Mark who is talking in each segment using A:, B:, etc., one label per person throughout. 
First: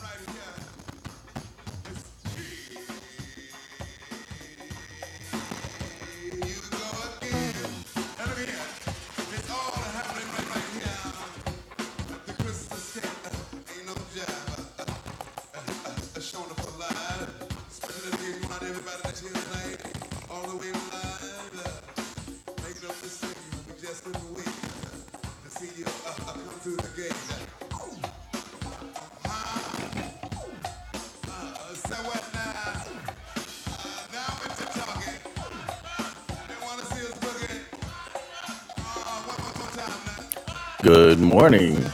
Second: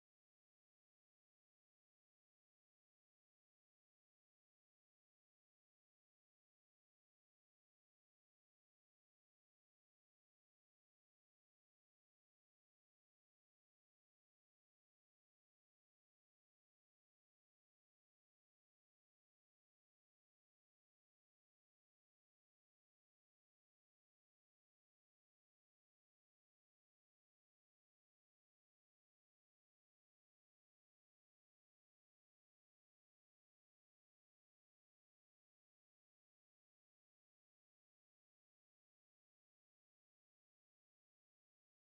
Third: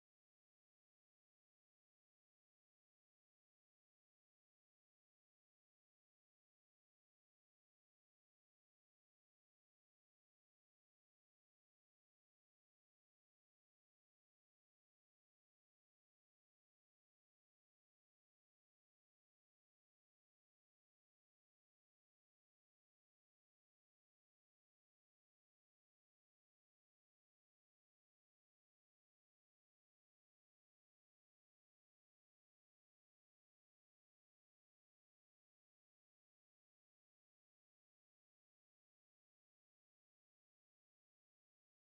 A: right right, right uh, no like. Uh, no Uh, so Uh, Uh, Good morning.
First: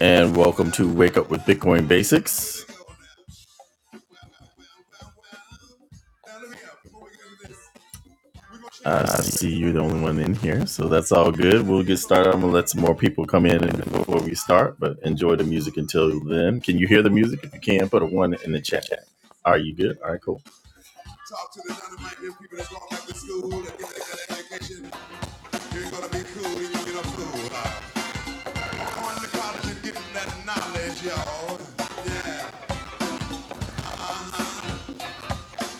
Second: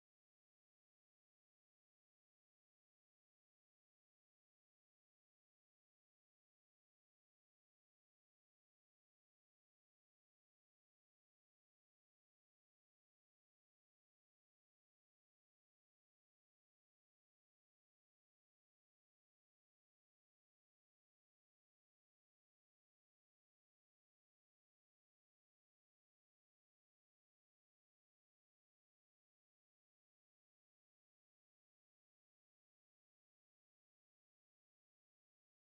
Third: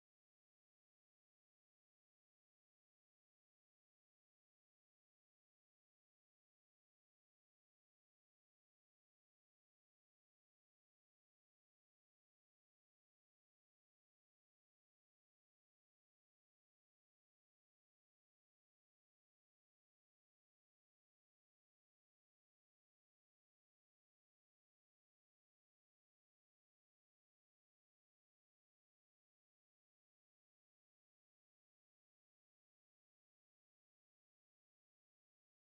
A: and welcome to Wake Up with Bitcoin Basics. Uh, I see you're the only one in here, so that's all good. We'll get started. I'm gonna let some more people come in and- before we start, but enjoy the music until then. Can you hear the music? If you can, put a one in the chat. Are you good? All right, cool. Talk to the dynamite people that's going back to school and get that education. You're gonna be cool when you get a fool. Going to college and getting that knowledge, y'all. Yeah.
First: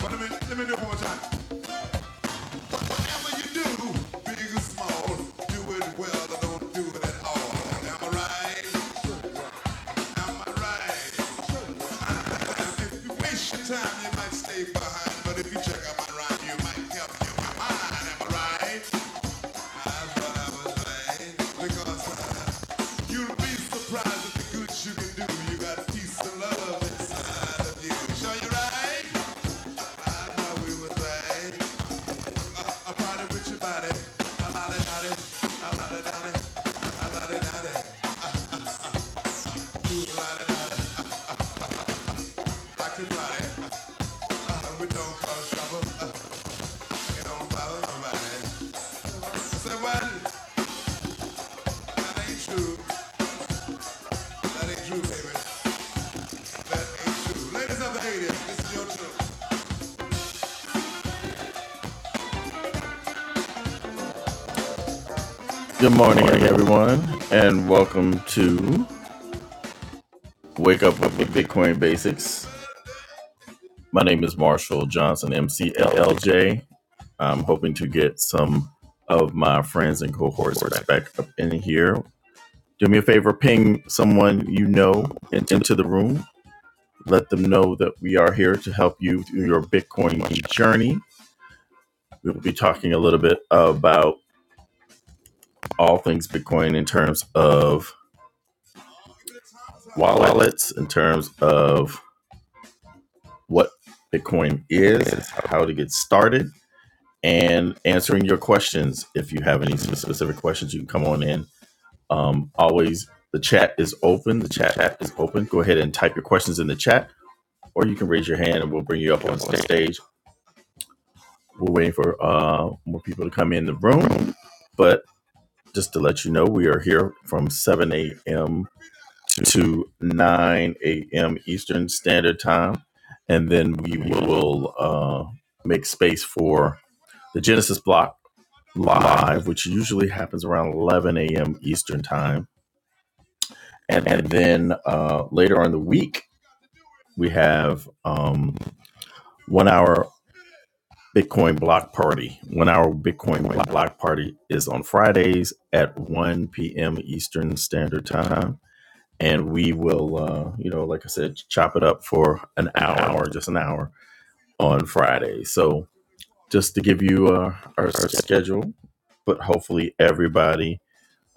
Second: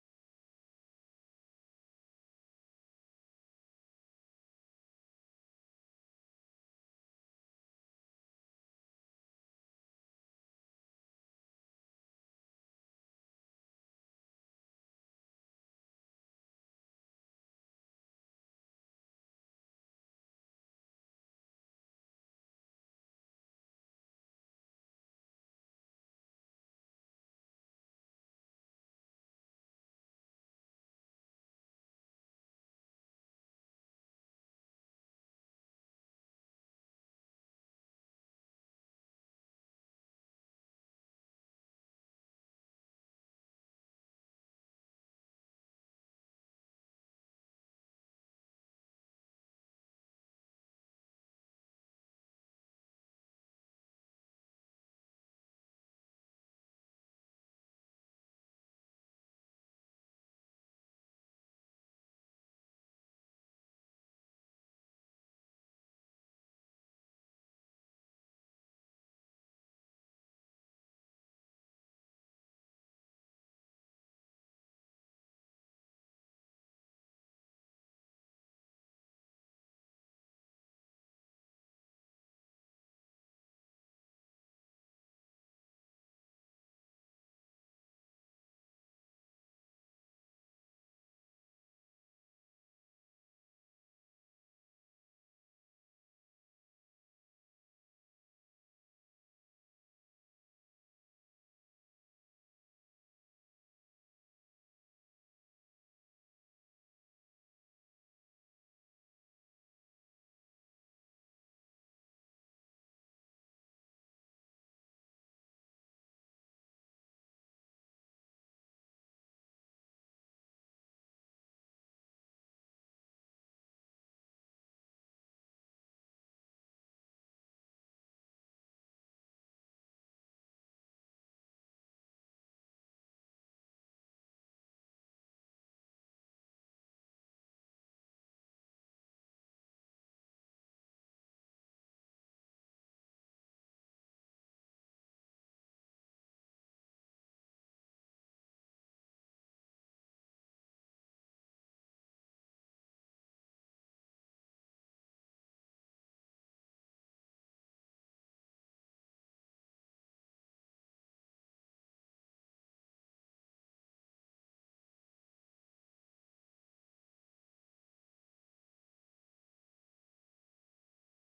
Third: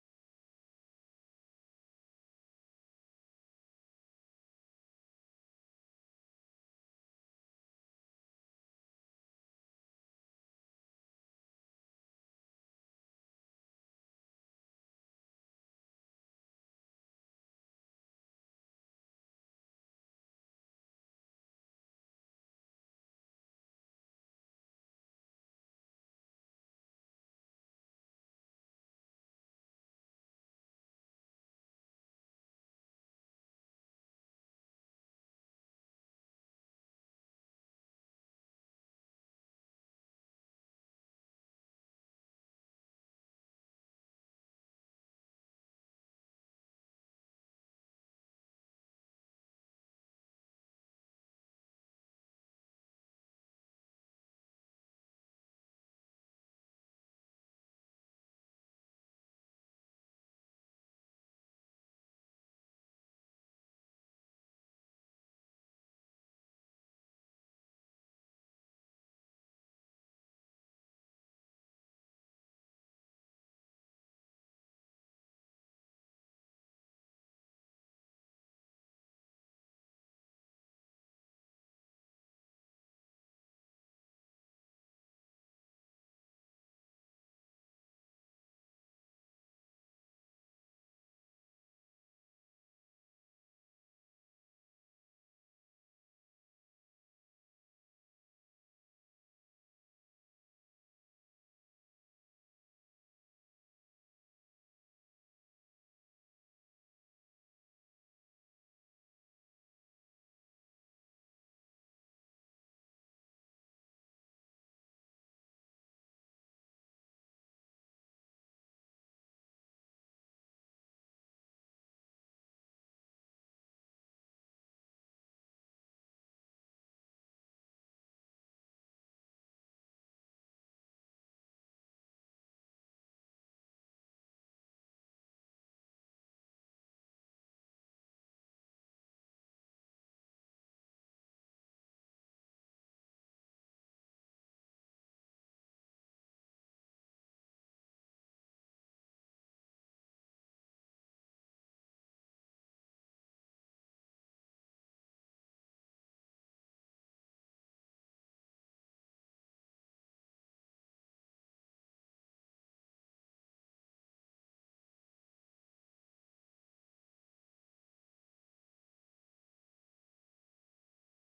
A: But let me, let me do it one more time. Whatever you do, big or small, do it well or don't do it at all. Am I right? Am I right? If you waste your time, you might stay behind. But if you check out my rhyme, you might help your mind. Am I right? That's what I was saying. Because uh, you'll be surprised at the good you can do. You got peace and love inside of you. Sure you right? I know we was right. I party with your body. I body, body. I body, body. I body, body. You ride it I can ride it. Uh, we don't cause trouble. Uh, it don't bother nobody. I said, what? That ain't true. That ain't true, baby. That ain't true. Ladies of the 80s, this is your truth. Good morning, everyone, and welcome to Wake Up with Bitcoin Basics. My name is Marshall Johnson, MCLLJ. I'm hoping to get some of my friends and cohorts back up in here. Do me a favor, ping someone you know into the room. Let them know that we are here to help you through your Bitcoin journey. We will be talking a little bit about all things Bitcoin in terms of wallets, in terms of what Bitcoin is, how to get started and answering your questions. If you have any specific questions, you can come on in. Um, always, the chat is open. The chat app is open. Go ahead and type your questions in the chat, or you can raise your hand and we'll bring you up on stage. We're waiting for uh, more people to come in the room. But just to let you know, we are here from 7 a.m. to 9 a.m. Eastern Standard Time. And then we will uh, make space for the Genesis block live, which usually happens around 11 a.m. Eastern time. And, and then uh, later on in the week, we have um, one hour Bitcoin block party. One hour Bitcoin block party is on Fridays at 1 p.m. Eastern Standard Time. And we will, uh, you know, like I said, chop it up for an hour, just an hour on Friday. So just to give you uh, our, our schedule, but hopefully everybody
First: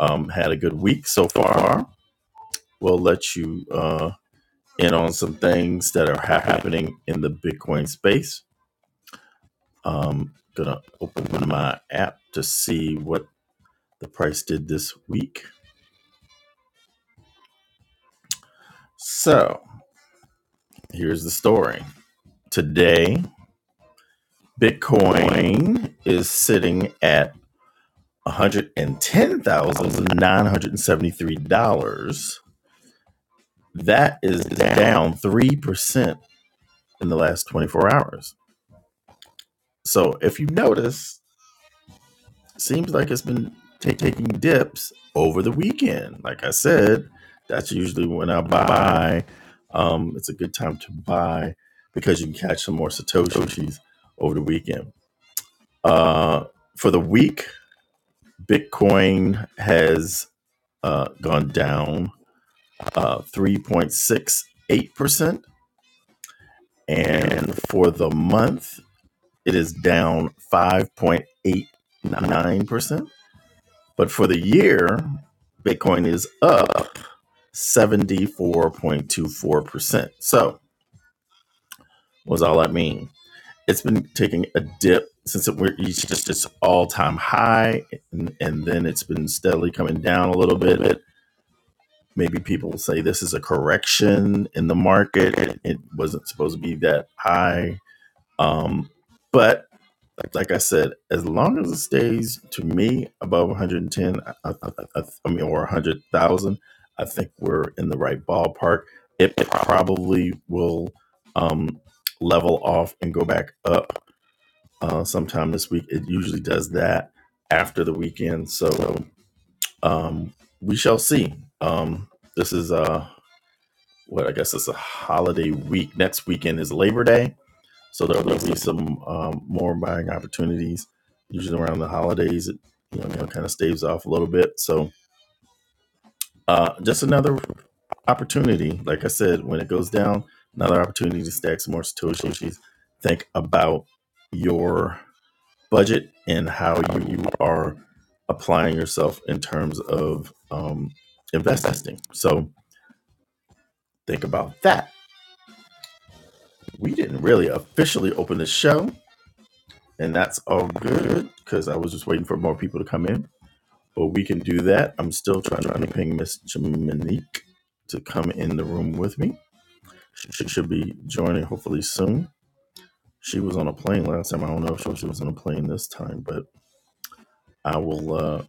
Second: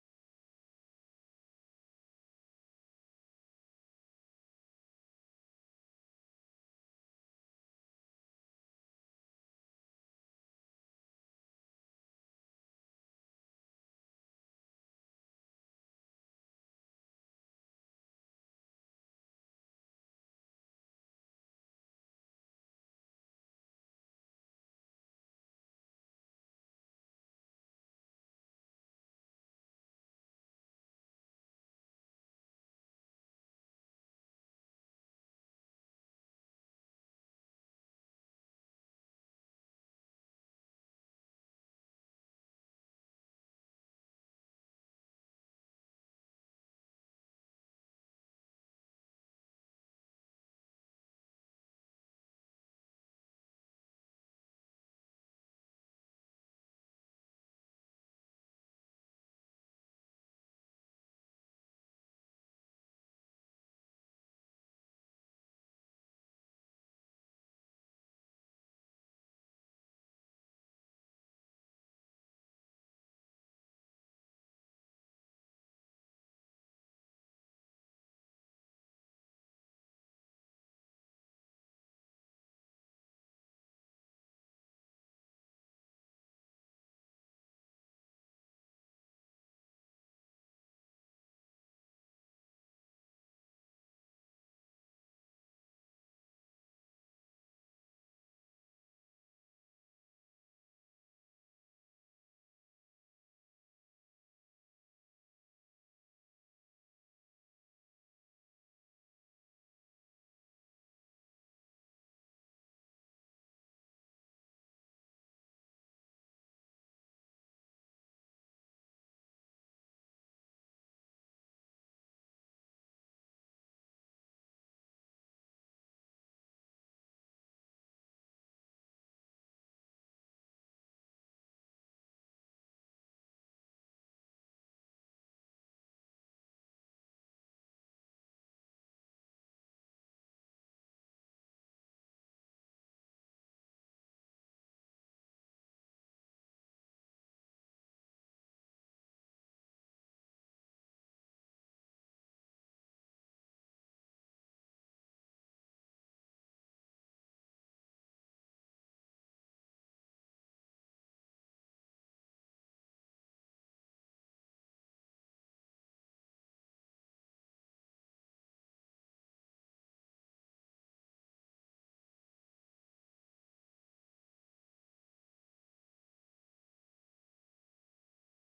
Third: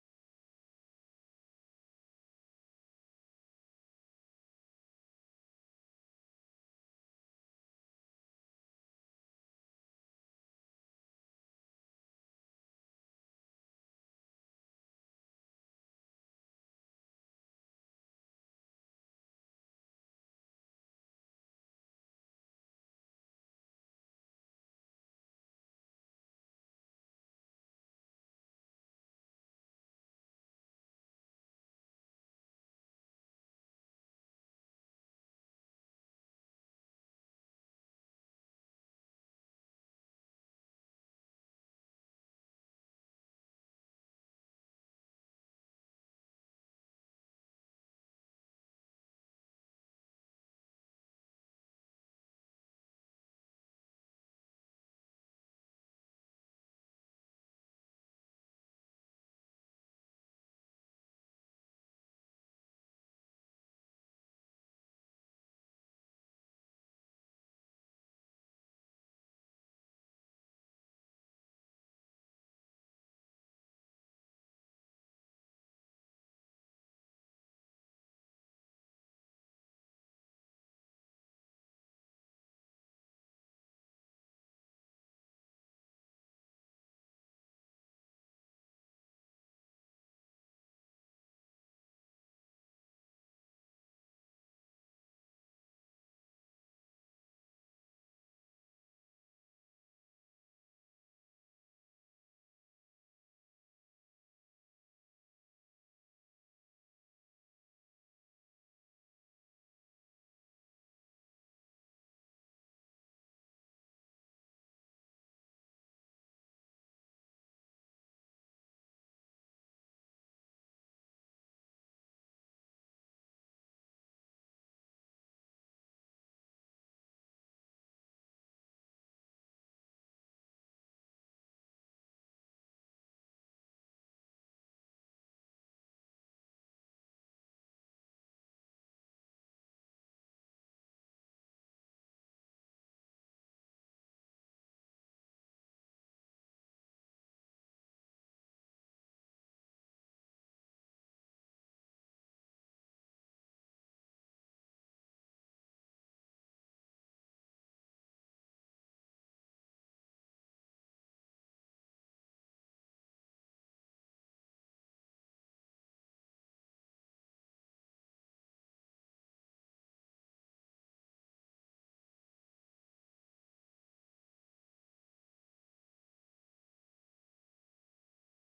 A: um, had a good week so far. We'll let you uh, in on some things that are ha- happening in the Bitcoin space. Um, gonna open my app to see what the price did this week. So here's the story. Today, Bitcoin is sitting at $110,973. That is down 3% in the last 24 hours. So if you notice, Seems like it's been ta- taking dips over the weekend. Like I said, that's usually when I buy. Um, it's a good time to buy because you can catch some more satoshis over the weekend. Uh, for the week, Bitcoin has uh, gone down uh, 3.68%. And for the month, it is down 5.89%. But for the year, Bitcoin is up 74.24%. So, what does all that mean? It's been taking a dip since it reached just its all time high, and, and then it's been steadily coming down a little bit. Maybe people will say this is a correction in the market. It wasn't supposed to be that high Um, but like, like I said, as long as it stays to me above 110, I, I, I, I mean, or 100,000, I think we're in the right ballpark. It it probably will um, level off and go back up uh, sometime this week. It usually does that after the weekend. So um, we shall see. Um, this is uh, what I guess it's a holiday week. Next weekend is Labor Day so there will be some um, more buying opportunities, usually around the holidays. It you know, you know kind of staves off a little bit. So uh, just another opportunity. Like I said, when it goes down, another opportunity to stack some more satoshis. Think about your budget and how you are applying yourself in terms of um, investing. So think about that. We didn't really officially open the show. and that's all good because I was just waiting for more people to come in. But we can do that. I'm still trying trying to ping Miss Jaminique to come in the room with me. She should be joining hopefully soon. She was on a plane last time. I don't know if she was on a plane this time, but I will uh,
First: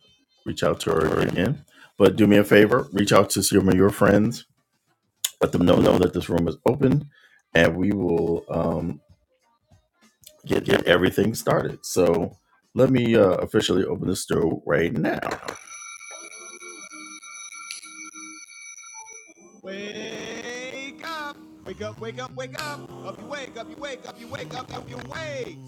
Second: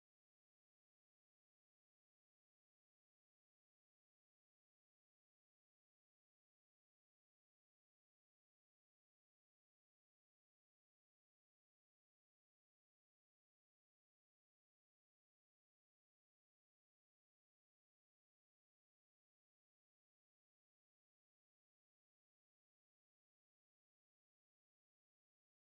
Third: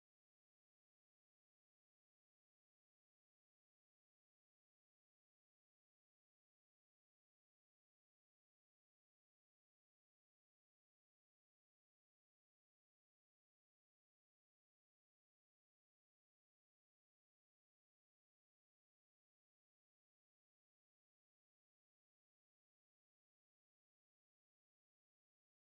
A: reach out to her again. But do me a favor, reach out to some of your friends. Let them know, know that this room is open, and we will um, get get everything started. So let me uh, officially open the store right now. Wake up! Wake up, wake up, wake up! Up you wake, up you wake, up you wake, up, up you wake!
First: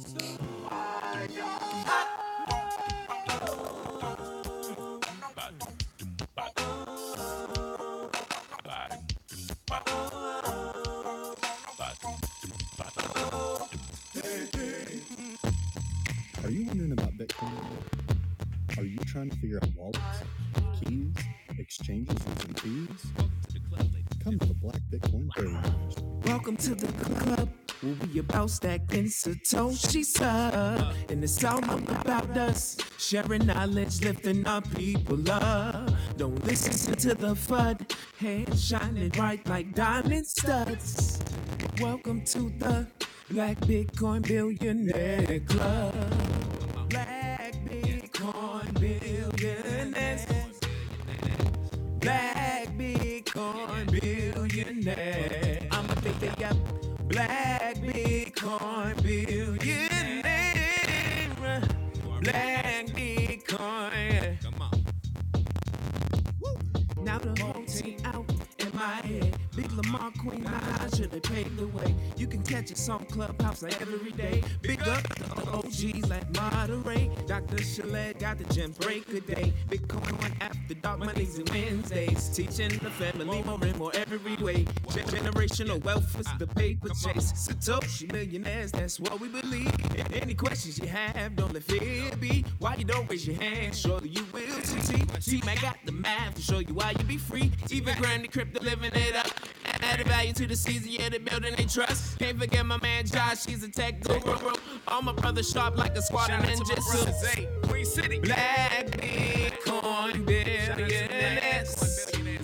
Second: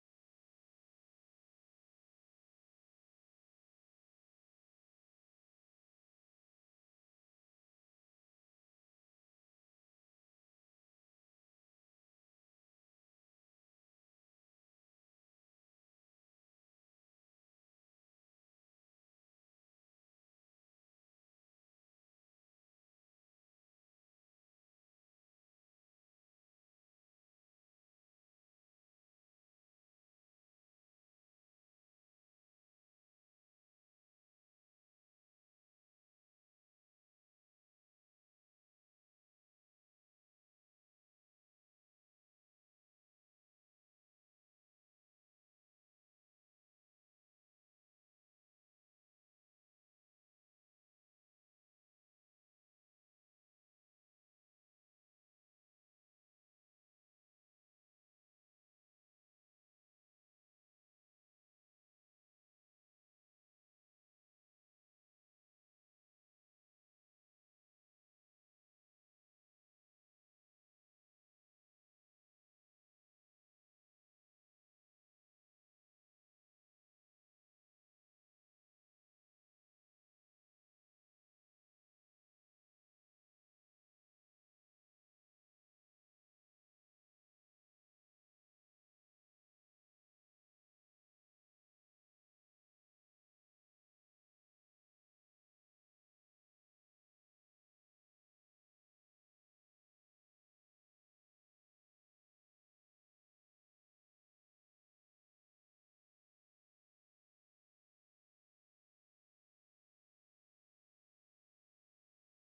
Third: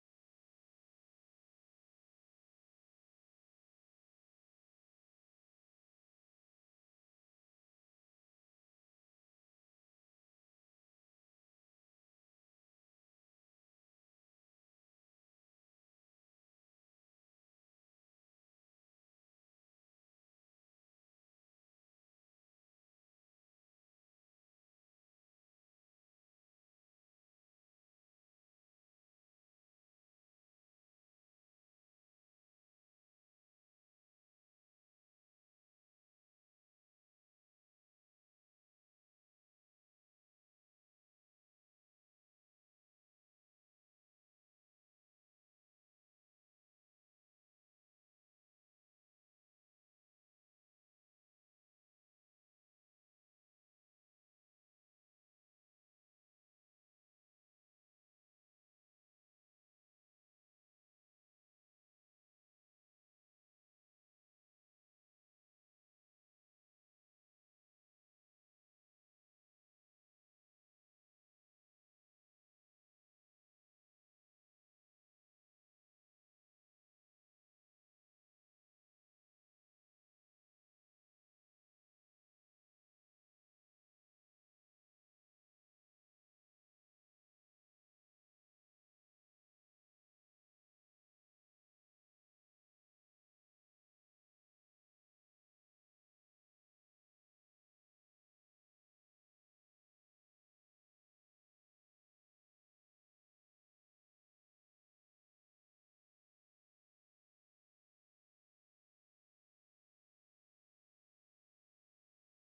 A: Welcome to the club. We'll Where we about stacking Satoshi's up. And it's all about us. Sharing knowledge, lifting our people up. Don't listen to the FUD. Hands shining bright like diamond studs. Welcome to the Black Bitcoin Billionaire Club. Black Bitcoin billionaires. Black Bitcoin billionaires. I'ma think they got Black Bitcoin billionaires. Black Bitcoin. Come on. Now the whole team out in my head. Big Lamar Queen, I should have paved the way. You can catch us on Clubhouse like every day. Big up the OGs like Monterey. Dr. Chalet got the gym break a day. Big Bitcoin after dark Mondays and Wednesdays. Teaching the family more and more every way. Generational wealth is the paper chase. Satoshi millionaires, that's what we believe. Any questions you have, don't let fear be be, why you don't raise your hand. Surely you will succeed. See, man got the math to show you why you be free. Even Granny Crypto living it up. Added value to the season, yeah, they building they trust. Can't forget my man Josh, he's a tech guru. All my brothers sharp like a squad of ninjas. Queen City. Black Bitcoin billionaires.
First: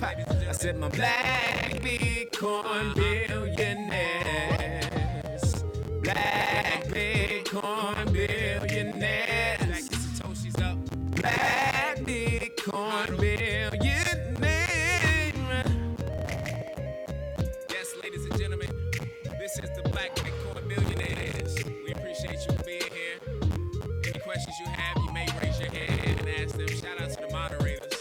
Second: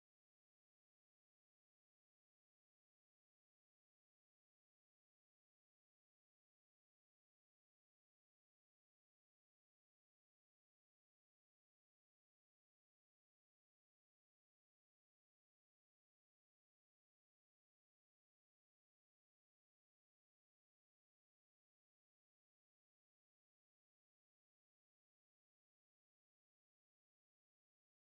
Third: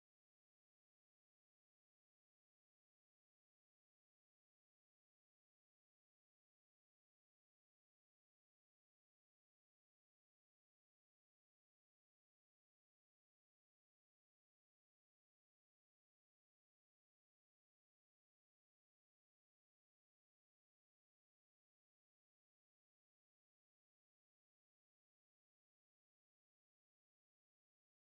A: I said my black Bitcoin billionaires. Black Bitcoin billionaires. Like this Satoshi's up. Black Bitcoin billionaires. Yes, ladies and gentlemen, this is the Black Bitcoin billionaires. We appreciate you being here. Any questions you have, you may raise your hand and ask them. Shout out to the moderators.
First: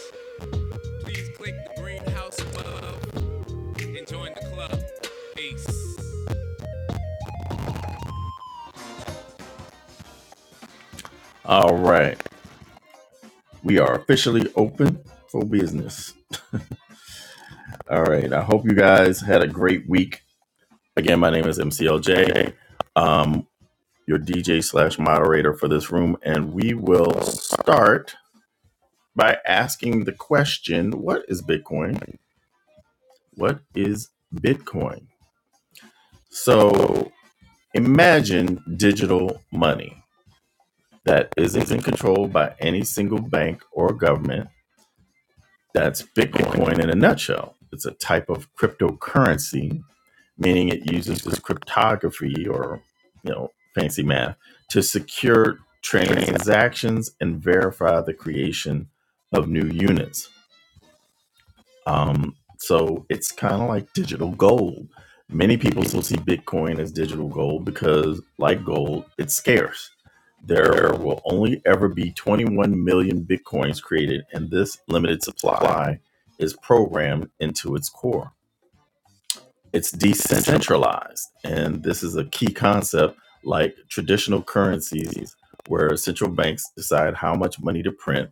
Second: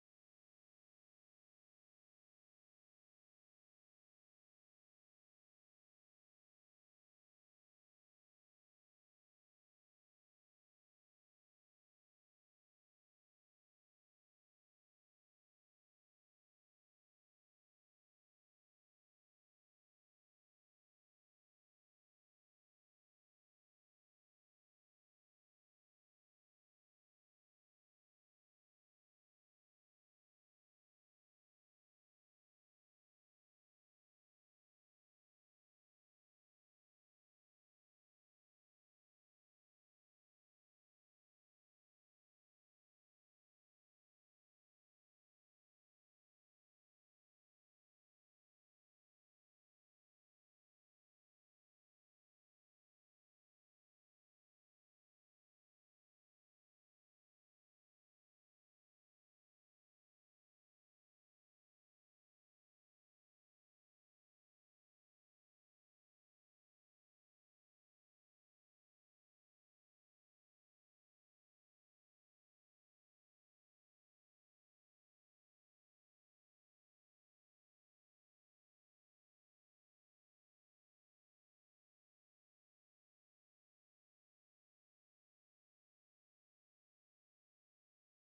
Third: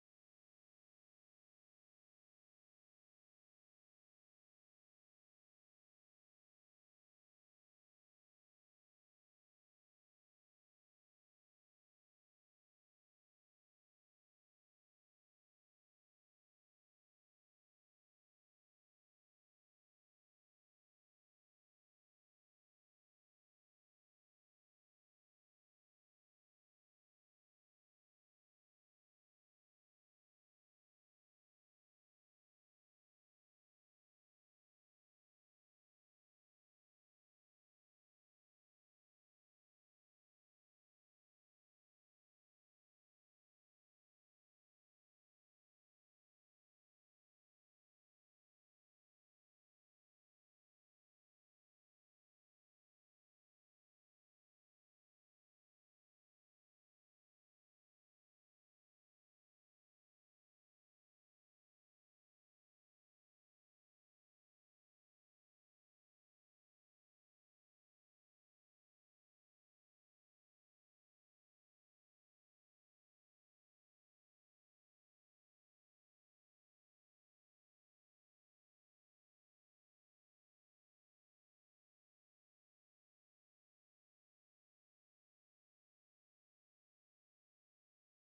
A: Please click the greenhouse above and join the club. Peace. All right. We are officially open for business. All right. I hope you guys had a great week. Again, my name is MCLJ, um, your DJ slash moderator for this room, and we will start by asking the question: What is Bitcoin? What is Bitcoin? So imagine digital money that isn't controlled by any single bank or government That's Bitcoin in a nutshell. It's a type of cryptocurrency, meaning it uses this cryptography or, you know, fancy math to secure transactions and verify the creation of new units. Um, so it's kind of like digital gold. Many people still see Bitcoin as digital gold because, like gold, it's scarce. There will only ever be 21 million Bitcoins created, and this limited supply is programmed into its core it's decentralized and this is a key concept like traditional currencies where central banks decide how much money to print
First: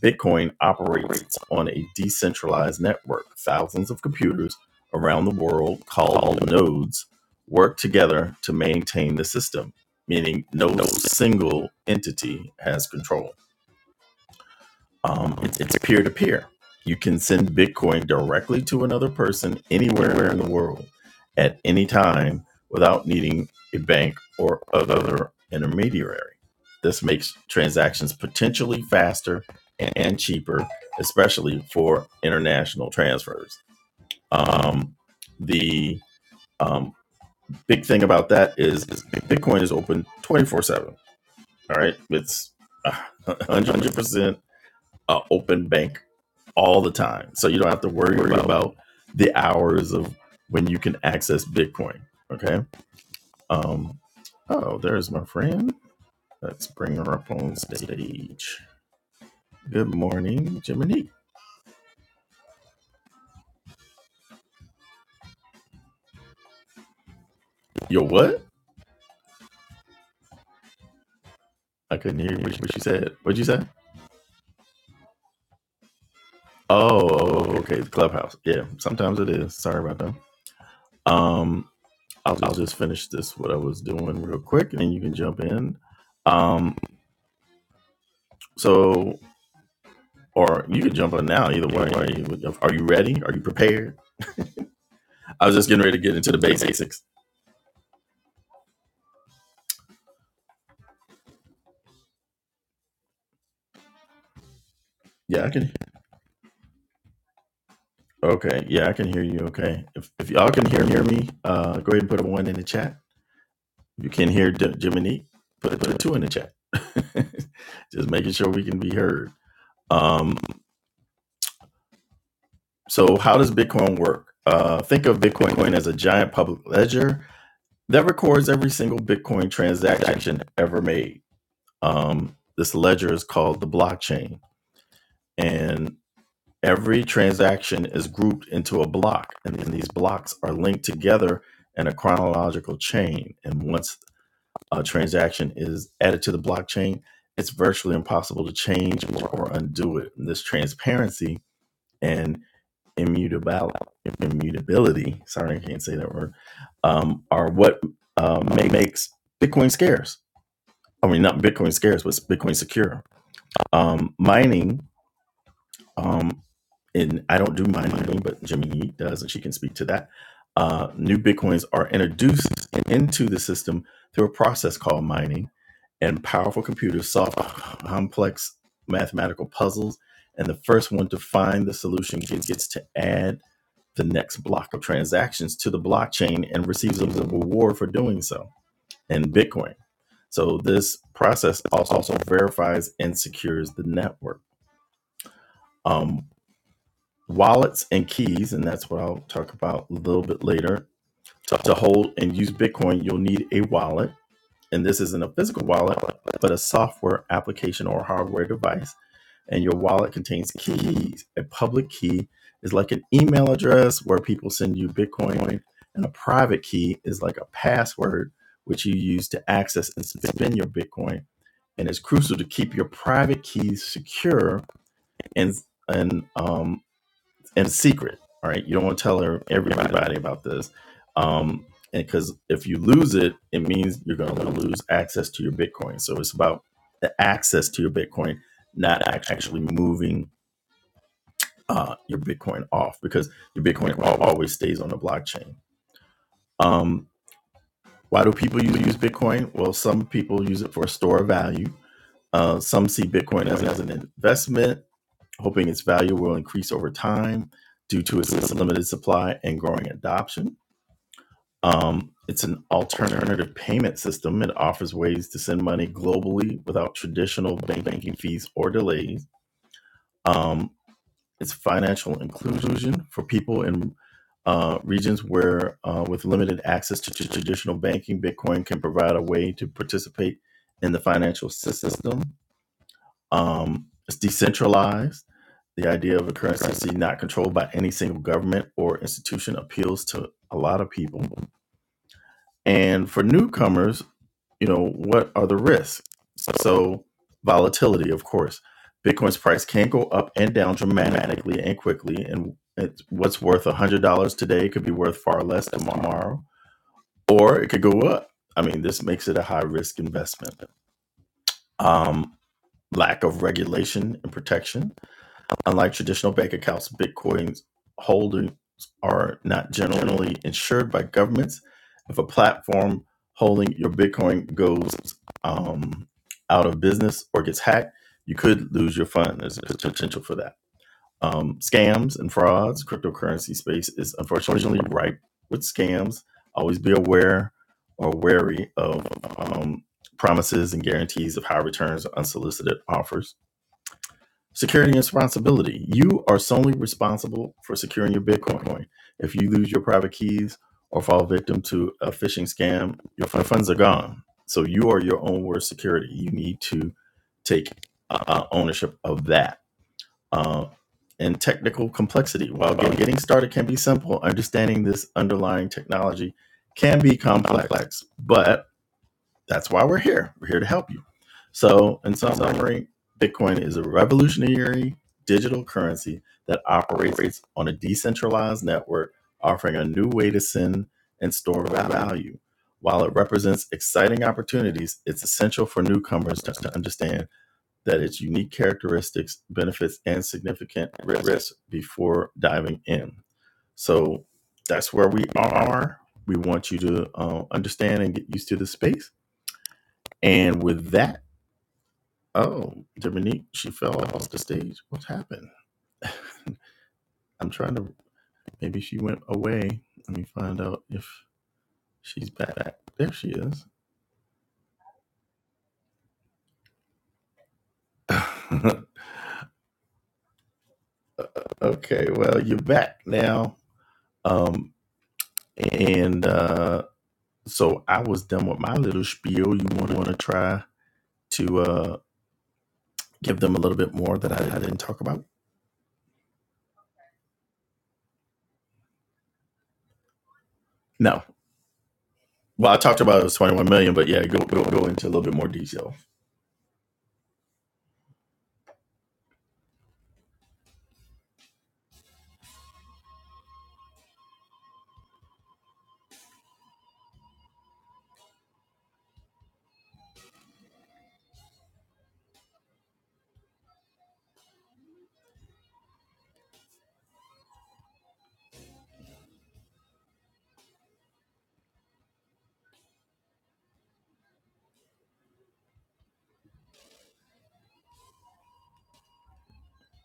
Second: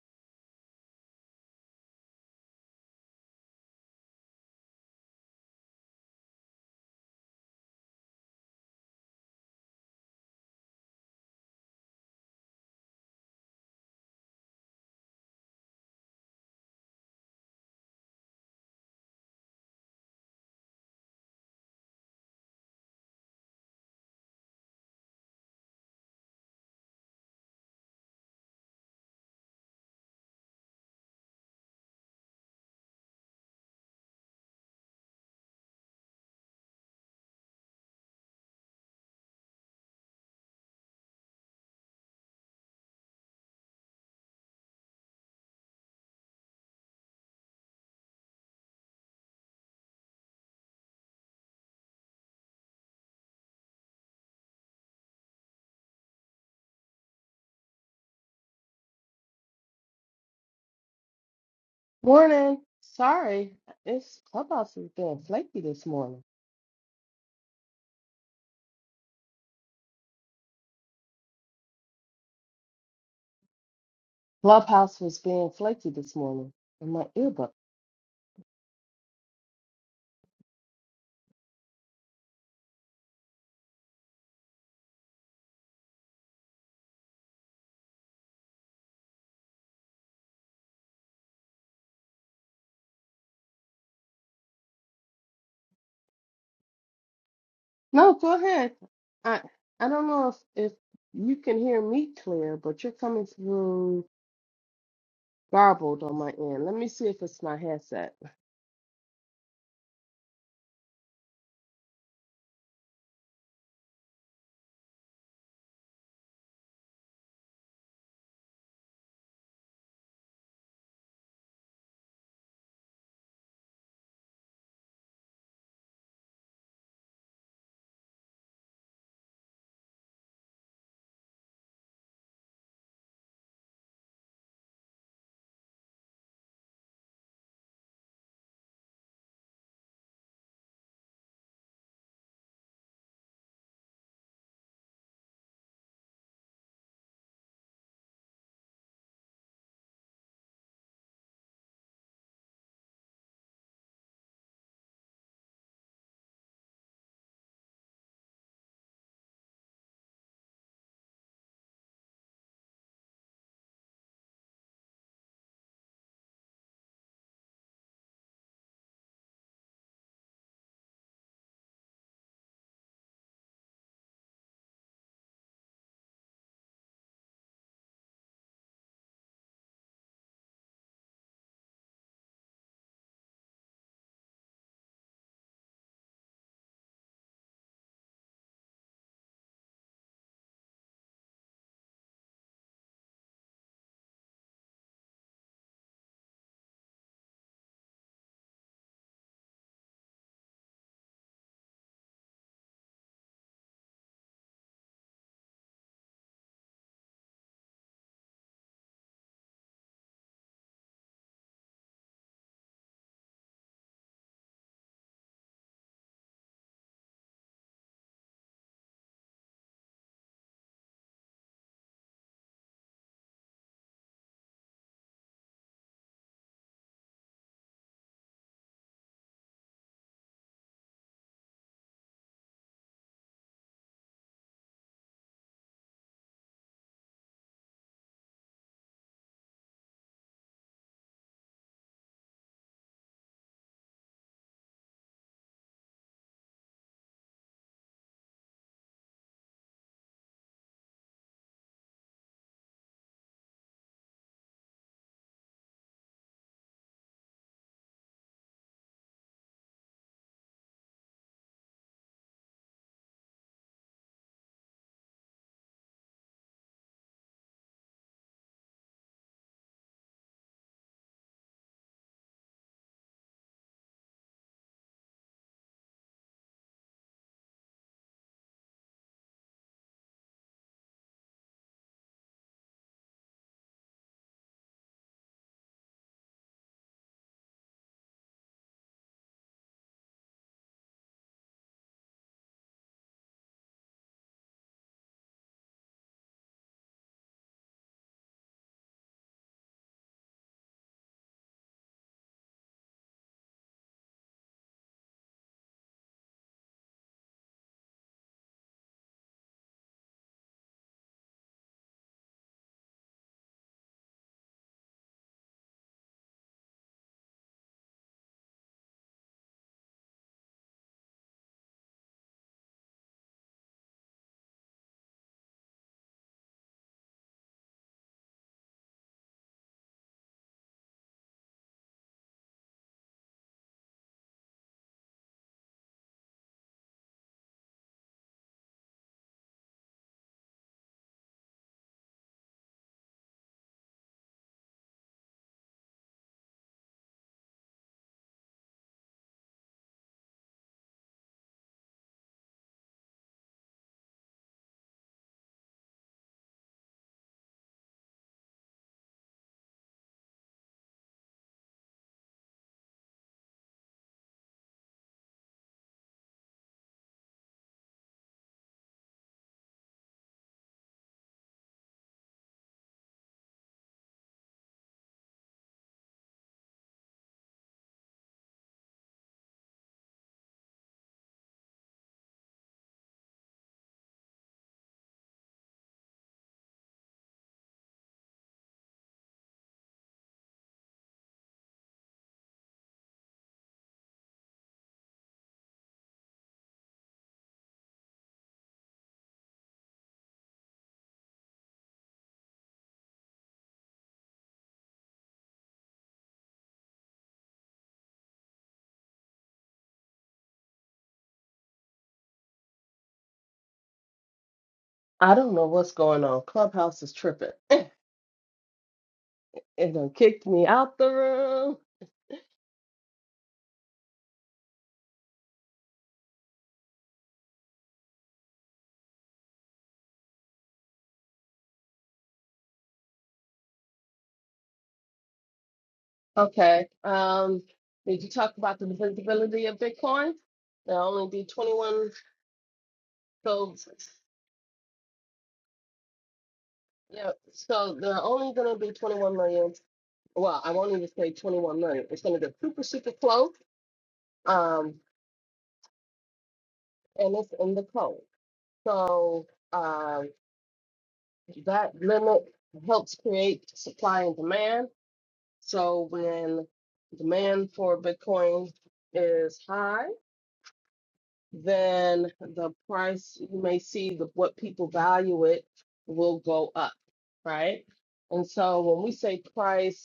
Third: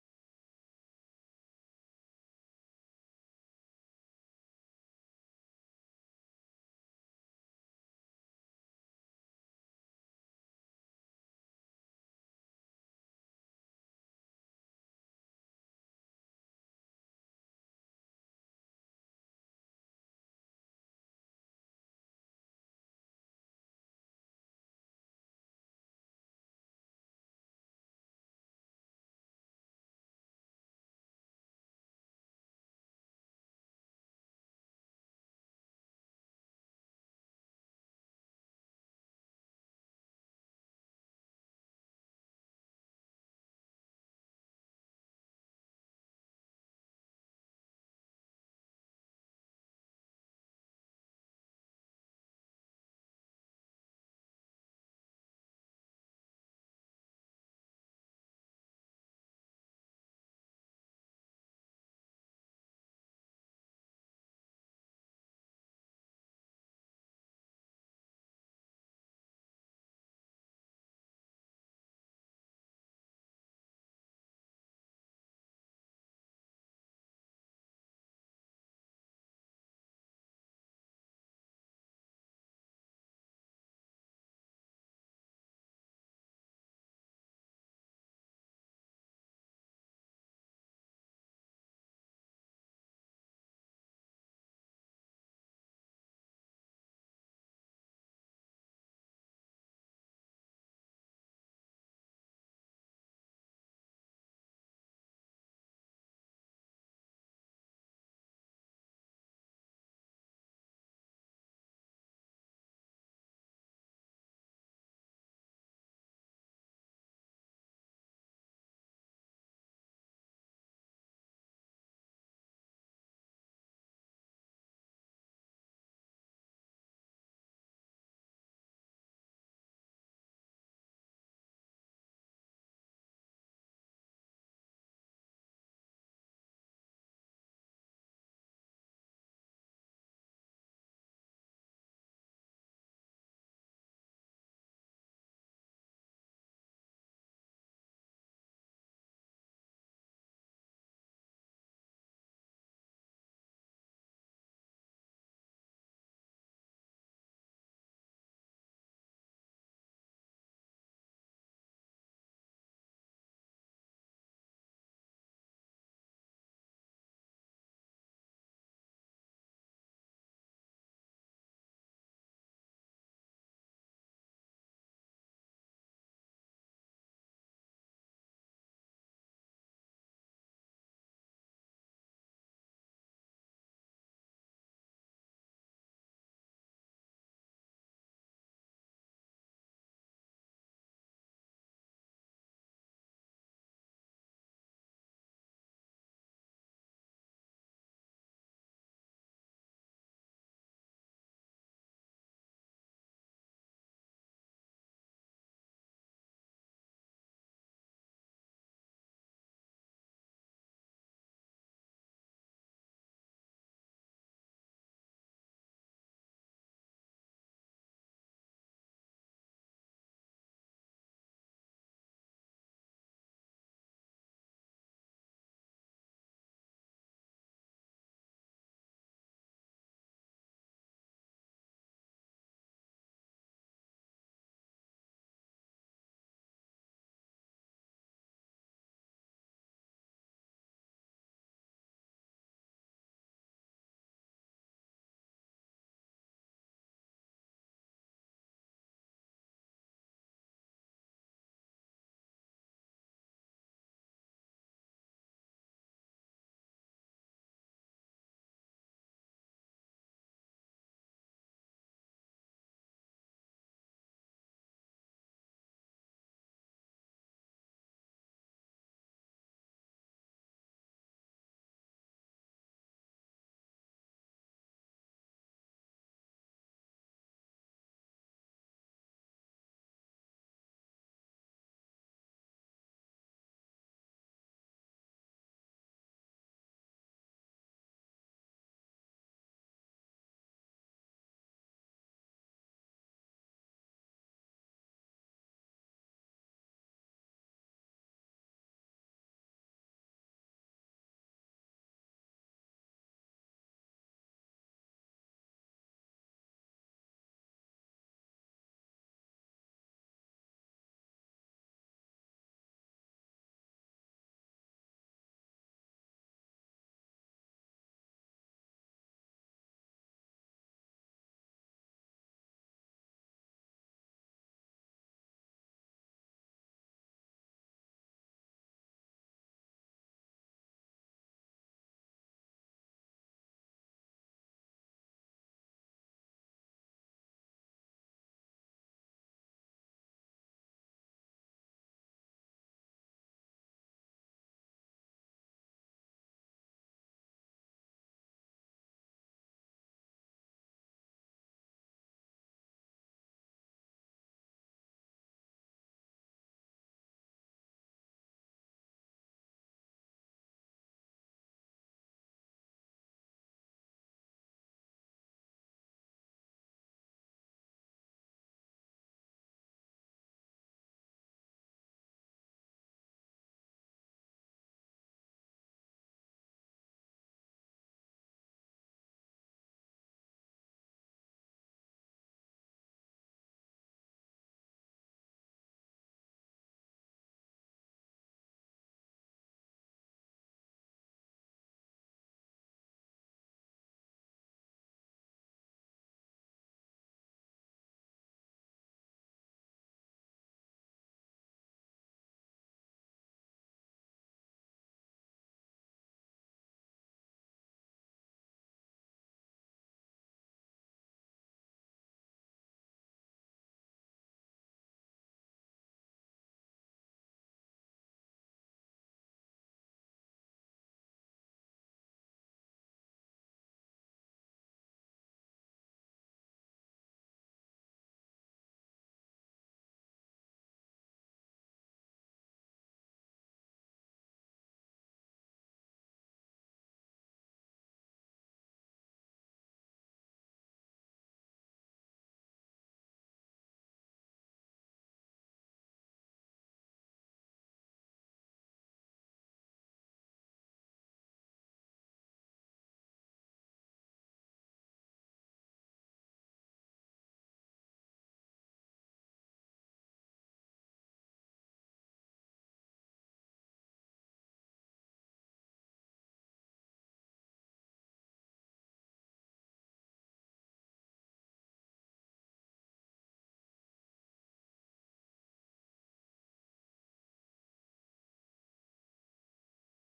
A: bitcoin operates on a decentralized network thousands of computers around the world called nodes work together to maintain the system meaning no single entity has control um, it's it's peer to peer. You can send Bitcoin directly to another person anywhere in the world at any time without needing a bank or other intermediary. This makes transactions potentially faster and cheaper, especially for international transfers. Um, the um, big thing about that is, is Bitcoin is open 24 7. All right. It's uh, 100% uh, open bank all the time. So you don't have to worry about, about the hours of when you can access Bitcoin. Okay. Um, oh, there's my friend. Let's bring her up on stage. Good morning, Jiminy.
B: Morning. Sorry, it's Clubhouse was being flaky this morning.
A: Yo, what? I couldn't hear you. What you said? What'd you say?
B: Clubhouse was being flaky this morning in my
A: Oh,
B: earbud.
A: oh, okay. The clubhouse. Yeah, sometimes it is. Sorry about that. Um, I'll, I'll just finish this what I was doing real quick, and then you can jump in. Um, so or you can jump on now. Either way, are you, are you ready? Are you prepared? I was just getting ready to get into the basics.
B: No, go ahead. I I don't know if if you can hear me clear, but you're coming through
A: Yeah, I can.
B: garbled on my end. Let me see if it's my headset.
A: Okay, yeah, I can hear you. Okay, if, if y'all can hear hear me, uh, go ahead and put a one in the chat. If you can hear J- Jiminy, put put a two in the chat. just making sure we can be heard. Um, so how does Bitcoin work? Uh, think of Bitcoin coin as a giant public ledger that records every single Bitcoin transaction ever made. Um, this ledger is called the blockchain and Every transaction is grouped into a block, and then these blocks are linked together in a chronological chain. And once a transaction is added to the blockchain, it's virtually impossible to change or, undo it. And this transparency and immutability, sorry, I can't say that word, um, are what uh, makes Bitcoin scarce. I mean, not Bitcoin scarce, but Bitcoin secure. Um, mining Um, and I don't do mine, mining, but Jimmy Yee does, and she can speak to that. Uh, new Bitcoins are introduced into the system through a process called mining, and powerful computers solve complex mathematical puzzles. And the first one to find the solution gets to add the next block of transactions to the blockchain and receives a reward for doing so in Bitcoin. So this process also verifies and secures the network. Um, wallets and keys, and that's what I'll talk about a little bit later. To hold and use Bitcoin, you'll need a wallet. And this isn't a physical wallet, but a software application or hardware device. And your wallet contains keys. A public key is like an email address where people send you Bitcoin, and a private key is like a password which you use to access and spend your Bitcoin. And it's crucial to keep your private keys secure and and um, and it's secret. All right, you don't want to tell everybody about this, um, and because if you lose it, it means you're going to lose access to your Bitcoin. So it's about the access to your Bitcoin, not actually moving uh, your Bitcoin off, because your Bitcoin always stays on the blockchain. Um, why do people use Bitcoin? Well, some people use it for a store of value. Uh, some see Bitcoin as, as an investment, hoping its value will increase over time due to its limited supply and growing adoption. Um, it's an alternative payment system. It offers ways to send money globally without traditional bank banking fees or delays. Um, it's financial inclusion for people in uh, regions where, uh, with limited access to tr- traditional banking, Bitcoin can provide a way to participate in the financial system. Um, it's decentralized. The idea of a currency not controlled by any single government or institution appeals to a lot of people and for newcomers, you know, what are the risks? So, volatility, of course. Bitcoin's price can go up and down dramatically and quickly. And it's, what's worth $100 today could be worth far less tomorrow, or it could go up. I mean, this makes it a high risk investment. Um, lack of regulation and protection Unlike traditional bank accounts, Bitcoin holders are not generally insured by governments. If a platform holding your Bitcoin goes um, out of business or gets hacked, you could lose your fund. There's a potential for that. Um, scams and frauds. Cryptocurrency space is unfortunately ripe with scams. Always be aware or wary of um, promises and guarantees of high returns or unsolicited offers Security and responsibility. You are solely responsible for securing your Bitcoin. If you lose your private keys or fall victim to a phishing scam, your funds are gone. So you are your own worst security. You need to take uh, uh, ownership of that. Uh, and technical complexity. While getting started can be simple, understanding this underlying technology can be complex, but that's why we're here. We're here to help you. So, in summary, Bitcoin is a revolutionary digital currency that operates on a decentralized network, offering a new way to send and store value. While it represents exciting opportunities, it's essential for newcomers to to understand that its unique characteristics, benefits, and significant risks before diving in. So, that's where we are. We want you to uh, understand and get used to the space and with that, oh, Dominique, she fell off the stage. What happened? I'm trying to, maybe she went away. Let me find out if she's back. There she is.
B: I don't know what's going on. Clubhouse is tripping. It done kicked me out the room.
A: okay, well, you're back now. Um, and uh, so I was done with my little spiel. You want to want to try to uh, give them a little bit more that I, I didn't talk about?
B: Okay. Um, did you talk about the visibility of Bitcoin? They
A: No.
B: only do 21
A: Well, I talked about it was 21 million, but
B: codes
A: yeah, go, go, go into a little bit more detail.
B: Yeah, so there are only going to be 21 million. Well, I won't even say 21 million. It's going to be super, super close. Um, and it's in the code. So um, that limit helps create supply and demand. So when demand for Bitcoin is high, then the price you may see the, what people value it will go up, right? And so when we say price,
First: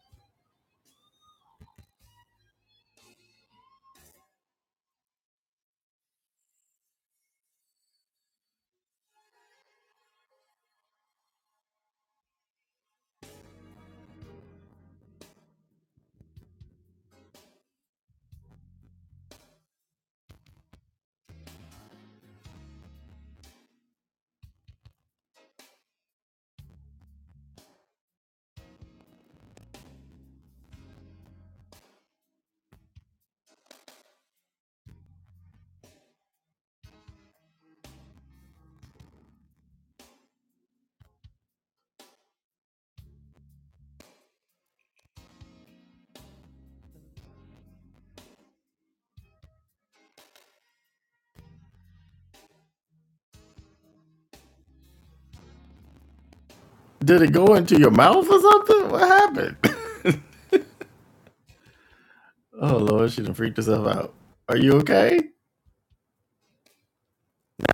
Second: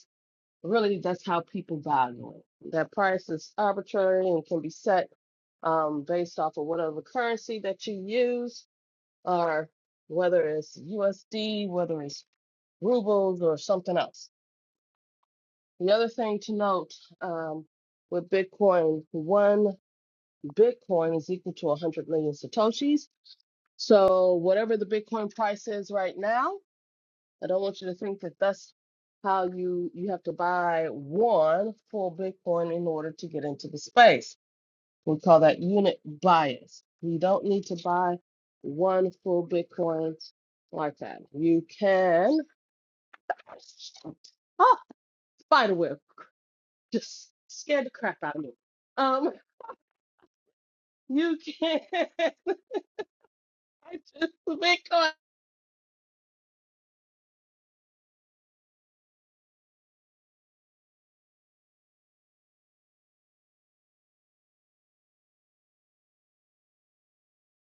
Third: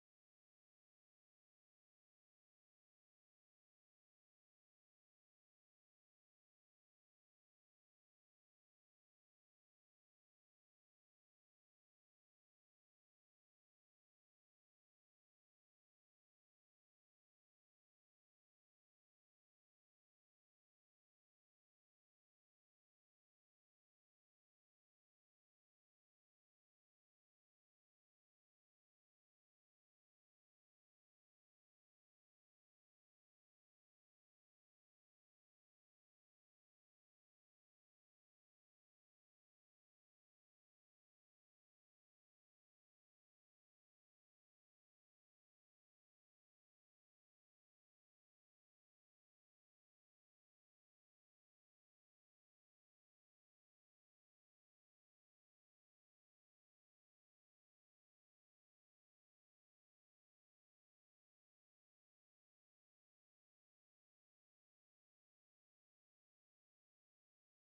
B: really that's how people value it. That price is arbitrary and can be set um, based off of whatever currency that you use, or whether it's USD, whether it's rubles, or something else. The other thing to note um, with Bitcoin, one Bitcoin is equal to 100 million Satoshis. So, whatever the Bitcoin price is right now, I don't want you to think that that's how you you have to buy one full Bitcoin in order to get into the space. We call that unit bias. You don't need to buy one full Bitcoin like that. You can ah spider web just scared the crap out of me. Um, you can buy just the Bitcoin.
A: Did it go into your mouth or something? What happened? Oh Lord, she done freaked herself out. Are you okay?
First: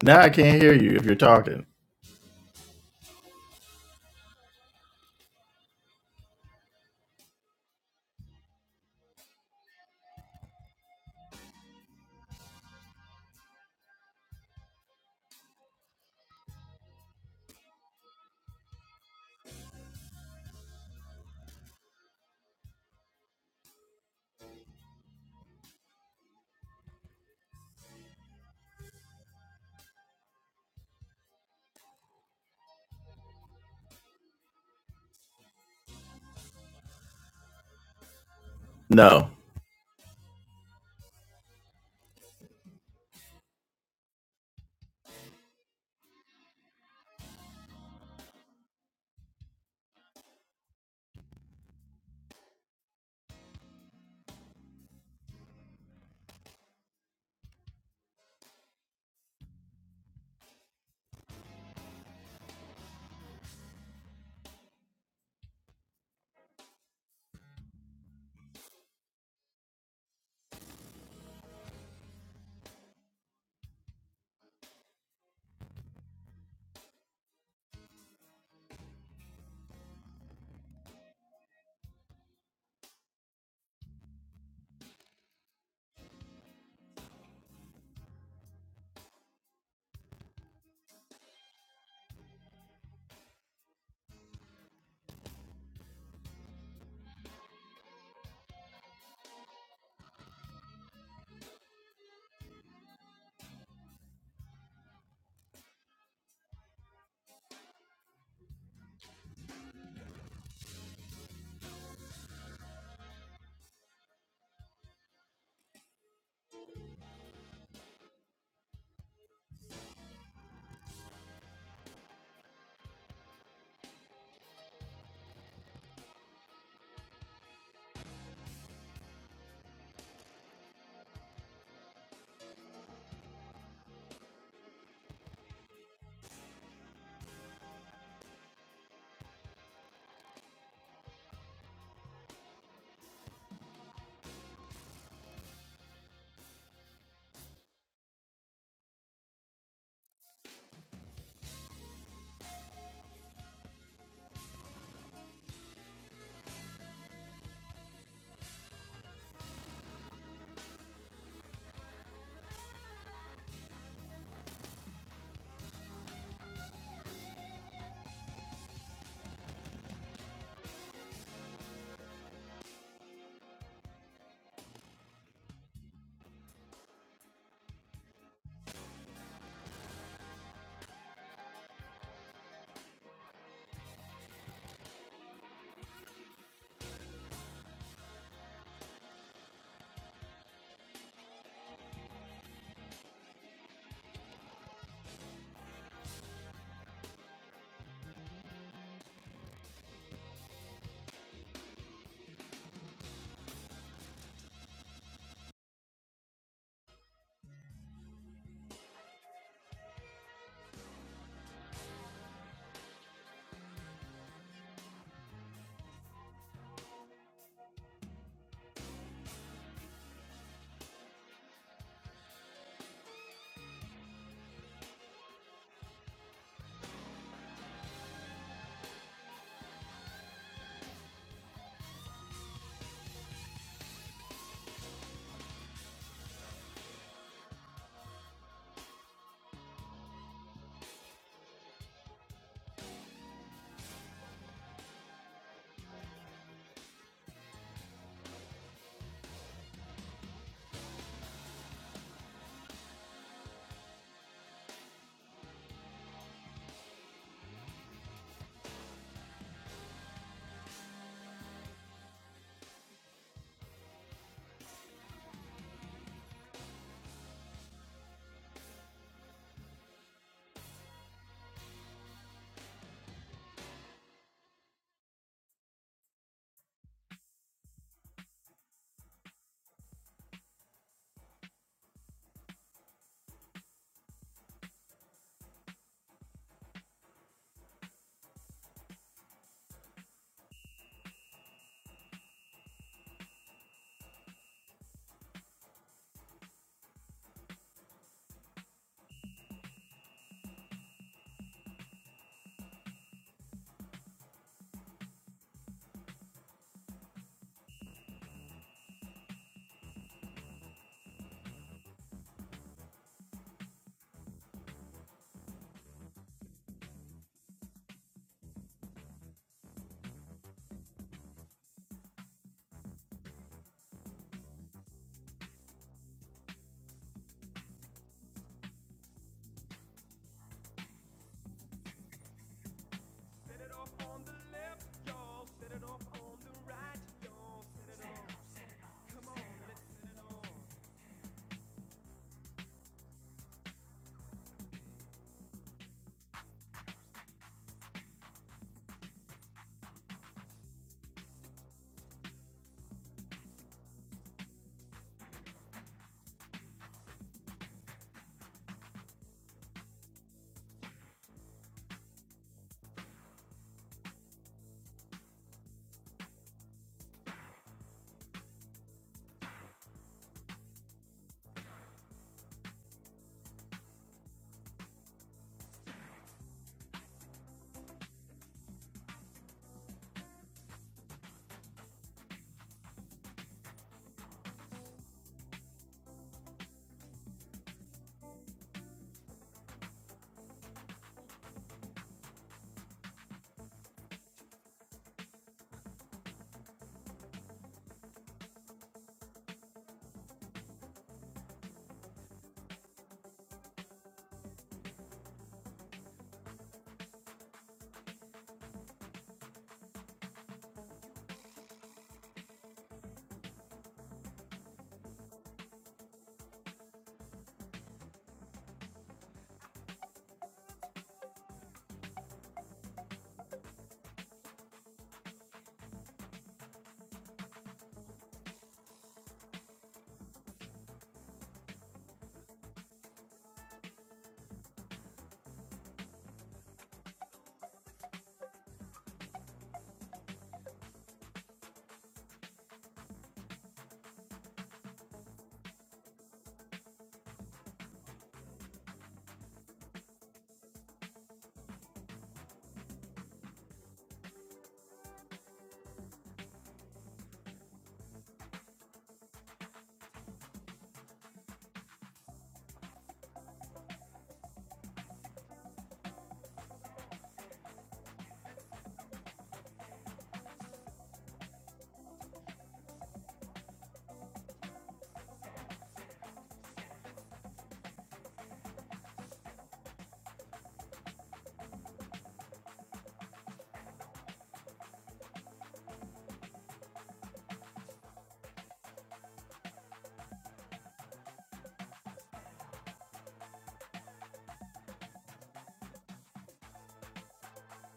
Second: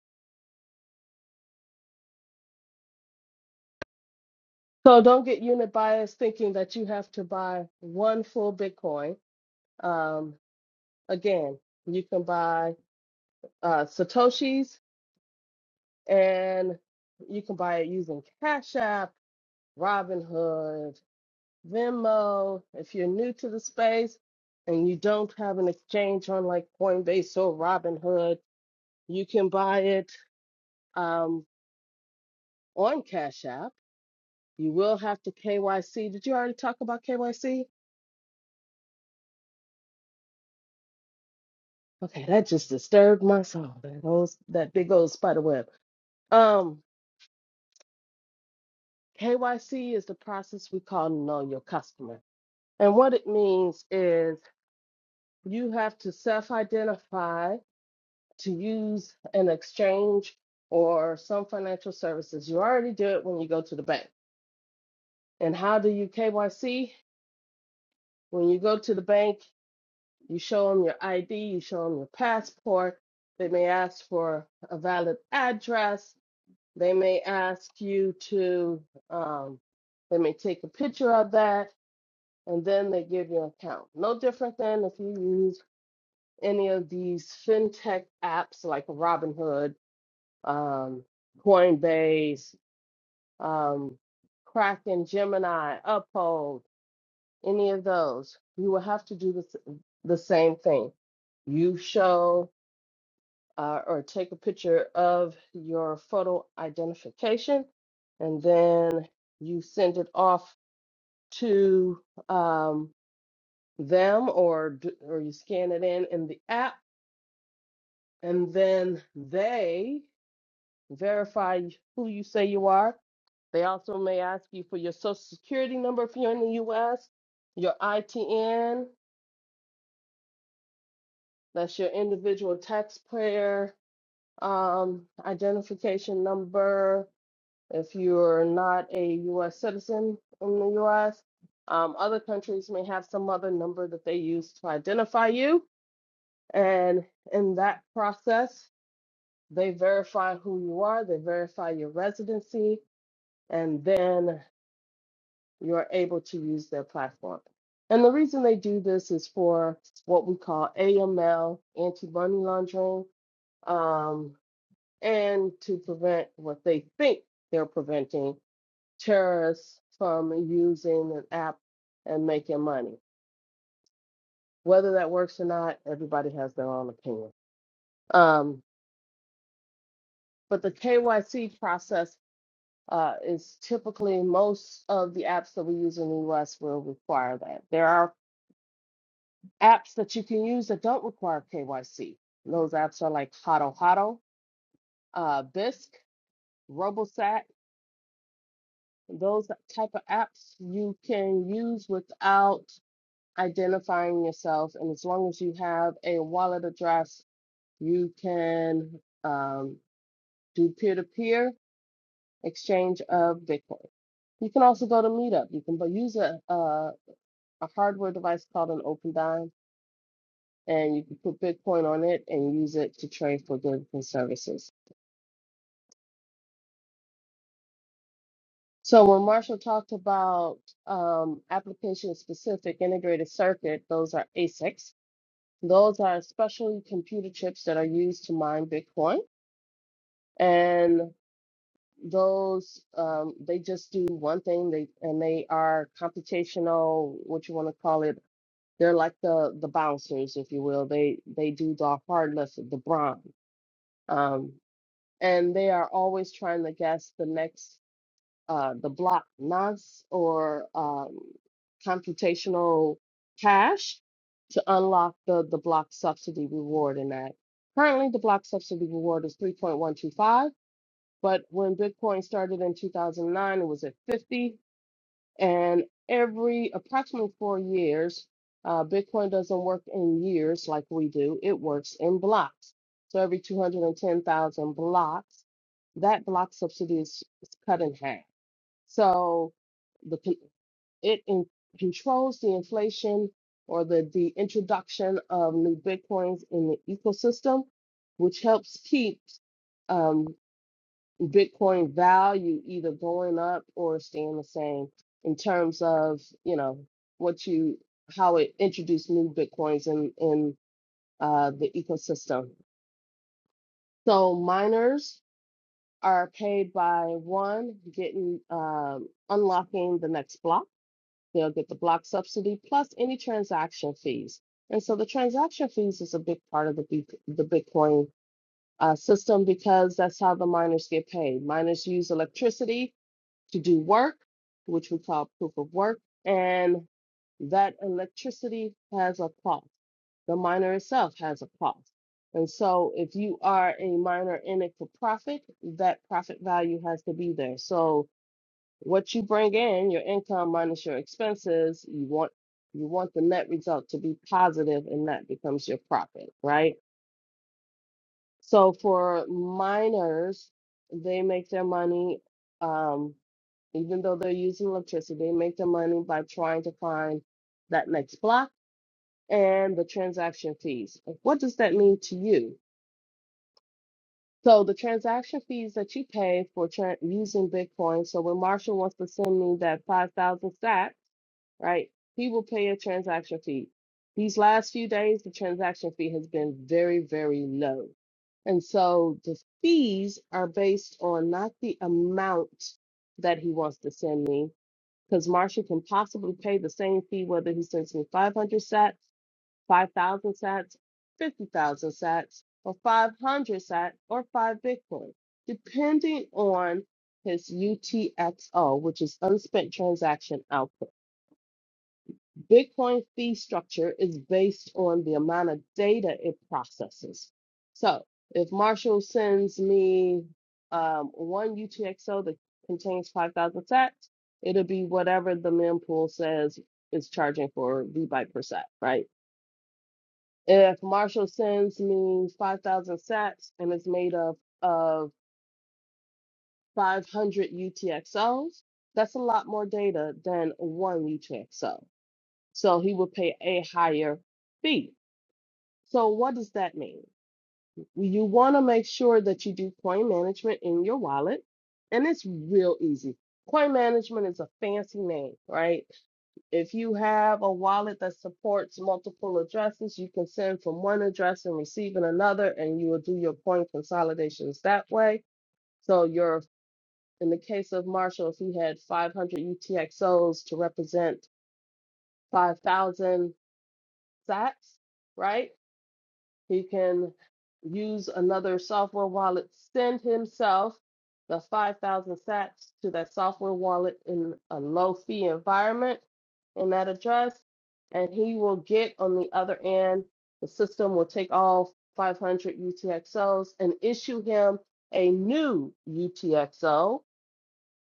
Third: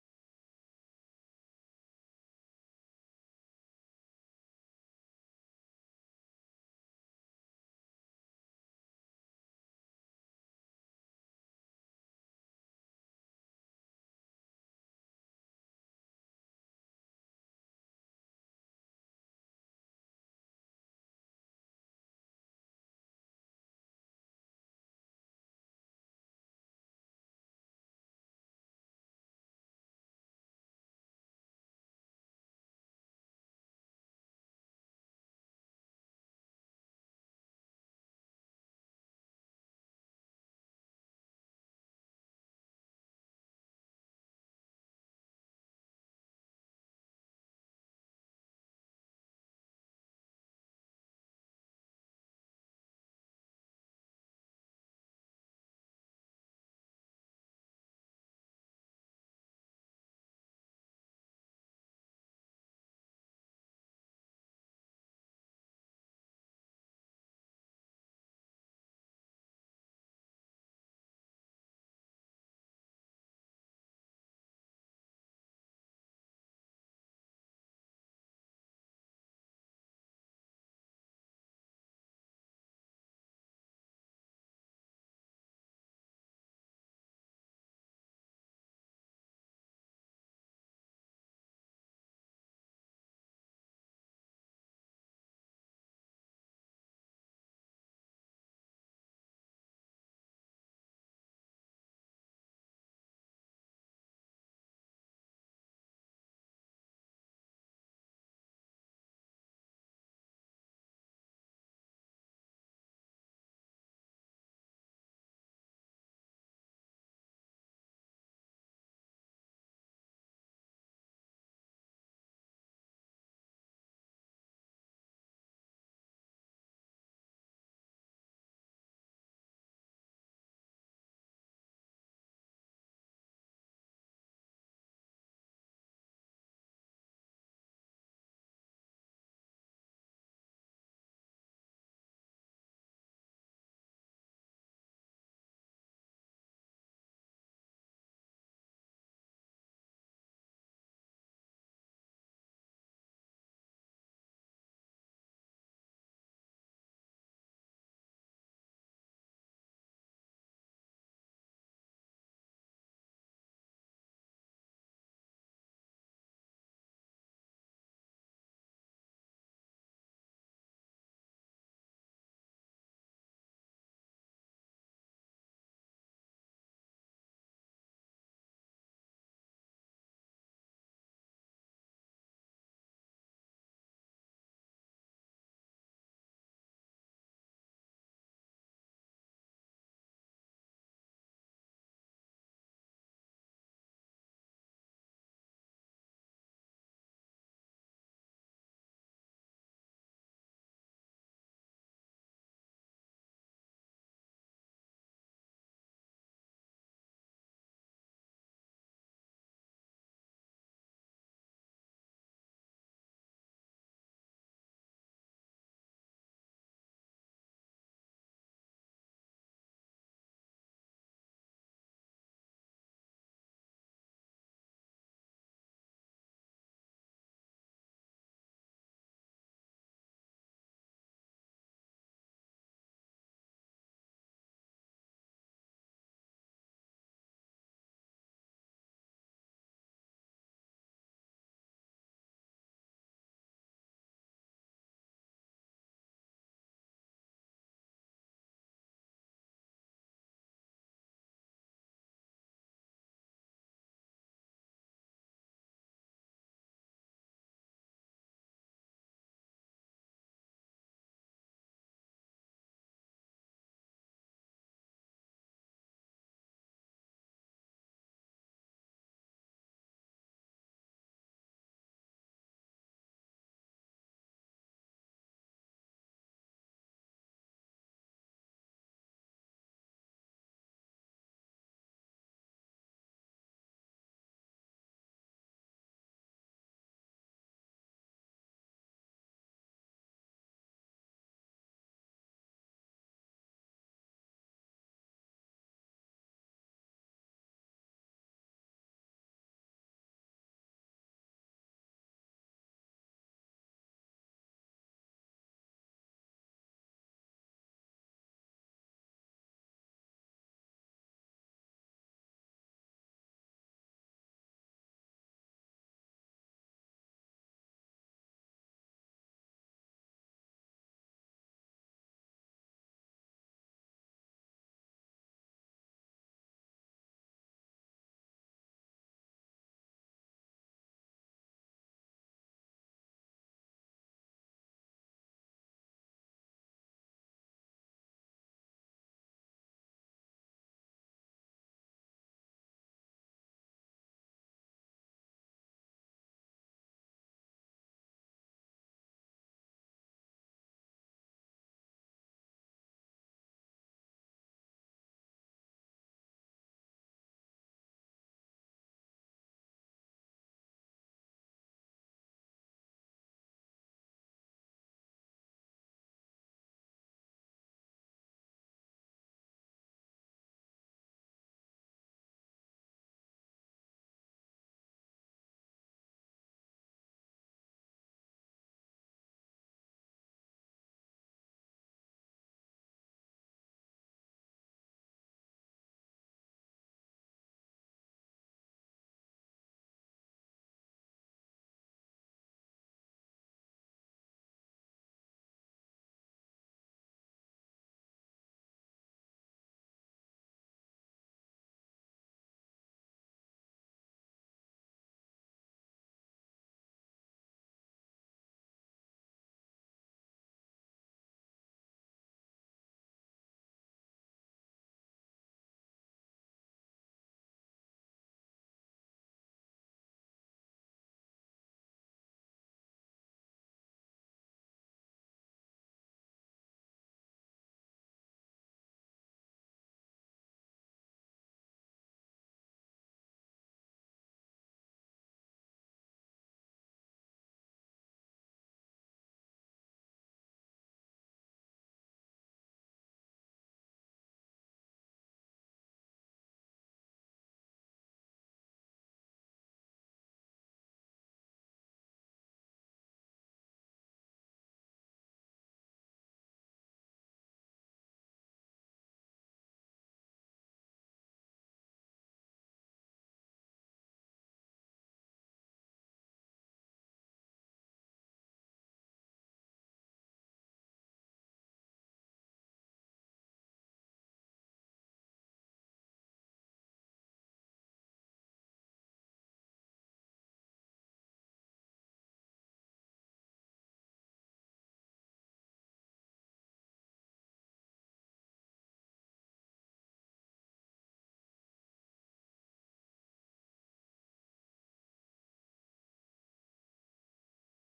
A: Now I can't hear you if you're talking.
B: So don't get unit bias thinking that you have to buy one full Bitcoin. Um, Again, you can buy uh, Satoshis and you can buy it using Cash App, Robinhood, Venmo. If you're new to the space and you don't have an exchange on like Coinbase or Robinhood, you can buy it um, on Cash App. You will have to KYC. Did you already talk about KYC?
A: No.
B: Okay, that just disturbed my soul. That old, that big old spider web. Um, KYC is the process we call know your customer. And what it means is you have to self identify to use an exchange or some financial services. You already do it when you go to the bank. And how do you KYC? When you go to the bank, you show them your ID, you show them your passport. They may ask for a valid address. They may ask you to, um, they may take a picture of that and then they give you an account. No different than if you use any of these fintech apps like Robinhood, um, Coinbase, um, Kraken, Gemini, Uphold, any of those. You will have to do the, s- the same thing. You show uh, or take a picture of your photo identification, and then you send it off to um, them or d- or you scan it in in the app and then they verify who you say you are they also may ask you for your social security number if you're in the US your ITN that's your individual taxpayer um, identification number if you're not a US citizen in the US um, other countries may have some other number that they use to identify you and in that process They verify who you are, they verify your residency, and then you're able to use their platform. And the reason they do this is for what we call AML, anti money laundering, um, and to prevent what they think they're preventing terrorists from using an app and making money. Whether that works or not, everybody has their own opinion. Um, but the KYC process uh, is typically most of the apps that we use in the US will require that. There are apps that you can use that don't require KYC. Those apps are like Hado Hado, uh, Bisc, Robosat. Those type of apps you can use without identifying yourself. And as long as you have a wallet address, you can um, do peer to peer exchange of Bitcoin. You can also go to Meetup. You can bu- use a, a a hardware device called an OpenDime, and you can put Bitcoin on it and use it to trade for goods and services. So when Marshall talked about um, application-specific integrated circuit, those are ASICs. Those are specially computer chips that are used to mine Bitcoin, and those um, they just do one thing. They and they are computational, what you want to call it. They're like the the bouncers, if you will. They they do the hard less the brawn. Um, and they are always trying to guess the next uh, the block NAS or um, computational hash to unlock the the block subsidy reward in that. Currently, the block subsidy reward is 3.125, but when Bitcoin started in 2009, it was at 50. And every approximately four years, uh, Bitcoin doesn't work in years like we do, it works in blocks. So every 210,000 blocks, that block subsidy is, is cut in half. So the con- it in, controls the inflation or the, the introduction of new Bitcoins in the ecosystem, which helps keep um, Bitcoin value either going up or staying the same in terms of, you know, what you how it introduced new Bitcoins in in uh, the ecosystem. So miners are paid by one getting um, unlocking the next block. They'll get the block subsidy plus any transaction fees. And so the transaction fees is a big part of the Bit- the Bitcoin uh, system because that's how the miners get paid. Miners use electricity to do work, which we call proof of work, and that electricity has a cost. The miner itself has a cost. And so if you are a miner in it for profit, that profit value has to be there. So what you bring in, your income minus your expenses, you want you want the net result to be positive and that becomes your profit, right? So for miners, they make their money um, even though they're using electricity, they make their money by trying to find that next block and the transaction fees. Like, What does that mean to you? So the transaction fees that you pay for tra- using Bitcoin. So when Marshall wants to send me that 5,000 sat, right? He will pay a transaction fee. These last few days, the transaction fee has been very, very low. And so the fees are based on not the amount that he wants to send me, because Marcia can possibly pay the same fee whether he sends me 500 sats, 5,000 sats, 50,000 sats, or 500 sats, or 5 Bitcoin, depending on his UTXO, which is unspent transaction output. Bitcoin fee structure is based on the amount of data it processes. So if Marshall sends me um, one UTXO that contains 5,000 sats, it'll be whatever the mempool says is charging for byte per sat, right? If Marshall sends me 5,000 sats and it's made up of 500 UTXOs, that's a lot more data than one UTXO. So he would pay a higher fee So what does that mean? You want to make sure that you do coin management in your wallet, and it's real easy. Coin management is a fancy name, right? If you have a wallet that supports multiple addresses, you can send from one address and receive in another, and you will do your coin consolidations that way. So your in the case of Marshall, if he had 500 UTXOs to represent 5,000 sats, right? He can use another software wallet, send himself the 5,000 sats to that software wallet in a low fee environment in that address, and he will get on the other end. The system will take all 500 UTXOs and issue him a new UTXO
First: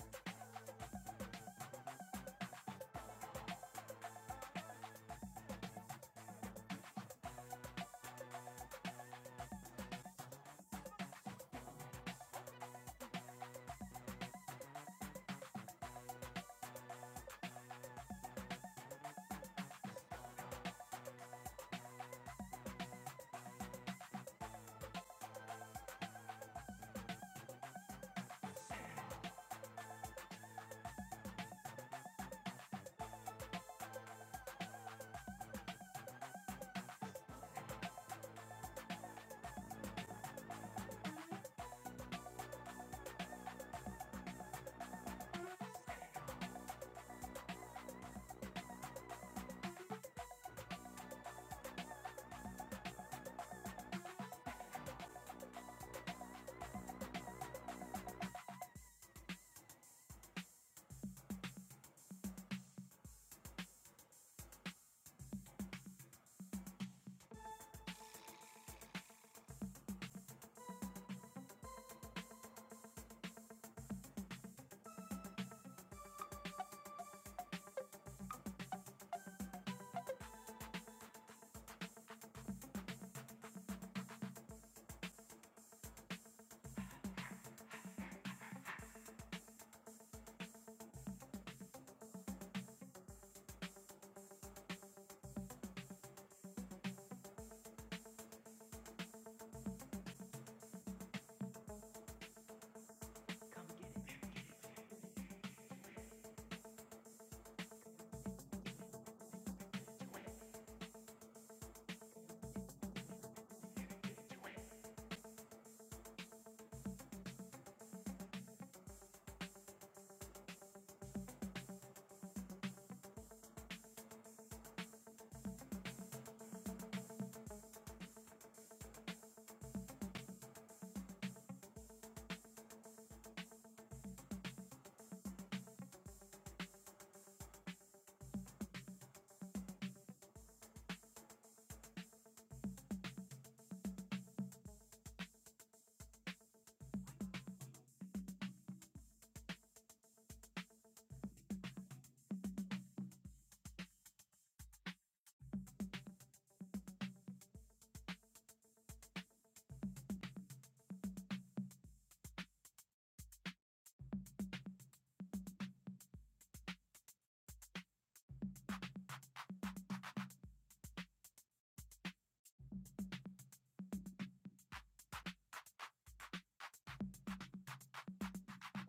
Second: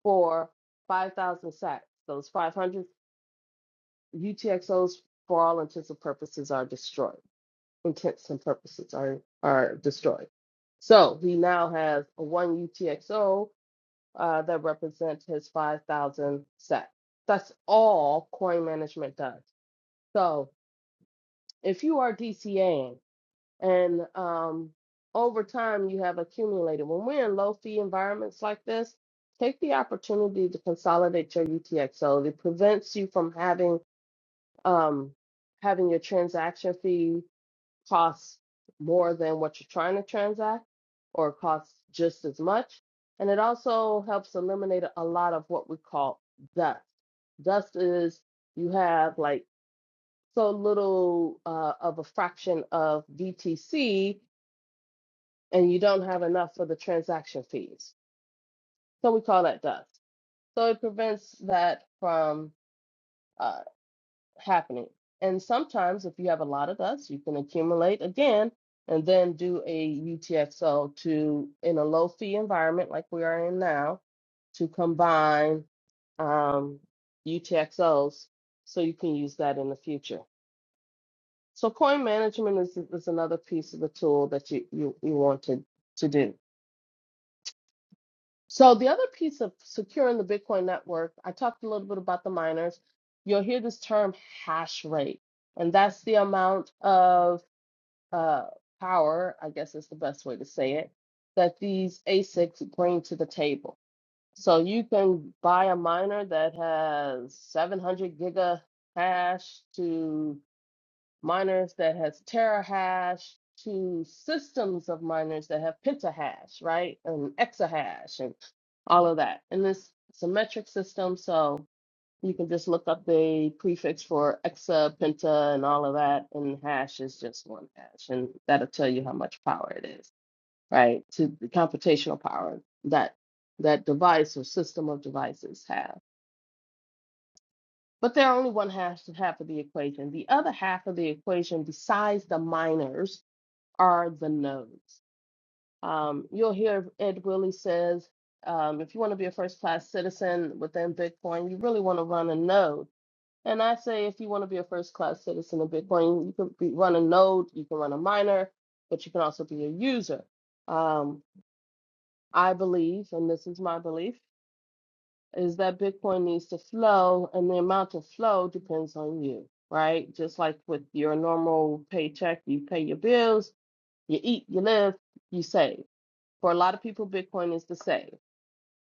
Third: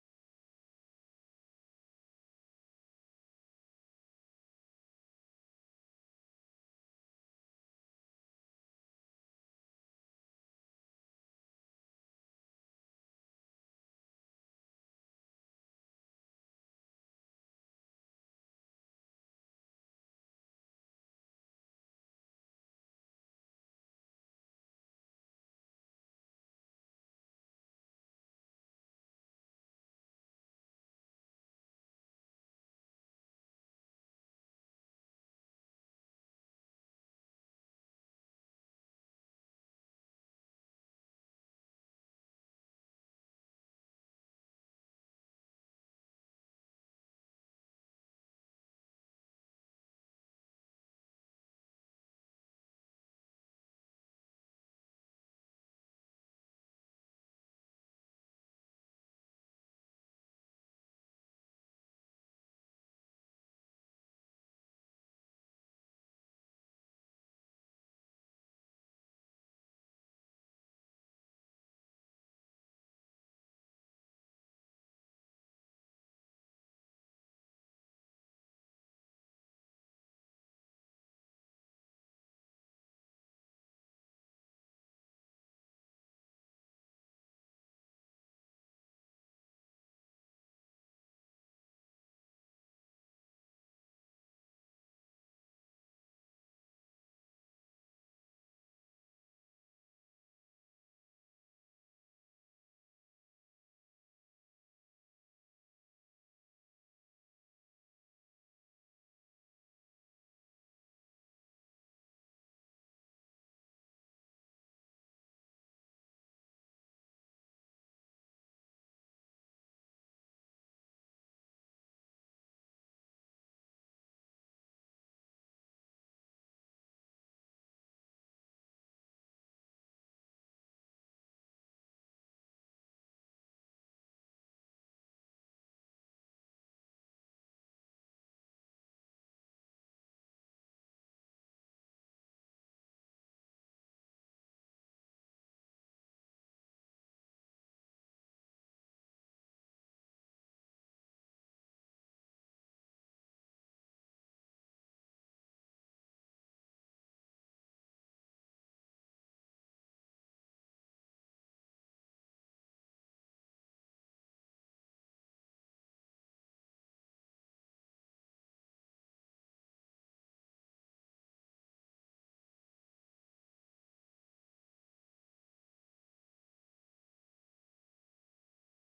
B: for 5,000 sats. Those 500 UTXOs, for all intents and purposes, are destroyed intents and purposes are are destroyed. So he now has a one UTXO uh, that represents his 5,000 SEC. That's all coin management does. So if you are DCAing and um, over time you have accumulated, when we're in low fee environments like this, take the opportunity to consolidate your UTXO. It prevents you from having um, having your transaction fee costs more than what you're trying to transact or costs just as much. And it also helps eliminate a lot of what we call dust. Dust is you have like so little uh, of a fraction of BTC, and you don't have enough for the transaction fees. So we call that dust. So it prevents that from uh, happening. And sometimes, if you have a lot of dust, you can accumulate again and then do a UTXO to, in a low fee environment like we are in now, to combine um, UTXOs so you can use that in the future. So, coin management is, is another piece of the tool that you, you, you want to, to do. So the other piece of securing the Bitcoin network, I talked a little bit about the miners. You'll hear this term hash rate, and that's the amount of uh, power, I guess is the best way to say it, that these ASICs bring to the table. So you can buy a miner that has 700 giga hash to miners that has terahash to systems of miners that have pentahash, right? And exahash and all of that. And this it's a metric system, so you can just look up the prefix for exa, penta, and all of that, and hash is just one hash, and that'll tell you how much power it is, right? To the computational power that that device or system of devices have. But they're only one half half of the equation. The other half of the equation, besides the miners, are the nodes. Um, you'll hear Ed Willie says, um, if you want to be a first class citizen within Bitcoin, you really want to run a node. And I say, if you want to be a first class citizen of Bitcoin, you can be, run a node, you can run a miner, but you can also be a user. Um, I believe, and this is my belief, is that Bitcoin needs to flow, and the amount of flow depends on you, right? Just like with your normal paycheck, you pay your bills, you eat, you live, you save. For a lot of people, Bitcoin is the same.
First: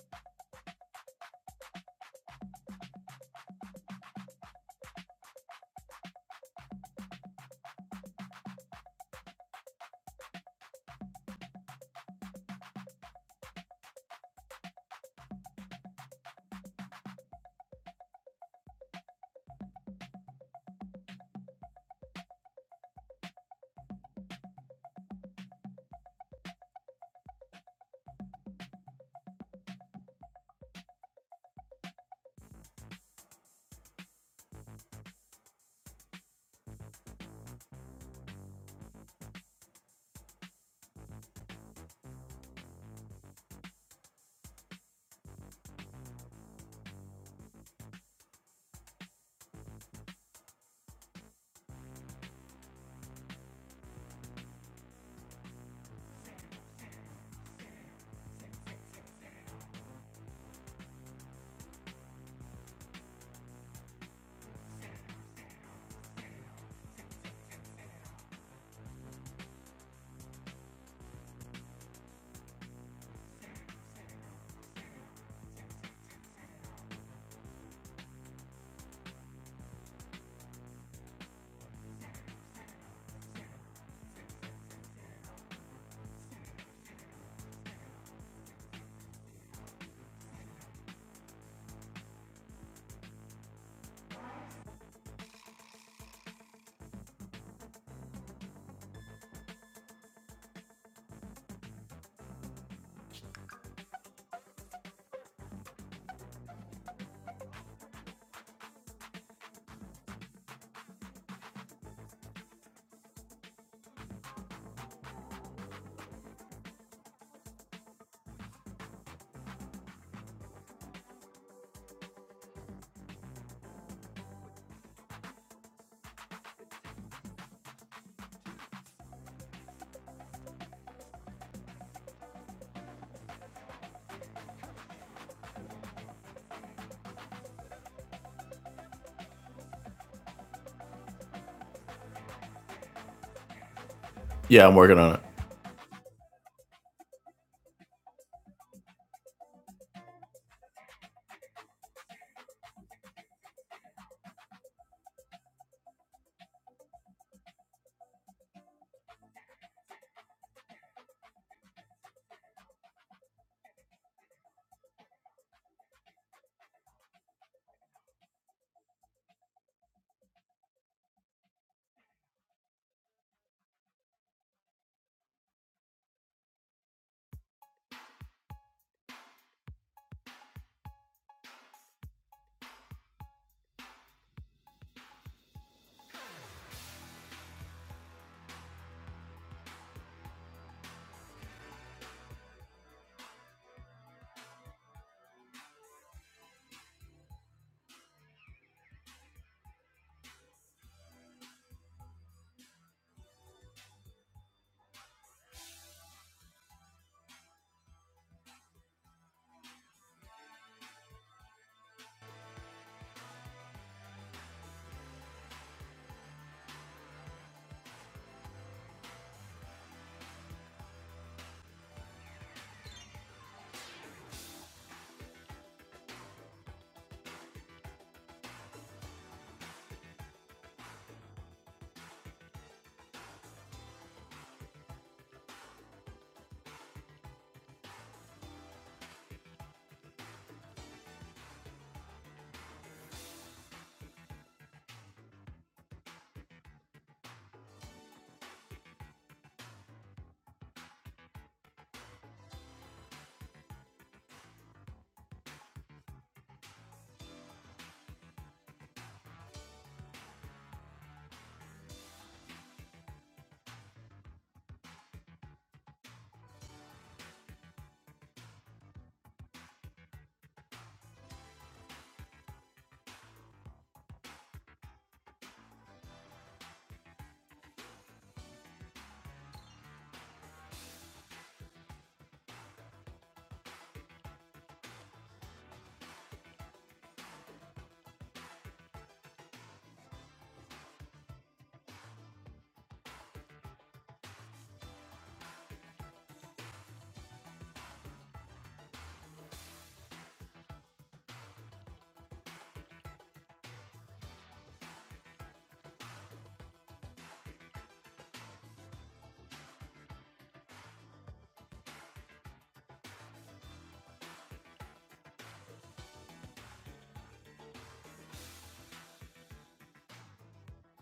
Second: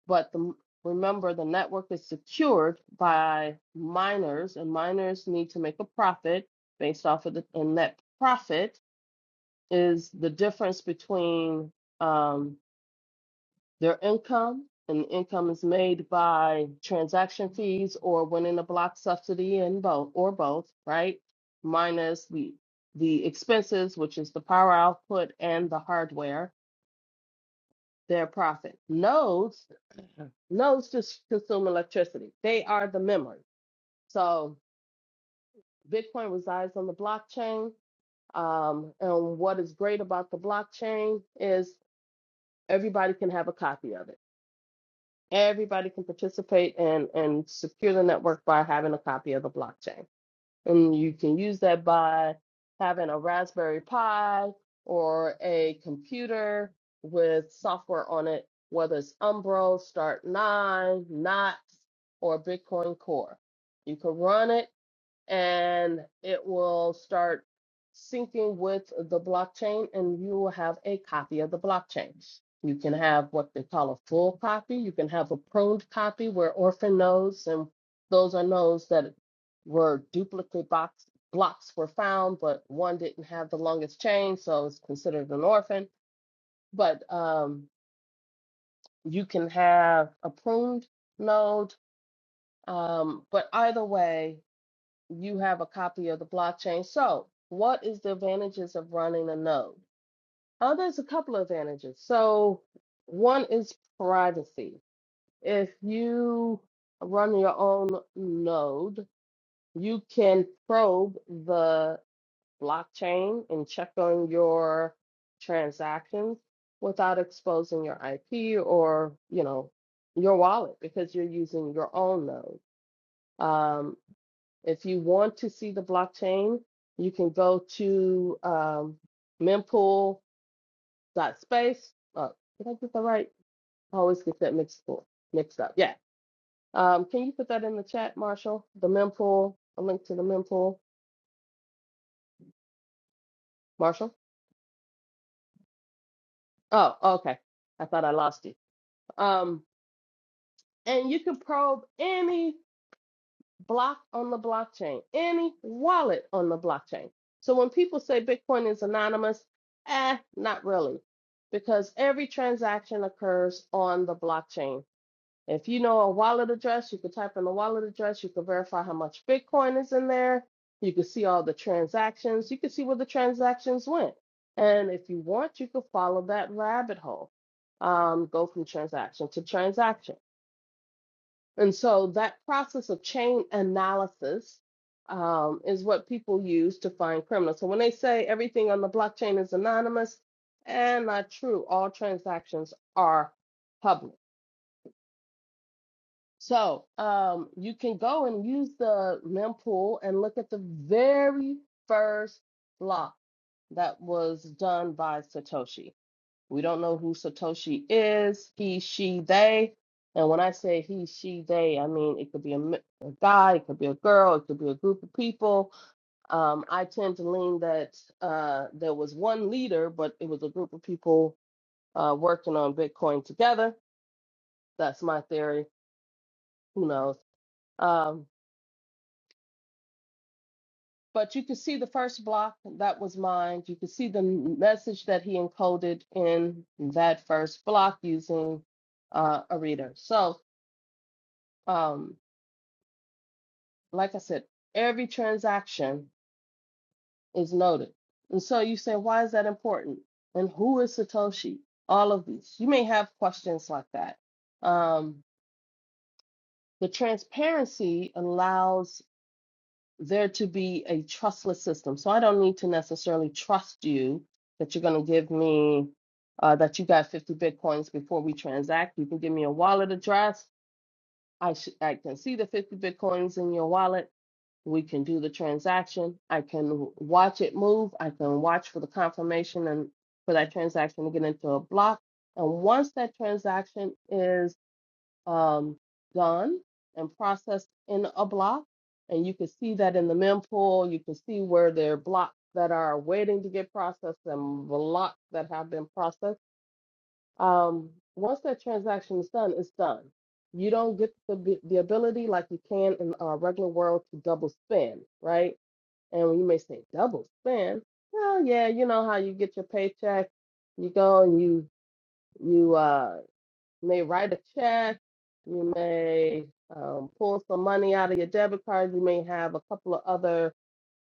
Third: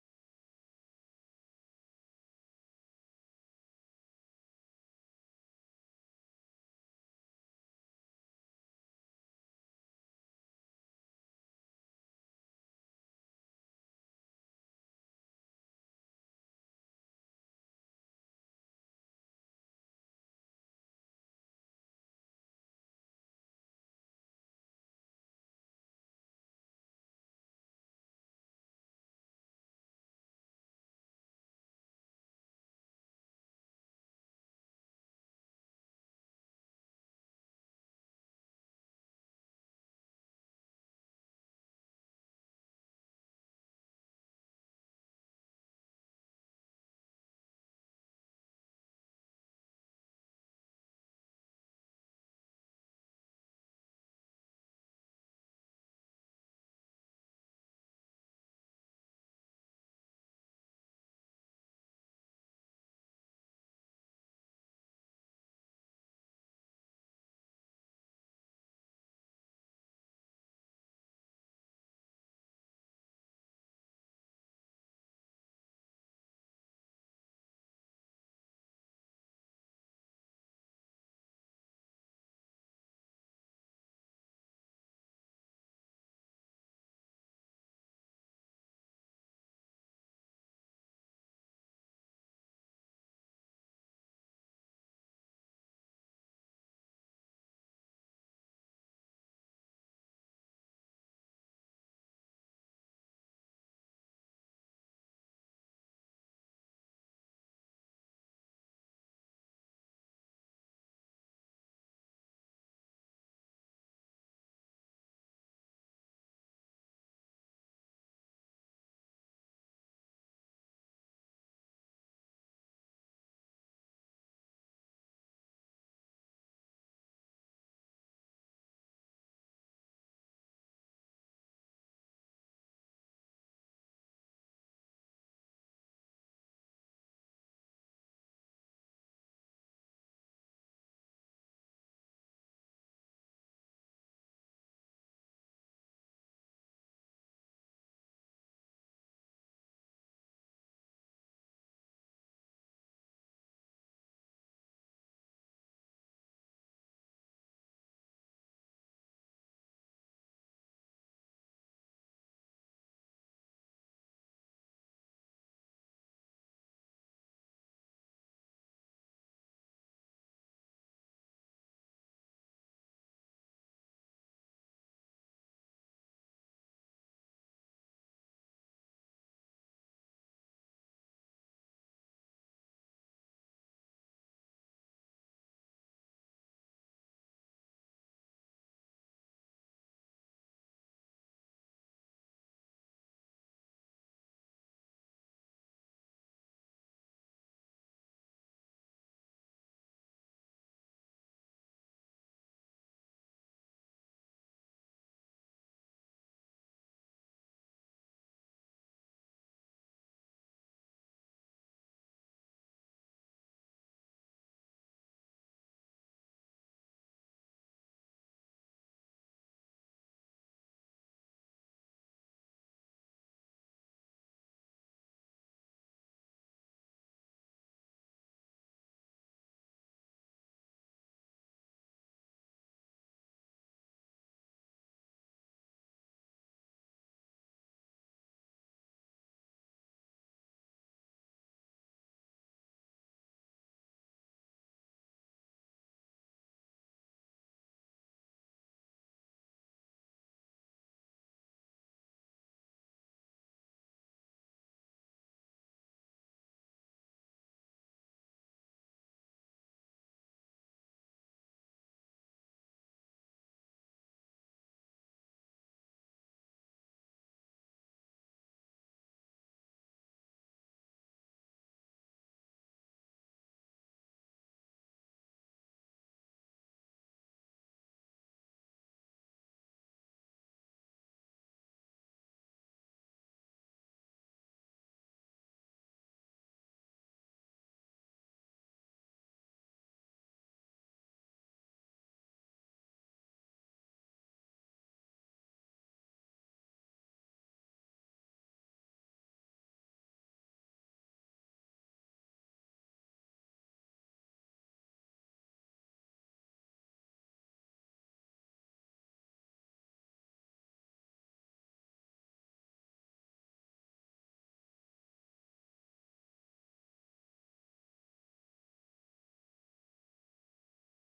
B: But the, remember, the network is secured by miners, and miners need to make a profit based off of the, and that profit is the difference between um, their income, and income is made by transaction fees or winning a block subsidy and both, or both, right? Minus the the expenses, which is the power output and the hardware, their profit. Nodes Nodes just consume electricity. They are the memory. So Bitcoin resides on the blockchain. Um, and what is great about the blockchain is everybody can have a copy of it. Everybody can participate and, and secure the network by having a copy of the blockchain. And you can use that by having a Raspberry Pi or a computer with software on it, whether it's Umbro, Start9, Knox, or Bitcoin Core. You can run it and it will start syncing with the blockchain and you will have a copy of the blockchain. You can have what they call a full copy. You can have a pruned copy where orphan nodes and those are nodes that were duplicate box, blocks were found, but one didn't have the longest chain, so it's considered an orphan. But um, you can have a pruned node. Um, but either way, you have a copy of the blockchain. So, what is the advantages of running a node? Oh, there's a couple of advantages. So, one is privacy. If you run your own node, you can probe the blockchain and check on your transactions without exposing your IP or, you know, your wallet because you're using your own node. Um, if you want to see the blockchain, you can go to um, mempool.space. Uh, did I get that right? I always get that mixed up. Mixed up. Yeah. Um, can you put that in the chat, Marshall? The mempool, a link to the mempool, Marshall.
A: Yeah, I'm working on it.
B: Oh, okay. I thought I lost you. Um, and you can probe any block on the blockchain, any wallet on the blockchain. So when people say Bitcoin is anonymous, eh, not really, because every transaction occurs on the blockchain. If you know a wallet address, you can type in the wallet address, you can verify how much Bitcoin is in there, you can see all the transactions, you can see where the transactions went. And if you want, you can follow that rabbit hole. Um, go from transaction to transaction. And so that process of chain analysis um, is what people use to find criminals. So when they say everything on the blockchain is anonymous, and not true, all transactions are public. So um, you can go and use the mempool and look at the very first block that was done by Satoshi. We don't know who Satoshi is, he, she, they. And when I say he, she, they, I mean it could be a, m- a guy, it could be a girl, it could be a group of people. Um, I tend to lean that uh, there was one leader, but it was a group of people uh, working on Bitcoin together. That's my theory. Who knows? Um, but you could see the first block that was mined. You could see the m- message that he encoded in that first block using uh, a reader. So um, like I said, every transaction is noted, And so you say, why is that important? And who is Satoshi? All of these. You may have questions like that. Um, the transparency allows there to be a trustless system. So I don't need to necessarily trust you that you're going to give me uh, that you got 50 bitcoins before we transact. You can give me a wallet address. I, sh- I can see the 50 bitcoins in your wallet we can do the transaction. I can watch it move. I can watch for the confirmation and for that transaction to get into a block. And once that transaction is um, done and processed in a block, and you can see that in the mempool, you can see where there are blocks that are waiting to get processed and blocks that have been processed. Um, once that transaction is done, it's done. You don't get the, the ability like you can in our regular world to double spend, right? And when you may say double spend. Well, yeah, you know how you get your paycheck, you go and you you uh may write a check, you may um, pull some money out of your debit card, you may have a couple of other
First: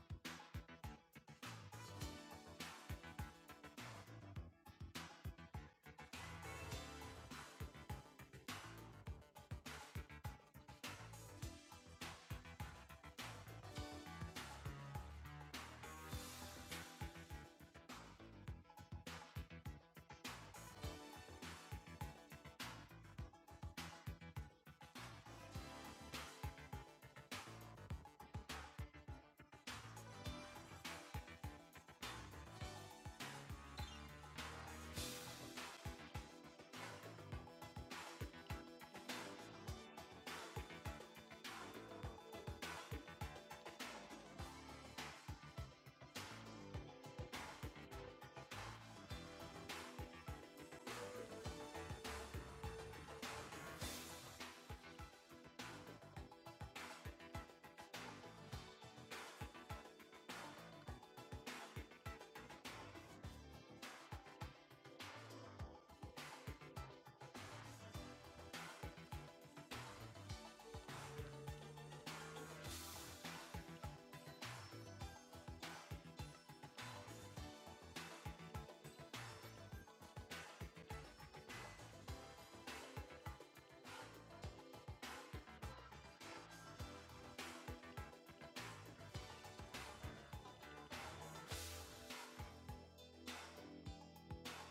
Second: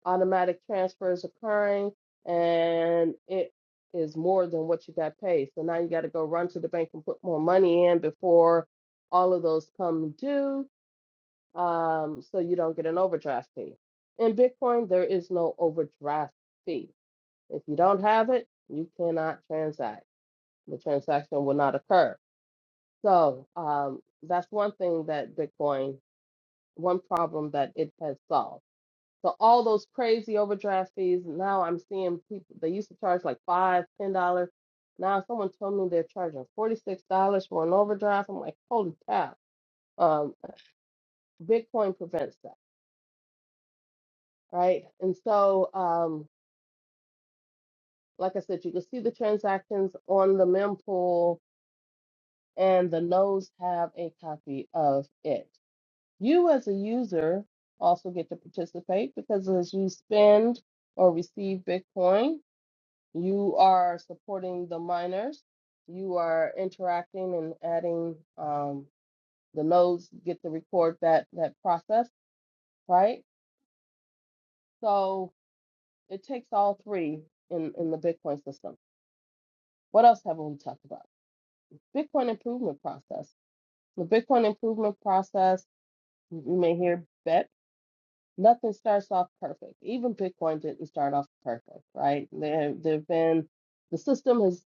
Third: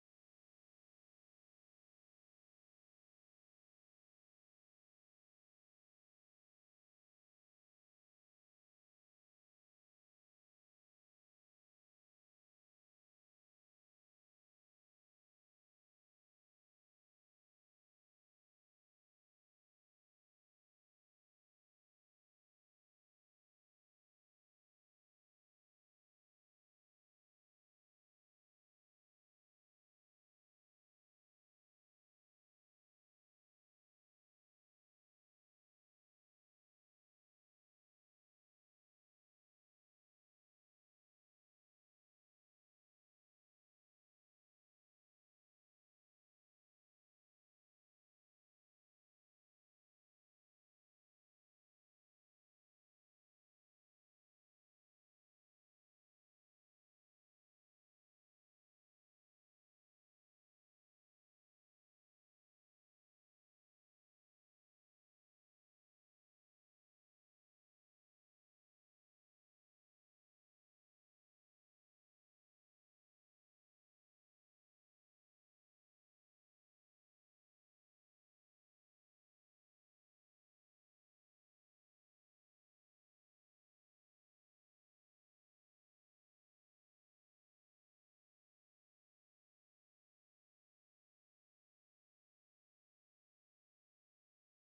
B: automatic transfers occurring, and it is more than what you got paid. So now you got to go run to the bank and put more money in before all of those come due um, so you don't get an overdraft fee. In Bitcoin, there is no overdraft fee. If you don't have it, you cannot transact. The transaction will not occur. So um, that's one thing that Bitcoin, one problem that it has solved. So all those crazy overdraft fees, now I'm seeing people, they used to charge like five, ten dollars. Now someone told me they're charging $46 for an overdraft. I'm like, holy cow. Um, Bitcoin prevents that. right? And so, um, like I said, you can see the transactions on the mempool, and the nodes have a copy of it. You, as a user, also get to participate because as you spend or receive Bitcoin, you are supporting the miners. You are interacting and adding. Um, the nodes get to record that that process, right? So it takes all three in in the Bitcoin system. What else haven't we talked about? Bitcoin improvement process. The Bitcoin improvement process, you may hear bet, nothing starts off perfect. Even Bitcoin didn't start off perfect, right? There there've been the system has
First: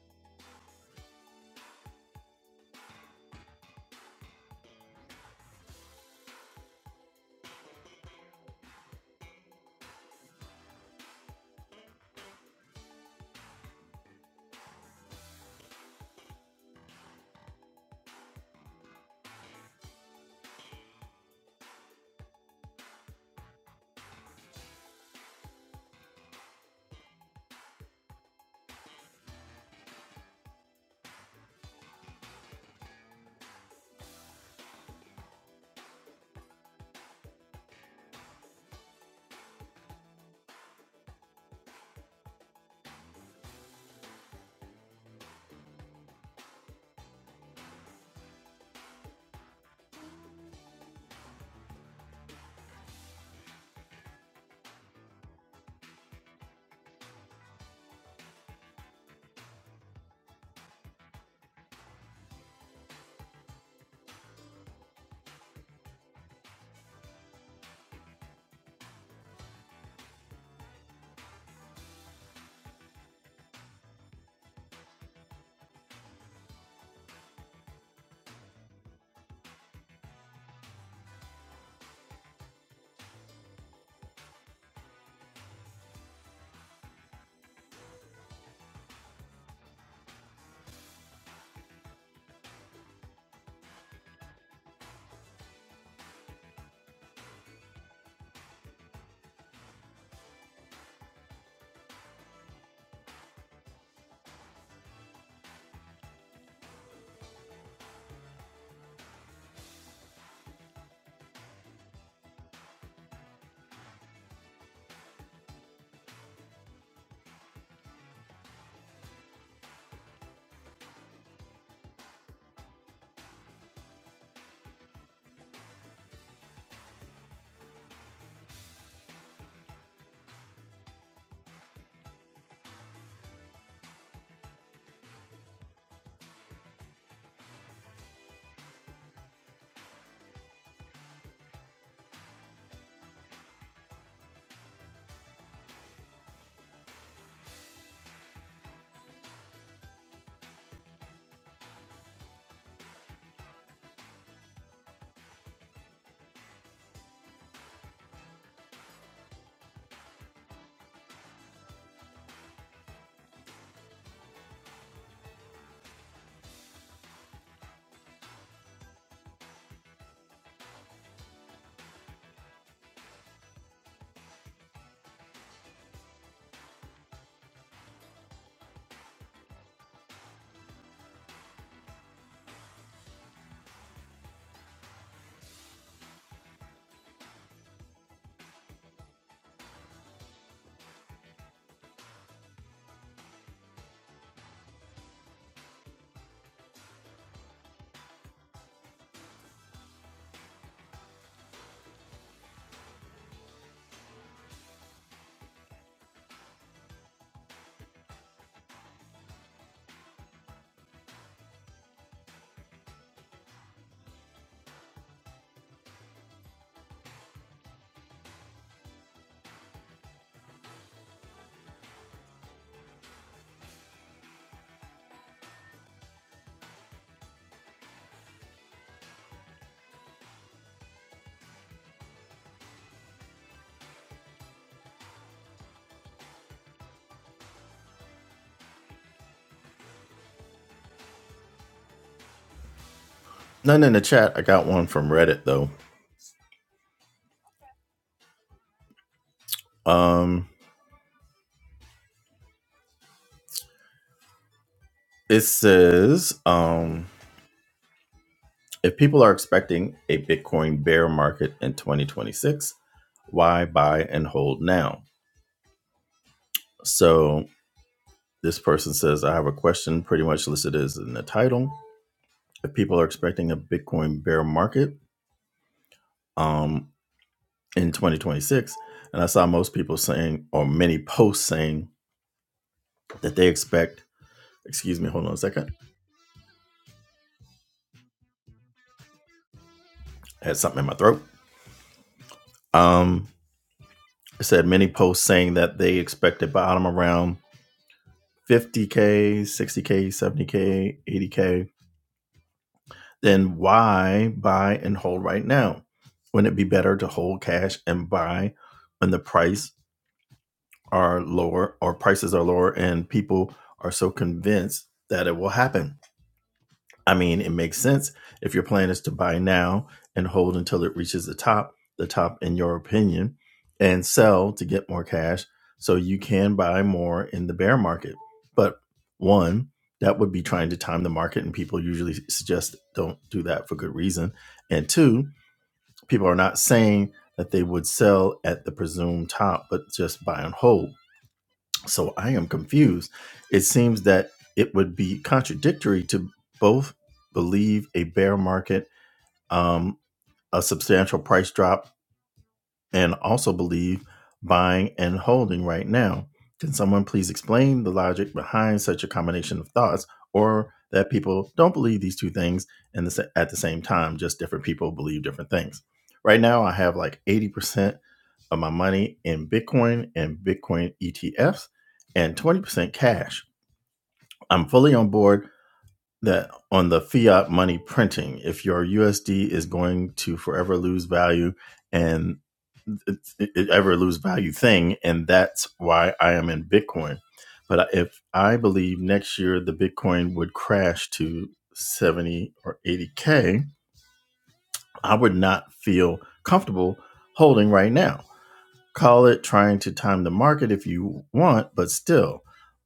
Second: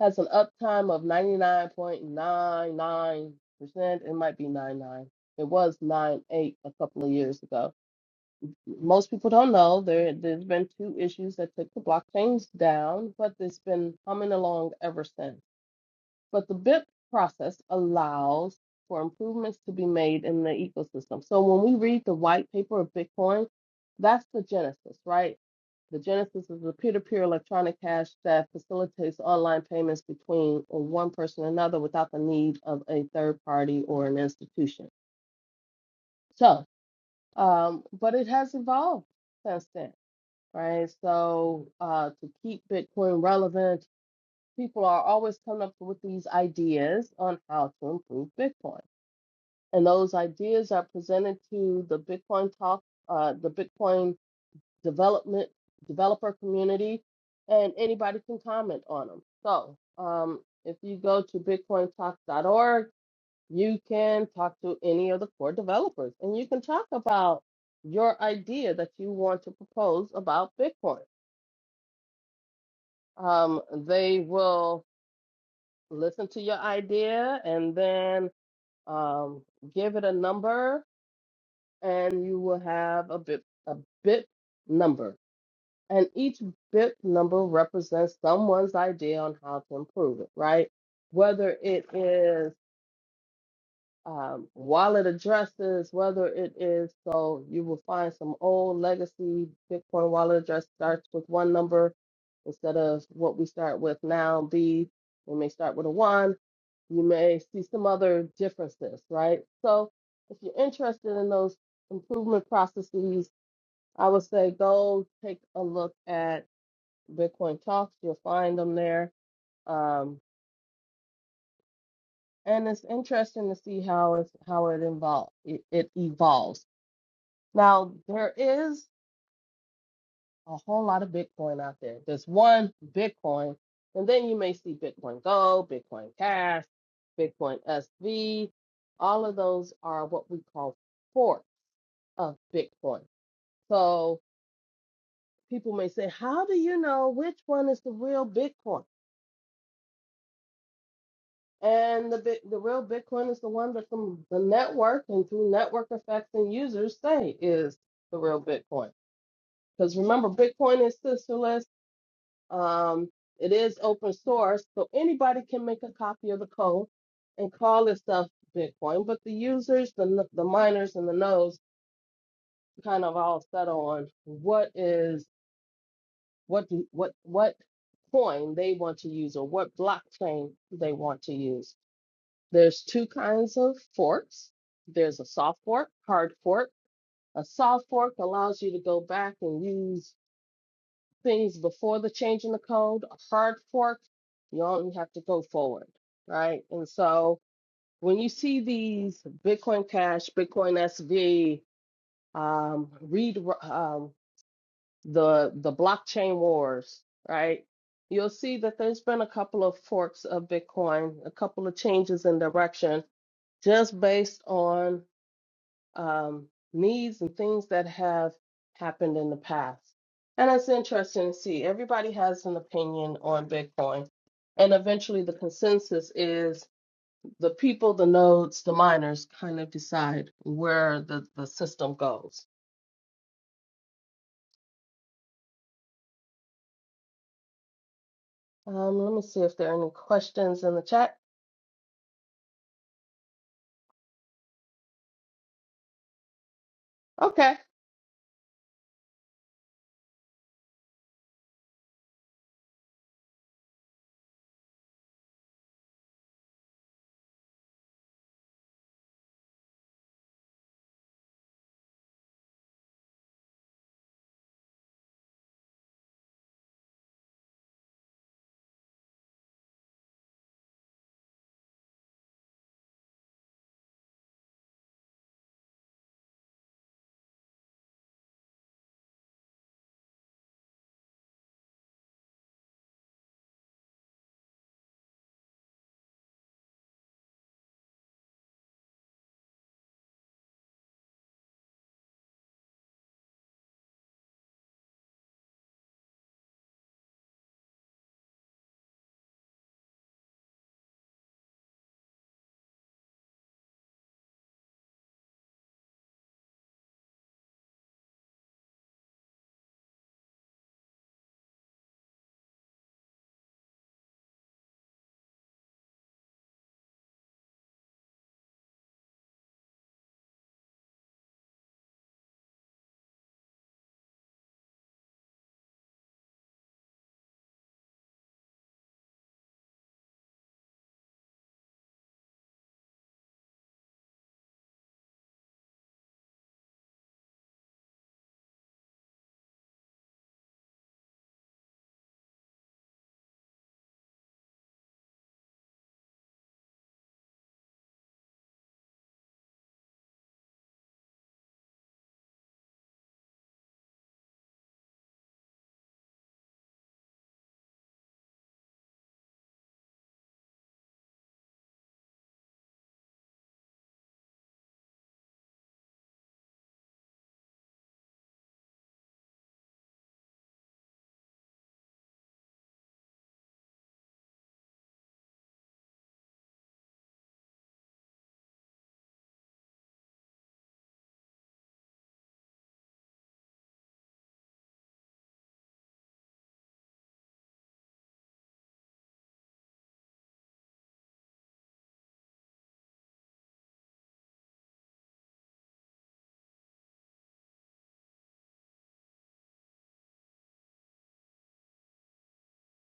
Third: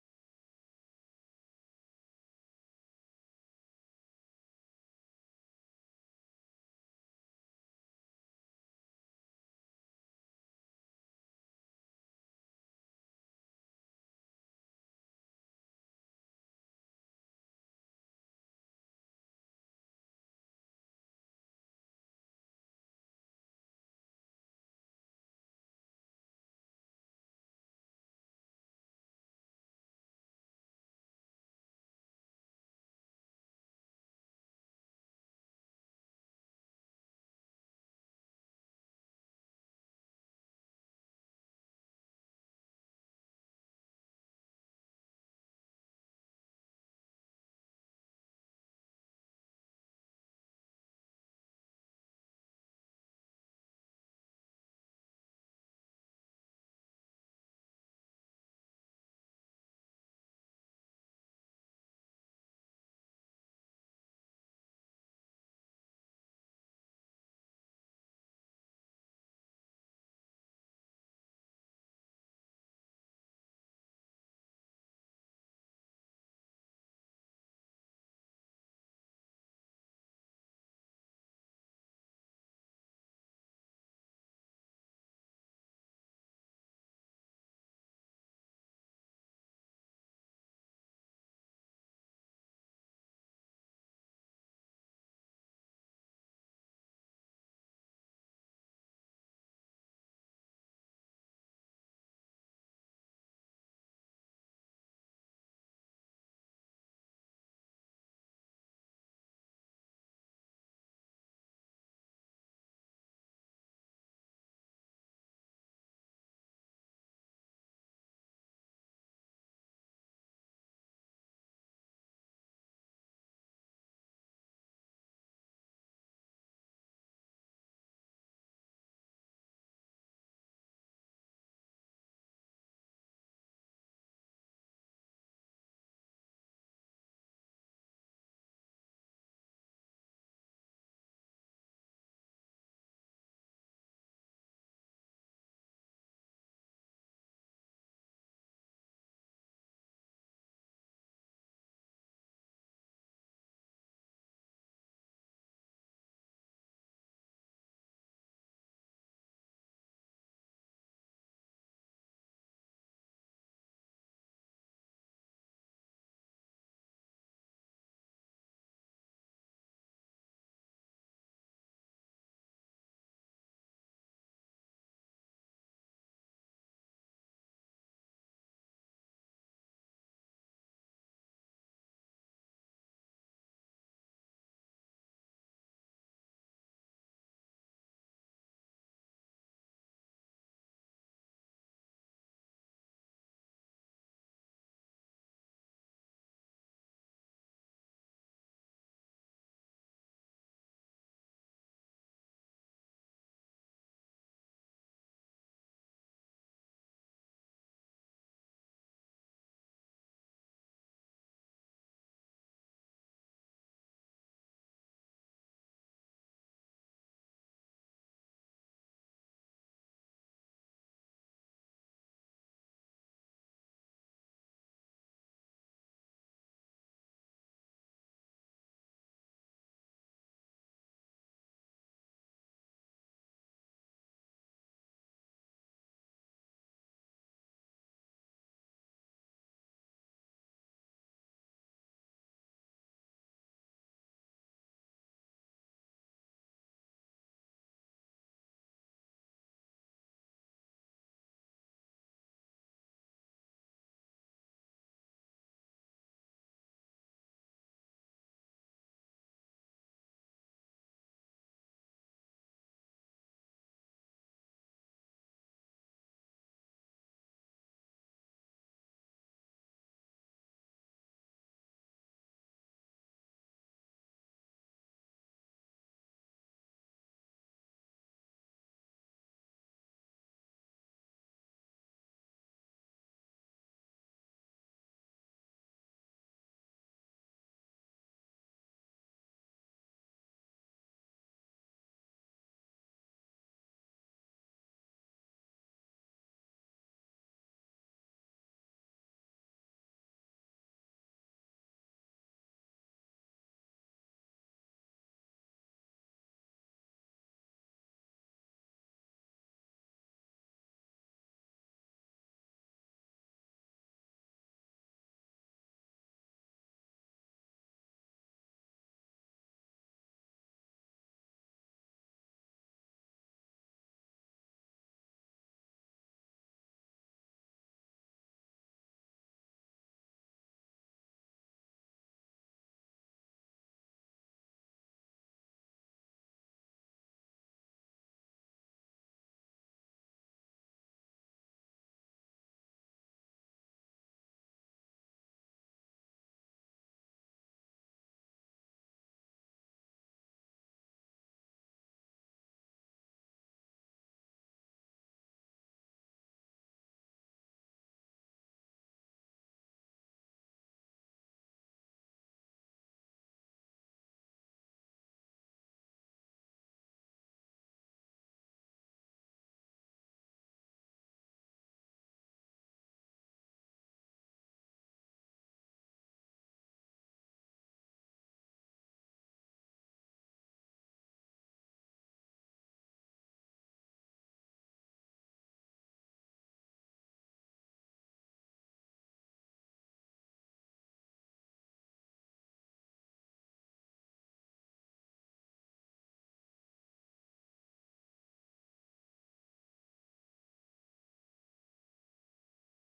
B: has an uptime of 99.99%. It might be 99. It was 98 a couple of years ago. Most people don't know there there's been two issues that took the blockchains down, but it's been humming along ever since But the BIP process allows for improvements to be made in the ecosystem. So when we read the white paper of Bitcoin, that's the genesis, right? The genesis is a peer-to-peer electronic cash that facilitates online payments between one person and another without the need of a third party or an institution. So, um, but it has evolved since then, right? So uh, to keep Bitcoin relevant people are always coming up with these ideas on how to improve Bitcoin. And those ideas are presented to the Bitcoin talk, uh, the Bitcoin development developer community, and anybody can comment on them. So um, if you go to bitcointalk.org, you can talk to any of the core developers, and you can talk about your idea that you want to propose about Bitcoin. Um, they will listen to your idea and then Um, give it a number, and you will have a bit a bit number, and each bit number represents someone's idea on how to improve it. Right? Whether it is um, wallet addresses, whether it is so you will find some old legacy Bitcoin wallet address starts with one number instead of what we start with now, B. We may start with a one. You may see some other differences, right? So if you're interested in those improvement processes, I would say go take a look at Bitcoin Talks. You'll find them there. Um, and it's interesting to see how it's how it involve it, it evolves. Now, there is a whole lot of Bitcoin out there. There's one Bitcoin, and then you may see Bitcoin Gold, Bitcoin Cash, Bitcoin SV. All of those are what we call forks of Bitcoin. So people may say, How do you know which one is the real Bitcoin? And the bit, the real Bitcoin is the one that the, the network and through network effects and users say is the real Bitcoin. Because remember, Bitcoin is sisterless. Um, it is open source, so anybody can make a copy of the code and call this stuff Bitcoin. But the users, the n- the miners, and the nodes kind of all settle on what is what do, what what coin they want to use or what blockchain they want to use. There's two kinds of forks. There's a soft fork, hard fork. A soft fork allows you to go back and use things before the change in the code, a hard fork, you only have to go forward, right? And so when you see these Bitcoin Cash, Bitcoin SV, um, read um, the the blockchain wars, right? You'll see that there's been a couple of forks of Bitcoin, a couple of changes in direction, just based on um, needs and things that have happened in the past. And it's interesting to see everybody has an opinion on Bitcoin. And eventually, the consensus is the people, the nodes, the miners kind of decide where the, the system goes. Um, let me see if there are any questions in the chat.
A: None in the chat. I got one from Reddit though.
B: Okay.
A: Um, it says, um, if people are expecting a Bitcoin bear market in 2026, why buy and hold now? So This person says, I have a question pretty much listed as in the title. If people are expecting a Bitcoin bear market um, in 2026, and I saw most people saying, or many posts saying that they expect, excuse me, hold on a second, I had something in my throat. Um, I said many posts saying that they expect a bottom around 50K, 60K, 70K, 80K. Then why buy and hold right now? Wouldn't it be better to hold cash and buy when the price are lower or prices are lower and people are so convinced that it will happen. I mean, it makes sense if your plan is to buy now and hold until it reaches the top, the top in your opinion, and sell to get more cash so you can buy more in the bear market. But one, that would be trying to time the market and people usually suggest don't do that for good reason. And two, people are not saying that they would sell at the presumed top but just buy and hold so I am confused. It seems that it would be contradictory to both believe a bear market, um, a substantial price drop and also believe buying and holding right now. Can someone please explain the logic behind such a combination of thoughts, or that people don't believe these two things and the, at the same time? Just different people believe different things. Right now, I have like 80% of my money in Bitcoin and Bitcoin ETFs and 20% cash. I'm fully on board that on the fiat money printing, if your USD is going to forever lose value and it, it ever lose value thing, and that's why I am in Bitcoin. But if I believe next year the Bitcoin would crash to 70 or 80K, I would not feel comfortable holding right now. Call it trying to time the market if you want, but still,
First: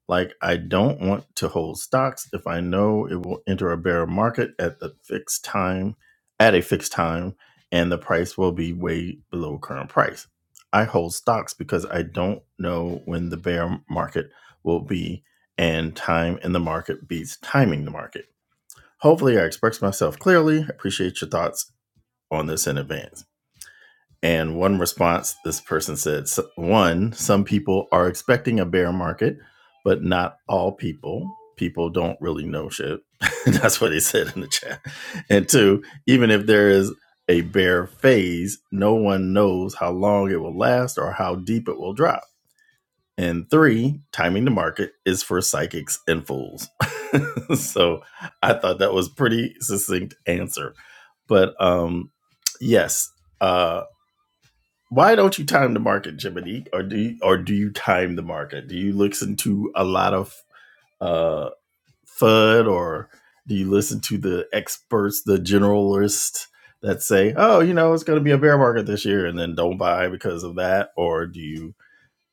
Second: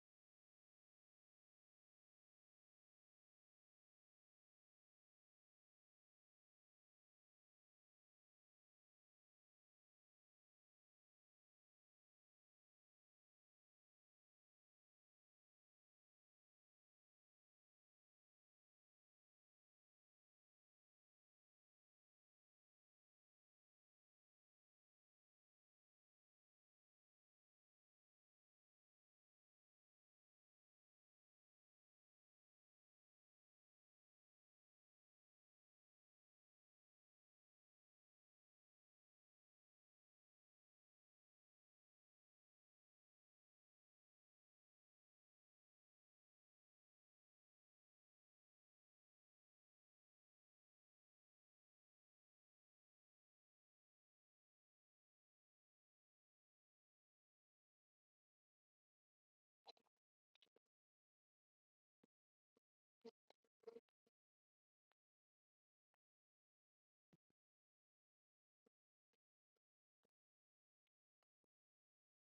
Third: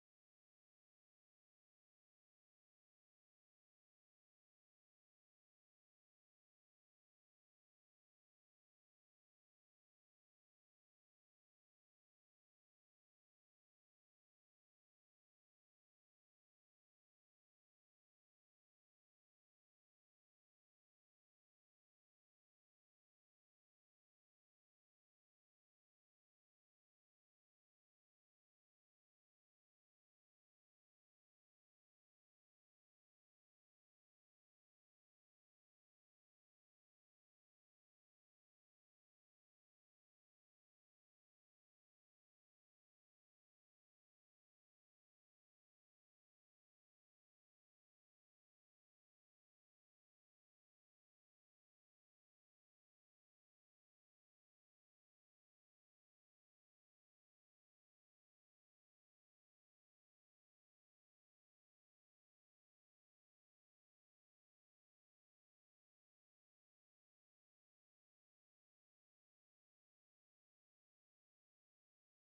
A: like I don't want to hold stocks if I know it will enter a bear market at the fixed time, at a fixed time, and the price will be way below current price. I hold stocks because I don't know when the bear market will be, and time in the market beats timing the market. Hopefully, I expressed myself clearly. Appreciate your thoughts on this in advance. And one response this person said "So, one, some people are expecting a bear market, but not all people. People don't really know shit. That's what he said in the chat. And two, even if there is a bear phase, no one knows how long it will last or how deep it will drop. And three, timing the market is for psychics and fools. so I thought that was pretty succinct answer. But um yes, uh, why don't you time the market, Jiminy? Or do you, or do you time the market? Do you listen to a lot of uh, FUD, or do you listen to the experts, the generalists that say, "Oh, you know, it's going to be a bear market this year," and then don't buy because of that? Or do you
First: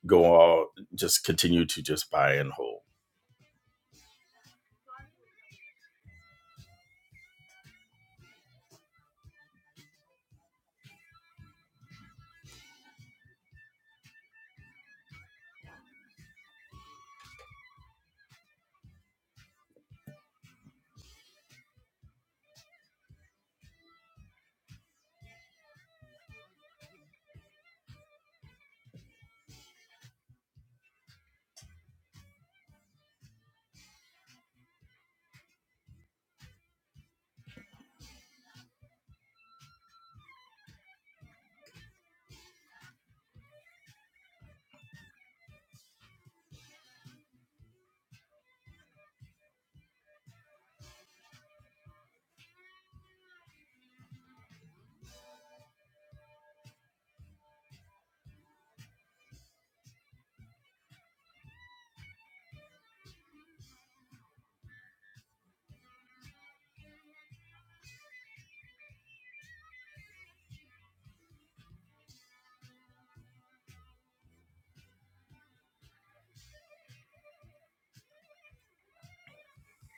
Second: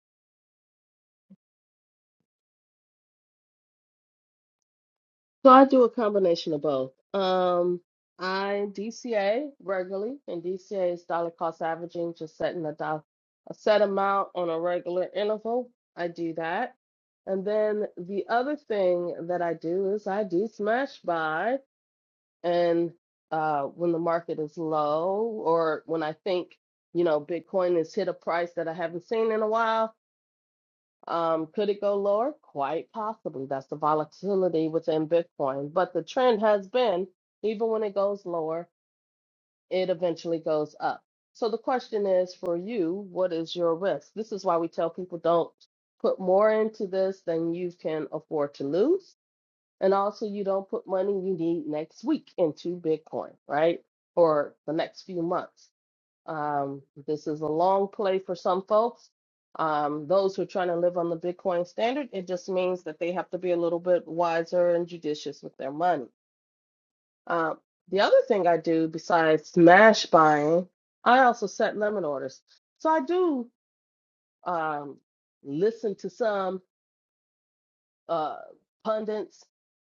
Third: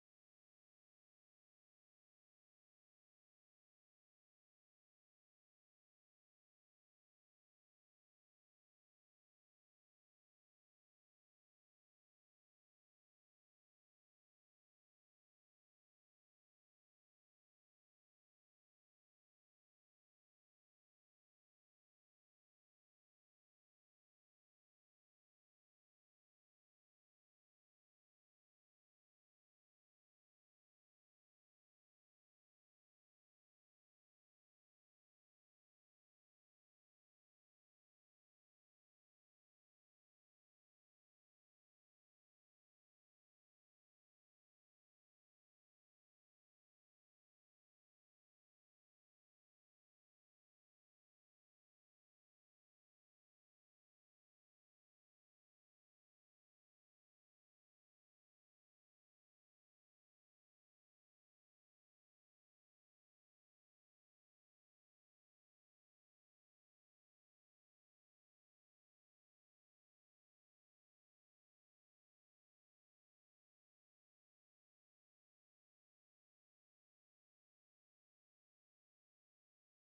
A: go all just continue to just buy and hold?
B: So I do a combination of both. Um, I DCA regularly, and DCA is dollar cost averaging, just setting a dollar, a set amount on a regular interval. I do that, and then the other thing that I do is I do smash buy, and uh, when the market is low, or when I think you know Bitcoin has hit a price that I haven't seen in a while, um, could it go lower? Quite possibly. That's the volatility within Bitcoin. But the trend has been, even when it goes lower, it eventually goes up. So the question is for you, what is your risk? This is why we tell people don't put more into this than you can afford to lose. And also, you don't put money you need next week into Bitcoin, right? Or the next few months. Um, this is a long play for some folks. Um, those who are trying to live on the Bitcoin standard, it just means that they have to be a little bit wiser and judicious with their money. Uh, the other thing I do besides smash buying, I also set limit orders. So I do um, listen to some uh, pundits,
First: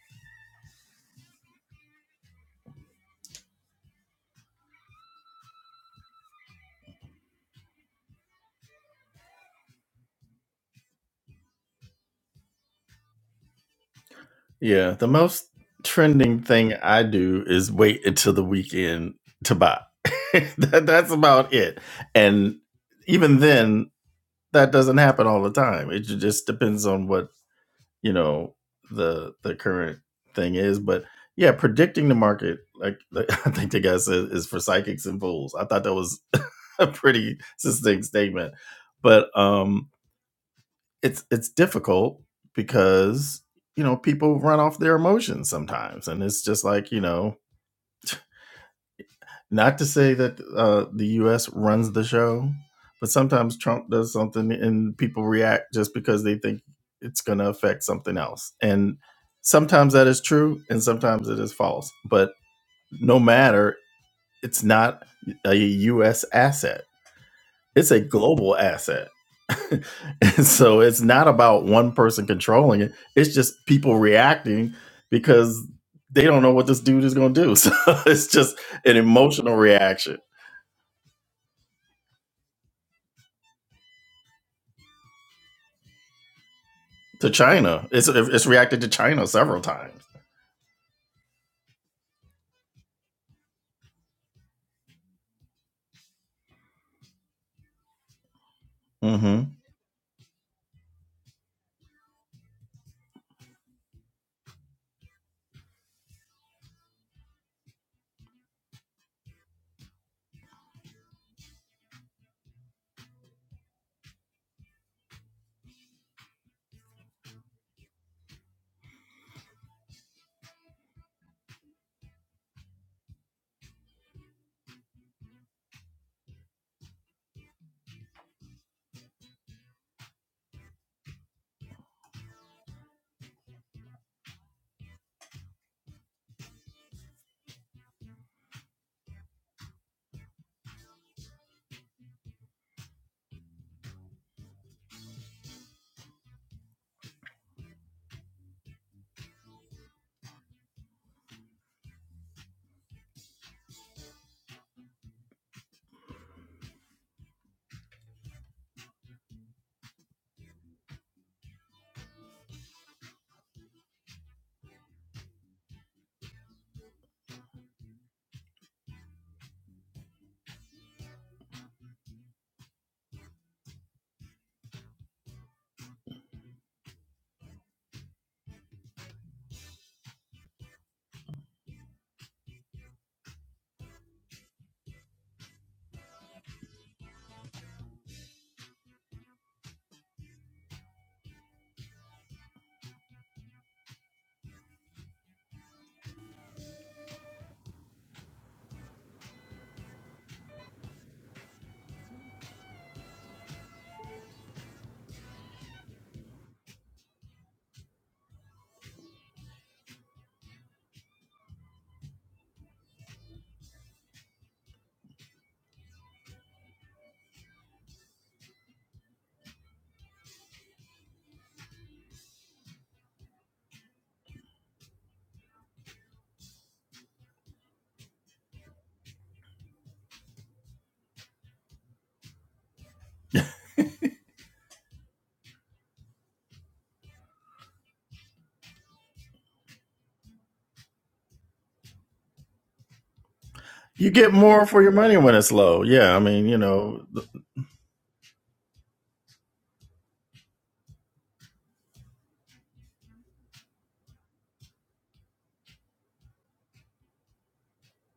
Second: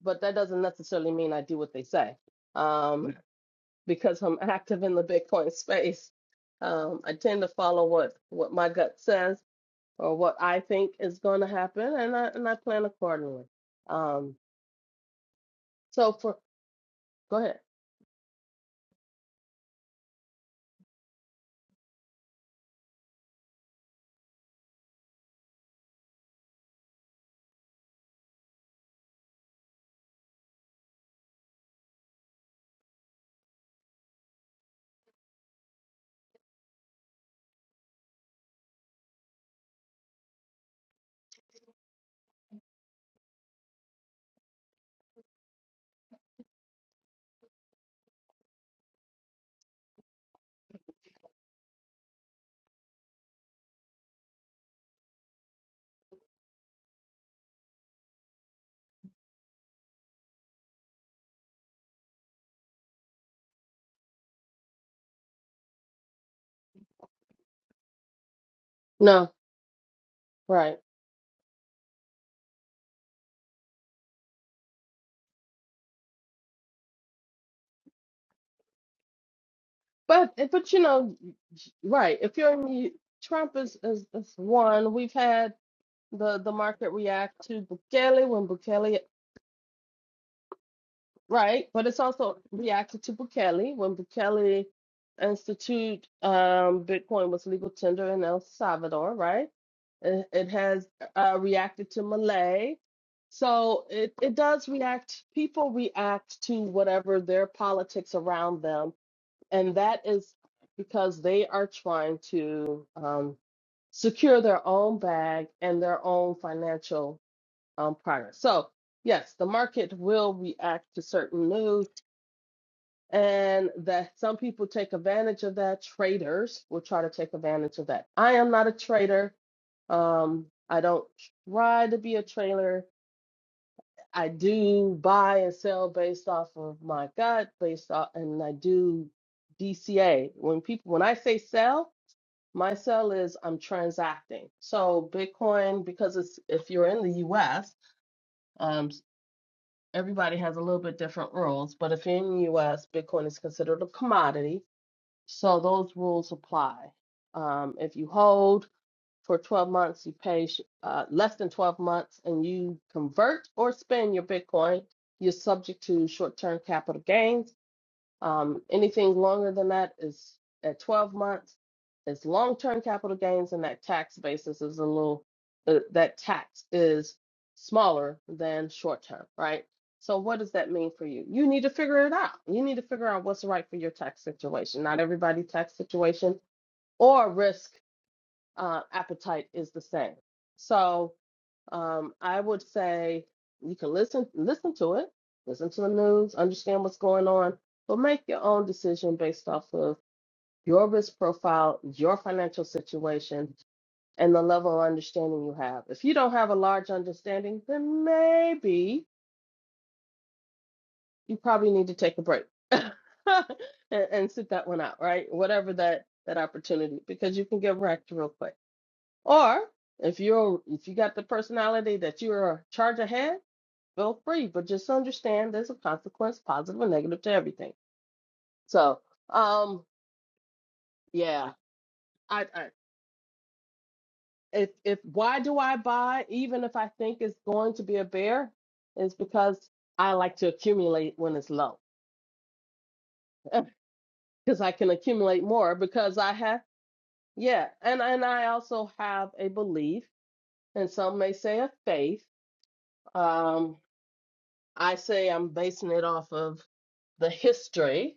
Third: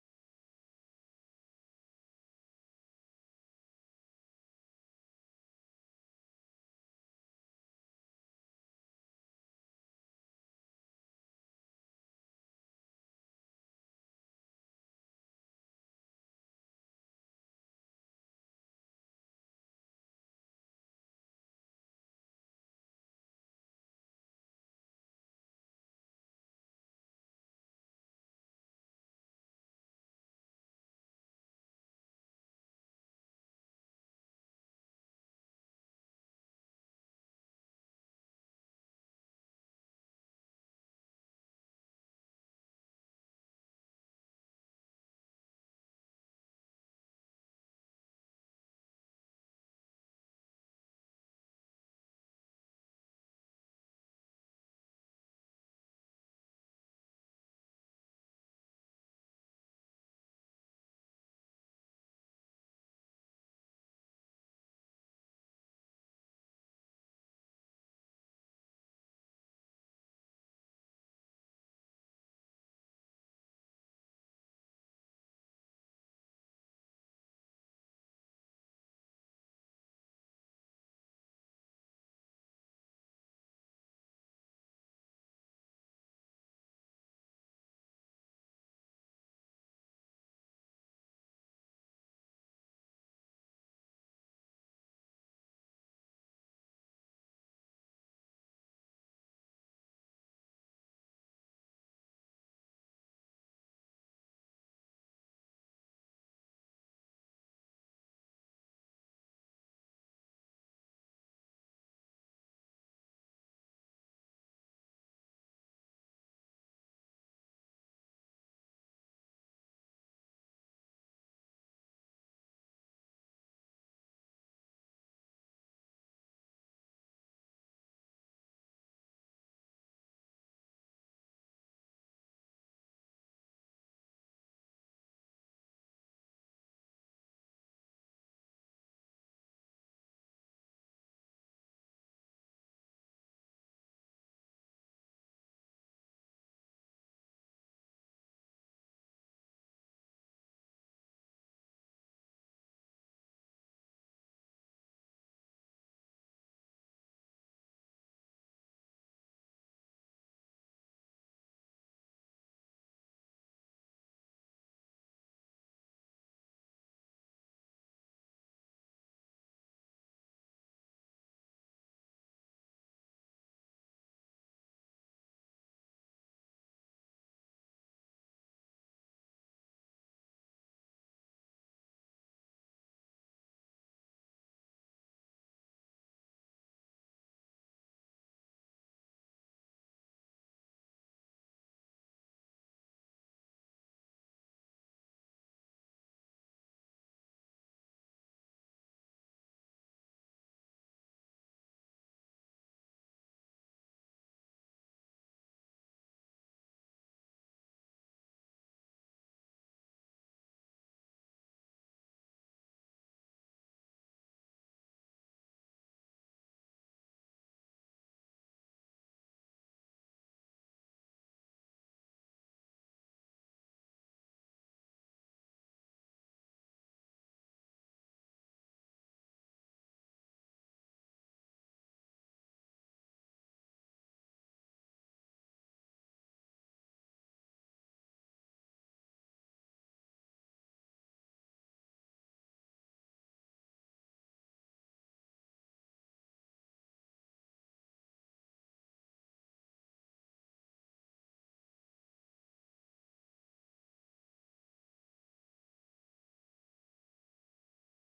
B: but that doesn't necessarily mean I do what they say. Um, because I'm active in the Bitcoin space. Um, I tend to follow what what my gut says or what I think is going to happen, and I and I plan accordingly. Um,
A: Yeah, the most
B: so for
A: trending thing I
B: go
A: do
B: ahead.
A: is wait until the weekend to buy. that, that's about it, and even then that doesn't happen all the time. It just depends on what you know the the current thing is. But yeah, predicting the market, like, like I think the guy said, is for psychics and fools. I thought that was a pretty succinct statement, but um, it's it's difficult because you know people run off their emotions sometimes, and it's just like you know Not to say that uh, the U.S. runs the show, but sometimes Trump does something and people react just because they think it's going to affect something else. And sometimes that is true, and sometimes it is false. But no matter, it's not a U.S. asset. It's a global asset.
B: No,
A: and
B: right,
A: so it's not about one person controlling it. It's just people reacting because they don't know what this dude is going to do. So it's just an emotional reaction
B: but but you know, right. If you're in the- Trump is, is is one. We've had the the market
A: to
B: react to
A: China. It's
B: Bukele
A: it's
B: when
A: reacted to
B: Bukele
A: China several times.
B: Right, but it's also reacted to Bukele when Bukele institute um, Bitcoin was legal tender in El Salvador,
A: hmm
B: right? It, it has uh, reacted to Malay. So it, it does react, people react to whatever their politics around them. And that is because they are trying to um, secure their own bag and their own financial um, prior. So, yes, the market will react to certain news, and that some people take advantage of that. Traders will try to take advantage of that. I am not a trader. Um, I don't try to be a trader. I do buy and sell based off of my gut, based off, and I do DCA. When people, when I say sell, my sell is I'm transacting. So Bitcoin, because it's if you're in the U.S. everybody has a little bit different rules, but if in the US, Bitcoin is considered a commodity, so those rules apply. Um, if you hold for 12 months, you pay uh, less than 12 months, and you convert or spend your Bitcoin, you're subject to short term capital gains um, anything longer than that is at 12 months. It's long-term capital gains, and that tax basis is a little, uh, that tax is smaller than short-term, right? So what does that mean for you? You need to figure it out. You need to figure out what's right for your tax situation. Not everybody's tax situation or risk uh, appetite is the same. So um, I would say you can listen listen to it, listen to the news, understand what's going on, but make your own decision based off of your risk profile, your financial situation, and the level of understanding you have. If you don't have a large understanding, then maybe you probably need to take a break and, and sit that one out, right? Whatever that that opportunity, because you can get wrecked real quick. Or if you're if you got the personality that you're a charge ahead, feel free. But just understand there's a consequence, positive or negative, to everything. So um yeah. I, I if if why do I buy even if I think it's going to be a bear, is because I like to accumulate when it's low.
A: You get
B: Because
A: more
B: I
A: for
B: can
A: your money when
B: accumulate
A: it's
B: more
A: low. Yeah,
B: because
A: I
B: I
A: mean, you
B: have
A: know, th-
B: yeah, and and I also have a belief, and some may say a faith. Um. I say I'm basing it off of the history,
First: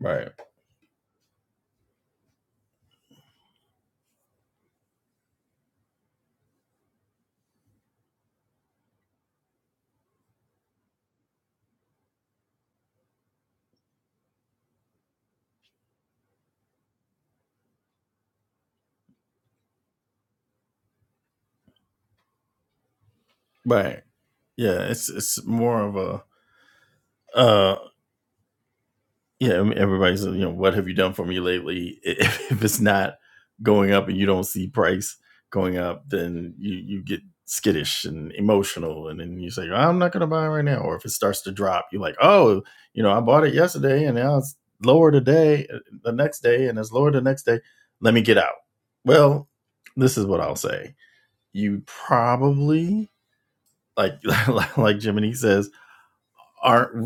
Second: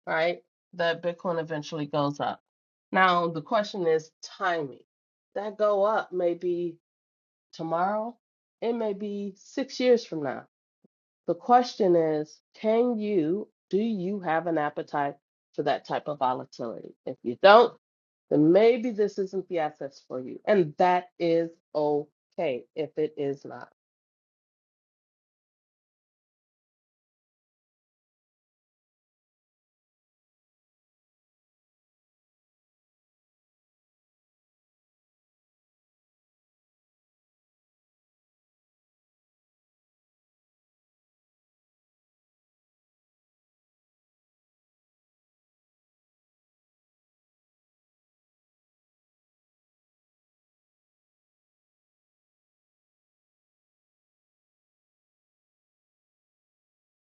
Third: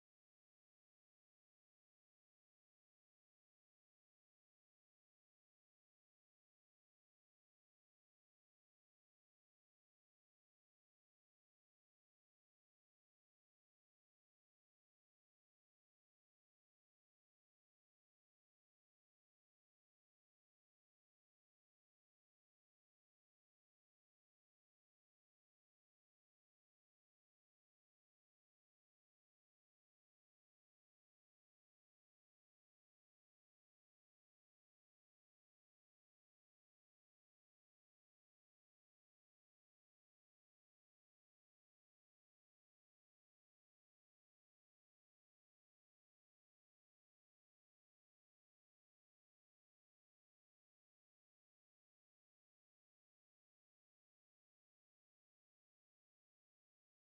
A: right,
B: right, that Bitcoin eventually goes up. Now, the question is timing. That go up may be tomorrow, it may be six years from now. The question is, can you, do you have an appetite for that type of volatility? If you don't, then maybe this isn't the assets for you. And that is okay if it is not.
A: right. Yeah, it's it's more of a uh, yeah, I mean, everybody's you know, what have you done for me lately? If, if it's not going up and you don't see price going up, then you you get skittish and emotional, and then you say, I'm not going to buy it right now. Or if it starts to drop, you're like, oh, you know, I bought it yesterday and now it's lower today, uh, the next day, and it's lower the next day. Let me get out. Well, this is what I'll say. You probably like like Jiminy says aren't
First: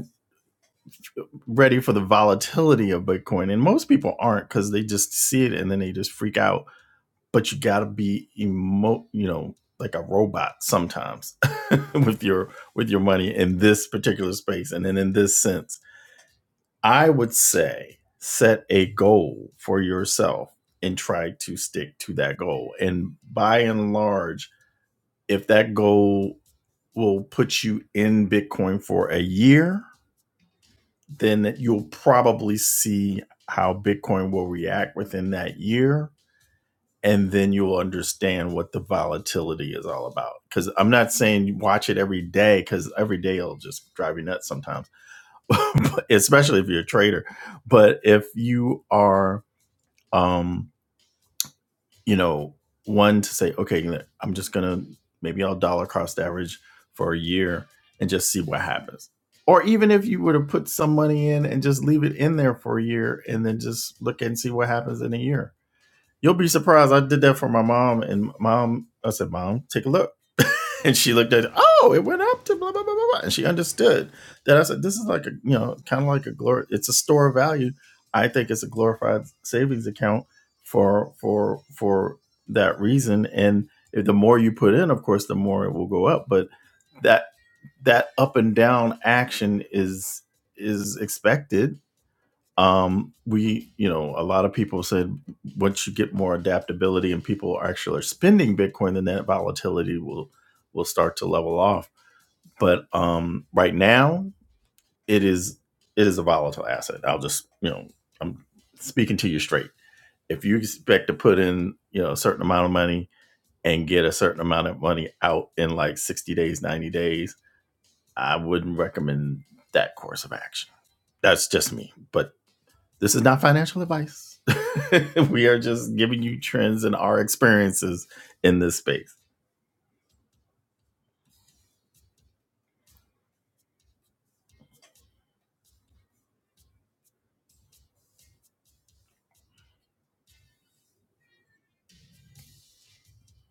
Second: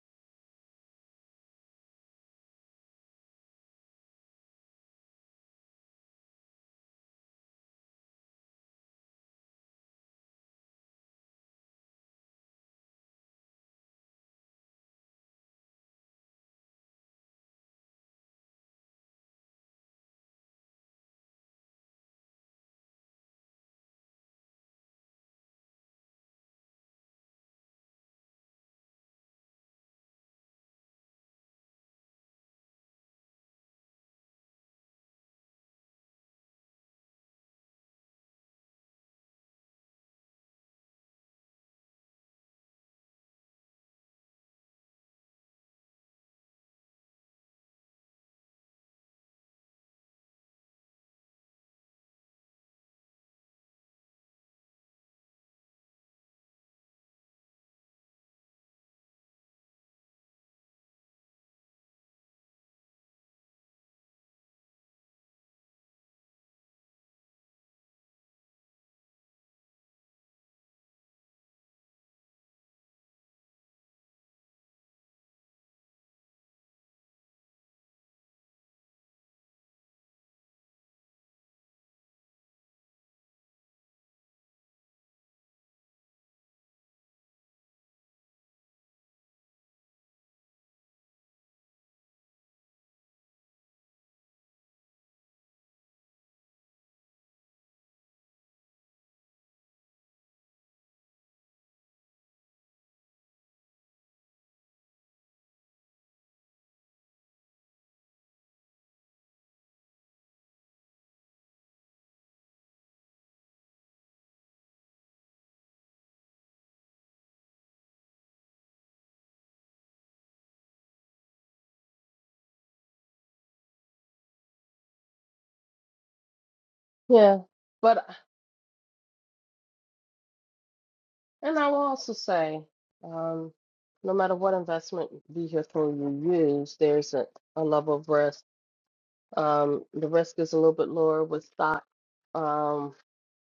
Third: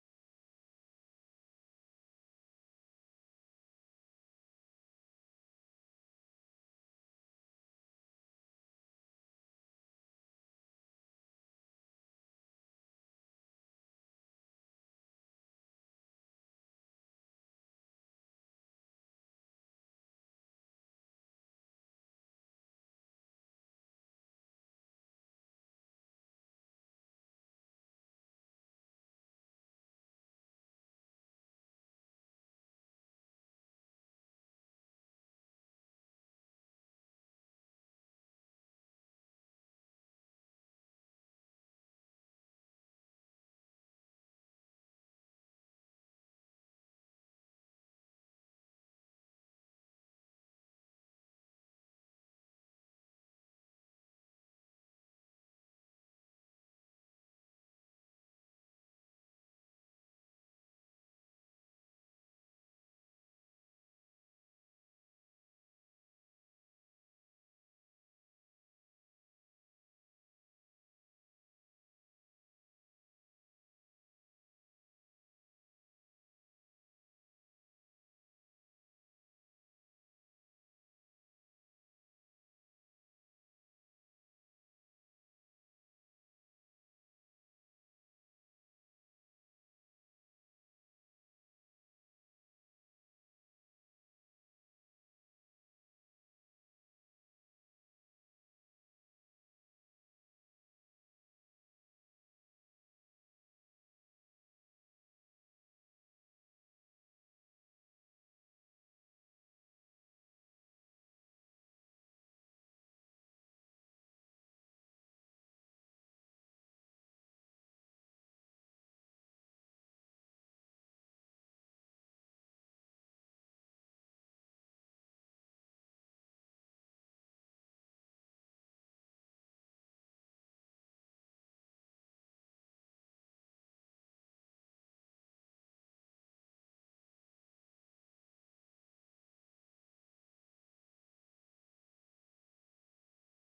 A: ready for the volatility of Bitcoin. And most people aren't because they just see it and then they just freak out. But you gotta be emo you know, like a robot sometimes with your with your money in this particular space. And then in this sense, I would say set a goal for yourself and try to stick to that goal. And by and large, if that goal will put you in Bitcoin for a year, then you'll probably see how Bitcoin will react within that year. And then you'll understand what the volatility is all about. Because I'm not saying you watch it every day, because every day it'll just drive you nuts sometimes, especially if you're a trader. But if you are, um, you know, one to say, okay, I'm just gonna maybe I'll dollar cost average for a year and just see what happens. Or even if you were to put some money in and just leave it in there for a year and then just look and see what happens in a year You'll be surprised. I did that for my mom, and mom, I said, Mom, take a look. and she looked at it, oh, it went up to blah, blah, blah, blah, blah. And she understood that I said, This is like a, you know, kind of like a glory, it's a store of value. I think it's a glorified savings account for, for, for that reason. And if the more you put in, of course, the more it will go up. But that, that up and down action is, is expected um we you know a lot of people said once you get more adaptability and people are actually spending bitcoin then that volatility will will start to level off but um right now it is it is a volatile asset i'll just you know i'm speaking to you straight if you expect to put in you know a certain amount of money and get a certain amount of money out in like 60 days 90 days i wouldn't recommend that course of action that's just me but this is not financial advice. we are just giving you trends and our
B: Yeah.
A: experiences
B: But
A: in this space.
B: And I will also say, um, no matter what investment vehicle you use, there's a, a level of risk. Um, the risk is a little bit lower with stock, um,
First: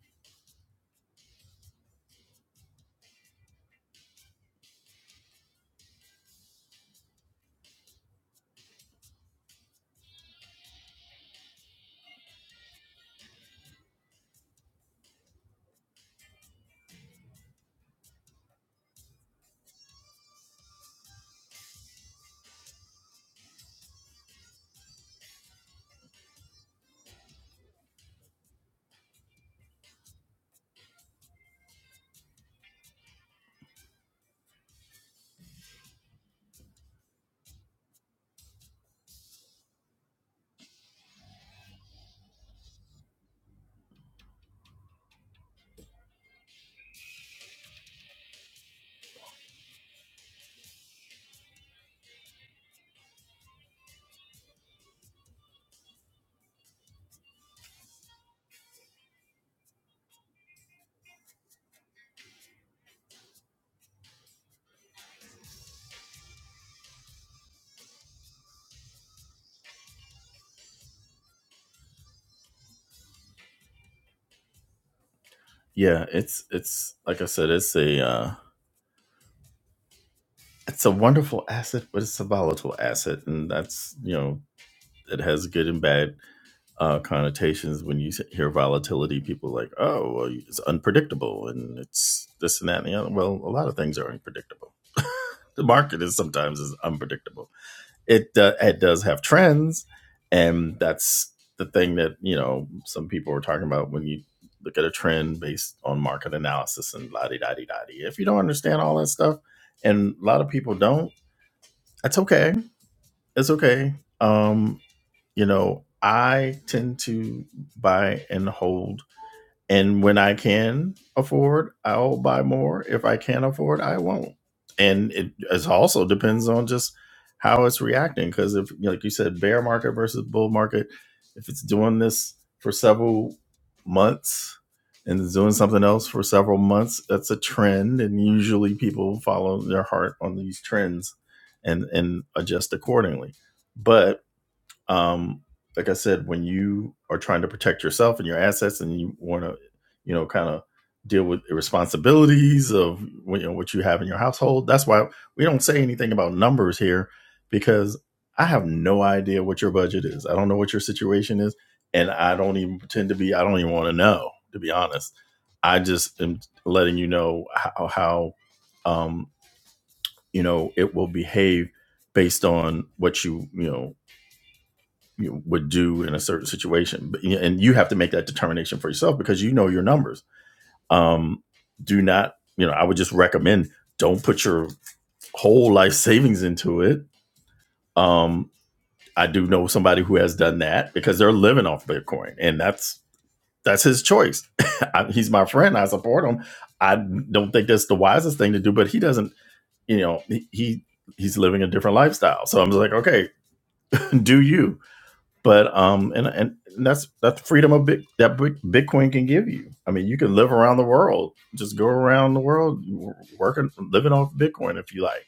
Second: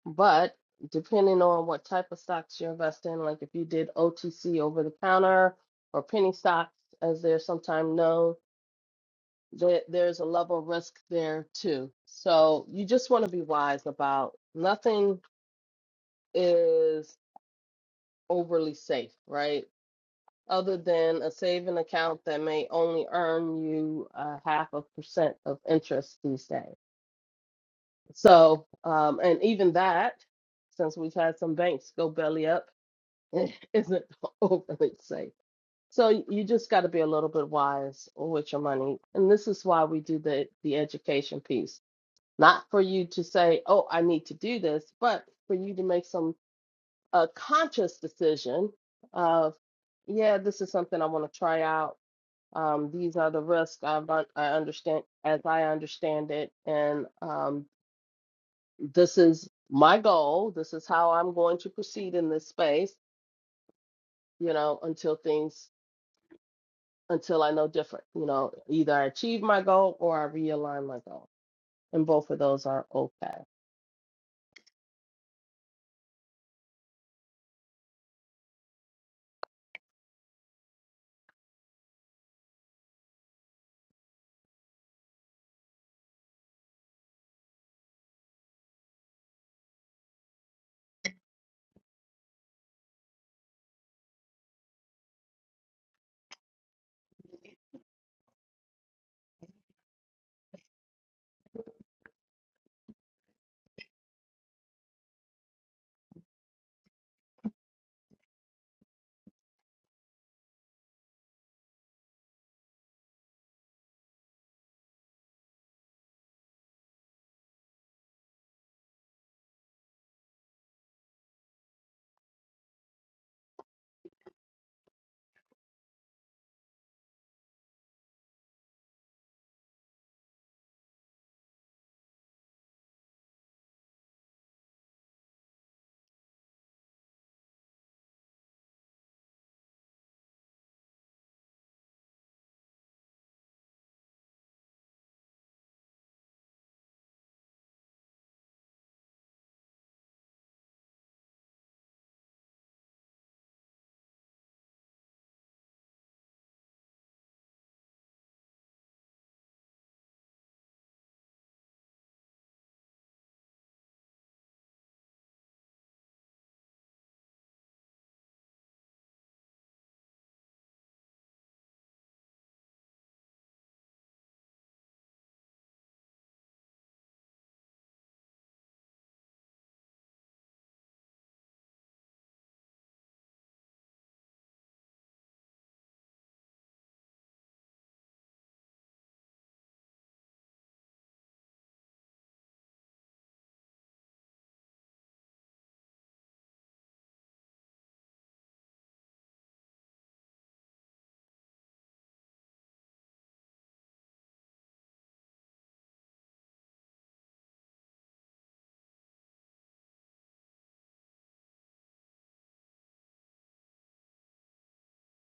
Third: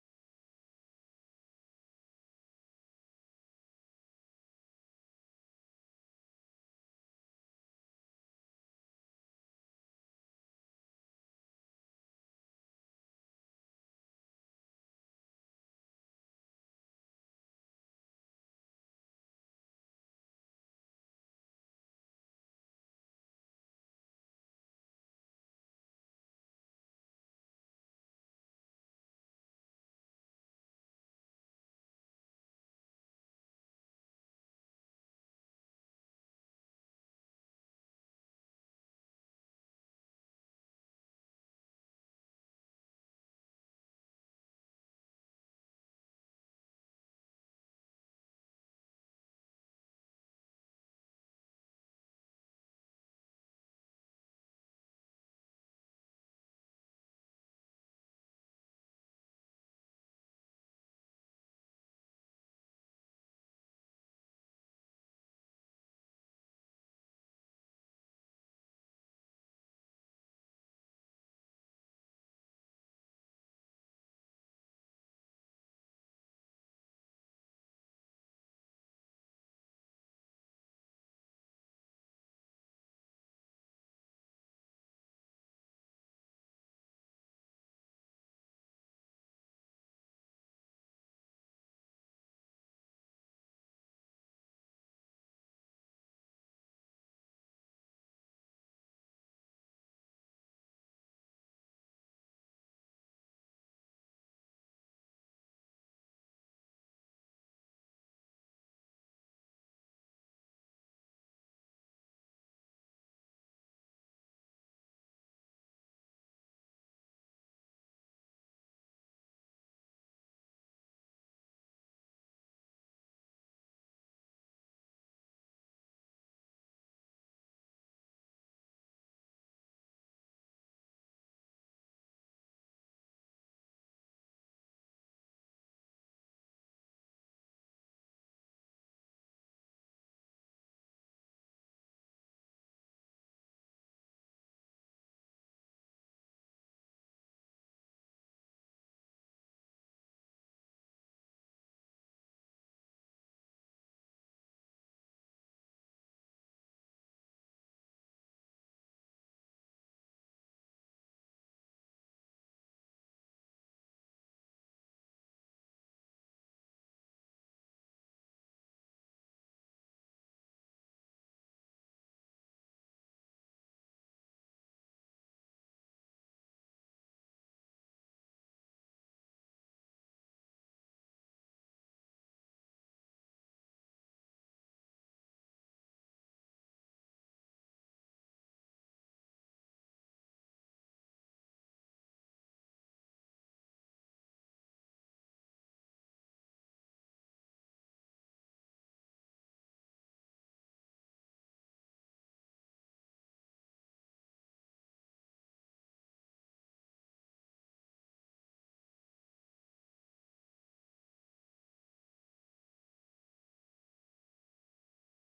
B: but depending on what type of stocks you invest in, like if you did OTC over the counter or penny stocks, as they're sometimes known, there, there's a level of risk there too. So you just want to be wise about nothing is overly safe, right? other than a saving account that may only earn you a half a percent of interest these days. So, um, and even that, since we've had some banks go belly up, isn't overly safe. So you just got to be a little bit wise with your money, and this is why we do the the education piece, not for you to say, "Oh, I need to do this," but for you to make some a conscious decision of, "Yeah, this is something I want to try out." Um, these are the risks I've, un- I understand, as I understand it, and um, this is my goal. This is how I'm going to proceed in this space, you know, until things, until I know different. You know, either I achieve my goal or I realign my goal, and both of those are okay.
A: Yeah, it's it's like I said, it's a uh, it's a wonderful asset, but it's a volatile asset, and that's you know it has good and bad uh, connotations. When you hear volatility, people are like, oh, well, it's unpredictable, and it's this and that and the other. Well, a lot of things are unpredictable. the market is sometimes is unpredictable it do, it does have trends, and that's the thing that you know some people were talking about when you look at a trend based on market analysis and la di da di da di. If you don't understand all that stuff, and a lot of people don't, that's okay. It's okay. Um, you know, I tend to buy and hold and when I can afford, I'll buy more. If I can't afford, I won't. And it it's also depends on just how it's reacting. Because if, like you said, bear market versus bull market, if it's doing this for several months and it's doing something else for several months, that's a trend. And usually people follow their heart on these trends and and adjust accordingly. But um like i said when you are trying to protect yourself and your assets and you want to you know kind of deal with the responsibilities of you know what you have in your household that's why we don't say anything about numbers here because i have no idea what your budget is i don't know what your situation is and i don't even pretend to be i don't even want to know to be honest i just am letting you know how how um you know it will behave based on what you you know you know, would do in a certain situation but, and you have to make that determination for yourself because you know your numbers um, do not you know i would just recommend don't put your whole life savings into it um, i do know somebody who has done that because they're living off bitcoin and that's that's his choice I, he's my friend i support him i don't think that's the wisest thing to do but he doesn't you know he he- he's living a different lifestyle so i'm just like okay do you but um and and that's that's freedom of big, that bitcoin can give you i mean you can live around the world just go around the world working living off bitcoin if you like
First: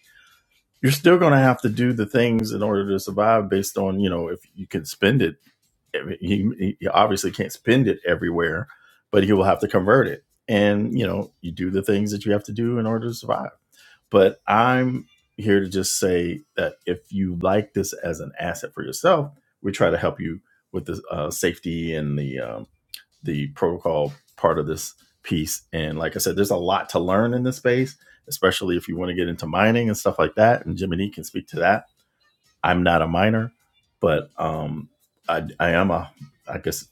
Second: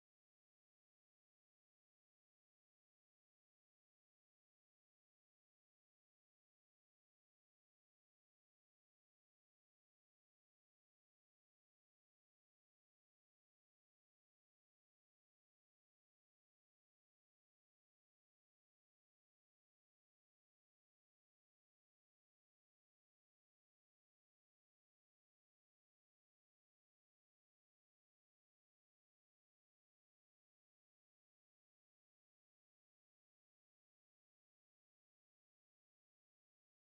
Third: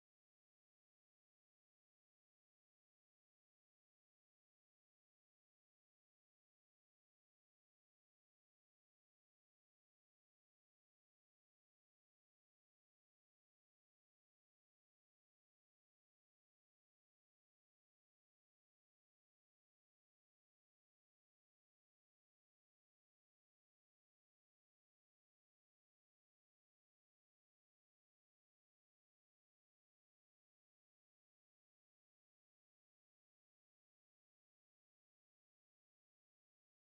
A: you're still going to have to do the things in order to survive based on you know if you can spend it I mean, you obviously can't spend it everywhere but you will have to convert it and you know you do the things that you have to do in order to survive but I'm here to just say that if you like this as an asset for yourself, we try to help you with the uh, safety and the um, the protocol part of this piece. And like I said, there's a lot to learn in this space, especially if you want to get into mining and stuff like that. And Jiminy can speak to that. I'm not a miner, but um, I, I am a, I guess,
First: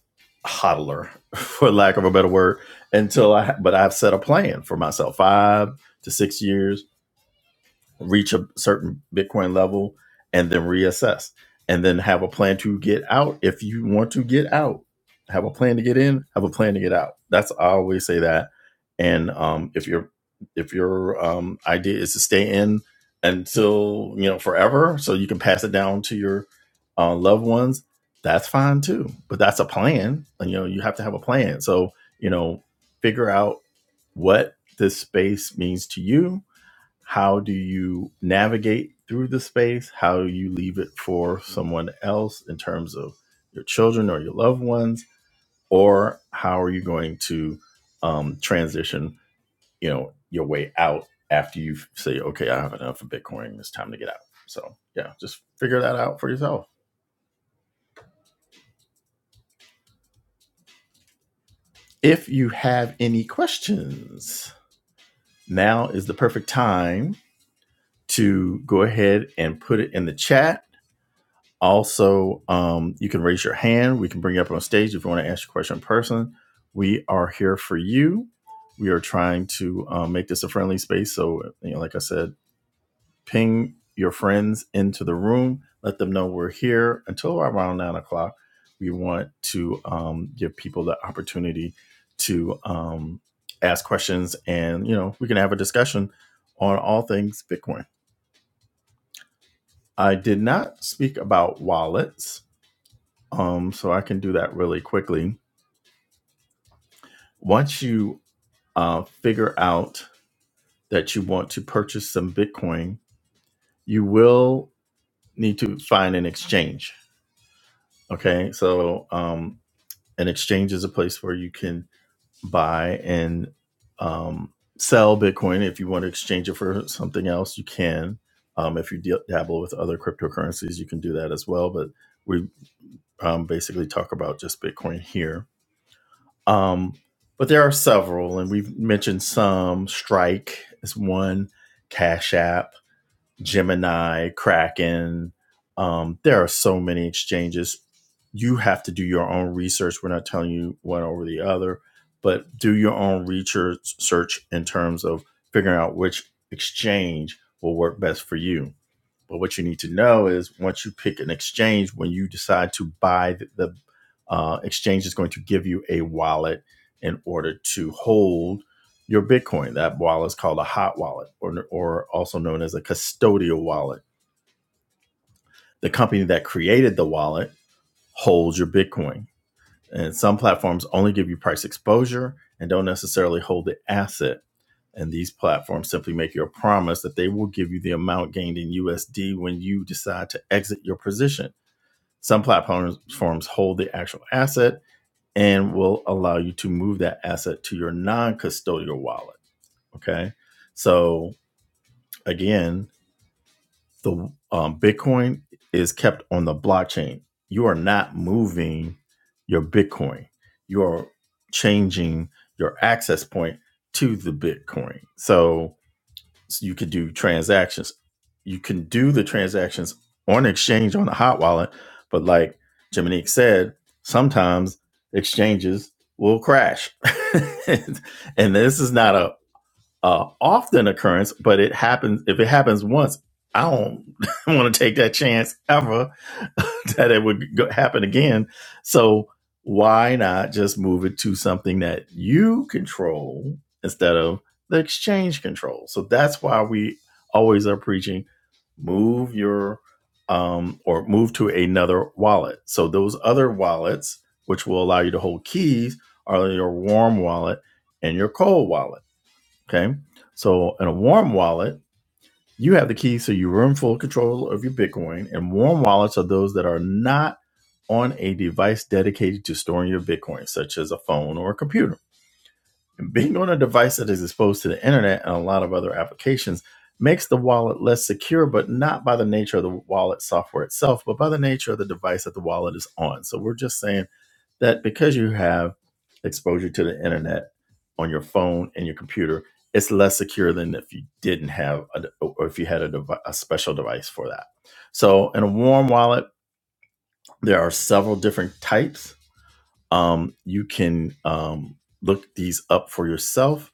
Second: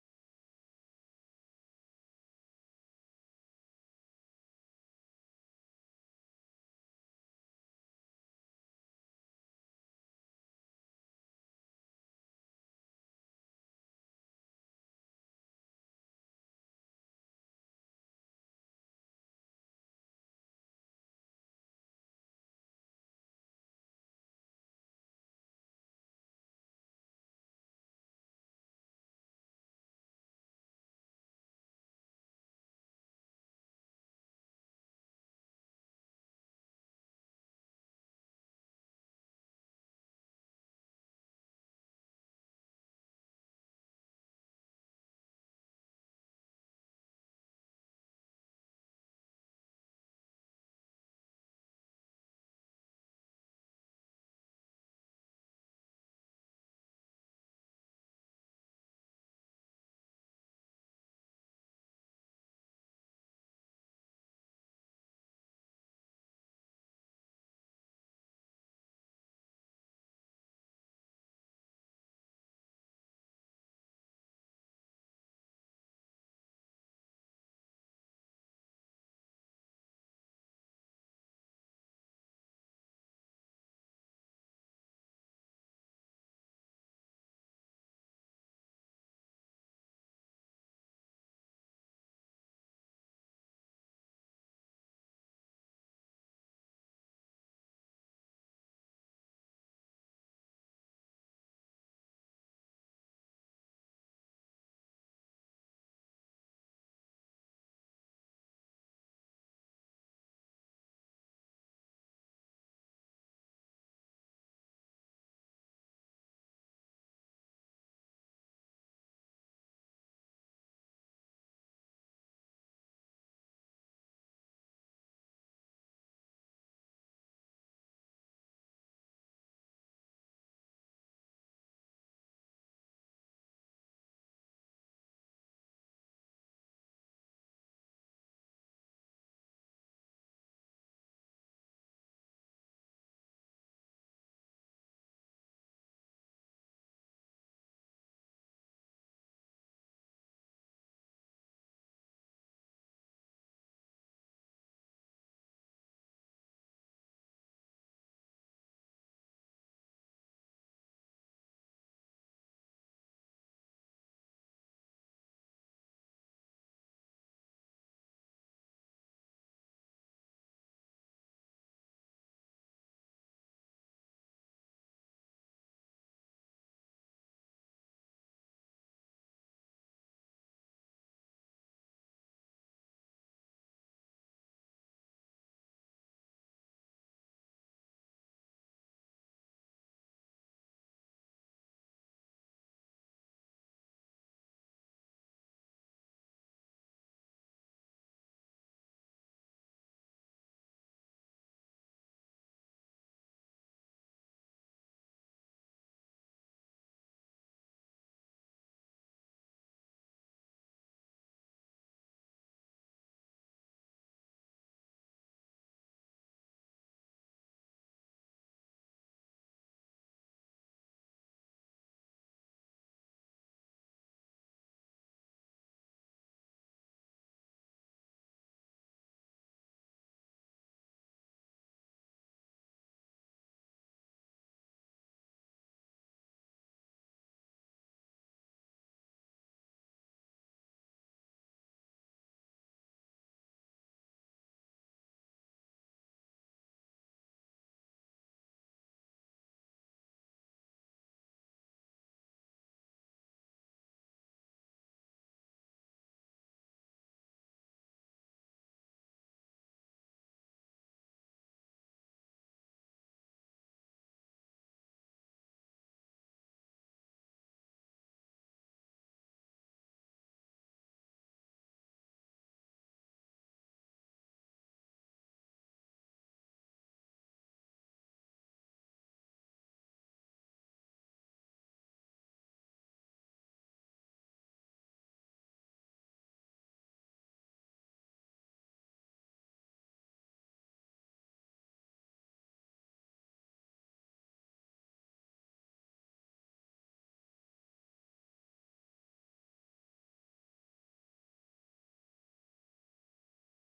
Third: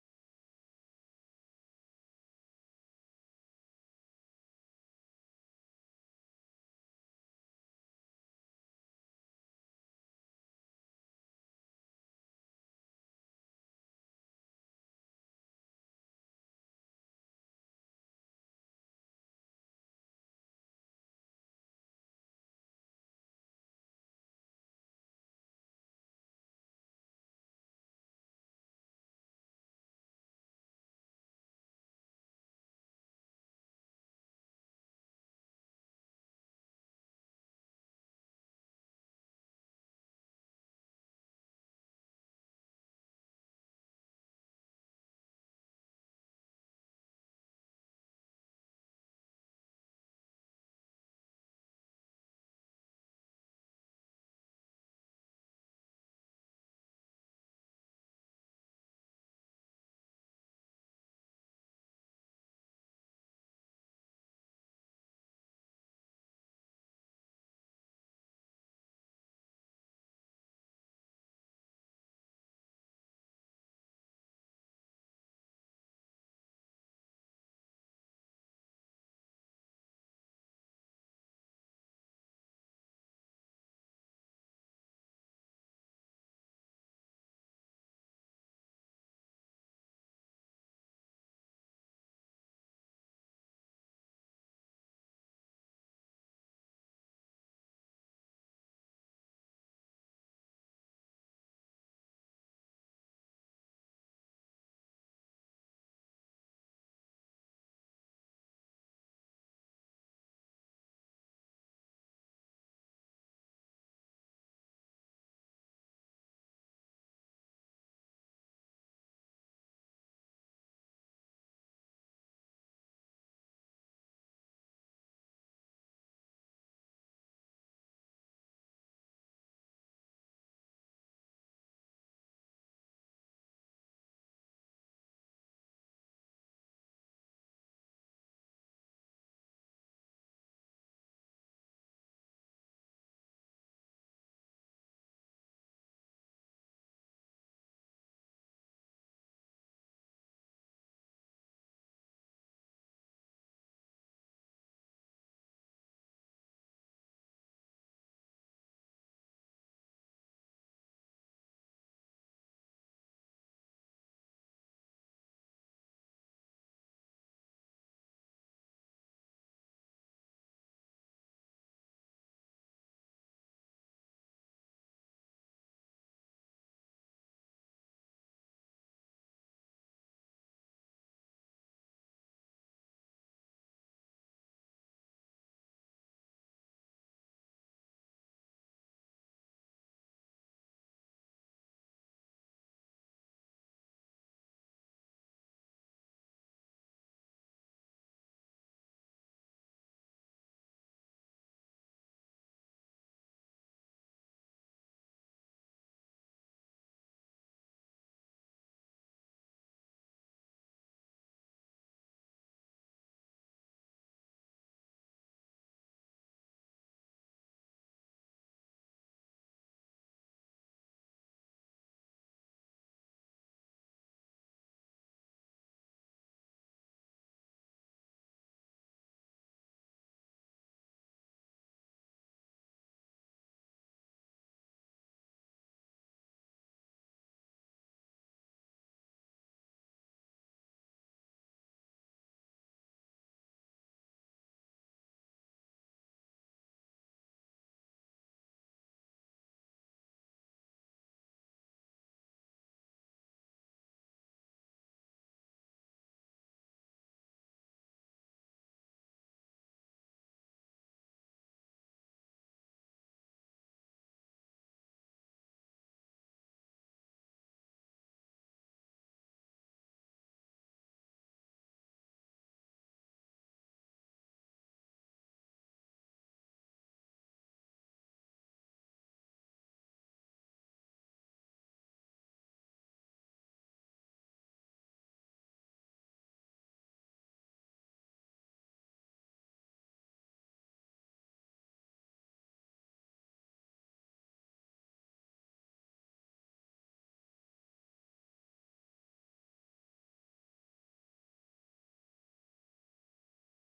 A: hodler, for lack of a better word. Until I, but I've set a plan for myself five to six years reach a certain Bitcoin level, and then reassess, and then have a plan to get out if you want to get out. Have a plan to get in. Have a plan to get out. That's I always say that. And um, if your if your um, idea is to stay in until you know forever, so you can pass it down to your uh, loved ones, that's fine too. But that's a plan, and you know you have to have a plan. So you know, figure out what this space means to you how do you navigate through the space? How you leave it for someone else in terms of your children or your loved ones? Or how are you going to um, transition, you know, your way out after you say, okay, I have enough of Bitcoin. It's time to get out. So yeah, just figure that out for yourself. If you have any questions, now is the perfect time to go ahead and put it in the chat Also, um, you can raise your hand. We can bring you up on stage if you want to ask your question in person. We are here for you. We are trying to um, make this a friendly space. So, you know, like I said, ping your friends into the room. Let them know we're here until around nine o'clock. We want to um, give people the opportunity to um, ask questions, and you know, we can have a discussion on all things Bitcoin. I did not speak about wallets Um, so I can do that really quickly. Once you uh, figure out that you want to purchase some Bitcoin, you will need to find an exchange. Okay, so um, an exchange is a place where you can buy and um, sell Bitcoin. If you want to exchange it for something else, you can. Um, if you deal- dabble with other cryptocurrencies, you can do that as well. But we um, basically talk about just Bitcoin here Um, but there are several, and we've mentioned some. Strike is one, Cash App, Gemini, Kraken. Um, there are so many exchanges. You have to do your own research. We're not telling you one over the other, but do your own research search in terms of figuring out which exchange will work best for you. But what you need to know is once you pick an exchange, when you decide to buy, the, the uh, exchange is going to give you a wallet in order to hold your Bitcoin. That wallet is called a hot wallet, or, or also known as a custodial wallet. The company that created the wallet holds your Bitcoin. And some platforms only give you price exposure and don't necessarily hold the asset. And these platforms simply make you a promise that they will give you the amount gained in USD when you decide to exit your position. Some platforms hold the actual asset and will allow you to move that asset to your non custodial wallet. Okay. So, again, the um, Bitcoin is kept on the blockchain. You are not moving your Bitcoin. You are changing your access point to the Bitcoin. So, so you could do transactions. You can do the transactions on exchange on a hot wallet, but like Jiminique said, sometimes exchanges will crash. and this is not a uh, often occurrence, but it happens if it happens once. I don't want to take that chance ever that it would go, happen again. So why not just move it to something that you control instead of the exchange control? So that's why we always are preaching move your um, or move to another wallet. So those other wallets, which will allow you to hold keys, are your warm wallet and your cold wallet Okay. So in a warm wallet, you have the keys to your room full control of your Bitcoin. And warm wallets are those that are not on a device dedicated to storing your Bitcoin, such as a phone or a computer. And being on a device that is exposed to the internet and a lot of other applications makes the wallet less secure, but not by the nature of the wallet software itself, but by the nature of the device that the wallet is on. So we're just saying that because you have exposure to the internet on your phone and your computer, it's less secure than if you didn't have a, or if you had a, devi- a special device for that. So, in a warm wallet, there are several different types. Um, you can um, look these up for yourself.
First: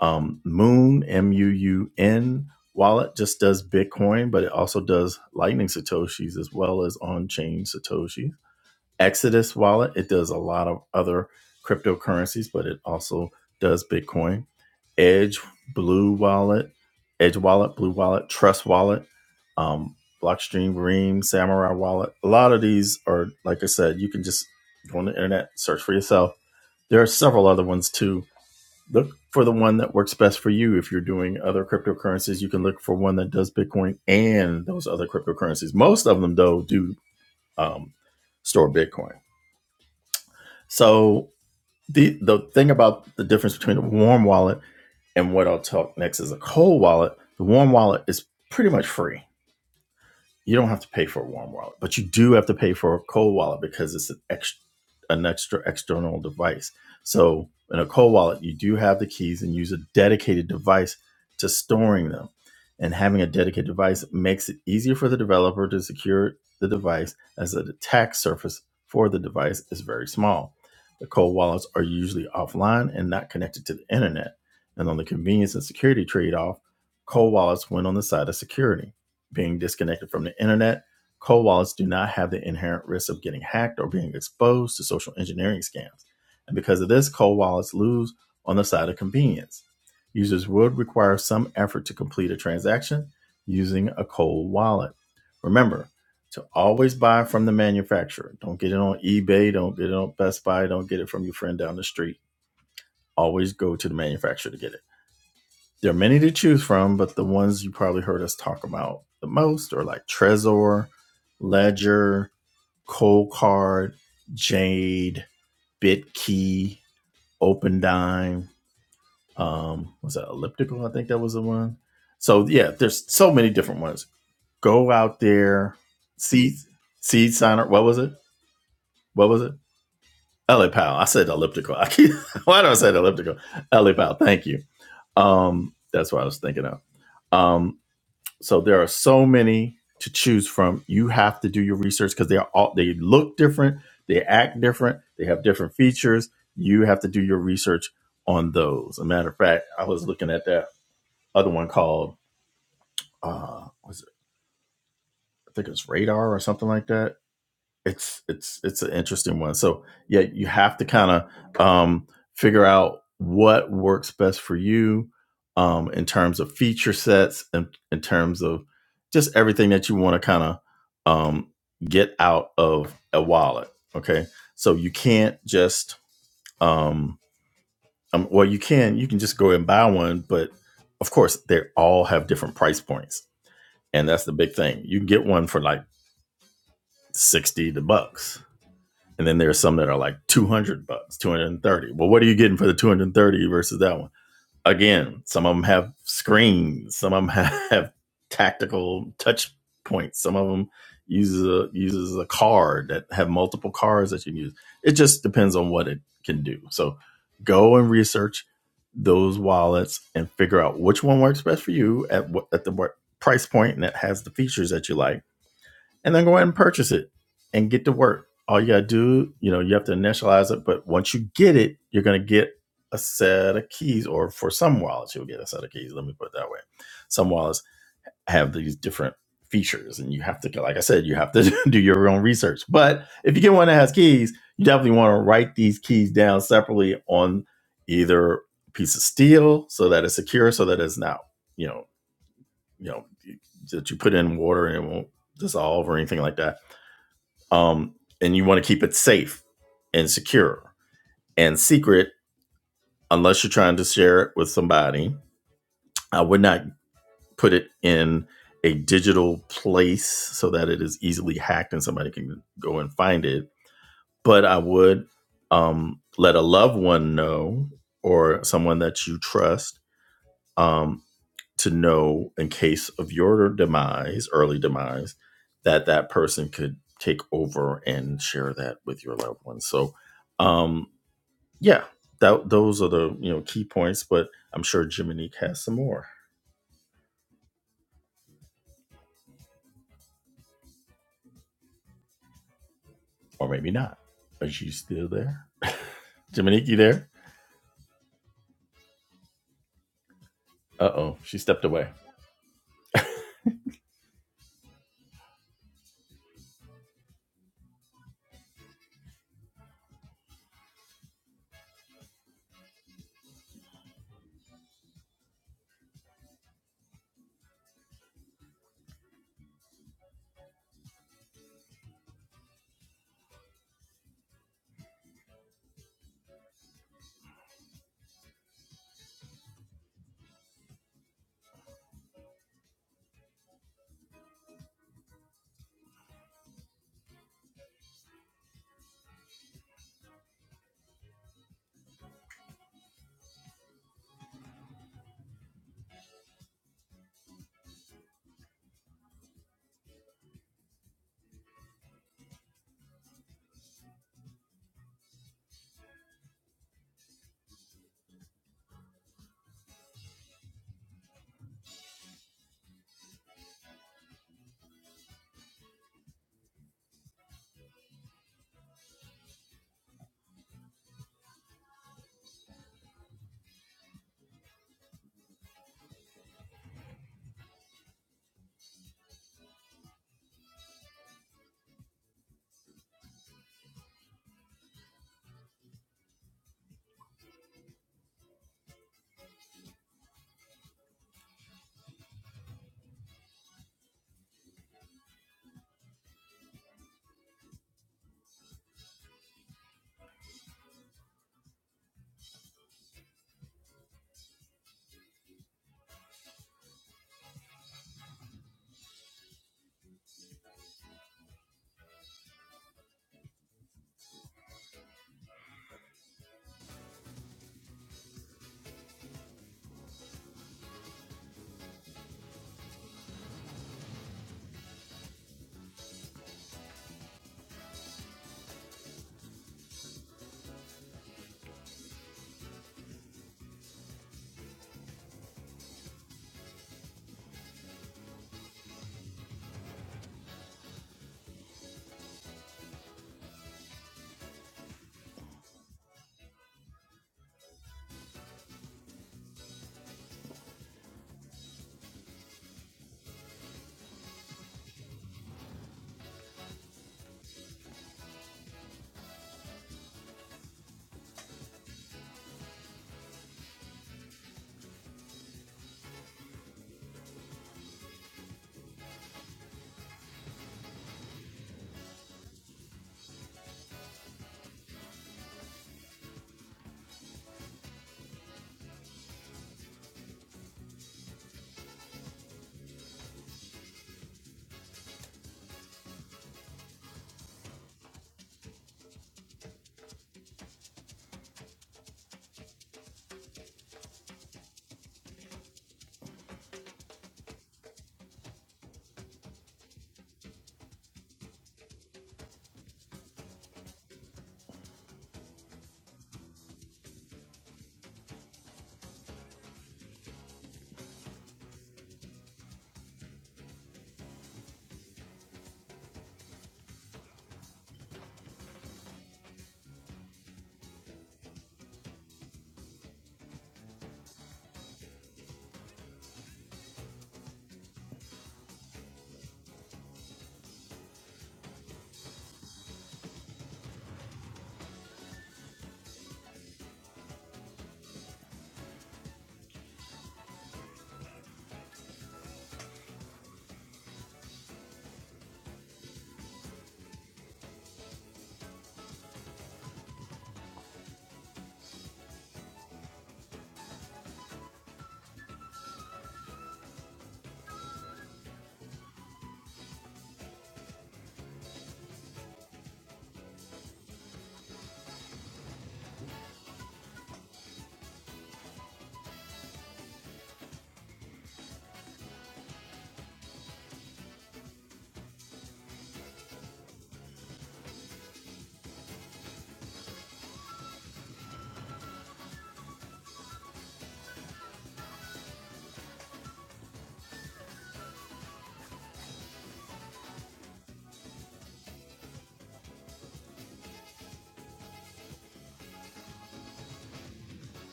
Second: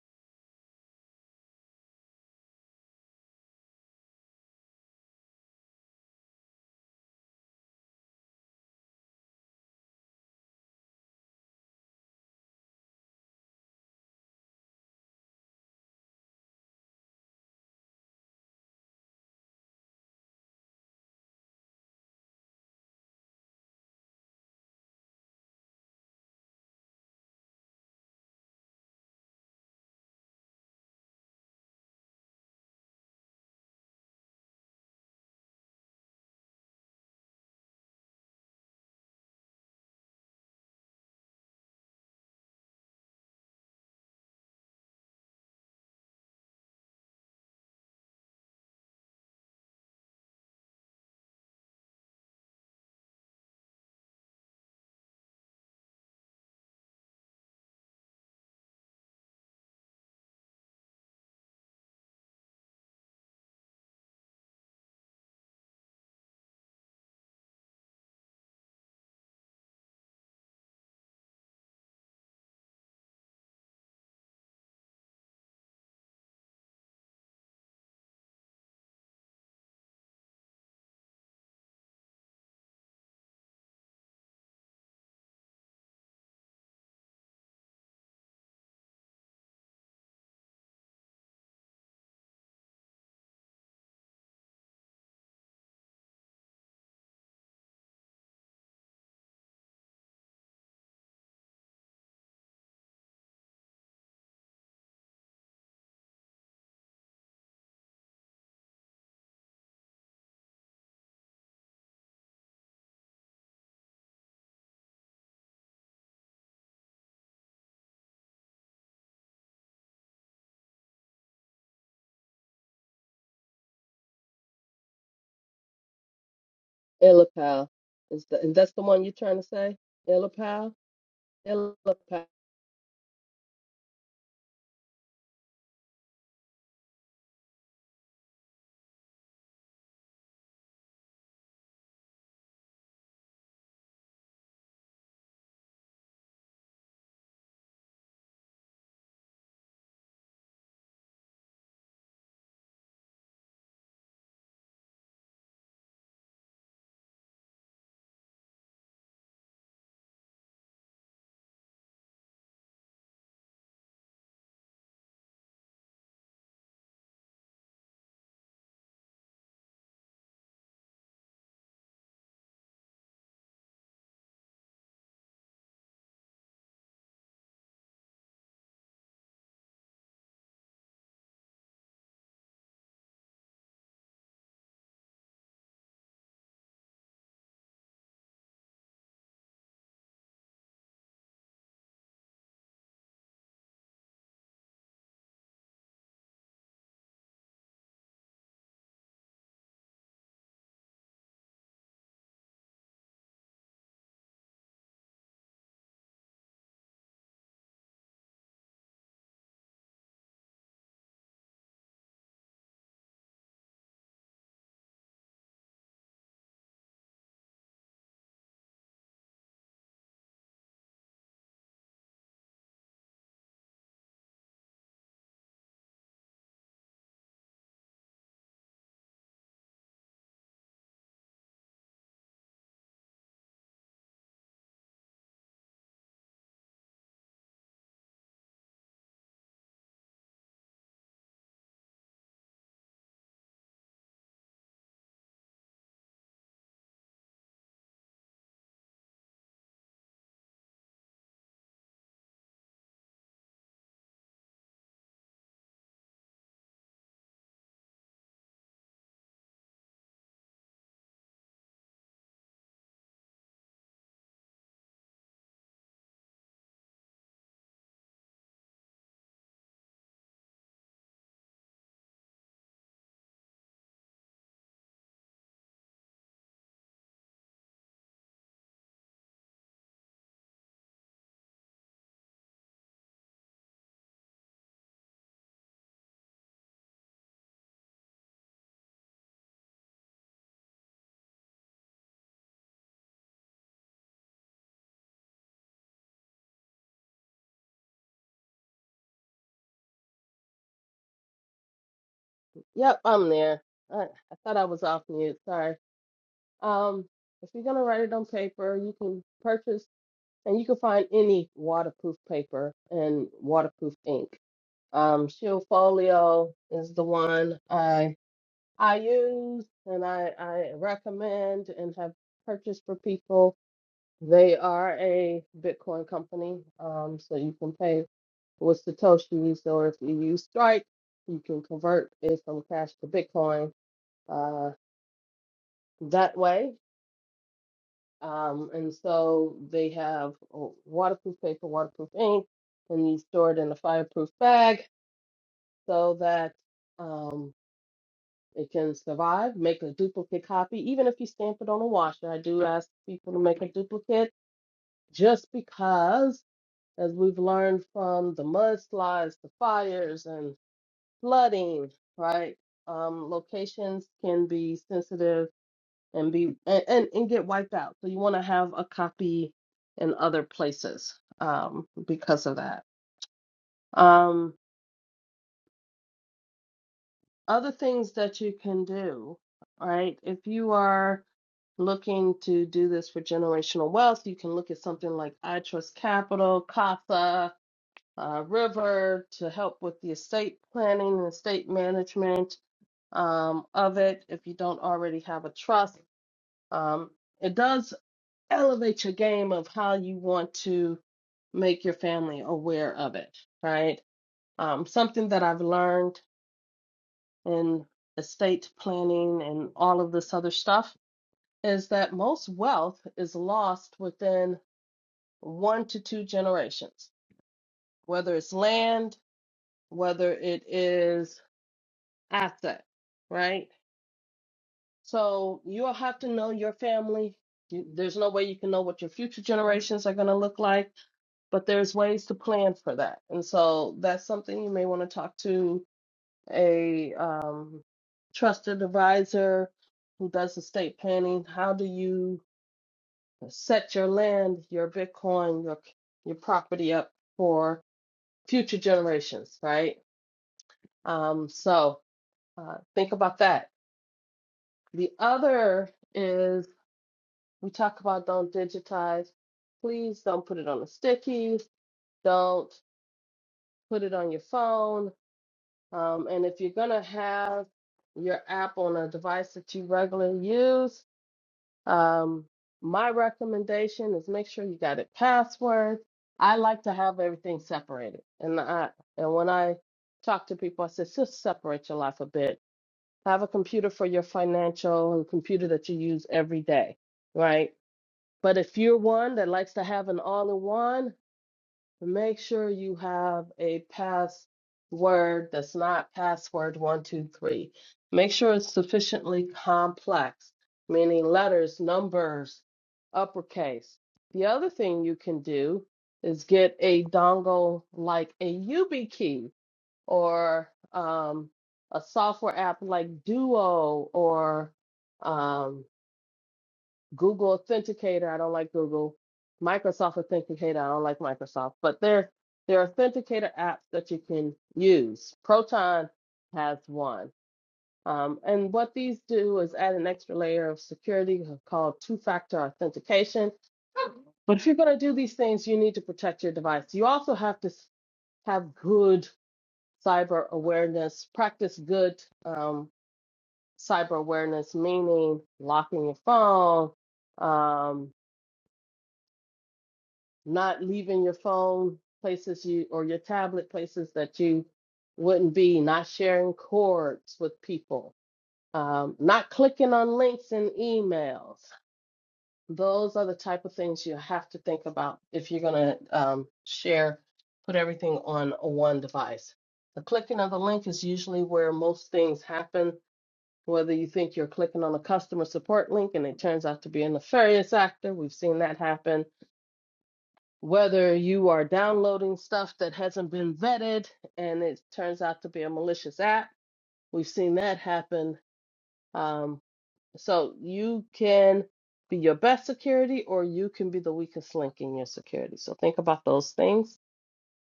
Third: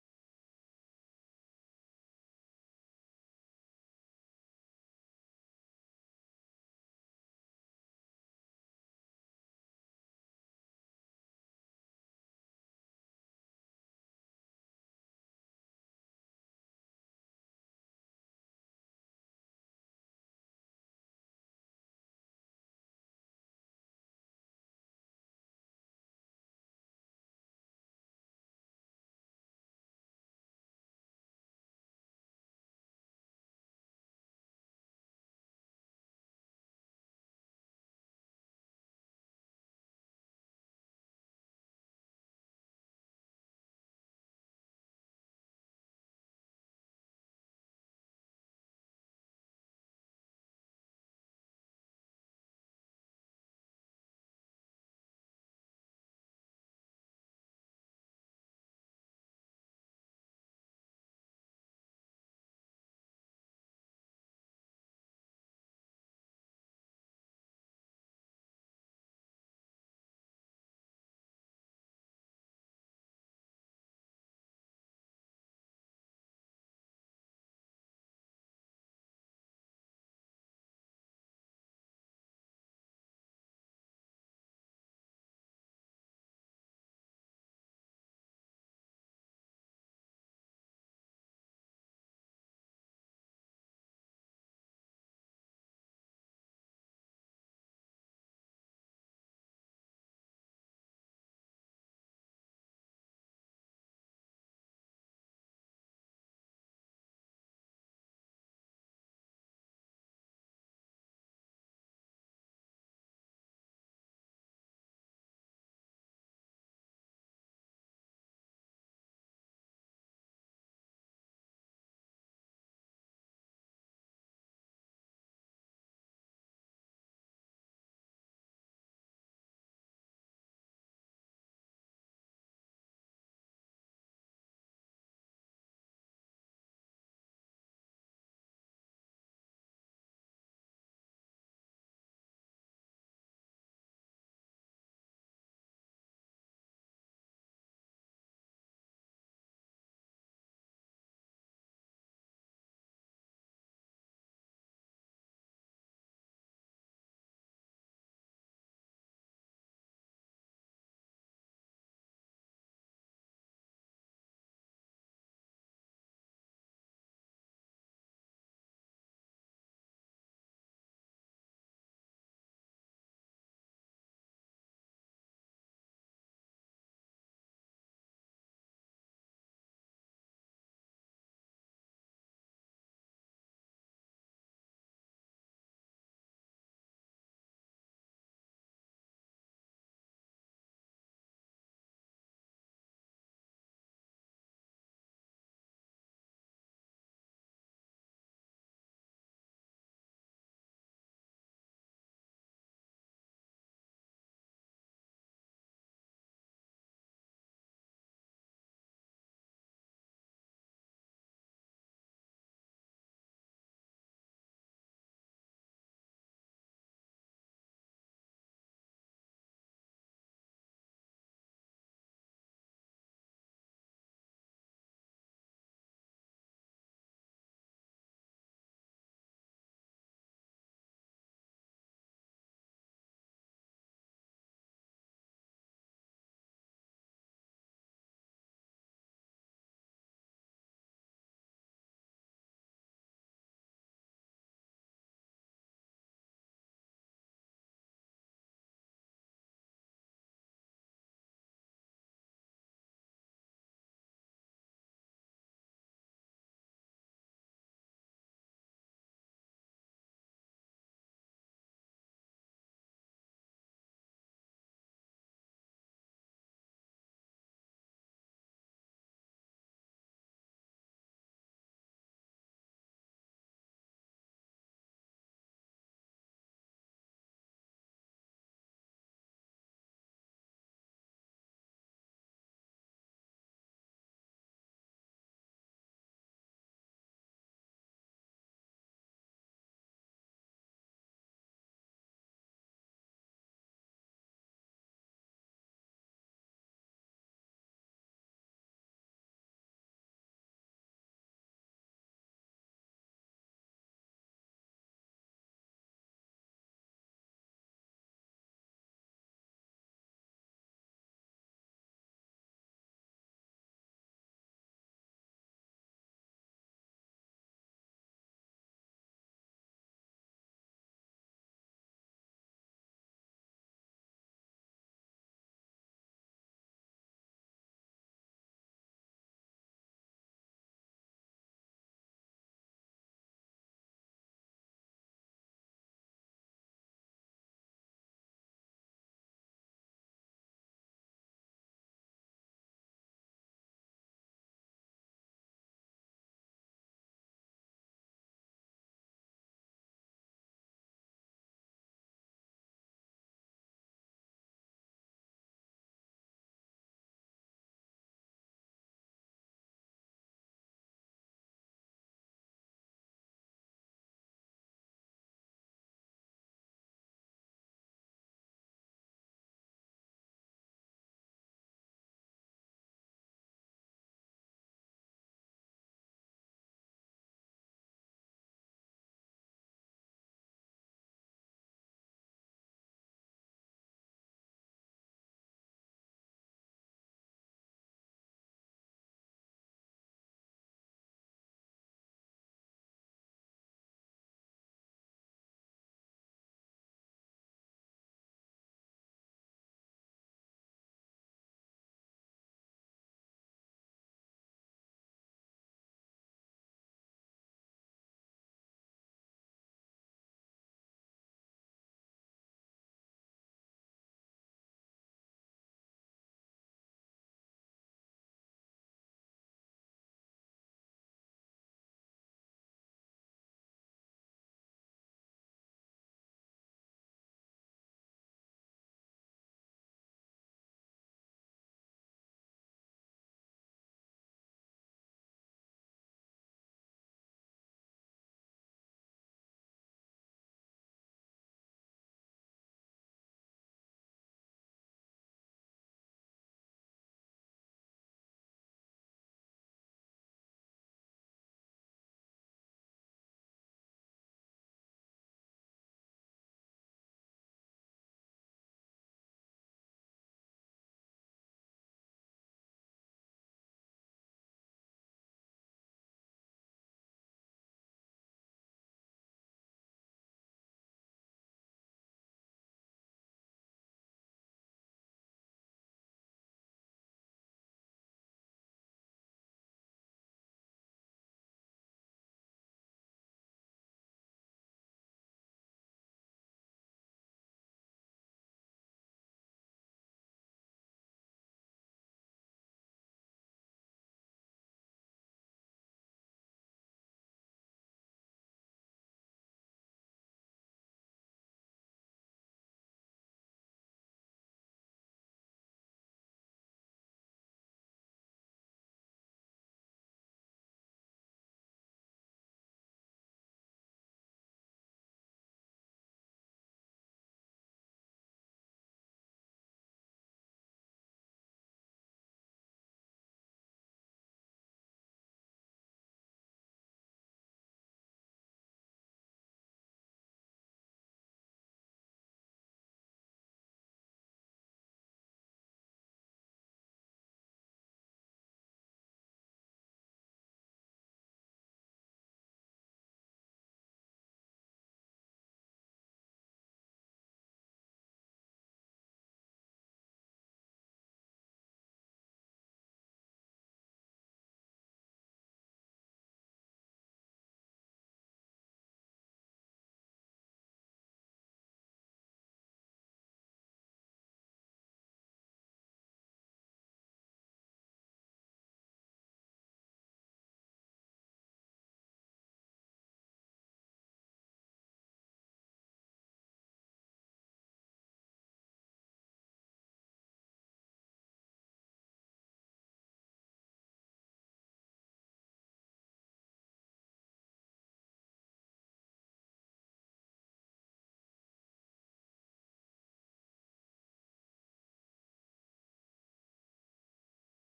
A: Um, Moon M U U N wallet just does Bitcoin, but it also does Lightning Satoshis as well as on chain Satoshis Exodus wallet. It does a lot of other cryptocurrencies, but it also does Bitcoin. Edge, Blue Wallet, Edge Wallet, Blue Wallet, Trust Wallet, um, Blockstream, Ream, Samurai Wallet. A lot of these are, like I said, you can just go on the internet, search for yourself. There are several other ones too. Look for the one that works best for you. If you're doing other cryptocurrencies, you can look for one that does Bitcoin and those other cryptocurrencies. Most of them, though, do um, store Bitcoin. So the the thing about the difference between a warm wallet and what I'll talk next is a cold wallet. The warm wallet is pretty much free you don't have to pay for a warm wallet, but you do have to pay for a cold wallet because it's an extra, an extra external device. So in a cold wallet, you do have the keys and use a dedicated device to storing them. And having a dedicated device makes it easier for the developer to secure the device as the attack surface for the device is very small. The cold wallets are usually offline and not connected to the internet. And on the convenience and security trade off, cold wallets win on the side of security being disconnected from the internet. Cold wallets do not have the inherent risk of getting hacked or being exposed to social engineering scams. And because of this, cold wallets lose on the side of convenience. Users would require some effort to complete a transaction using a cold wallet. Remember to always buy from the manufacturer. Don't get it on eBay, don't get it on Best Buy, don't get it from your friend down the street. Always go to the manufacturer to get it. There are many to choose from, but the ones you probably heard us talk about the most are like Trezor, Ledger, Coldcard, Jade, BitKey, OpenDime. Um, was that Elliptical? I think that was the one. So yeah, there's so many different ones. Go out there, seed seed signer.
B: Illipel
A: What was it?
B: is the, and that's the one you're
A: What
B: trying
A: was
B: to
A: it?
B: say.
A: LA
B: Illipel,
A: Pal. I said elliptical. I keep,
B: Illipel.
A: why do I say elliptical? LA Pal. Thank you. Um, that's what I was thinking of. Um, So there are so many to choose from. You have to do your research because they are all they look different, they act different, they have different features. You have to do your research on those. As a matter of fact, I was looking at that other one called uh was it, I think it was radar or something like that it's it's it's an interesting one. So yeah, you have to kind of um, figure out what works best for you um, in terms of feature sets and in terms of just everything that you want to kind of um, get out of a wallet. Okay, so you can't just um, um, well you can you can just go and buy one, but of course they all have different price points, and that's the big thing. You can get one for like sixty the bucks And then there's some that are like 200 bucks, 230. Well, what are you getting for the 230 versus that one? Again, some of them have screens, some of them have, tactical touch points, some of them uses a uses a card that have multiple cards that you can use. It just depends on what it can do. So go and research those wallets and figure out which one works best for you at what at the price point and that has the features that you like and then go ahead and purchase it and get to work. All you gotta do, you know, you have to initialize it, but once you get it, you're gonna get a set of keys, or for some wallets, you'll get a set of keys. Let me put it that way. Some wallets have these different features, and you have to, like I said, you have to do your own research. But if you get one that has keys, you definitely want to write these keys down separately on either a piece of steel so that it's secure, so that it's not, you know, you know, that you put in water and it won't dissolve or anything like that um, and you want to keep it safe and secure and secret unless you're trying to share it with somebody i would not put it in a digital place so that it is easily hacked and somebody can go and find it but i would um, let a loved one know or someone that you trust um, to know in case of your demise, early demise, that that person could take over and share that with your loved ones. So, um, yeah, that those are the you know key points. But I'm sure Jiminique has some more, or maybe not. Are you still there, Jiminique? You there? Uh oh, she stepped away.
B: Yep, I'm there. I, I thought I was off mute. Sorry. Um, if you're gonna write it on paper, you can purchase and you can find any waterproof paper and waterproof ink. Um, Shield Folio is the one I I use and I, I recommend and have purchased for people. They are a Bitcoin company, um, so you can pay with Satoshis, or if you use Strike, you can convert it from cash to Bitcoin uh, that way. Um, and so they have uh, waterproof paper, waterproof ink, and you store it in a fireproof bag so that um, it can survive. Make a duplicate copy, even if you stamp it on a washer. I do ask people to make a duplicate just because, as we've learned from the mudslides, the fires, and flooding, right? Um, locations can be sensitive and be and, and, and get wiped out. So you want to have a copy in other places um, because of that. Um, other things that you can do, right? If you are looking to do this for generational wealth, you can look at something like I Trust Capital, CASA, uh, River to help with the estate planning and estate management um, of it if you don't already have a trust. Um, it does elevate your game of how you want to make your family aware of it, right? Um, something that I've learned in estate planning and all of this other stuff is that most wealth is lost within one to two generations, whether it's land, whether it is asset, right? So you'll have to know your family. You, there's no way you can know what your future generations are going to look like but there's ways to plan for that. And so that's something you may want to talk to a um, trusted advisor who does estate planning. How do you set your land, your Bitcoin, your your property up for future generations, right? Um, so uh, think about that. The other is we talk about don't digitize. Please don't put it on a sticky. Don't put it on your phone Um, and if you're going to have your app on a device that you regularly use, um, my recommendation is make sure you got it password. I like to have everything separated. And I and when I talk to people, I say just separate your life a bit. Have a computer for your financial, a computer that you use every day, right? But if you're one that likes to have an all-in-one, Make sure you have a password that's not password one, two, three. Make sure it's sufficiently complex, meaning letters, numbers, uppercase. The other thing you can do is get a dongle like a YubiKey or um, a software app like Duo or um, Google Authenticator, I don't like Google. Microsoft Authenticator, I don't like Microsoft. But there, there are authenticator apps that you can use. Proton has one. Um, and what these do is add an extra layer of security called two factor authentication. But if you're going to do these things, you need to protect your device. You also have to have good cyber awareness, practice good um, cyber awareness, meaning locking your phone, um, not leaving your phone places you or your tablet places that you wouldn't be, not sharing cords with people, um, not clicking on links in emails. Those are the type of things you have to think about if you're going to um, share, put everything on one device. The clicking of the link is usually where most things happen. Whether you think you're clicking on a customer support link and it turns out to be a nefarious actor, we've seen that happen whether you are downloading stuff that hasn't been vetted and it turns out to be a malicious app. We've seen that happen. Um, so you can be your best security or you can be the weakest link in your security. So think about those things.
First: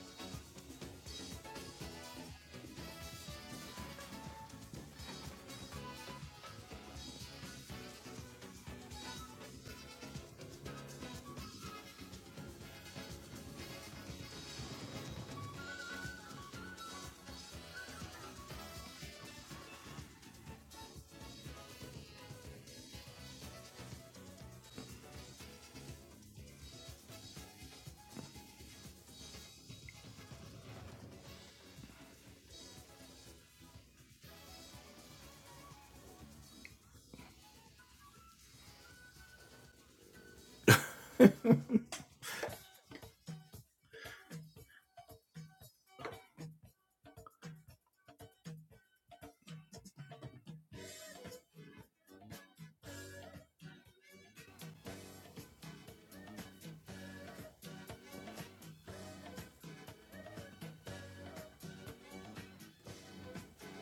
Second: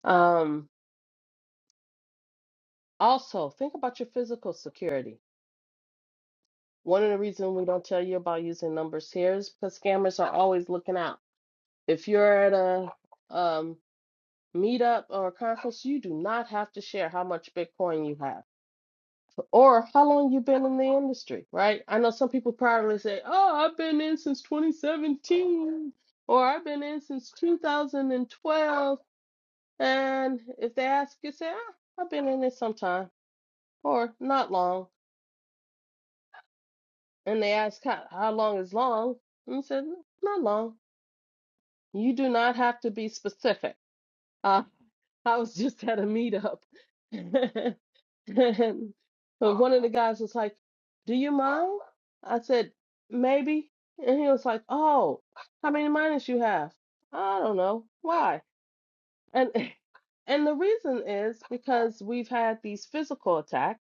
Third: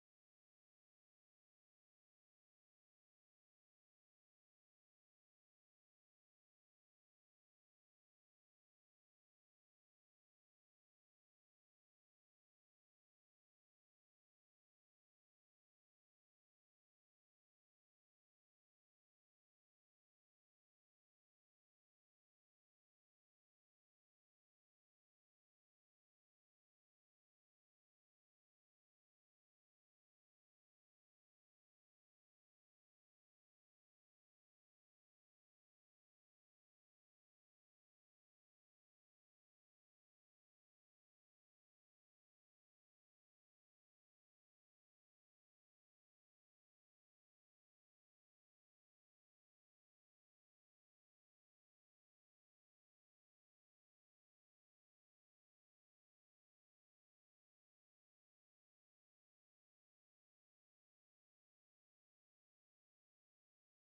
B: Um, also, think about your physical security. One of the reasons we don't tell you about using numbers here is because scammers are always looking out. If you're at a um, meetup or a conference, you do not have to share how much Bitcoin you have or how long you been in the industry, right? I know some people probably say, "Oh, I've been in since 2017," or "I've been in since 2012," and twelve." And if they ask, you say, "Ah, "I've been in it sometime," or "Not long," and they ask, "How, how long is long?" and you said, "Not long." You do not have to be specific. Uh, I was just at a meetup And one of the guys was like, Do you mind? I said, Maybe. And he was like, Oh, how many minors you have? I don't know. Why? And and the reason is because we've had these physical attacks,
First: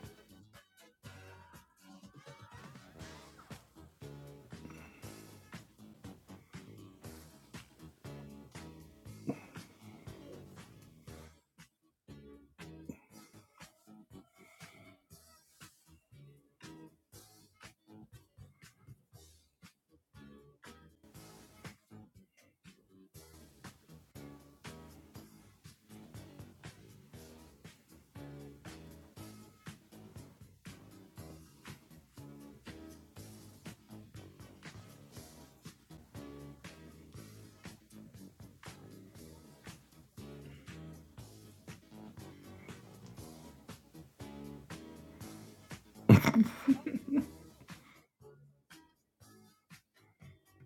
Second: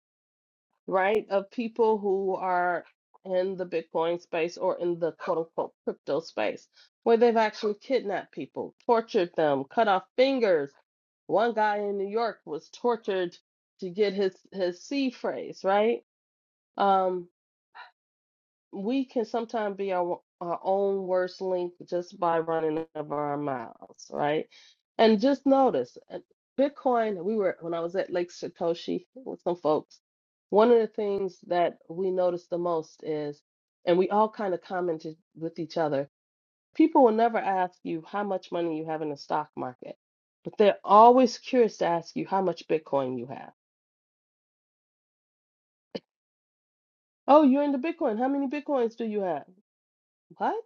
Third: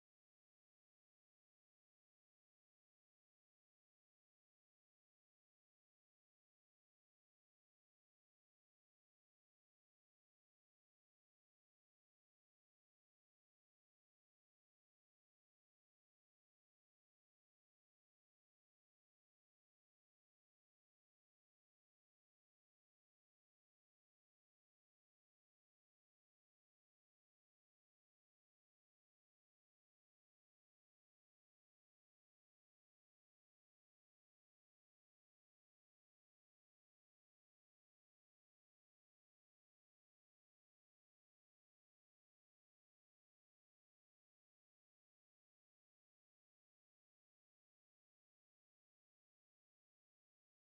B: right, of people who are in the Bitcoin space or in the quote unquote crypto space, where they've actually kidnapped people, tortured them, cut off fingers one guy in New York was tortured to get his his C phrase right. Um, we can sometimes be our our own worst link just by running over our mouths, right? And just notice, uh, Bitcoin. We were when I was at Lake Satoshi with some folks. One of the things that we noticed the most is, and we all kind of commented with each other People will never ask you how much money you have in the stock market, but they're always curious to ask you how much Bitcoin you have. Oh, you're into Bitcoin. How many Bitcoins do you have? What?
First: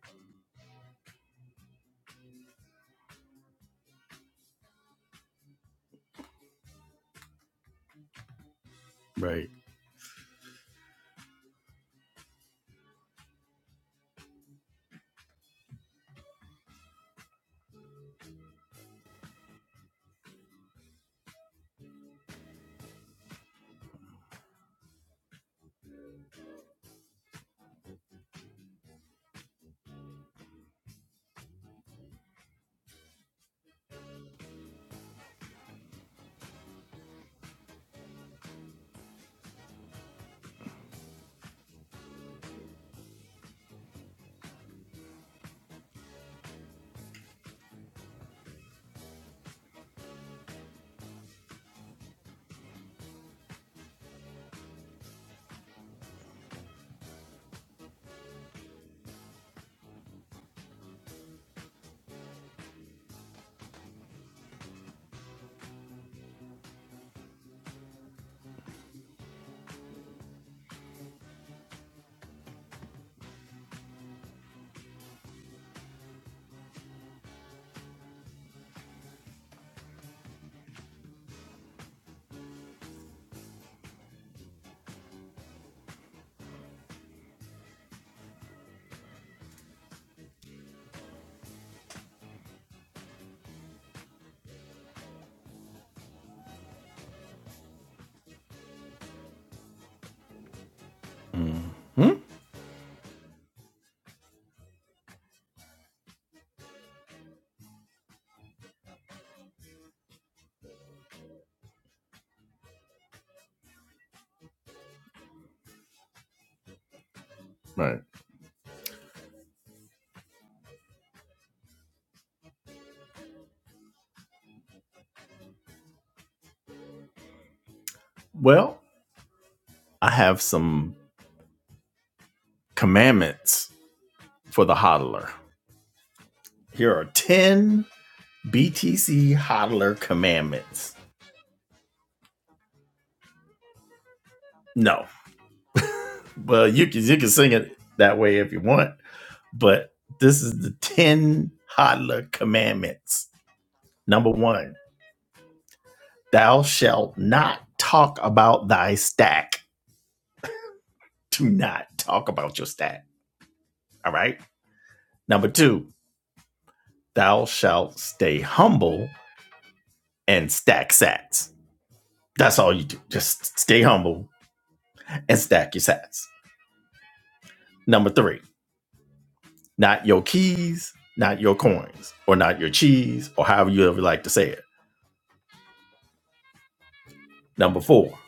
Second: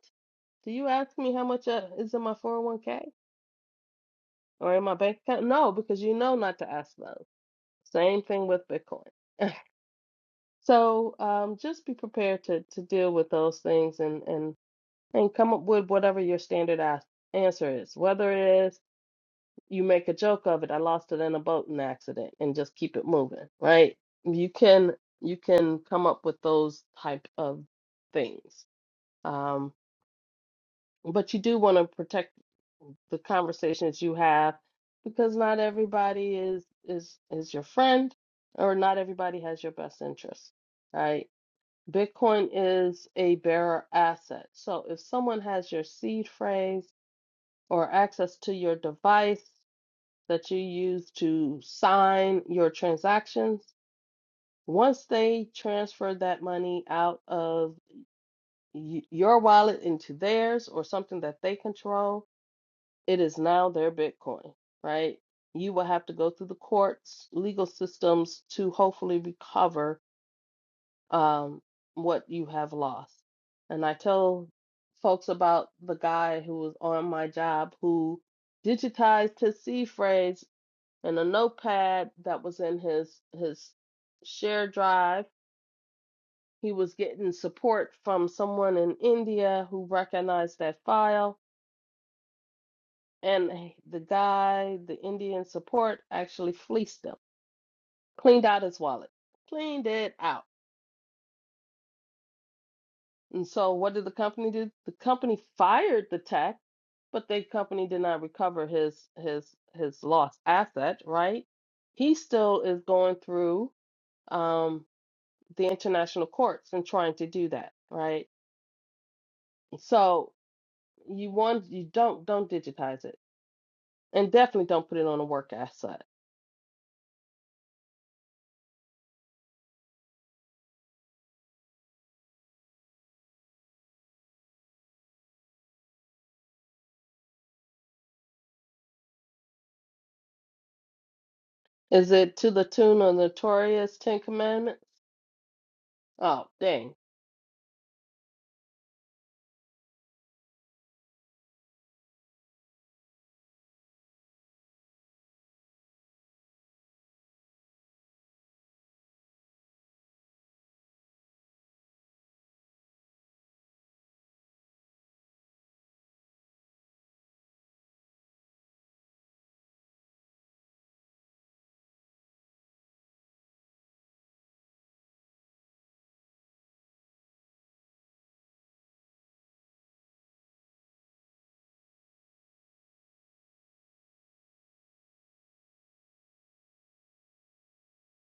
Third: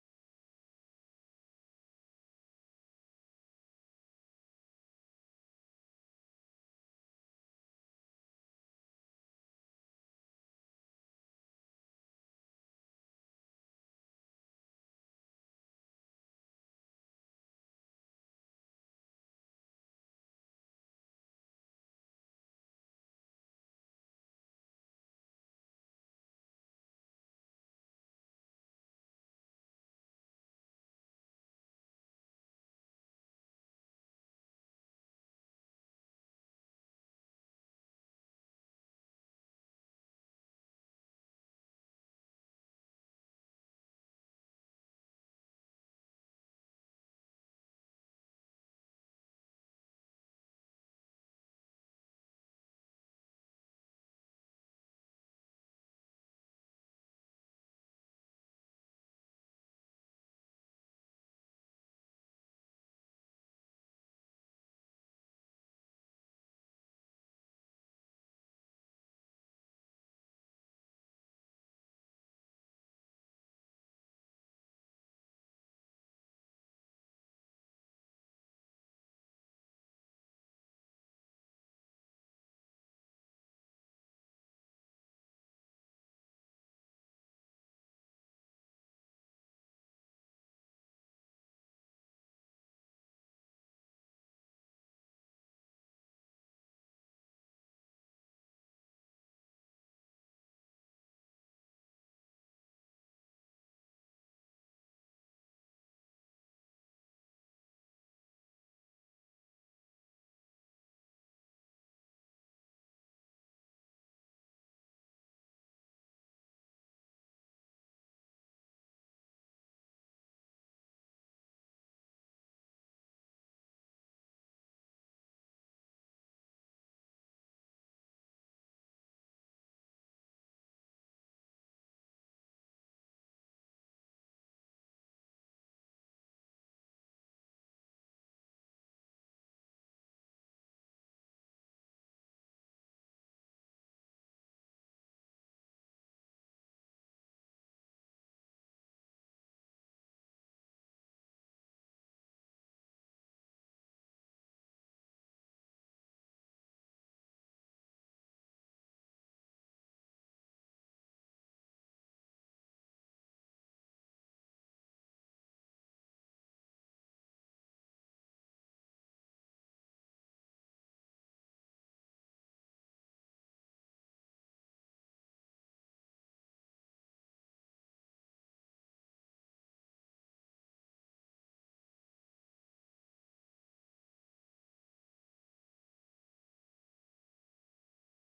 B: Do you ask me how much uh, is in my 401k or in my bank account? No, because you know not to ask those. Same thing with Bitcoin.
A: Right.
B: So um, just be prepared to, to deal with those things and, and, and come up with whatever your standard ask, answer is, whether it is you make a joke of it. I lost it in a boating accident and just keep it moving, right? You can you can come up with those type of things. Um, but you do want to protect the conversations you have because not everybody is is is your friend or not everybody has your best interest, right? Bitcoin is a bearer asset. So if someone has your seed phrase or access to your device, that you use to sign your transactions, once they transfer that money out of y- your wallet into theirs or something that they control, it is now their Bitcoin, right? You will have to go through the courts, legal systems to hopefully recover um, what you have lost. And I tell folks about the guy who was on my job who digitized his seed phrase and a notepad that was in his his share drive. He was getting support from someone in India who recognized that file, and the guy, the Indian support, actually fleeced him, cleaned out his wallet, cleaned it out.
A: Hmm.
B: And so, what did the company do? The company fired the tech, but the company did not recover his his his lost asset. Right? He still is going through. Um, the international courts and trying to do that,
A: Right.
B: right? So you want you don't don't digitize it, and definitely don't put it on a work asset.
A: Well, I have some commandments for the hodler. Here are ten BTC hodler commandments.
B: Is it to the tune of notorious Ten Commandments?
A: No.
B: Oh,
A: Well, you
B: dang!
A: can you can sing it that way if you want, but this is the ten Hadla commandments. Number one, thou shalt not talk about thy stack. Do not talk about your stack. All right. Number two, thou shalt stay humble and stack sats. That's all you do. Just stay humble and stack your sats. Number three, not your keys, not your coins, or not your cheese, or however you ever like to say it. Number four,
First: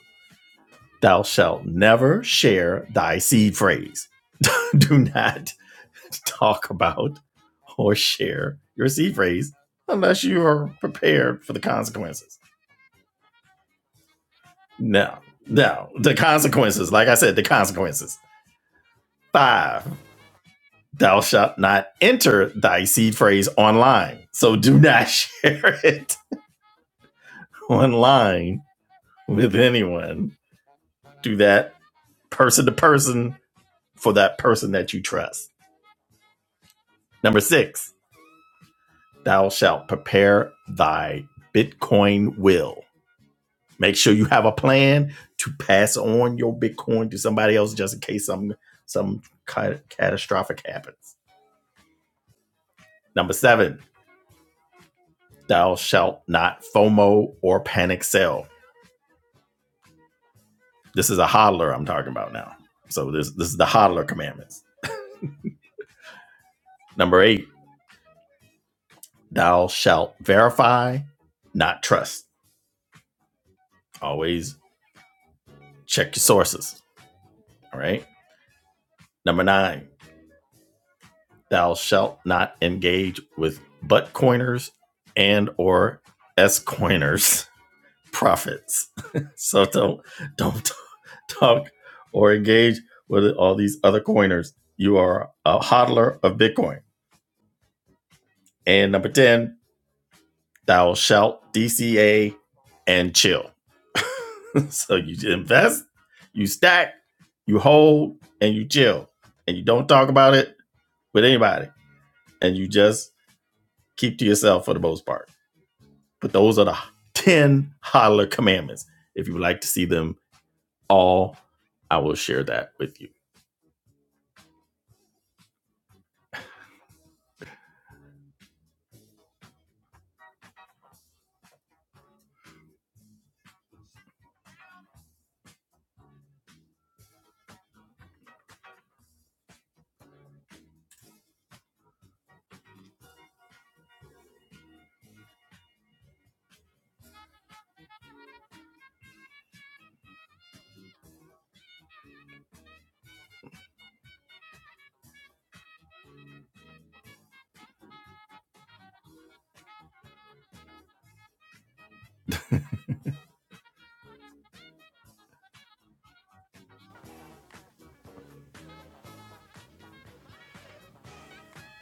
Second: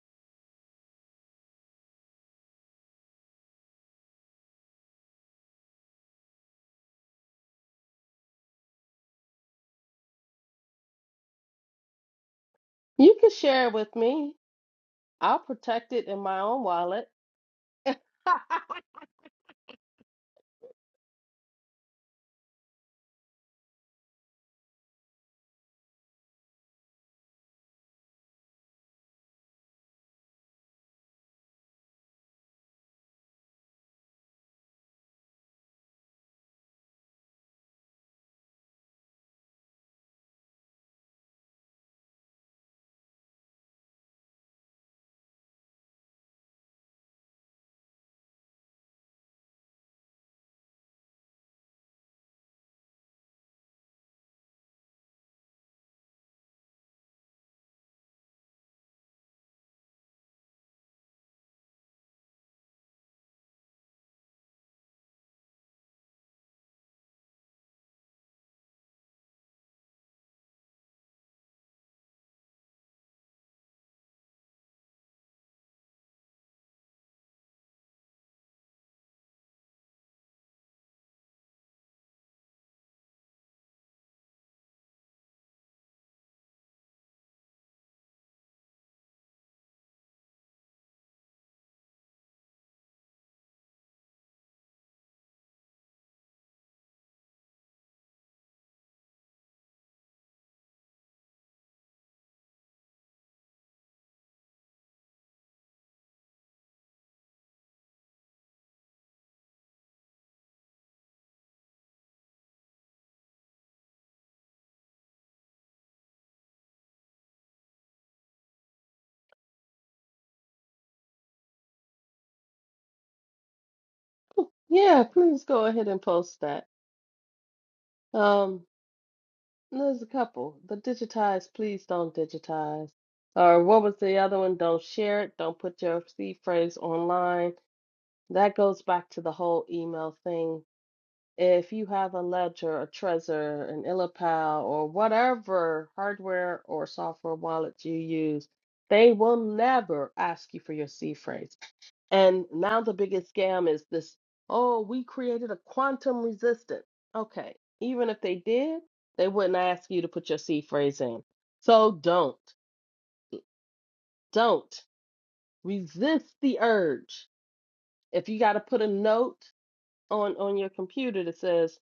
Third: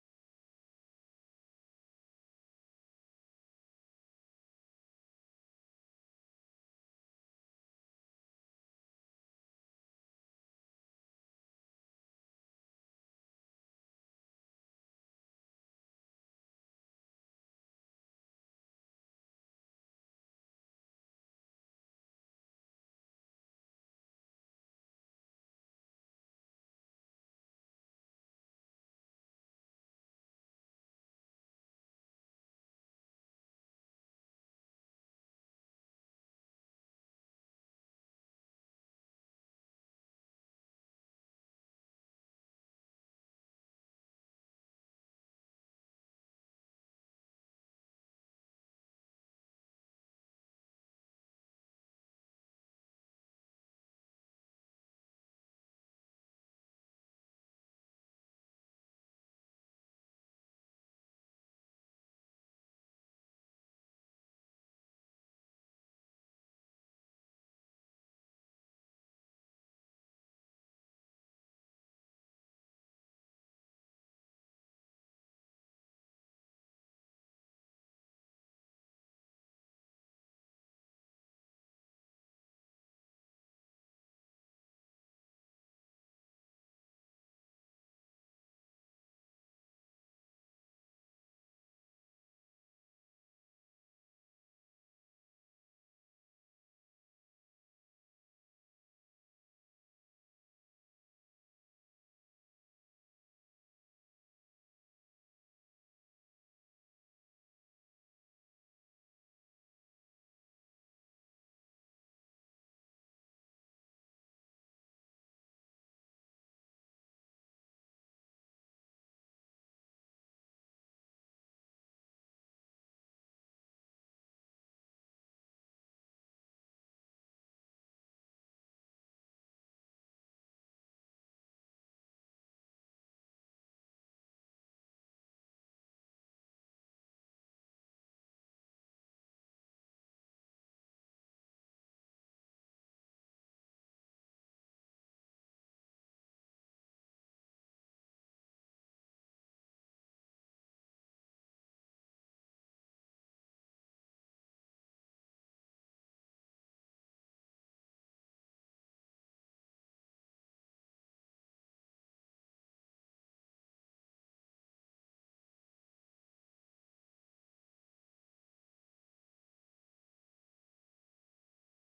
A: thou shalt never share thy seed phrase. Do not talk about or share your seed phrase unless you are prepared for the consequences.
B: You can share it with me.
A: No,
B: I'll
A: no,
B: protect it
A: the
B: in my own
A: consequences.
B: wallet.
A: Like I said, the consequences. Five, thou shalt not enter thy seed phrase online. So do not share it online with anyone. Do that person to person for that person that you trust. Number six, thou shalt prepare thy Bitcoin will. Make sure you have a plan to pass on your Bitcoin to somebody else just in case some some ca- catastrophic happens. Number seven, thou shalt not FOMO or panic sell. This is a hodler I'm talking about now. So this this is the hodler commandments. Number eight, thou shalt verify, not trust. Always check your sources. All right. Number nine, thou shalt not engage with butt coiners and or s coiners prophets so don't don't talk or engage with all these other coiners you are a hodler of bitcoin and number 10 thou shalt dca and chill so you invest you stack you hold and you chill and you don't talk about it with anybody and you just keep to yourself for the most part But those are the 10 hodler commandments. If you would like to see them all, I will share that with you.
B: Yeah, please go ahead and post that. Um, there's a couple. The digitize, please don't digitize. Or what was the other one? Don't share it. Don't put your seed phrase online That goes back to the whole email thing. If you have a Ledger, a Trezor, an Illipal, or whatever hardware or software wallet you use, they will never ask you for your C phrase. And now the biggest scam is this, oh, we created a quantum resistant. Okay, even if they did, they wouldn't ask you to put your C phrase in. So don't, don't resist the urge. If you got to put a note on on your computer that says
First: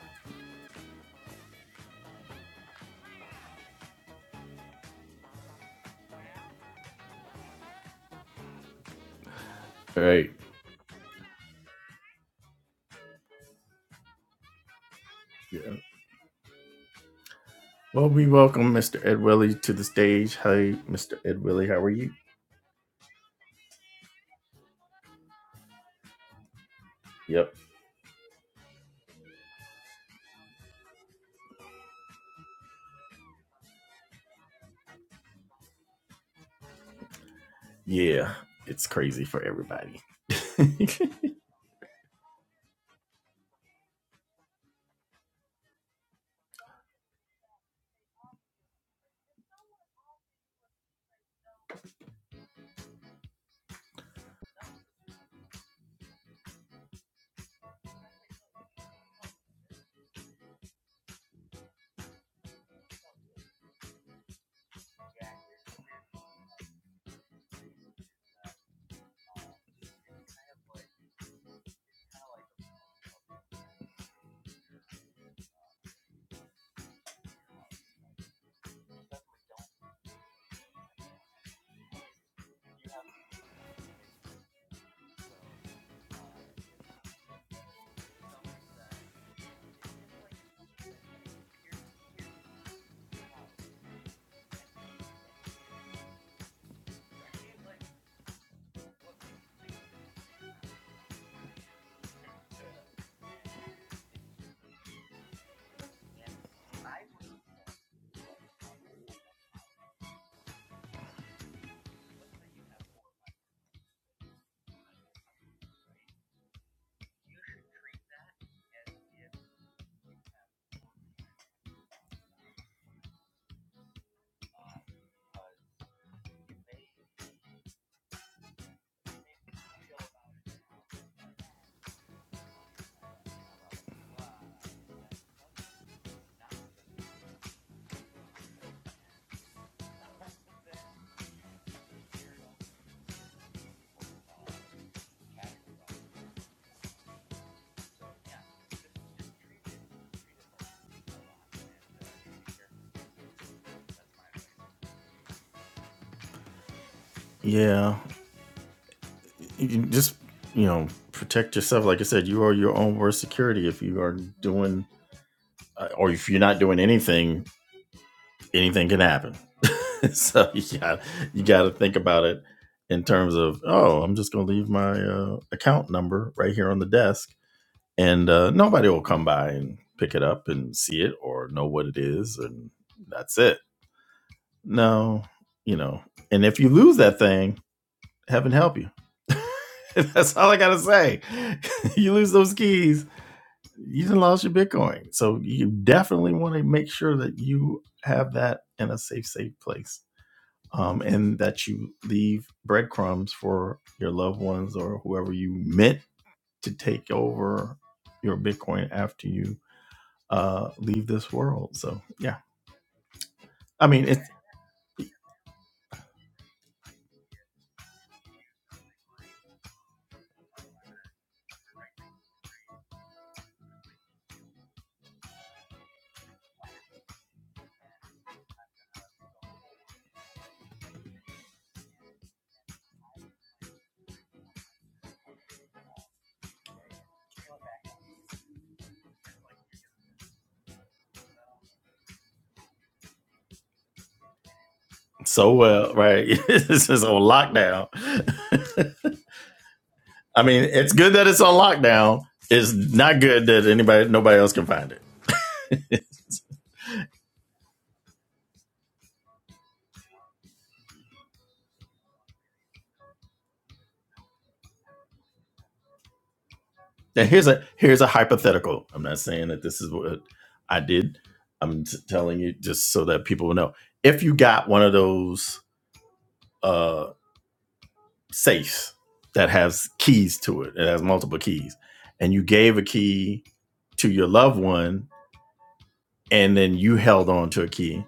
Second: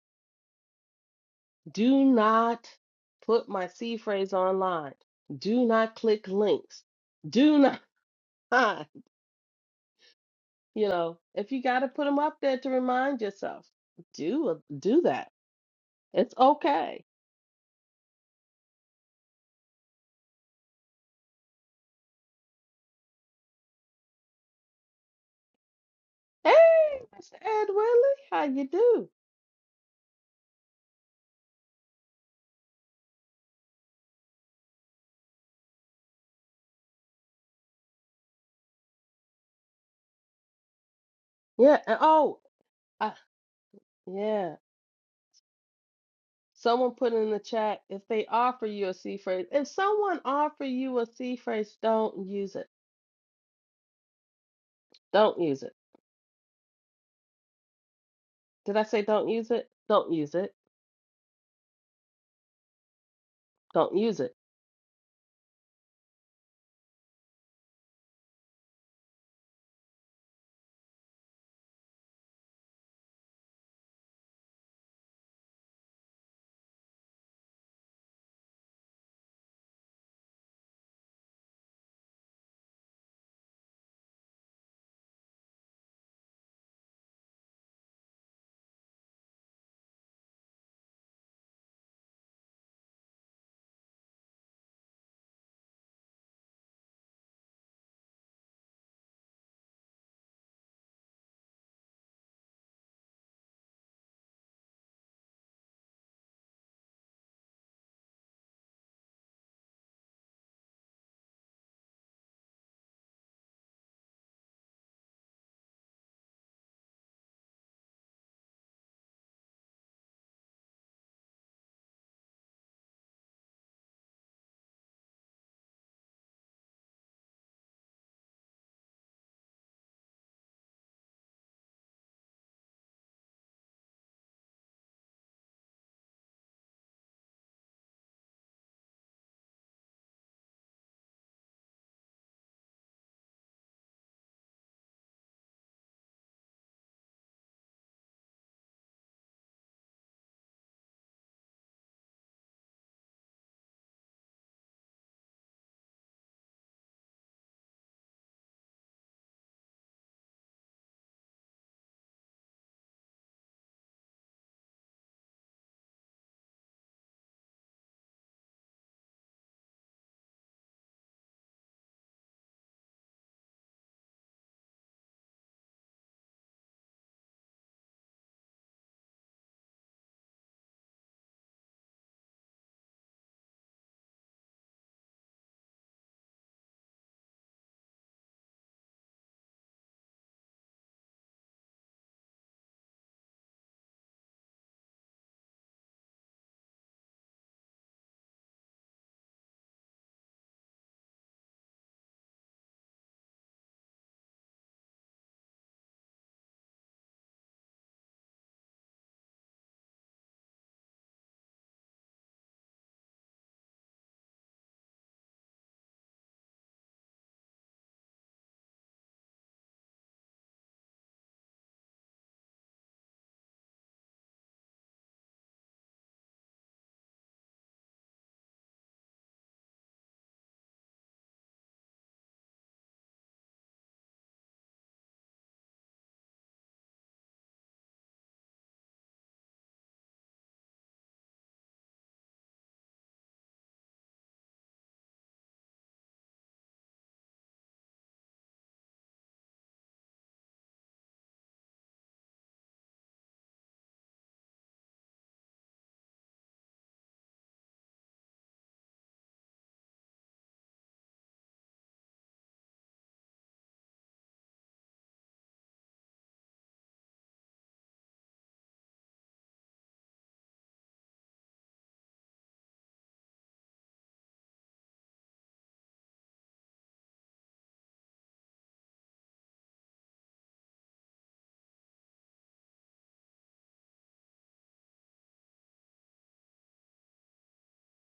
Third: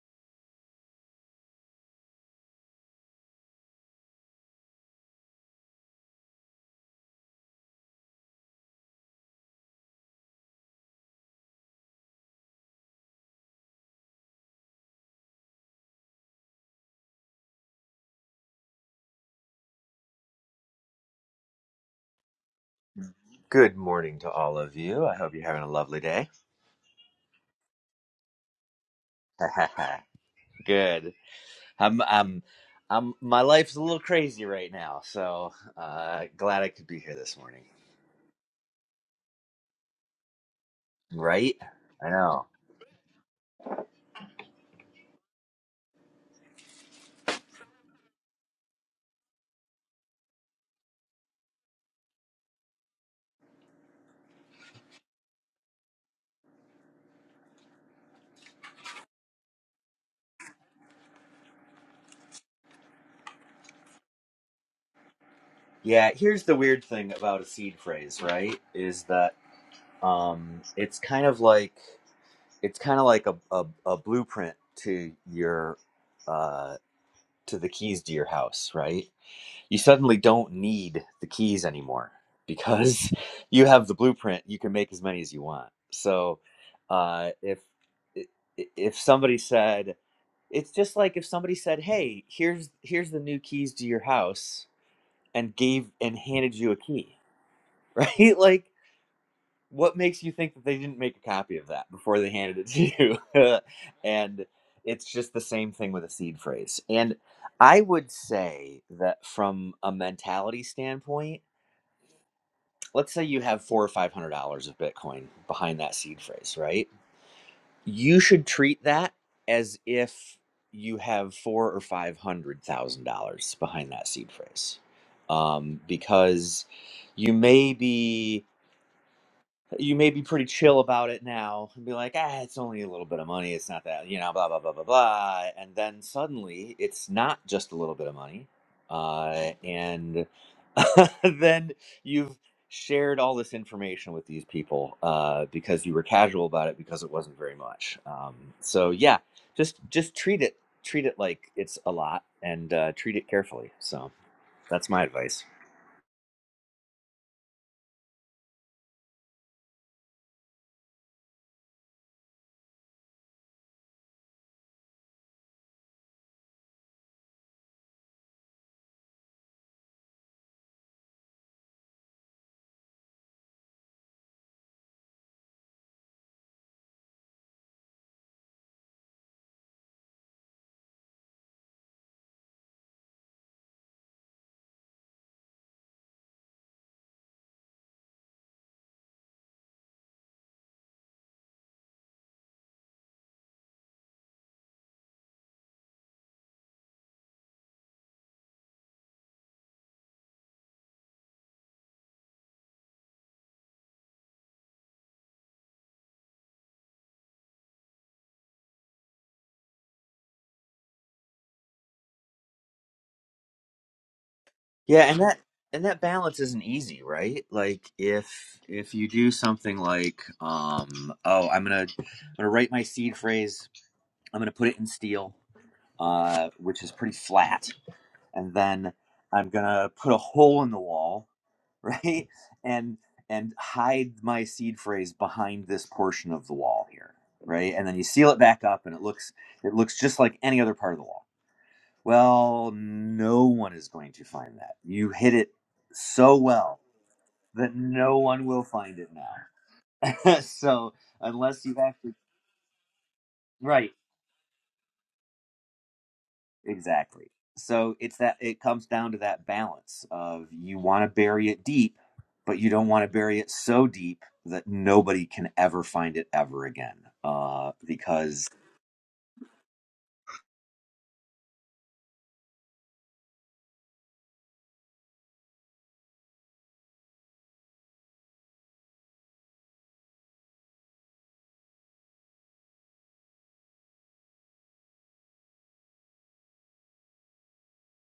B: Do not put my C phrase online. Do not click links. Do not,
A: All right.
B: you know, if you got to put them up there to remind yourself, do do that.
A: Yeah.
B: It's okay.
A: Well, we welcome Mr. Ed Willie to the stage. Hey, Mr. Ed Willie, how are you?
C: Good morning to all of you. I hope you're having a lovely day.
B: Hey, Mr.
A: Yep.
B: Ed Willie, how you do?
C: Good. I'm I'm I'm my life's a little crazy right now, so uh glad I could be here this morning.
A: Yeah. It's crazy for everybody.
C: Right?
B: Yeah. And,
C: I
B: oh,
C: know.
B: uh, yeah. Someone put in the chat if they offer you a C phrase. If someone offer you a C phrase, don't use it. Don't use it. Did I say don't use it? Don't use it. Don't use it
C: Yeah, here's the weird thing about a seed phrase, right? Is that um it's kind of like it's kind of like a, a a blueprint to your uh to the keys to your house, right? you suddenly don't need the keys anymore because you have the blueprint you can make as many as you want so uh, if if somebody said it's just like if somebody said hey here's here's the new keys to your house and gave and handed you a key right like what makes you think that they didn't make a copy of that before they handed it to you? and it's just the same thing with a seed phrase. And I would say that from a mentality standpoint, let's say you have four or five hundred dollars of Bitcoin behind that seed phrase, right? You should treat that as if you have four or five hundred thousand dollars behind that seed phrase, um, because you may be you may be pretty chill about it now and be like, ah, it's only a little bit of money. It's not that, you know, blah, blah, blah, blah, blah. And then suddenly it's not just a little bit of money. Uh, and then you've shared all this information with these people uh, because you were casual about it because it wasn't very much. Um, so yeah, just just treat it treat it like it's a lot and uh, treat it carefully. So that's my advice.
A: yeah. You can just, you know, protect yourself. Like I said, you are your own worst security if you are doing, uh, or if you're not doing anything anything can happen. so you got you got to think about it in terms of oh, I'm just gonna leave my uh, account number right here on the desk, and uh, nobody will come by and pick it up and see it or know what it is, and that's it. No, you know, and if you lose that thing, heaven help you. that's all I gotta say. you lose those keys, you done lost your Bitcoin. So you definitely want to make sure that you have that in a safe, safe place um, and that you leave breadcrumbs for your loved ones or whoever you meant to take over your Bitcoin after you uh, leave this world. So, yeah, I mean, it's
C: Yeah, and that and that balance isn't easy, right? Like if if you do something like um oh, I'm going to I'm going to write my seed phrase, I'm going to put it in steel, uh which is pretty flat, and then I'm going to put a hole in the wall, right? And and hide my seed phrase behind this portion of the wall here, right? And then you seal it back up and it looks it looks just like any other part of the wall well, no one is going to find that. You hit it
A: so well,
C: so
A: right?
C: well
A: this is on
C: that
A: lockdown.
C: no one will find it now.
A: I mean, it's
C: so,
A: good that it's on
C: unless you've actually.
A: lockdown. It's not good that
C: Right.
A: anybody, nobody else can find it.
C: Exactly. So, it's that it comes down to that balance of you want to bury it deep, but you don't want to bury it so deep that nobody can ever find it ever again.
A: now here's a
C: Uh,
A: here's a
C: because,
A: hypothetical. I'm not saying that this is what I did. I'm t- telling you just so that people will know. If you got one of those uh, safes that has keys to it, it has multiple keys, and you gave a key to your loved one, and then you held on to a key,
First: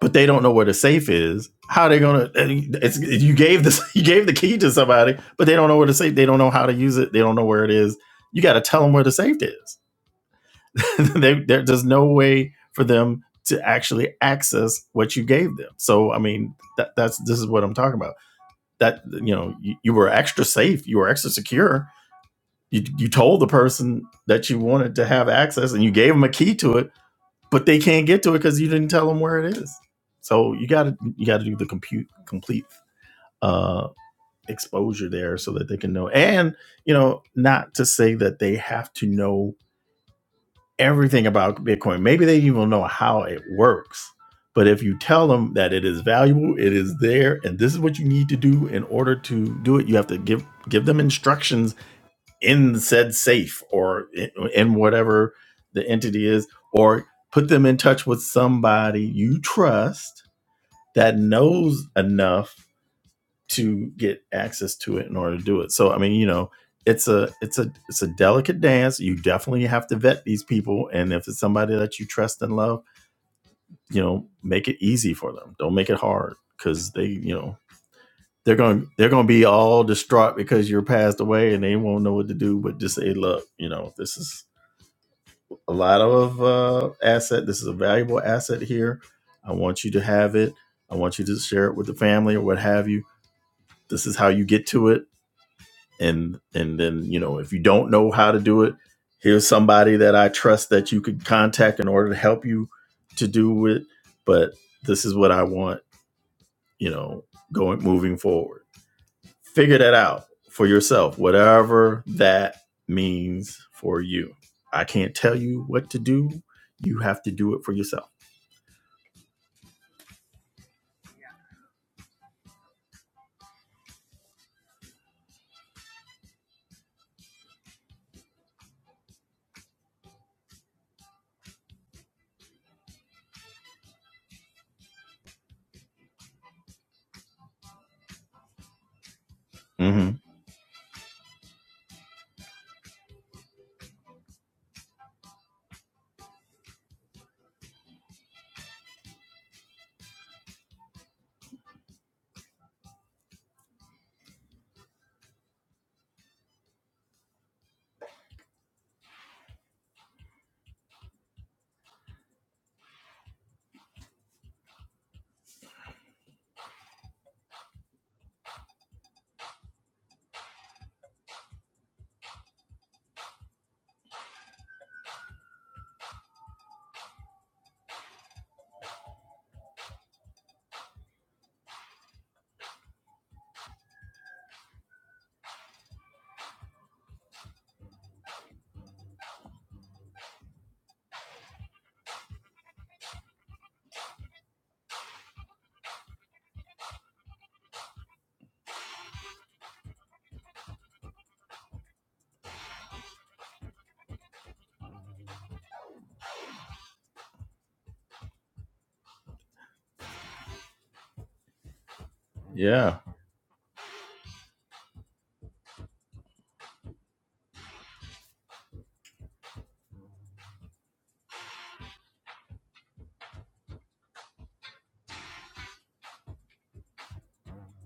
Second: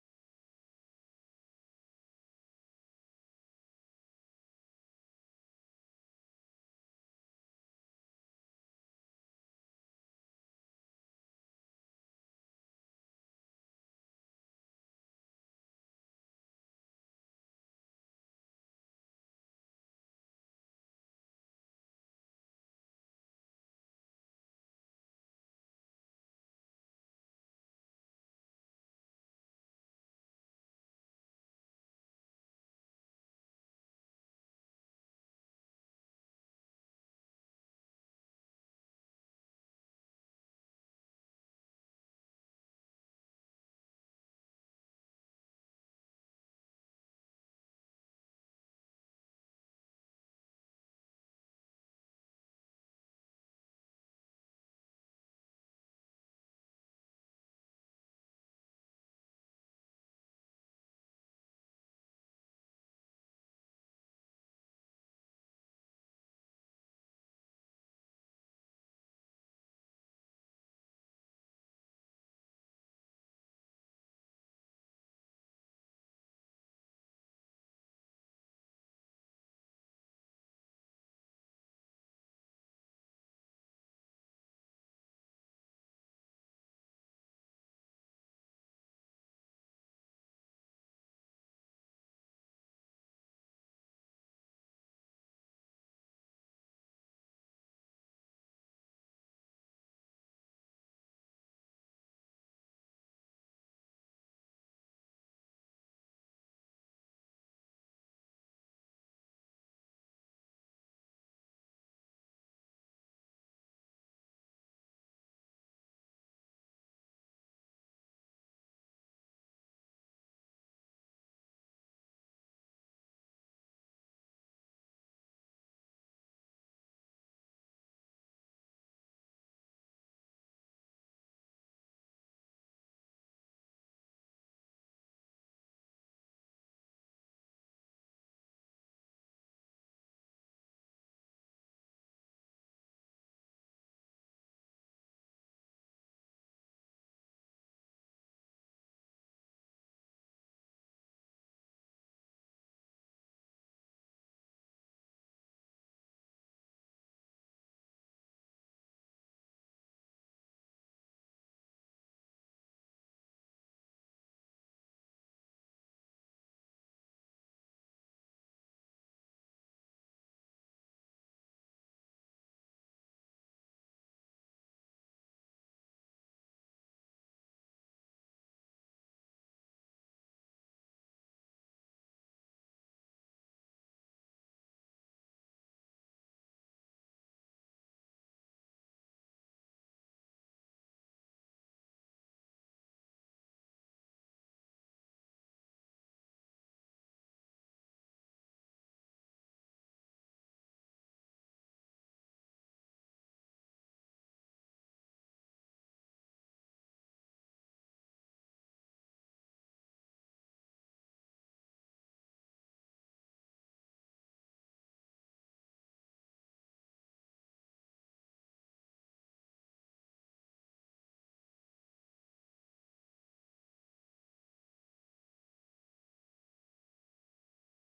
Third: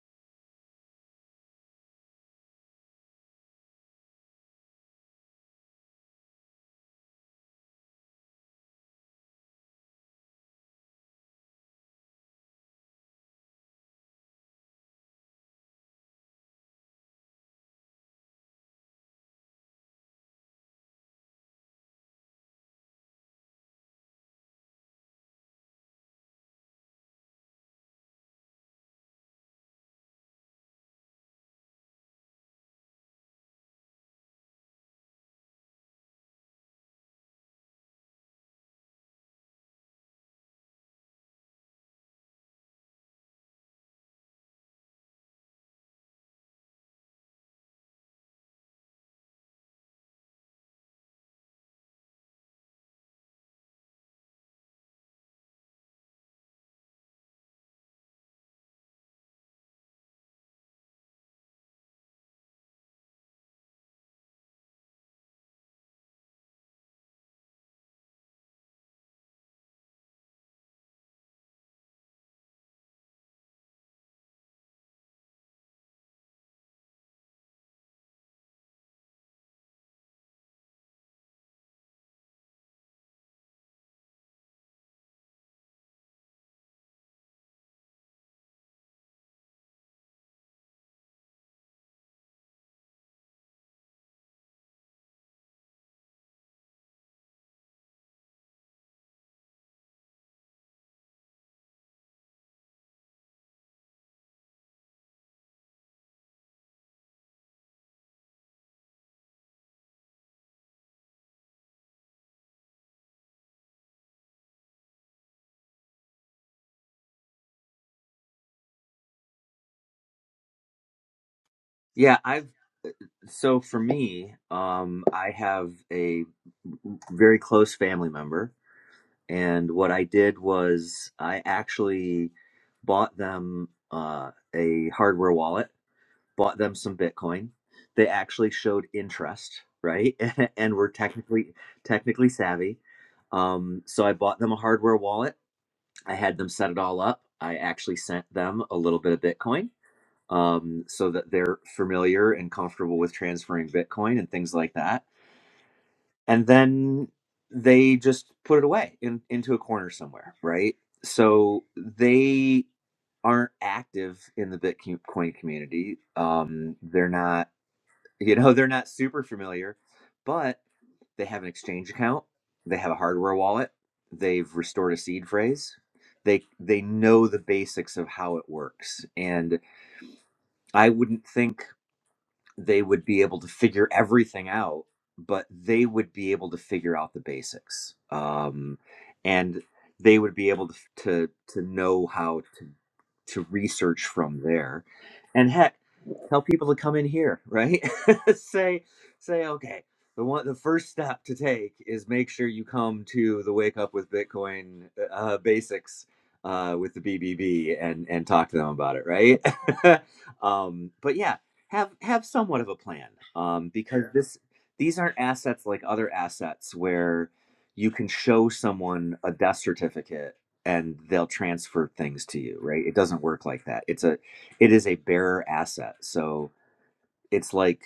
A: but they don't know where the safe is. How are they gonna? eh, It's you gave this you gave the key to somebody, but they don't know where the safe. They don't know how to use it. They don't know where it is. You got to tell them where the safe is. they, there, there's no way for them to actually access what you gave them. So I mean, that, that's this is what I'm talking about. That you know, you, you were extra safe. You were extra secure. You, you told the person that you wanted to have access, and you gave them a key to it but they can't get to it because you didn't tell them where it is. So you got to you got to do the compute complete uh, exposure there so that they can know. And you know, not to say that they have to know everything about Bitcoin. Maybe they even know how it works. But if you tell them that it is valuable, it is there, and this is what you need to do in order to do it, you have to give give them instructions in said safe or in, in whatever the entity is, or put them in touch with somebody you trust that knows enough to get access to it in order to do it. So I mean, you know, it's a it's a it's a delicate dance. You definitely have to vet these people, and if it's somebody that you trust and love, you know, make it easy for them. Don't make it hard because they, you know, they're going they're going to be all distraught because you're passed away and they won't know what to do but just say look you know this is a lot of uh, asset. This is a valuable asset here. I want you to have it. I want you to share it with the family or what have you. This is how you get to it. And and then you know if you don't know how to do it, here's somebody that I trust that you could contact in order to help you to do it. But this is what I want. You know, going moving forward figure that out for yourself, whatever that means for you. I can't tell you what to do. You have to do it for yourself.
C: yeah, I've. So, for me, um, I have a very close family member And what I did was I actually bought them uh, a hardware wallet, bought them some Bitcoin. They actually showed interest,
A: hmm
C: right? and were technically technically savvy. Um, so I bought them a hardware wallet. I had them set it all up. I actually sent them a little bit of Bitcoin um, so that they're familiar and comfortable with transferring Bitcoin and things like that and then they just put it away in, into a corner somewhere, right? So they aren't active in the Bitcoin community. Um, they're not, you know, they're not super familiar, but they have an exchange account, they have a hardware wallet, they've restored a seed phrase. They they know the basics of how it works, and I wouldn't think they would be able to figure everything out, but they would be able to figure out the basics, um, and they would be able to to, to know how to to research from there, and heck, tell people to come in here, right? say say okay. The one, the first step to take is make sure you come to the Wake Up with Bitcoin uh, Basics uh, with the BBB and and talk to them about it, right? um, but yeah, have have somewhat of a
A: Yeah.
C: plan um, because Sure. this these aren't assets like other assets where you can show someone a death certificate and they'll transfer things to you right it doesn't work like that it's a it is a bearer asset so it's like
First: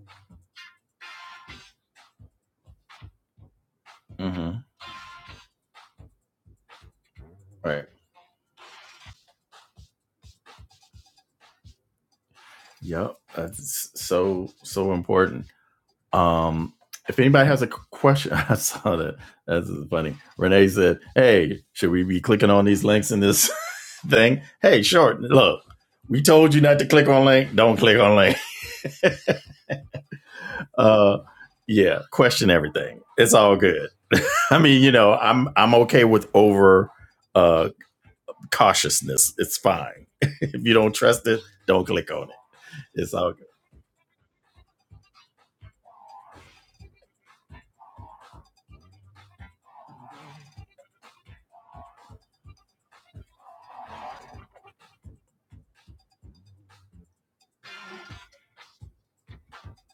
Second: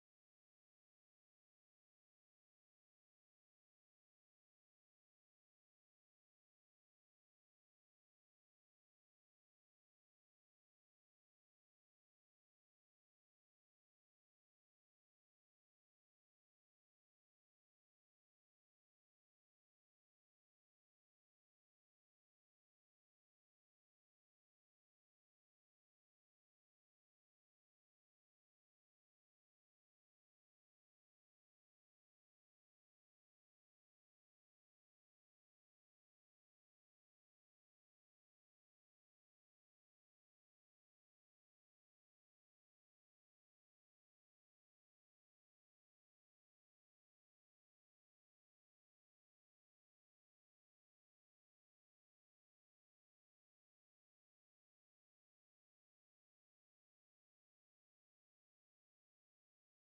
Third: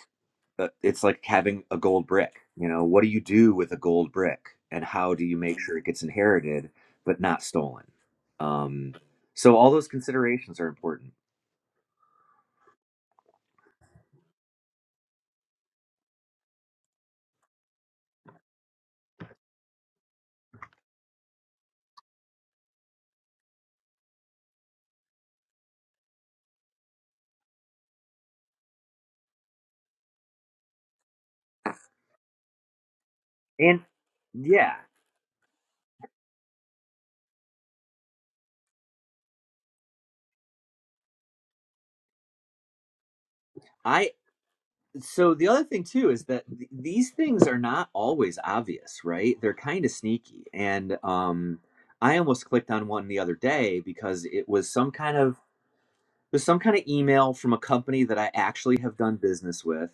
C: uh, it's like having a gold brick you know what do you do with a gold brick
A: hmm
C: and how do you make sure it gets inherited but not
A: Right.
C: stolen um, so all those considerations are important
A: Yep. That's so so important. Um, if anybody has a question, I saw that. That's funny. Renee said, "Hey, should we be clicking on these links in this thing?" Hey, short. Look, we told you not to click on link. Don't click on link. Uh, yeah, question everything. It's all
C: and
A: good. I
C: yeah
A: mean, you know, I'm I'm okay with over uh cautiousness. It's fine. if you don't trust it, don't click on it. It's all
C: I. so the other thing too is that th- these things are not always obvious right they're kind of sneaky and um i almost clicked on one the other day because it was some kind of it was some kind of email from a company that i actually have done business with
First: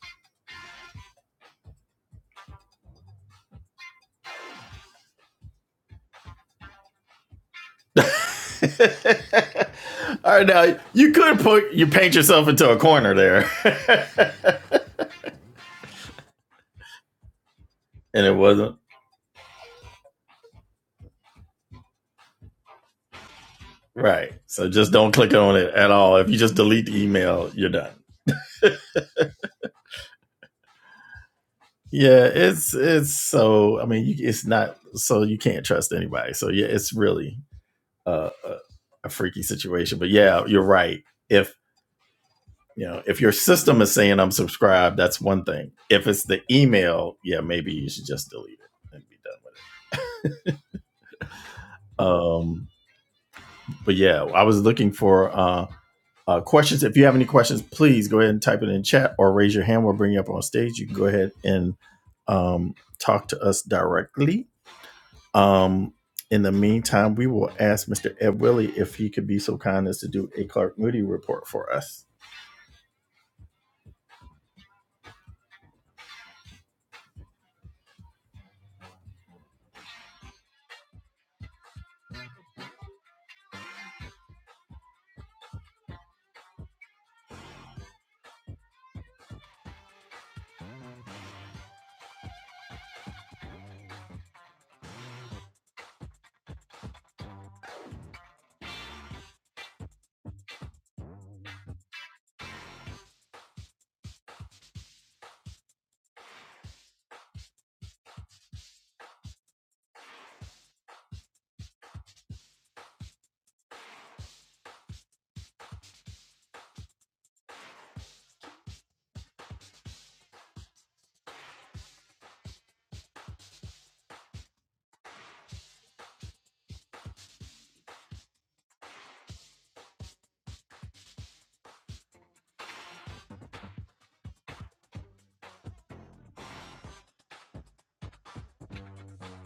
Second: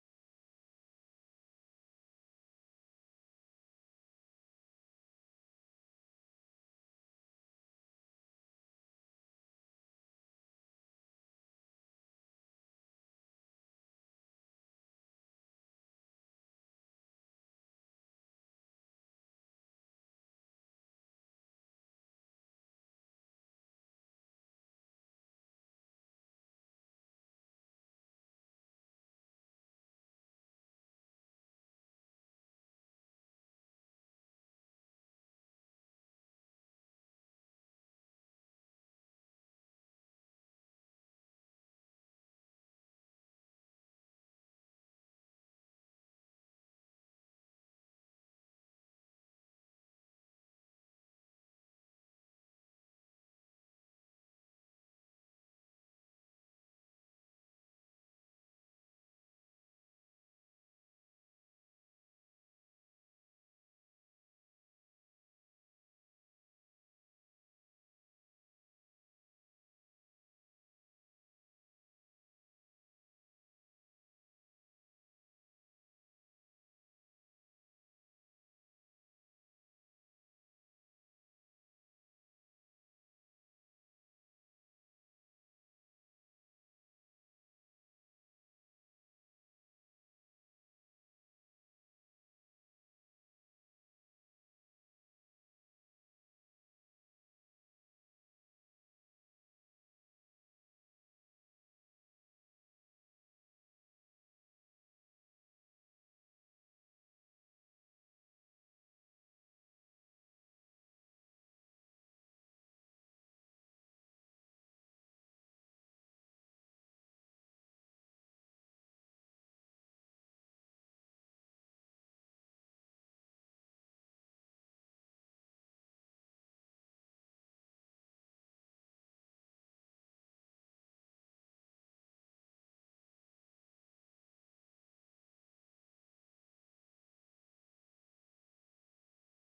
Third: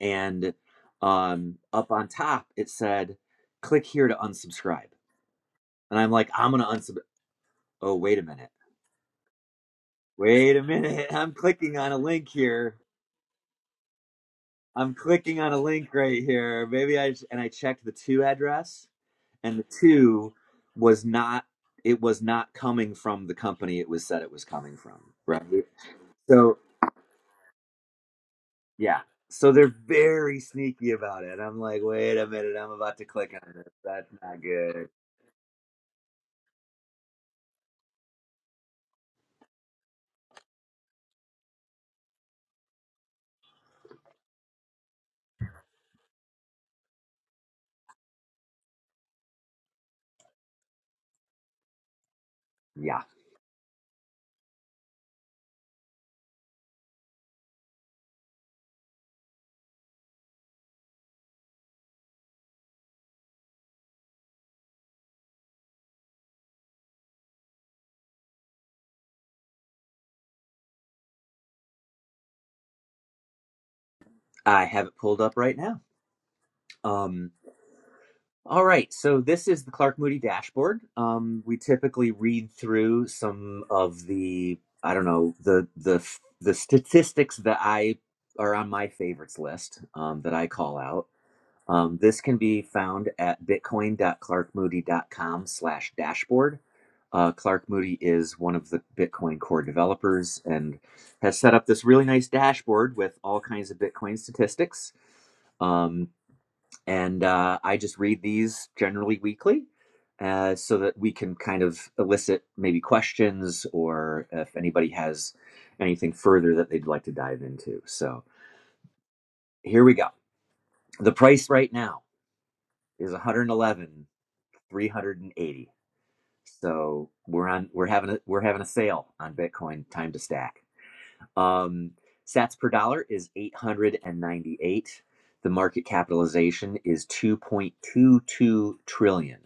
C: and um up on top it said click here to unsubscribe and i'm like i'm gonna unsub oh wait a minute
A: All right,
C: wait a
A: now
C: minute
A: you
C: i'm
A: could put
C: clicking
A: you
C: on a
A: paint
C: link
A: yourself into
C: here
A: a corner there,
C: i'm clicking on a link right here maybe i sh- and i checked the to
A: and it wasn't
C: address and the two was not it was not coming from the company it was said it
A: right.
C: was
A: So
C: coming
A: just
C: from
A: don't click
C: right
A: on it at all. If you just
C: so
A: delete the email, you're done.
C: yeah so they're very sneaky about it i'm like wait
A: Yeah,
C: a minute i'm
A: it's
C: about to
A: it's
C: click on this
A: so. I mean,
C: that's
A: you,
C: not
A: it's not
C: good
A: so you can't trust anybody. So yeah, it's really uh, a, a freaky situation. But yeah, you're right. If you know if your system is saying I'm subscribed, that's one thing. If it's the email, yeah, maybe you should just delete it and be done with it. Um,
C: yeah
A: But yeah, I was looking for uh, uh, questions. If you have any questions, please go ahead and type it in chat or raise your hand. We'll bring you up on stage. You can go ahead and um, talk to us directly. Um, in the meantime, we will ask Mr. Ed Willie if he could be so kind as to do a Clark Moody report for us.
C: i have it pulled up right now um all right so this is the clark moody dashboard um we typically read through some of the i don't know the the the statistics that i are on my favorites list um, that i call out Um, this can be found at bitcoin.clarkmoody.com slash dashboard. Uh, Clark Moody is one of the Bitcoin core developers and has set up this really nice dashboard with all kinds of Bitcoin statistics. Um, and uh, I just read these generally weekly uh, so that we can kind of elicit maybe questions or if anybody has anything further that they'd like to dive into. So here we go. The price right now is 111 dollars 380. So we're on we're having a we're having a sale on Bitcoin time to stack. Um sats per dollar is 898. The market capitalization is 2.22 trillion.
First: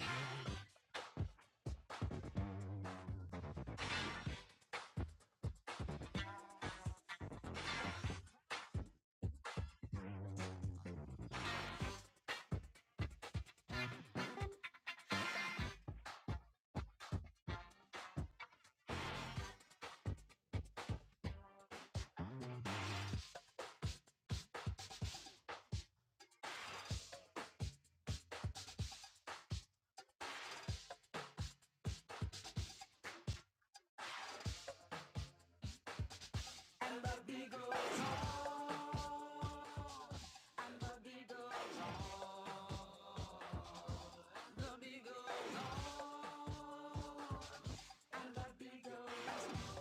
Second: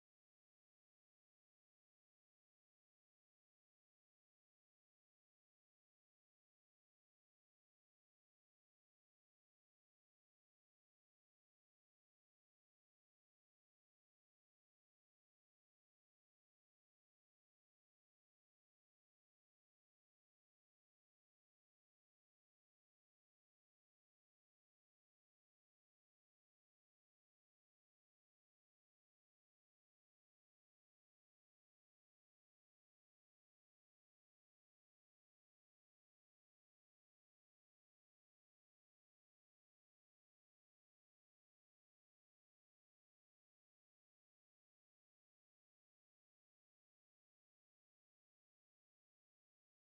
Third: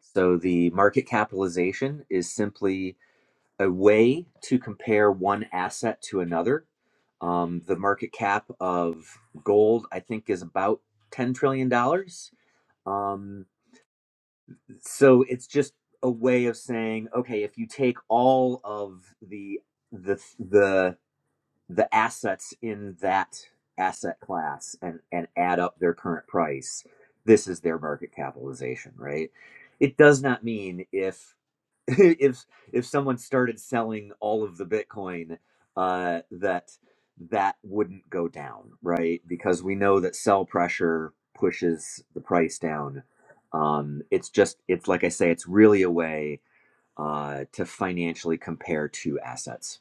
C: So the market capitalization is simply a way to compare one asset to another. Um, the market cap of gold, I think, is about $10 trillion. dollars. Um, so it's just a way of saying okay if you take all of the the the the assets in that asset class and and add up their current price this is their market capitalization right it does not mean if if if someone started selling all of the Bitcoin, uh, that that wouldn't go down, right? Because we know that sell pressure pushes the price down. Um, it's just it's like I say, it's really a way uh, to financially compare two assets.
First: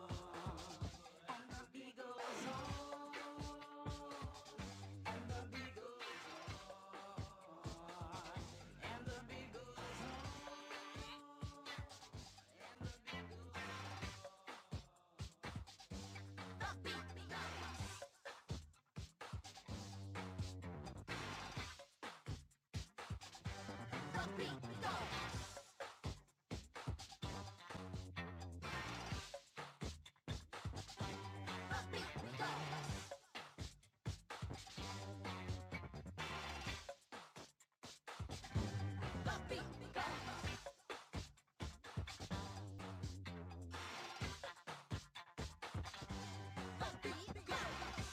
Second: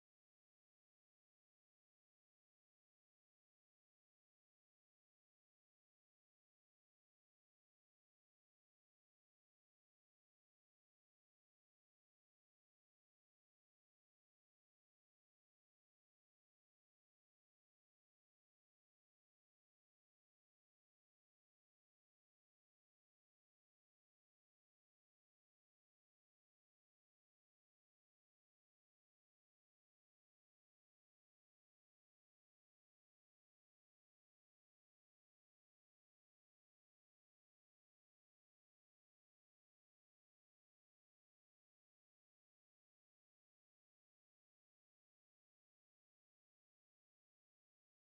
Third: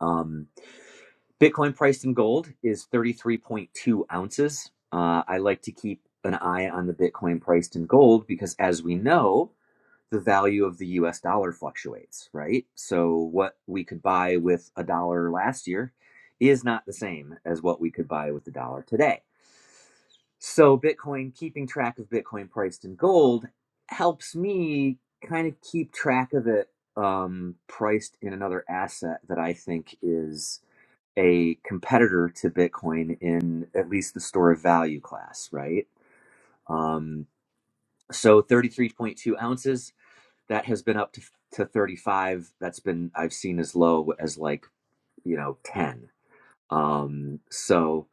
C: Um, Bitcoin priced in gold is thirty three point two ounces. Uh, I like to keep an eye on the Bitcoin priced in gold because, as we know, the value of the US dollar fluctuates, right? So what we could buy with a dollar last year is not the same as what we could buy with the dollar today. So Bitcoin, keeping track of Bitcoin priced in gold helps me kind of keep track of it um, priced in another asset that I think is a competitor to Bitcoin in at least the store of value class, right? Um, so 33.2 ounces that has been up to, to 35 that's been i've seen as low as like you know 10 um so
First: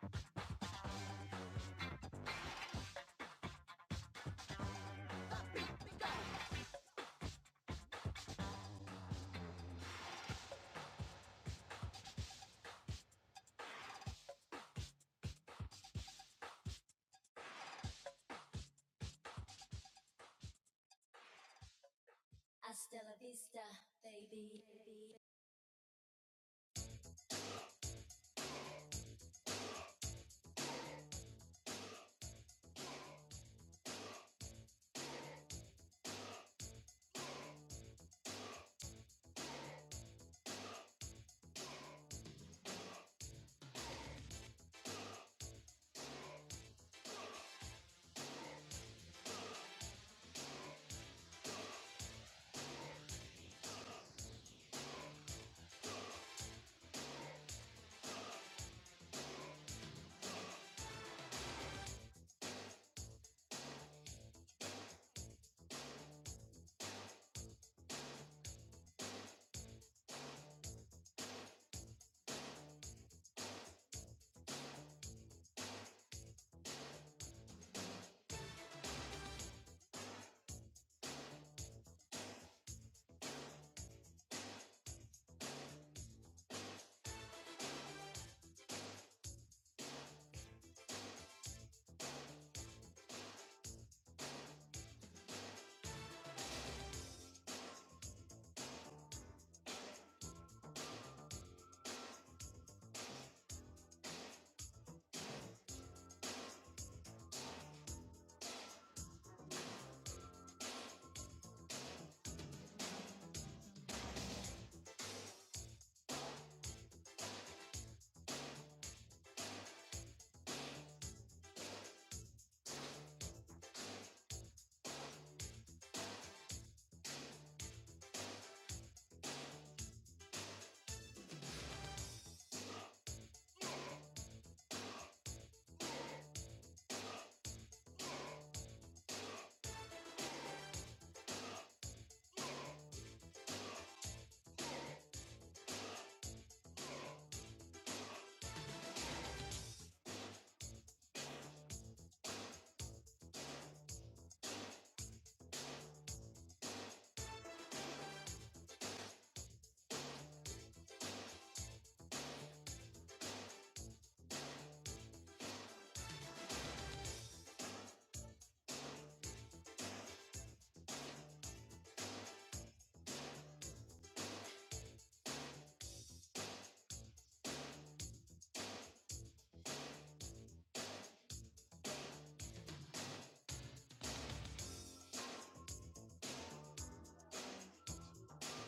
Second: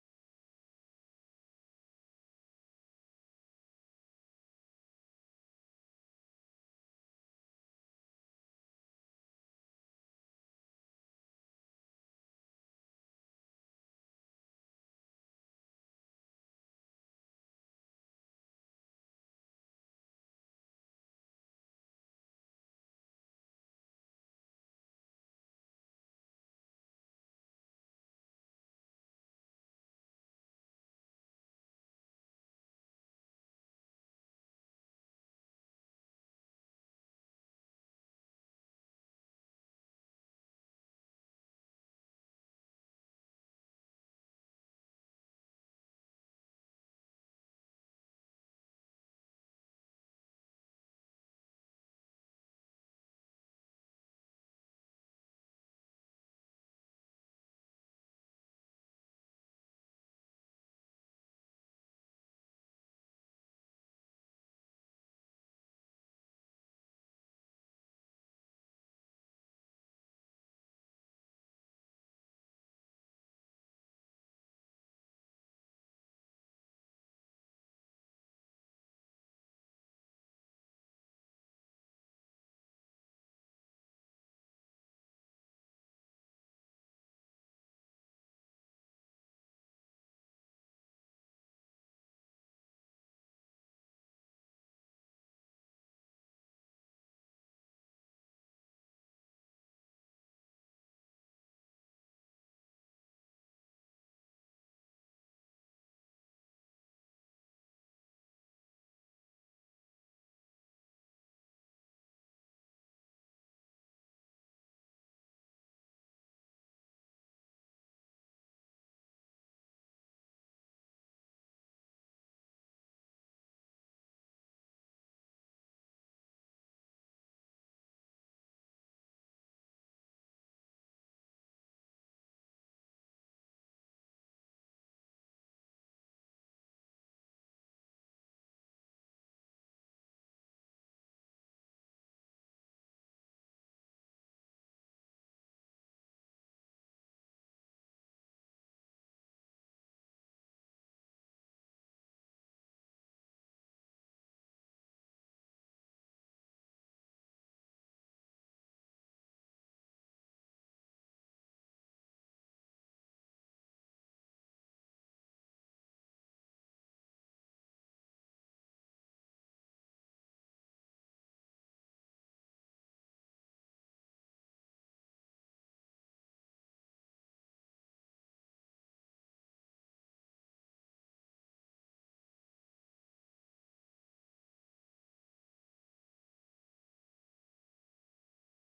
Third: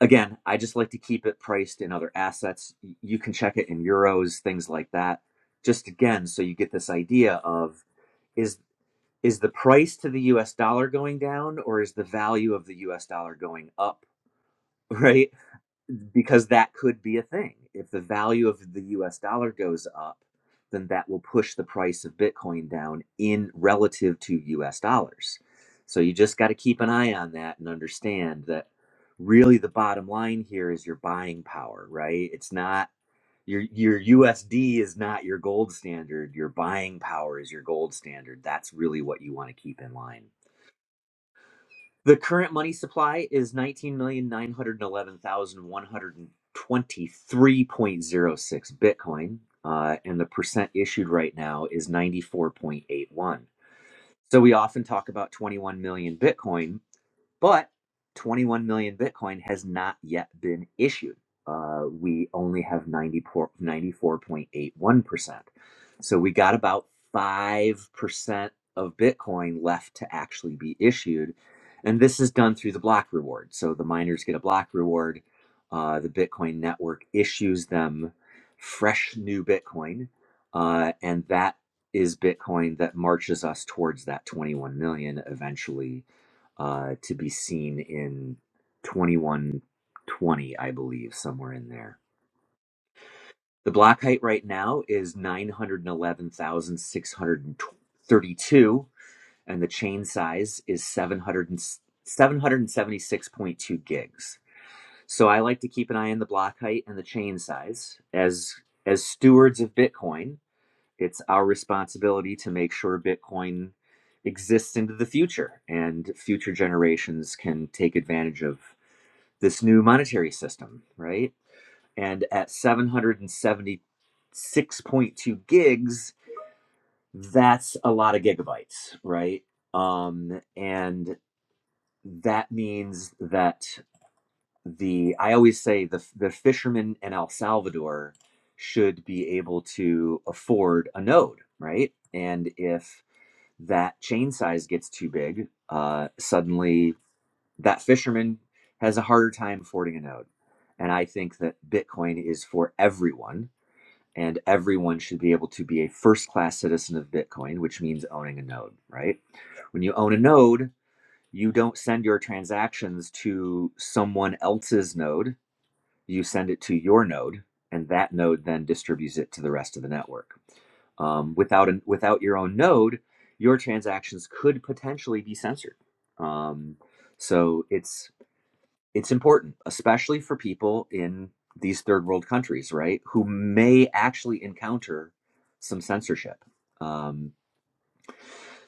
C: again i just like to keep it priced in other assets you can check it in euros things like that just again so you get this idea of is is the price to the us dollar going down or is the value of the us dollar going up right because that could be a thing. If the value of the US dollar goes up, then that will push the price of Bitcoin down in relative to US dollars. So you just got to keep an eye on that and understand that really the bottom line here is your buying power, right? It's not your your USD is not your gold standard. Your buying power is your gold standard. That's really what you want to keep in line. The current money supply is 19,911,123.06 Bitcoin, uh, and the percent issued right now is 94.81. So we often talk about 21 million Bitcoin. But 21 million Bitcoin has not yet been issued. Uh, we only have 94, 94.81%. So we got about 5% of Bitcoin left to actually be issued. And this is done through the block reward. So the miners get a block reward. Uh, the Bitcoin network issues them fresh new Bitcoin. Uh, and that is Bitcoin that marches us towards that 21 million eventually uh, to be seen in 2120, I believe, somewhere in there. The block height right now is 911,632, and the chain size is 700 776.2 gigs. So I like to keep an eye on the block height and the chain size. As as stewards of Bitcoin, it's our responsibility to make sure Bitcoin exists into the future and future generations can take advantage of this new monetary system, right? And at 776.2 gigs, that's a lot of gigabytes, right? Um, and that means that the, I always say the, the fishermen in El Salvador should be able to afford a node, right? And if that chain size gets too big, uh, suddenly that fisherman has a harder time affording a node. And I think that Bitcoin is for everyone, and everyone should be able to be a first class citizen of Bitcoin, which means owning a node, right? When you own a node, you don't send your transactions to someone else's node, you send it to your node, and that node then distributes it to the rest of the network. Um, without, an, without your own node, your transactions could potentially be censored. Um, so it's it's important, especially for people in these third world countries, right? Who may actually encounter some censorship. Um,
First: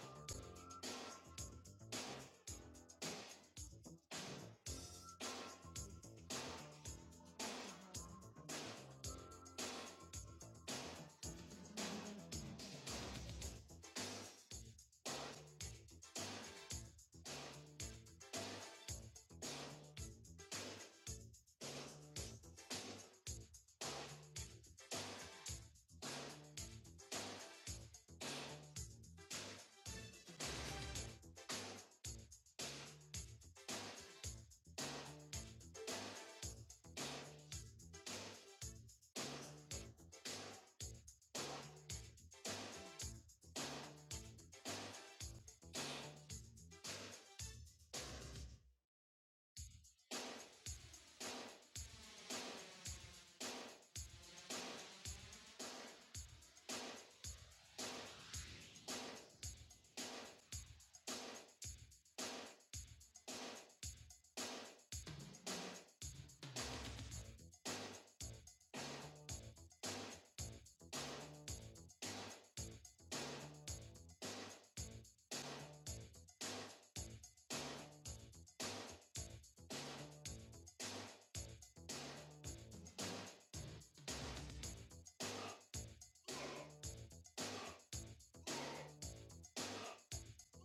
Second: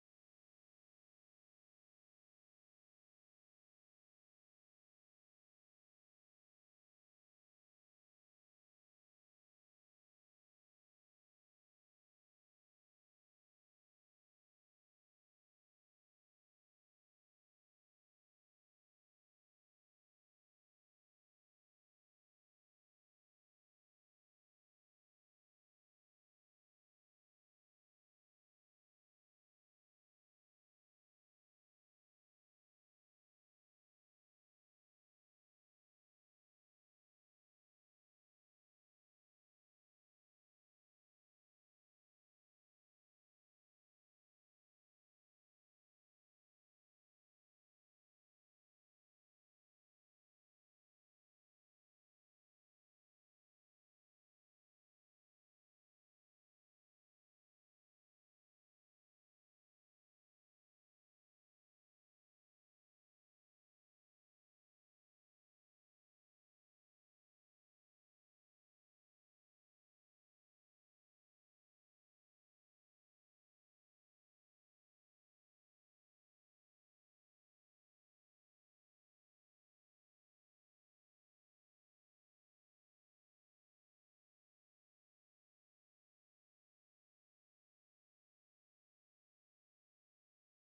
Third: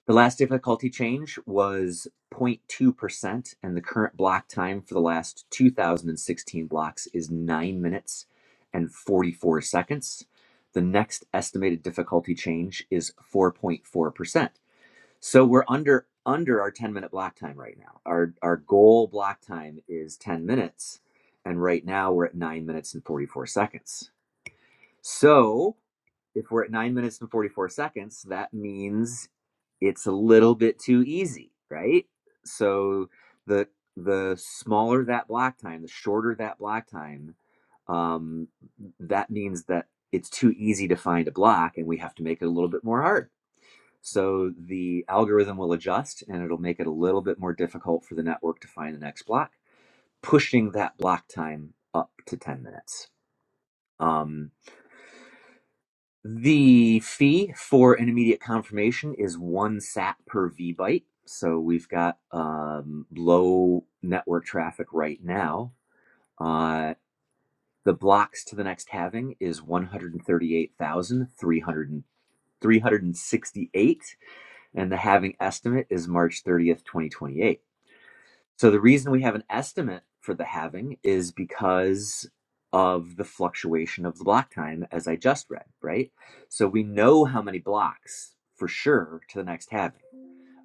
C: the last difficulty change was 0.2%, and the current block time for the last 2016 blocks is 9 minutes and 44 seconds. The next estimated difficulty change is 4.4%. So we're under under our 10 minute block time right now. Our our goal block time is 10 minutes and right now we're at 9 minutes and 44 seconds. So, if we're at 9 minutes and 44 seconds, that means it's a little bit too easy, right? So the the smaller that block time, the shorter that block time, um, that means that it's too easy to find a block and we have to make it a little bit more hard so the algorithm will adjust and it'll make it a little bit more difficult for the network to find the next block, pushing that block time up to 10 minutes. Um, the fee for an immediate confirmation is one sat per vbyte. So we've got um, low network traffic right now. Uh, the blocks to the next halving is 138,368, and the halving estimate is March 30th, 2028. So the reason we have an estimate for the halving is because of the fluctuation of the block time, as I just read, right? So we know how many blocks for sure to the next halving,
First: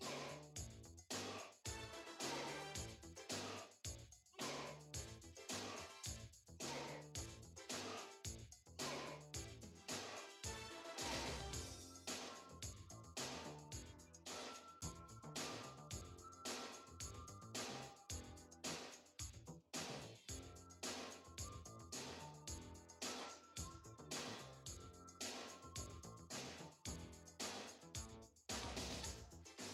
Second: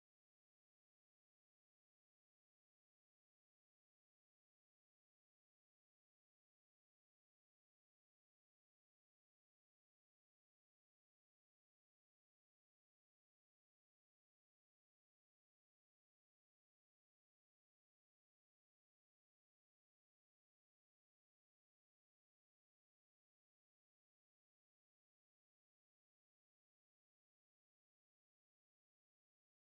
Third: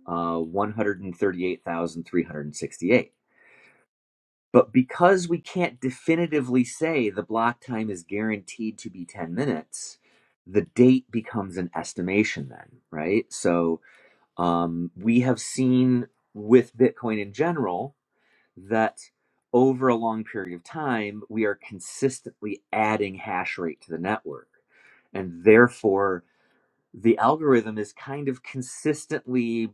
C: uh, 138,368. But because we can't definitively say the block time is guaranteed to be 10 minutes, the date becomes an estimation then, right? So um, we have seen with Bitcoin in general that over a long period of time, we are consistently adding hash rate to the network. And therefore, the algorithm is kind of consistently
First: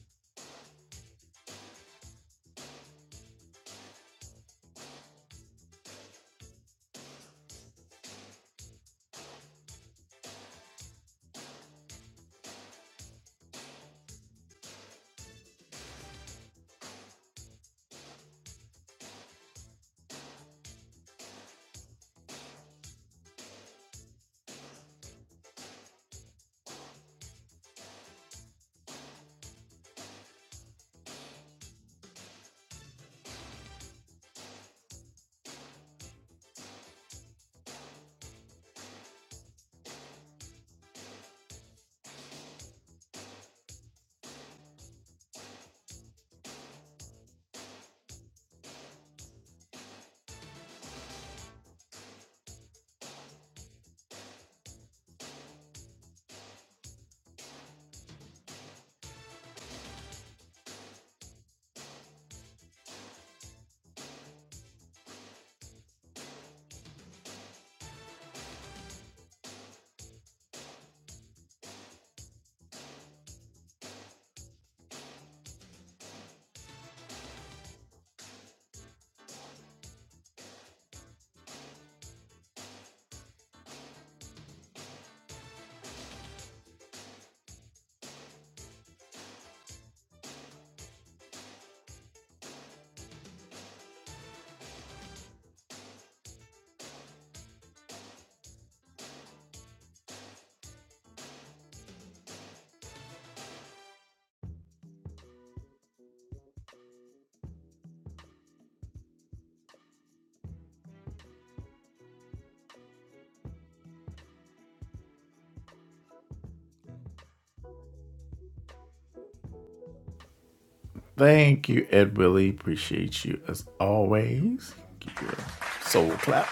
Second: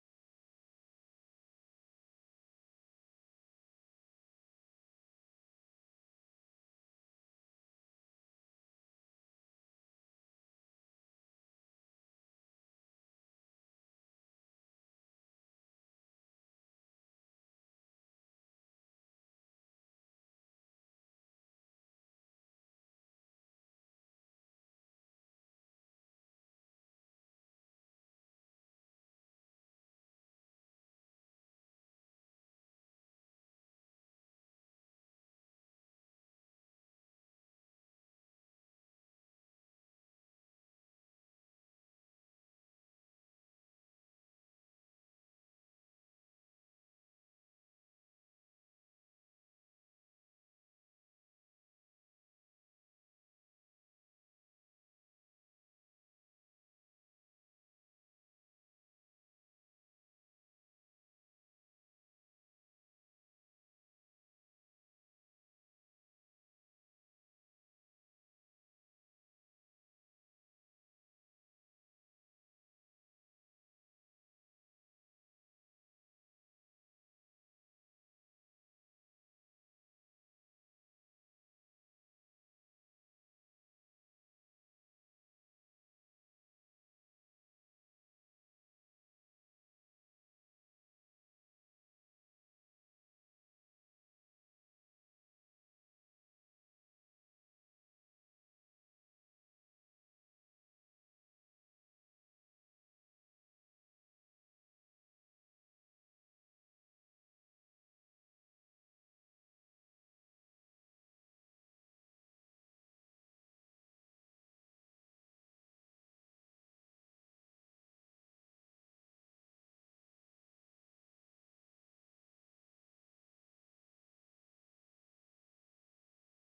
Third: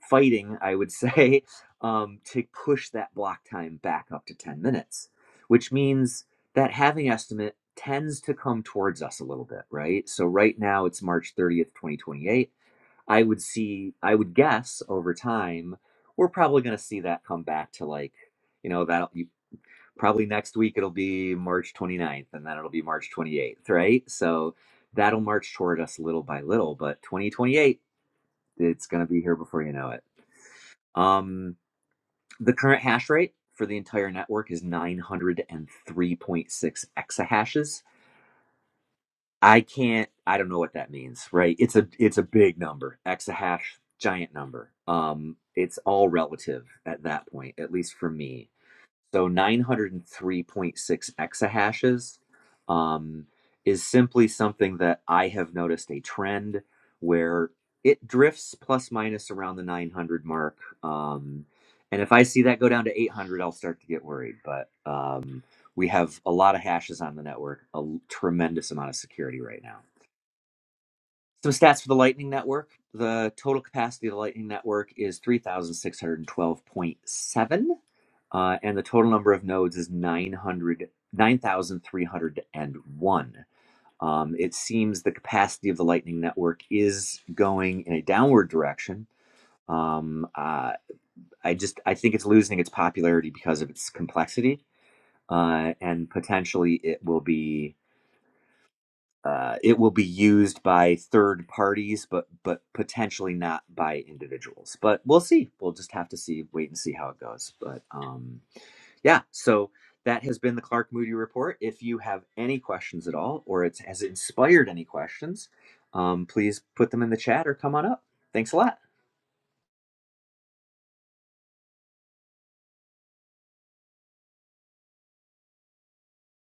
C: fighting, I would say, um, to push that block time back up to 10 minutes, which means that having estimate tends to come towards us a little bit, right? So right now it's March 30th, 2028 I would see, I would guess over time, we're probably going to see that come back to like, you know, that you, probably next week it'll be March 29th and then it'll be March 28th, right? So that'll march toward us little by little, but 2028, it's going to be here before you know it. Um, the current hash rate for the entire network is 903.6 exahashes I can't I don't know what that means, right? It's a it's a big number, exahash, giant number. Um it's all relative at that point, at least for me. So 903.6 exahashes um, is simply something that I have noticed a trend where it drifts plus minus around the 900 mark. Um, and if I see that go down to 800, I'll start to get worried. But um, we have a lot of hashes on the network, a l- tremendous amount of security right now. Some stats for the Lightning Network. The total capacity of the Lightning Network is 3,612.7 uh, and the total number of nodes is 900, 9,301. Um, it seems the capacity of the Lightning Network is going in a downward direction. Um, uh, I just I think it's losing its popularity because of its complexity, uh, and potentially it will be uh, it will be used by third parties, but but potentially not by individuals. But we'll see. We'll just have to see, wait and see how it goes. But um, Yeah, so that has been the Clark Moody Report. If you have any questions at all, or it's has inspired any questions, um, please put them in the chat or come on up. Thanks a lot.
A: Thank you, Ed Willie. Appreciate you as always. Give you a soul clap.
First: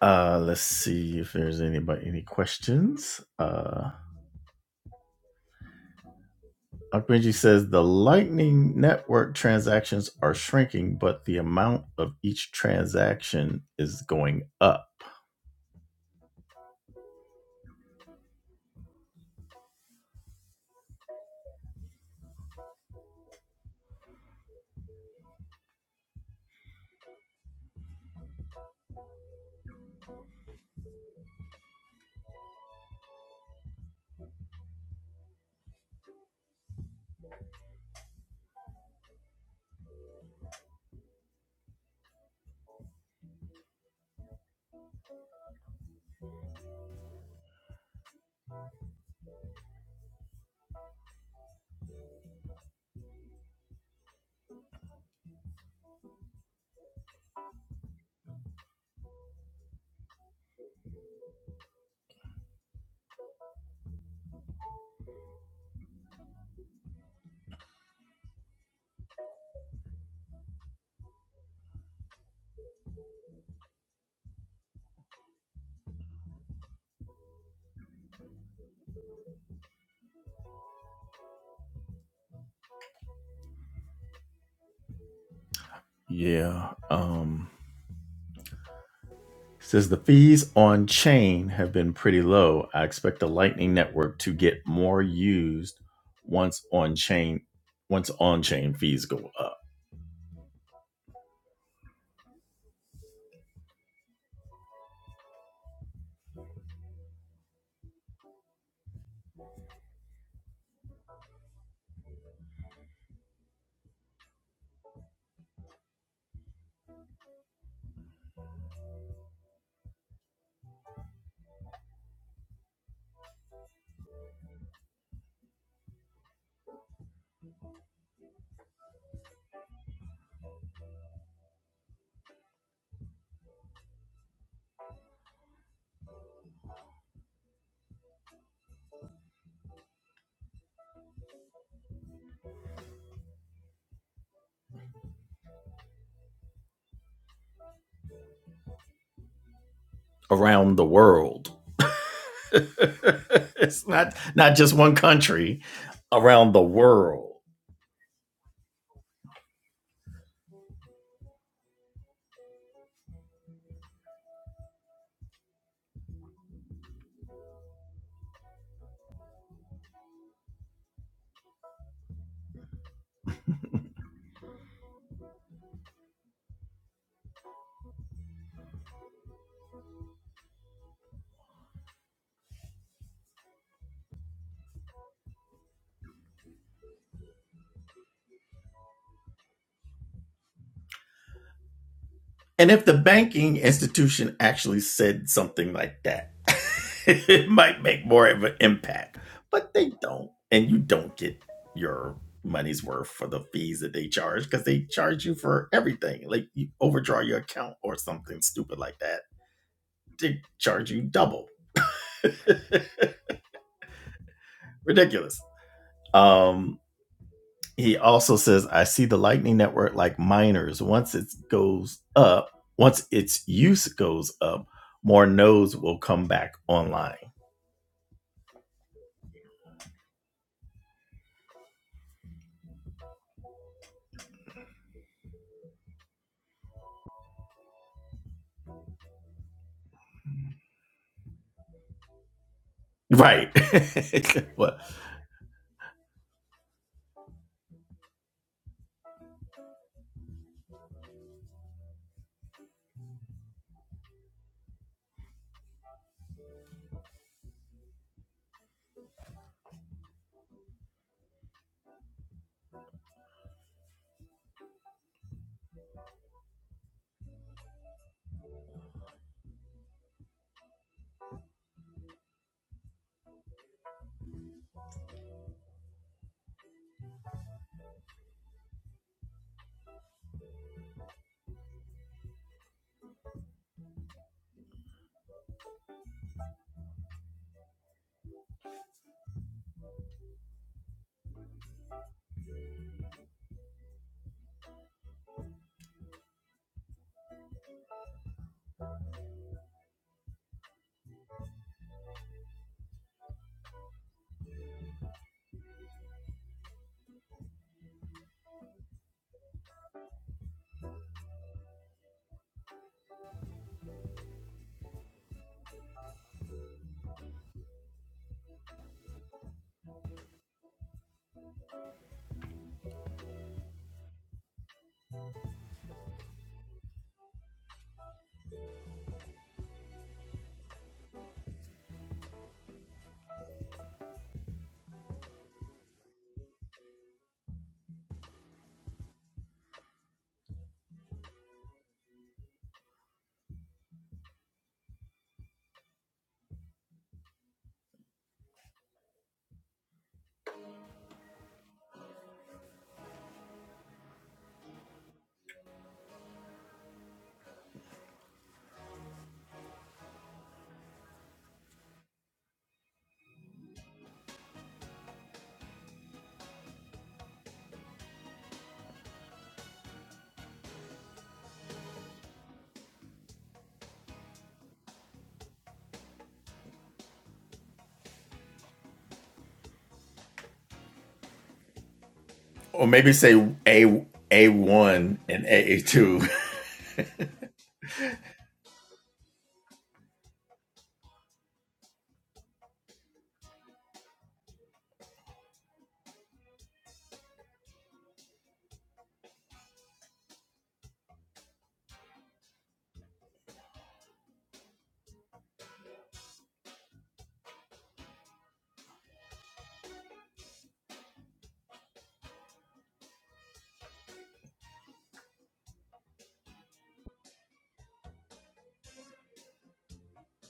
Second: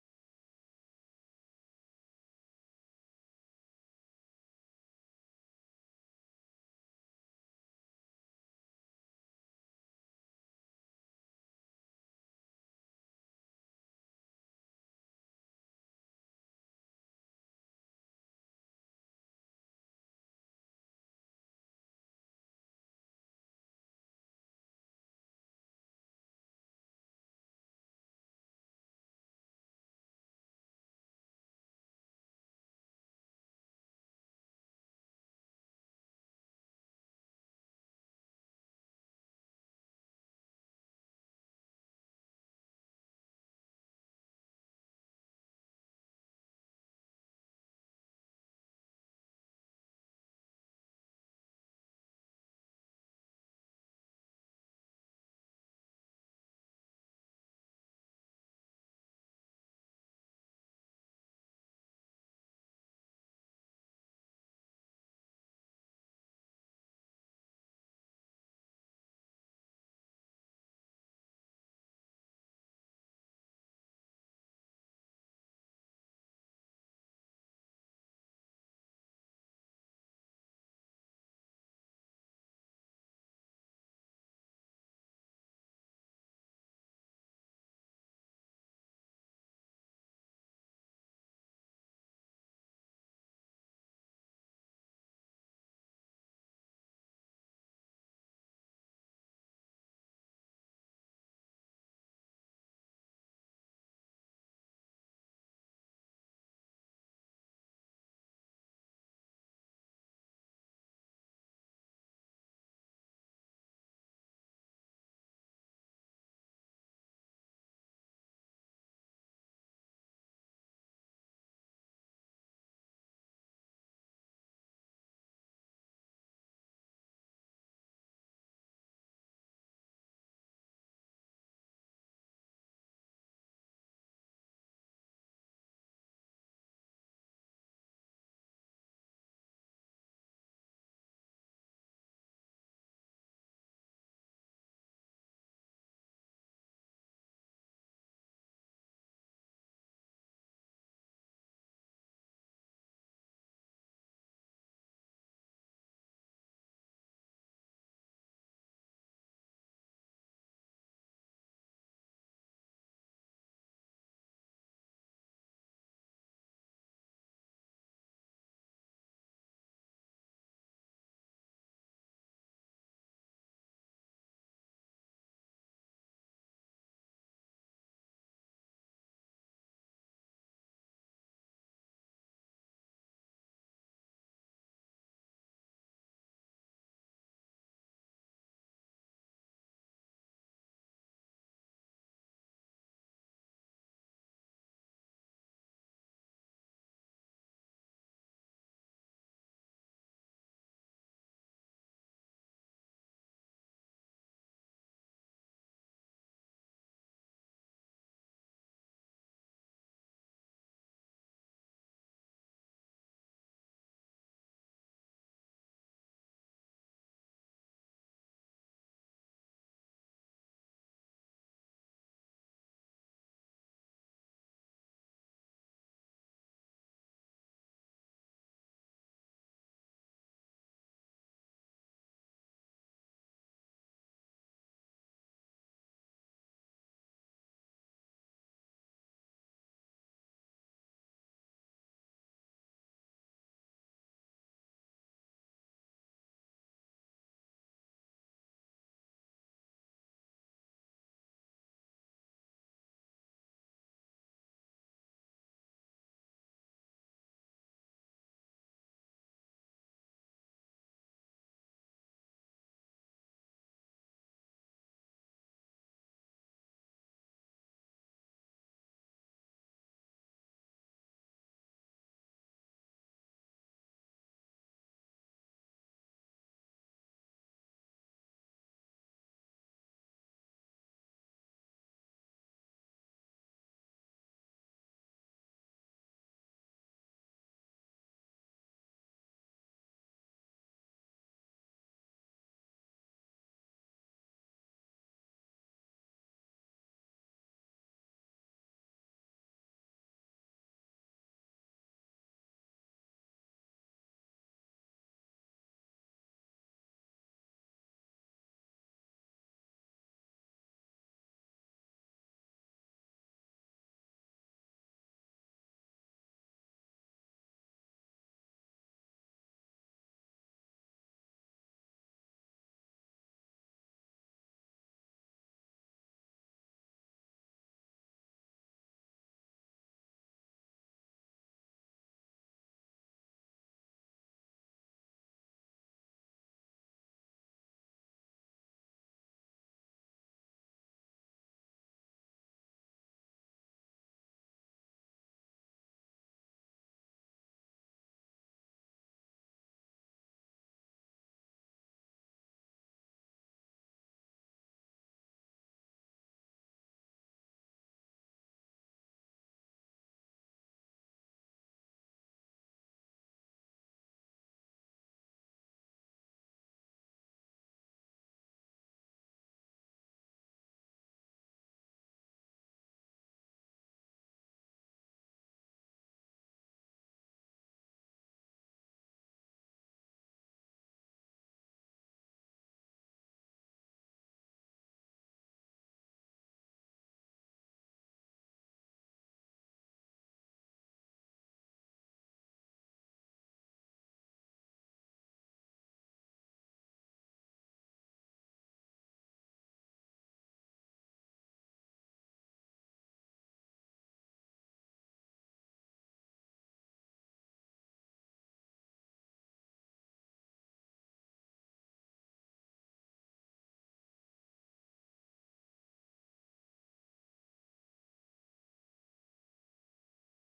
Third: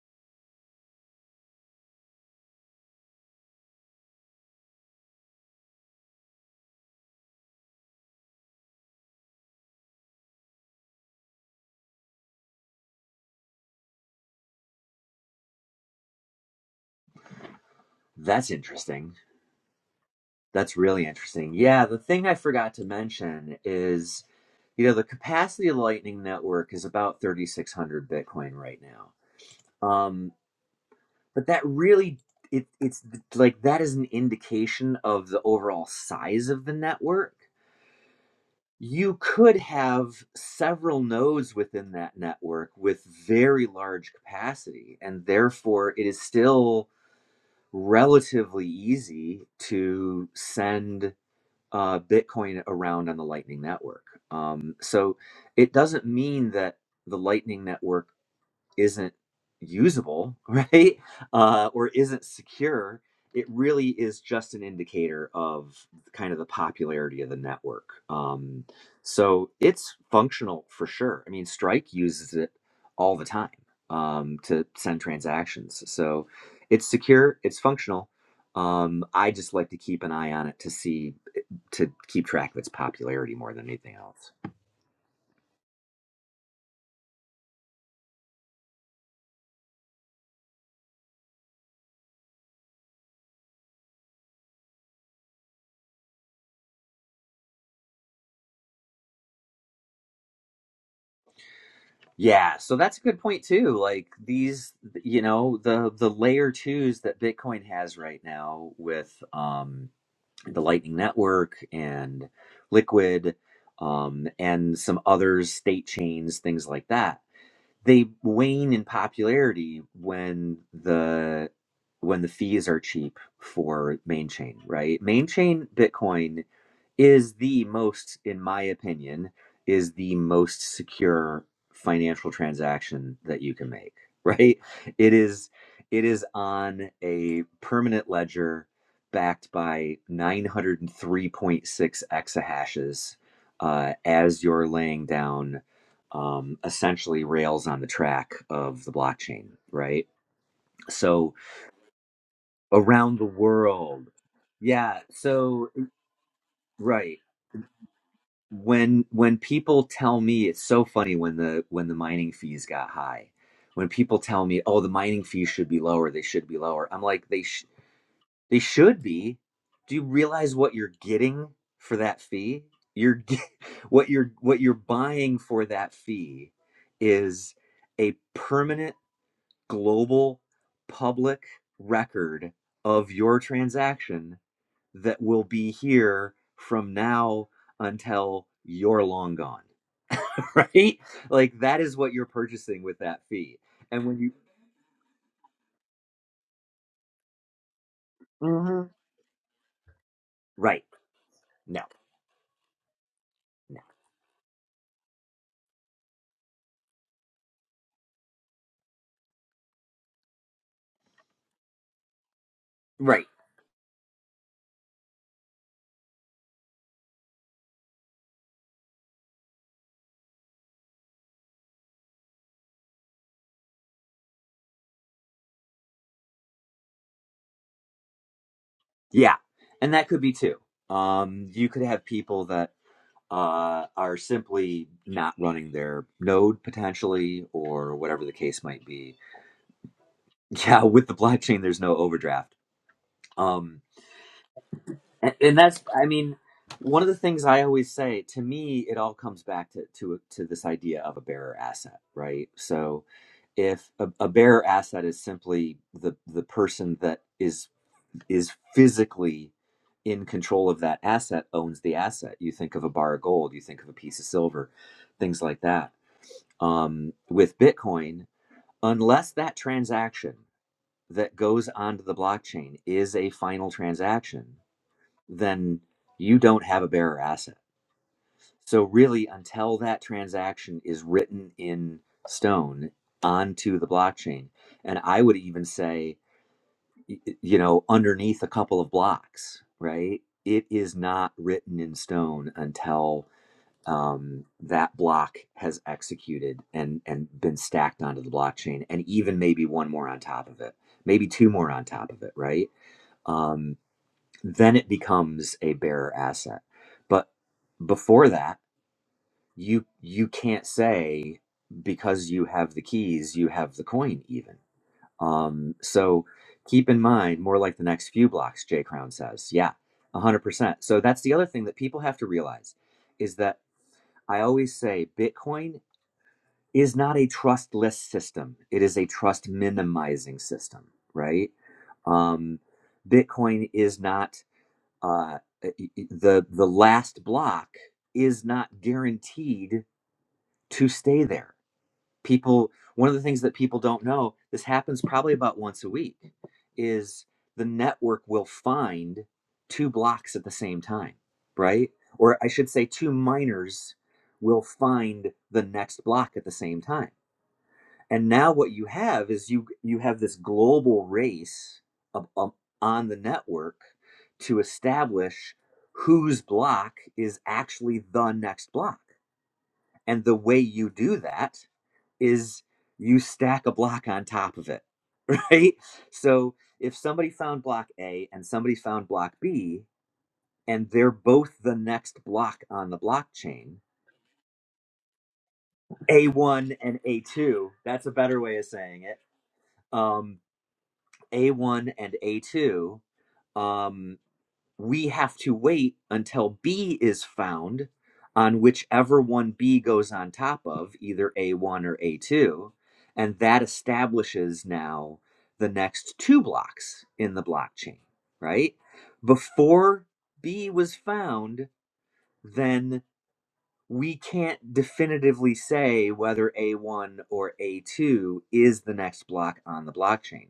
A: Uh, let's see if there's anybody any questions. Uh, Benji says the Lightning Network transactions are shrinking, but the amount of each transaction is going up.
C: That's interesting. That's really interesting. Yeah, the thing I forgot to mention is, you know, the capacity of the Lightning Network is about 3,600 Bitcoin right now. Um, but that really, it, it's like that is an indication of the overall size of the network you could have several nodes within that network with very large capacity and therefore it is still relatively easy to send uh, bitcoin around on the lightning network um, so it doesn't mean that the lightning network isn't usable, right? Uh, or isn't secure, it really is just an indicator of kind of the popularity of the network. Um, so it's functional for sure. I mean, Strike uses it all the time um, to send transactions. So it's secure, it's functional. Um, I just like to keep an eye on it to see to keep track of its popularity more than anything else.
A: Yeah. Um, says the fees on chain have been pretty low. I expect the Lightning Network to get more used once on chain once on chain fees go up
C: Yeah, so that's a good point too. Like these, you know, the the layer twos that Bitcoin has right now with um, the Lightning Network and Liquid um, and some other state chains, things like that. they wane in popularity when the when the fees are cheap for main chain, right? Main chain Bitcoin is the most, in my opinion, is the most secure financial transaction that you can make, right? It is it is on a permanent ledger backed by 903.6 exahashes uh, as you're laying down um, essentially rails on the track of the blockchain, right?
A: around the
C: So
A: world.
C: around the
A: it's
C: world,
A: not not just one
C: yeah.
A: country
C: So
A: around the
C: right
A: world.
C: when when people tell me it's so funny when the when the mining fees got high, when people tell me, oh, the mining fees should be lower, they should be lower. I'm like, they sh- they should be. Do you realize what you're getting for that fee? You're get- what you're what you're buying for that fee is a permanent global public record of your transaction that will be here from now until you're long gone, right? Like that is what you're
A: And
C: purchasing
A: if the
C: with that
A: banking
C: fee. And when you
A: institution actually said something like that, it might make more of an
C: Mhm.
A: impact. But they don't. And you
C: right,
A: don't get
C: no,
A: your money's worth for the
C: no,
A: fees that they charge because they charge you for everything. Like you overdraw your account or something stupid like that. They charge you double.
C: right,
A: Ridiculous. Um he also says, I see the Lightning Network like miners. Once it goes up, once its use goes up, more nodes will come back online.
C: yeah, and that could be too. Um, you could have people that uh, are simply not running their node potentially, or whatever the case might be. Yeah, with the blockchain, there's no overdraft.
A: Right.
C: Um,
A: well,
C: and, and that's i mean one of the things i always say to me it all comes back to to to this idea of a bearer asset right so if a, a bearer asset is simply the the person that is is physically in control of that asset owns the asset you think of a bar of gold you think of a piece of silver things like that um, with bitcoin unless that transaction that goes onto the blockchain is a final transaction then you don't have a bearer asset. So, really, until that transaction is written in stone onto the blockchain, and I would even say, you know, underneath a couple of blocks, right? It is not written in stone until um, that block has executed and and been stacked onto the blockchain, and even maybe one more on top of it, maybe two more on top of it, right? Um, then it becomes a bearer asset but before that you you can't say because you have the keys you have the coin even um so keep in mind more like the next few blocks jay crown says yeah 100% so that's the other thing that people have to realize is that i always say bitcoin is not a trustless system it is a trust minimizing system right um bitcoin is not uh, the the last block is not guaranteed to stay there. People, one of the things that people don't know, this happens probably about once a week, is the network will find two blocks at the same time, right? Or I should say, two miners will find the next block at the same time and now what you have is you you have this global race of, um, on the network to establish whose block is actually the next block and the way you do that is you stack a block on top of it right so if somebody found block a and somebody found block b and they're both the next block
A: or
C: on the
A: maybe say
C: blockchain
A: A A1 and A2
C: a1 and a2 that's a better way of saying it um, A1 and A2, um, we have to wait until B is found on whichever one B goes on top of, either A1 or A2. And that establishes now the next two blocks in the blockchain, right? Before B was found, then we can't definitively say whether A1 or A2 is the next block on the blockchain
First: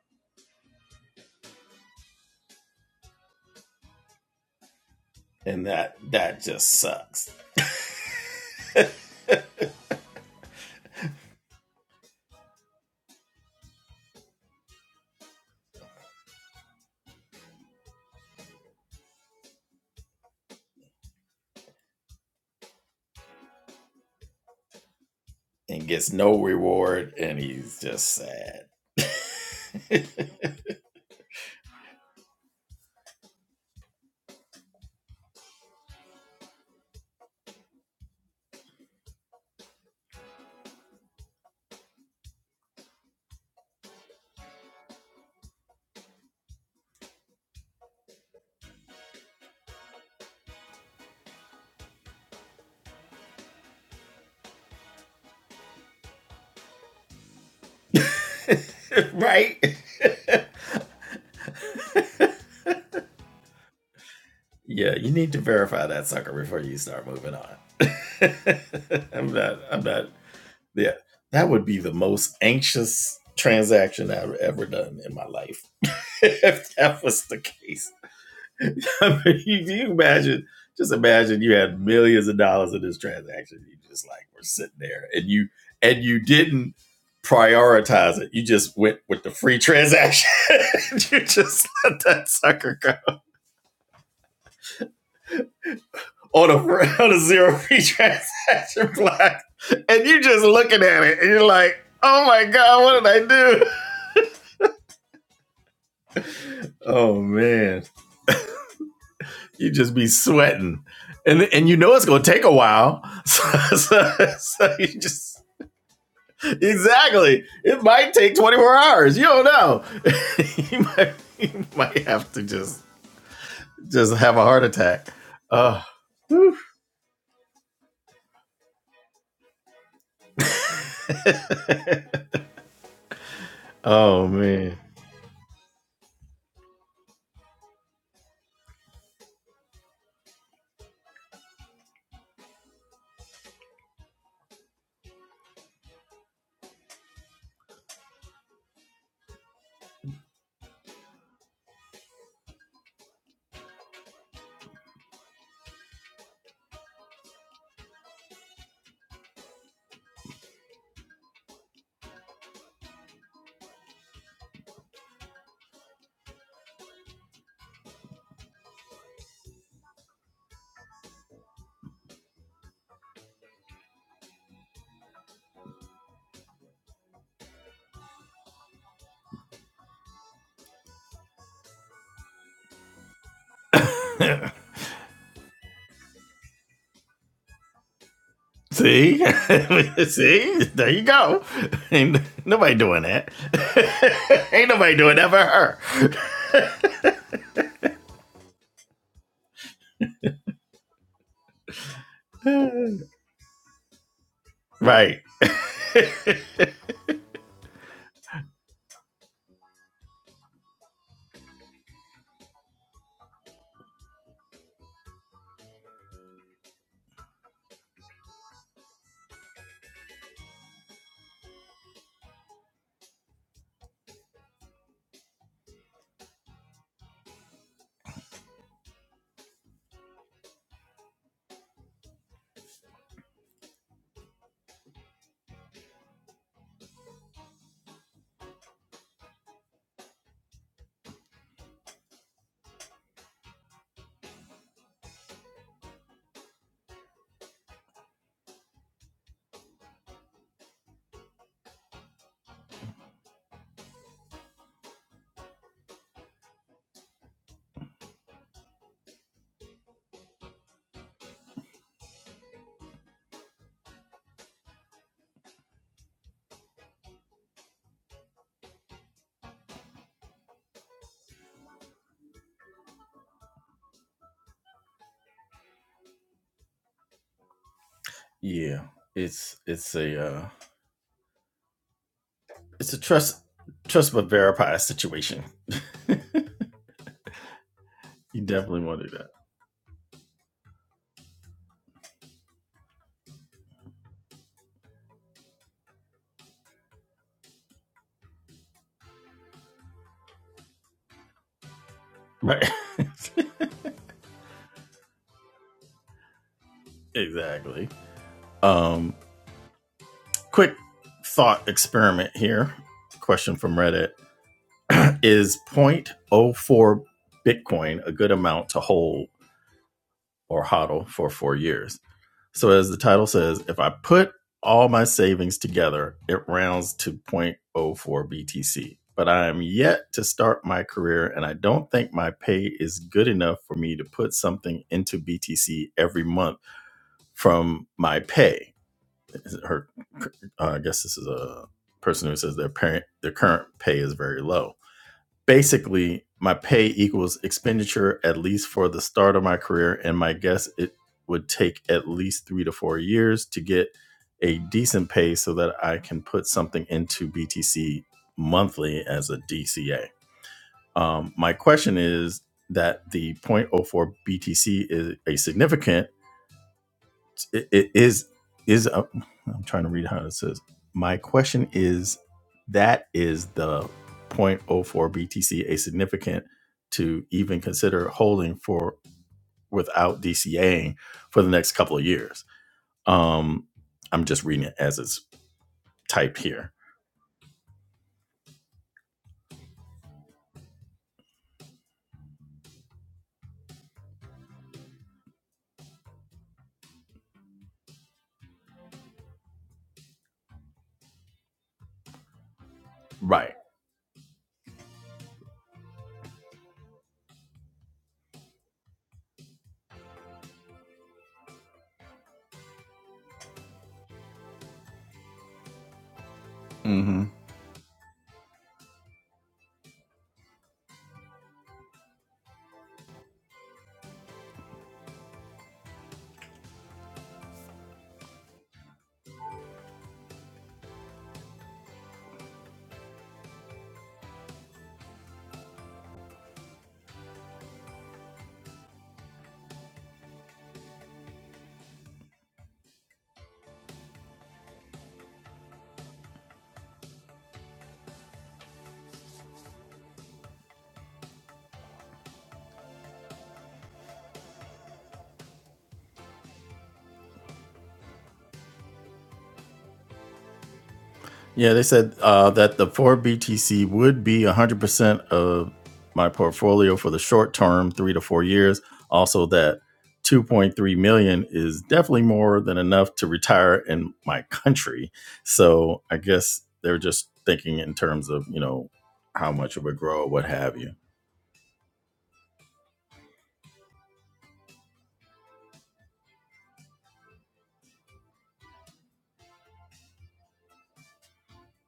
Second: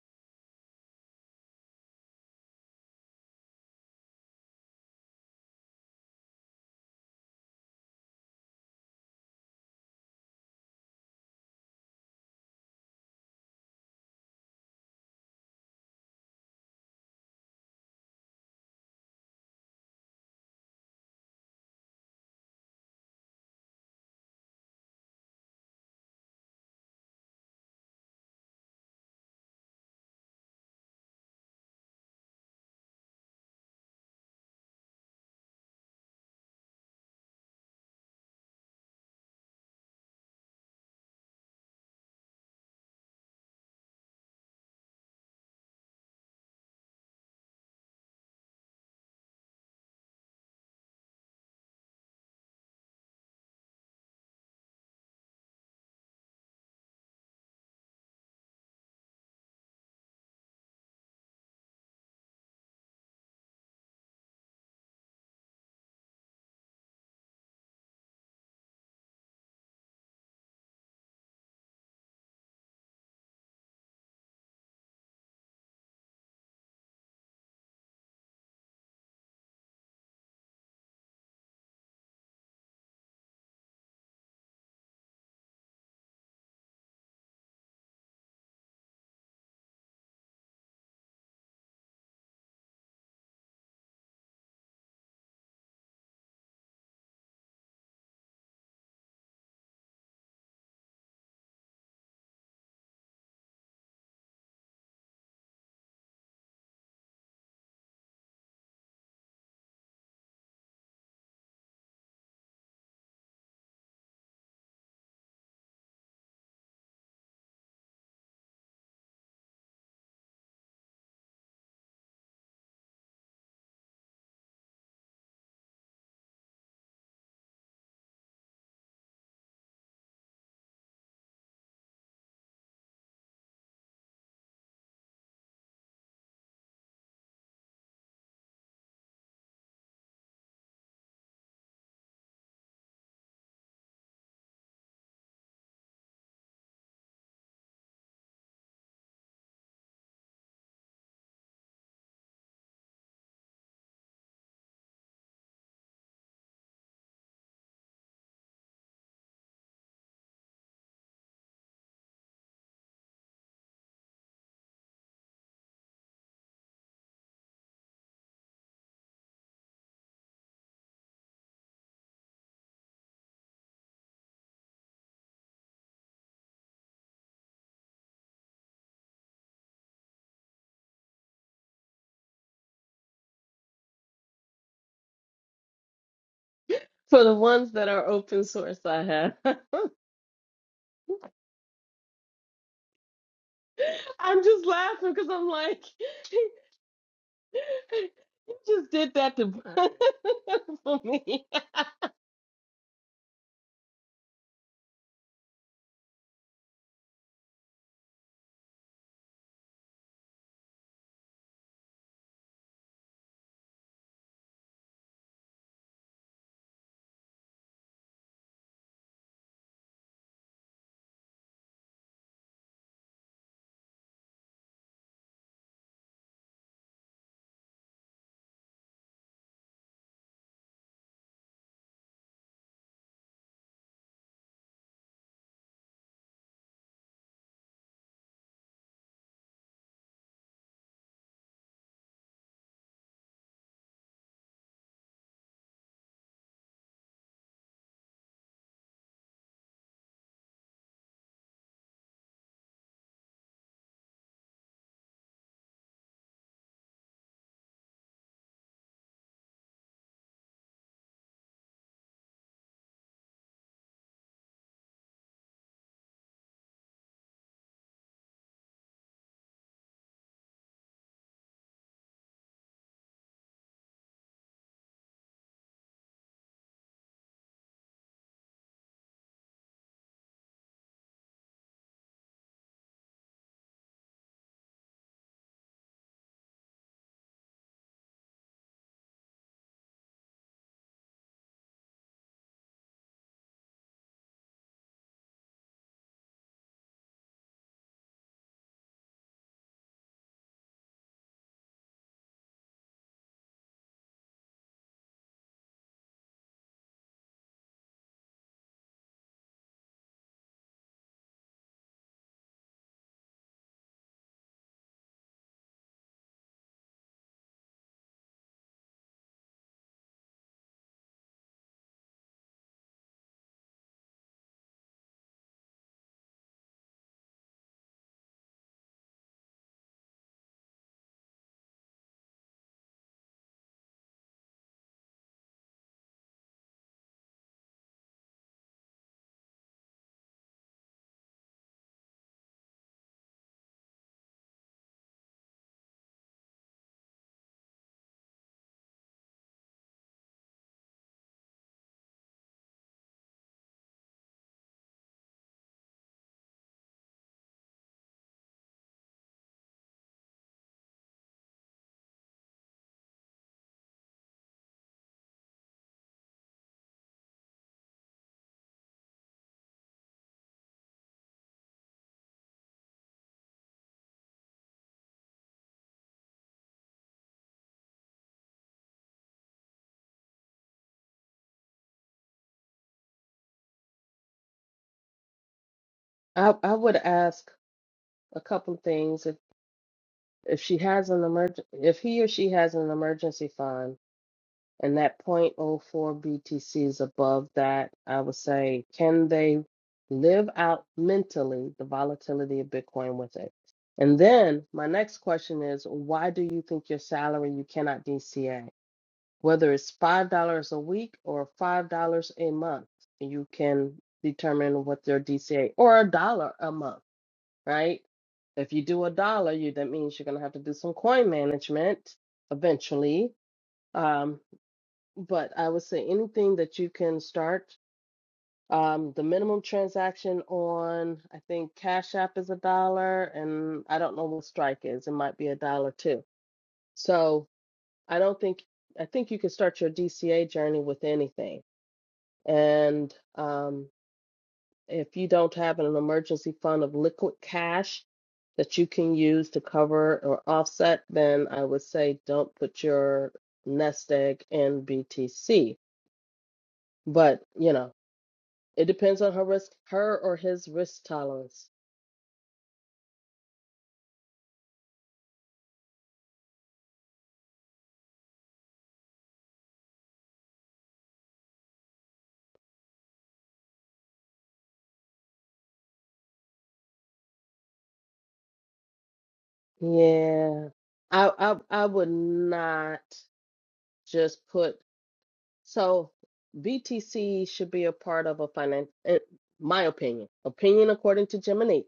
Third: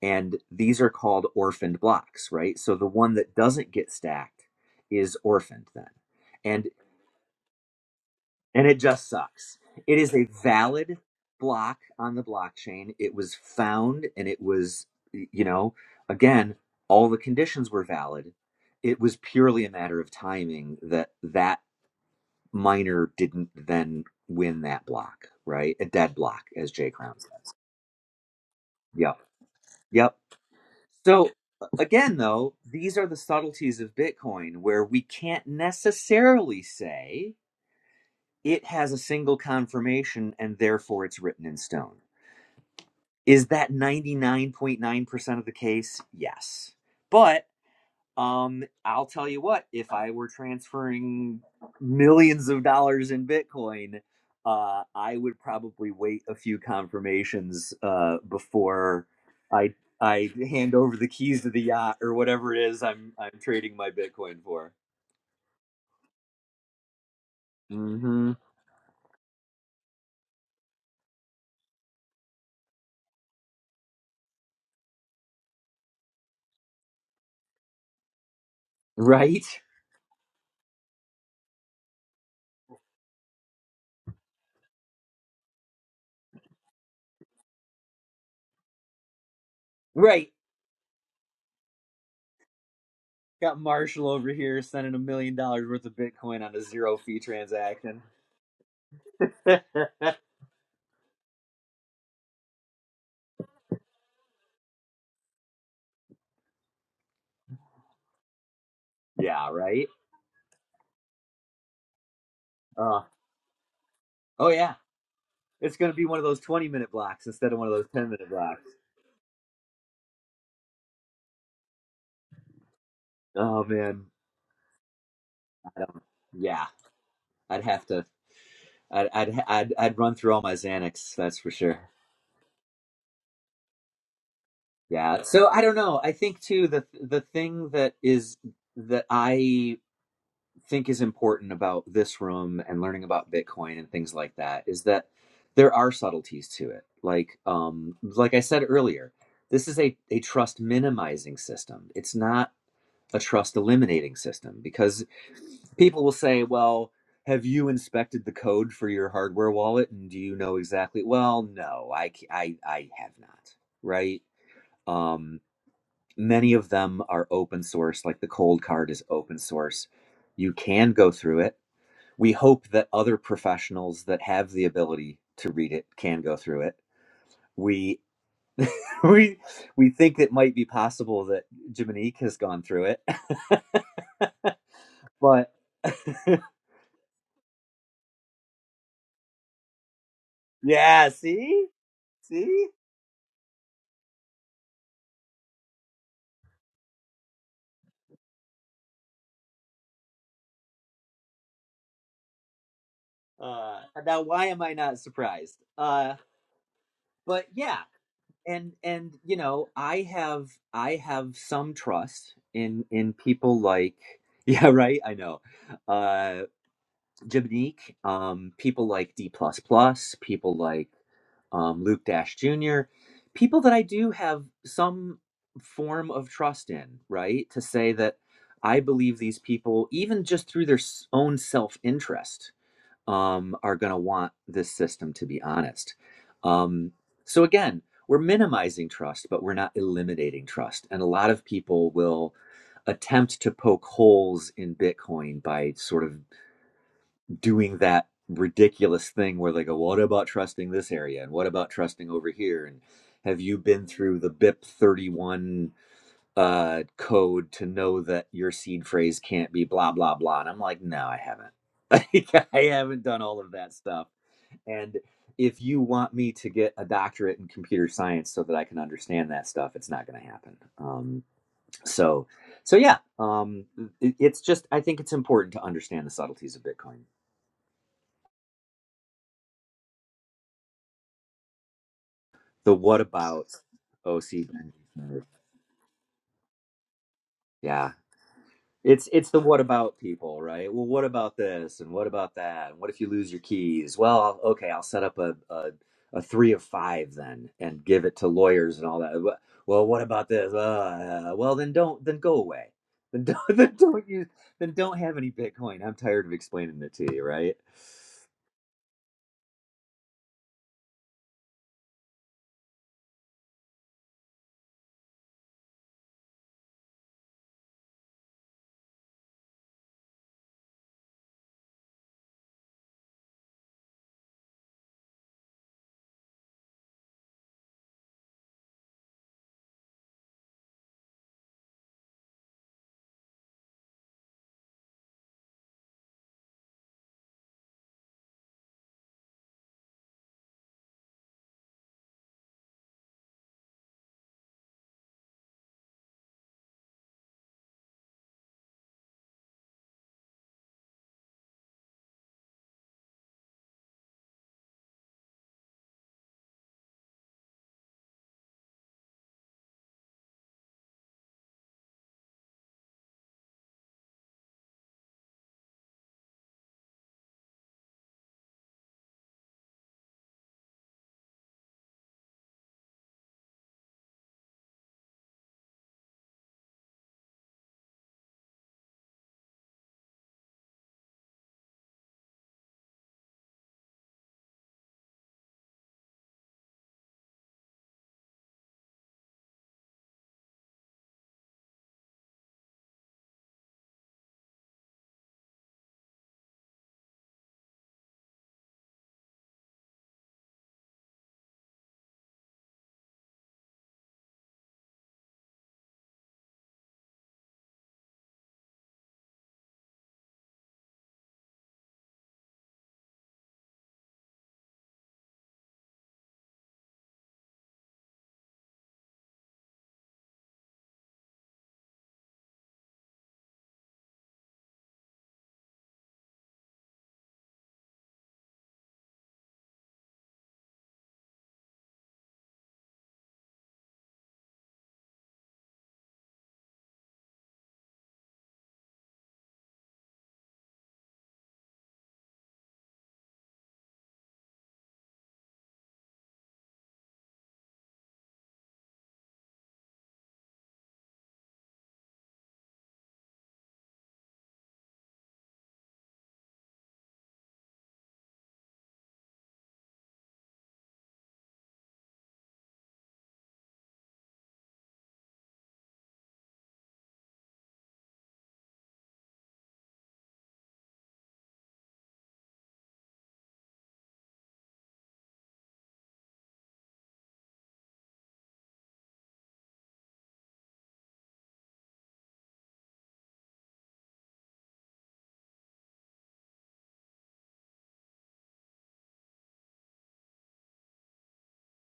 C: and these are called orphaned blocks right so the one that doesn't get stacked is orphaned
A: and
C: then
A: that that
C: and
A: just sucks
C: and it just sucks it is a valid block on the blockchain it was found and it was you know again all the conditions were valid it was purely a matter of timing that that miner didn't then win that block right a
A: and gets
C: dead
A: no
C: block as jay
A: reward
C: crown said
A: and he's just sad.
C: yep yep So again, though, these are the subtleties of Bitcoin where we can't necessarily say it has a single confirmation and therefore it's written in stone. Is that 99.9% of the case? Yes. But um, I'll tell you what, if I were transferring millions of dollars in Bitcoin, uh, I would probably wait a few confirmations uh, before
A: right?
C: I I hand over the keys to the yacht or whatever it is I'm I'm trading my Bitcoin for.
A: Yeah, you need to verify that sucker before you start moving on.
C: hmm
A: I'm not I'm not Yeah, that would be the most anxious transaction I've ever done in my life. if that was the case, I mean,
C: Right?
A: you, you imagine, just imagine you had millions of dollars in this transaction. You just like were sitting there, and you and you didn't prioritize it. You just went with the free transaction.
C: Right.
A: you just let that sucker go
C: Got Marshall over here sending a million dollars worth of Bitcoin
A: on
C: on
A: a
C: a zero
A: on
C: fee
A: a zero free
C: transaction.
A: transaction block,
C: yeah,
A: and you just looking at it, and you're like, "Oh my god, what did I do?" Oh man, you
C: right?
A: just be sweating, and and you know it's gonna take a
C: Uh,
A: while. So, so,
C: oh yeah.
A: so you just
C: It's going to be one of those 20 minute blocks
A: exactly.
C: instead of one of
A: It
C: those 10
A: might
C: minute
A: take twenty
C: blocks.
A: four hours. You don't know. you, might, you might have to just
C: Oh man.
A: just have a heart attack.
C: I
A: Oh,
C: don't, yeah, I'd have to, I'd, I'd, I'd, I'd run through all my Xanax. That's for sure.
A: oh man.
C: Yeah. So I don't know. I think too, the, the thing that is, that I think is important about this room and learning about Bitcoin and things like that is that there are subtleties to it. Like, um, like I said earlier, this is a, a trust minimizing system. It's not a trust eliminating system because people will say, well, have you inspected the code for your hardware wallet and do you know exactly? Well, no, I, c- I, I have not, right? Um, many of them are open source, like the cold card is open source. You can go through it. We hope that other professionals that have the ability to read it can go through it. We we we think it might be possible that Jiminique has gone through it, but
B: For the ones that are open source, I
A: See,
B: have.
A: see, there you
C: Yeah,
A: go.
C: see?
A: Ain't
C: See?
A: nobody doing that.
B: I'm just
A: Ain't nobody
B: laughing
A: doing
B: because
A: that
B: I'm
A: for
B: like, you just did that to for me.
A: her.
C: Uh now why am I not
A: right.
C: surprised? Uh but yeah, and and you know, I have I have some trust in in people like yeah, right, I know. Uh Jiminique, um people like D++, plus plus. people like um Luke Dash Jr., people that I do have some form of trust in, right? To say that I believe these people even just through their s- own self-interest um, are going to want this system, to be honest. Um, so, again, we're minimizing trust, but we're not eliminating trust. And a lot of people will attempt to poke holes in Bitcoin by sort of doing that ridiculous thing where they go, What about trusting this area? And what about trusting over here? And have you been through the BIP 31 uh, code to know that your seed phrase can't be blah, blah, blah? And I'm like, No, I haven't. I haven't done all of that stuff and if you want me to get a doctorate in computer science so that I can understand that stuff, it's not going to happen. Um, so, so yeah, um, it, it's just I think it's important to understand the subtleties of Bitcoin.
A: Yeah, it's it's a uh,
C: The
A: it's a
C: what
A: trust
C: about
A: trust but
C: OC?
A: verify situation.
C: Yeah,
A: You definitely want
C: It's
A: to do that,
C: it's the what about people, right? Well, what about this and what about that? And what if you lose your keys? Well, I'll- okay, I'll set up a, a a three of five then and give it to lawyers and all that. Wha- Well, what about this? Uh, uh, well, then don't then go
A: right?
C: away. Then don't, then don't use then don't have any Bitcoin. I'm tired of explaining it to you, right?
A: exactly. Um, quick thought experiment here. Question from Reddit: Is zero point zero 0.04 Bitcoin a good amount to hold or HODL for four years. So, as the title says, if I put all my savings together, it rounds to zero point zero 0.04 BTC. But I am yet to start my career, and I don't think my pay is good enough for me to put something into BTC every month from my pay. Her, uh, I guess this is a person who says their parent, their current pay is very low basically my pay equals expenditure at least for the start of my career and my guess it would take at least three to four years to get a decent pay so that i can put something into btc monthly as a dca um, my question is that the zero point zero 0.04 btc is a significant it, it is is is am trying to read how it says. My question is that is the zero point zero 0.04 BTC a significant to even consider holding for without DCAing for the next couple of years. Um, I'm just reading it as it's typed
B: I
A: here.
B: I would ask a couple of things if if she has an emerg if he or she has an emergency fund. and that zero point zero 0.04 BTC is above that, I would say, can they live out mentally the volatility of Bitcoin with it? And then my next question is, why do you think your salary you cannot DCA? Whether it's $5 a week or $5 a month, you can determine what their DCA or a dollar a month, right? If you do a dollar, you that means you're gonna have to do some coin management eventually. Um, but I would say anything that you can start. Um, the minimum transaction on, I think Cash App is a dollar, and I don't know what Strike is. It might be a dollar too. So I don't think I think you can start your DCA journey with anything. And um, if you don't have an emergency fund of liquid cash that you can use to cover or offset, then I would say don't put your nest egg in BTC. But you know. It depends on her risk, her or his risk tolerance.
A: Yeah, they said uh, that the four BTC would be 100% of my portfolio for the short term, three to four years. Also, that 2.3 million dollars is definitely more than enough to retire in my country. So I guess they're just thinking in terms of, you know, how much it would grow what
B: Yeah,
A: have you.
B: I I I would not just put so BTC should be a part of a finance. My opinion, opinion according to Gemini,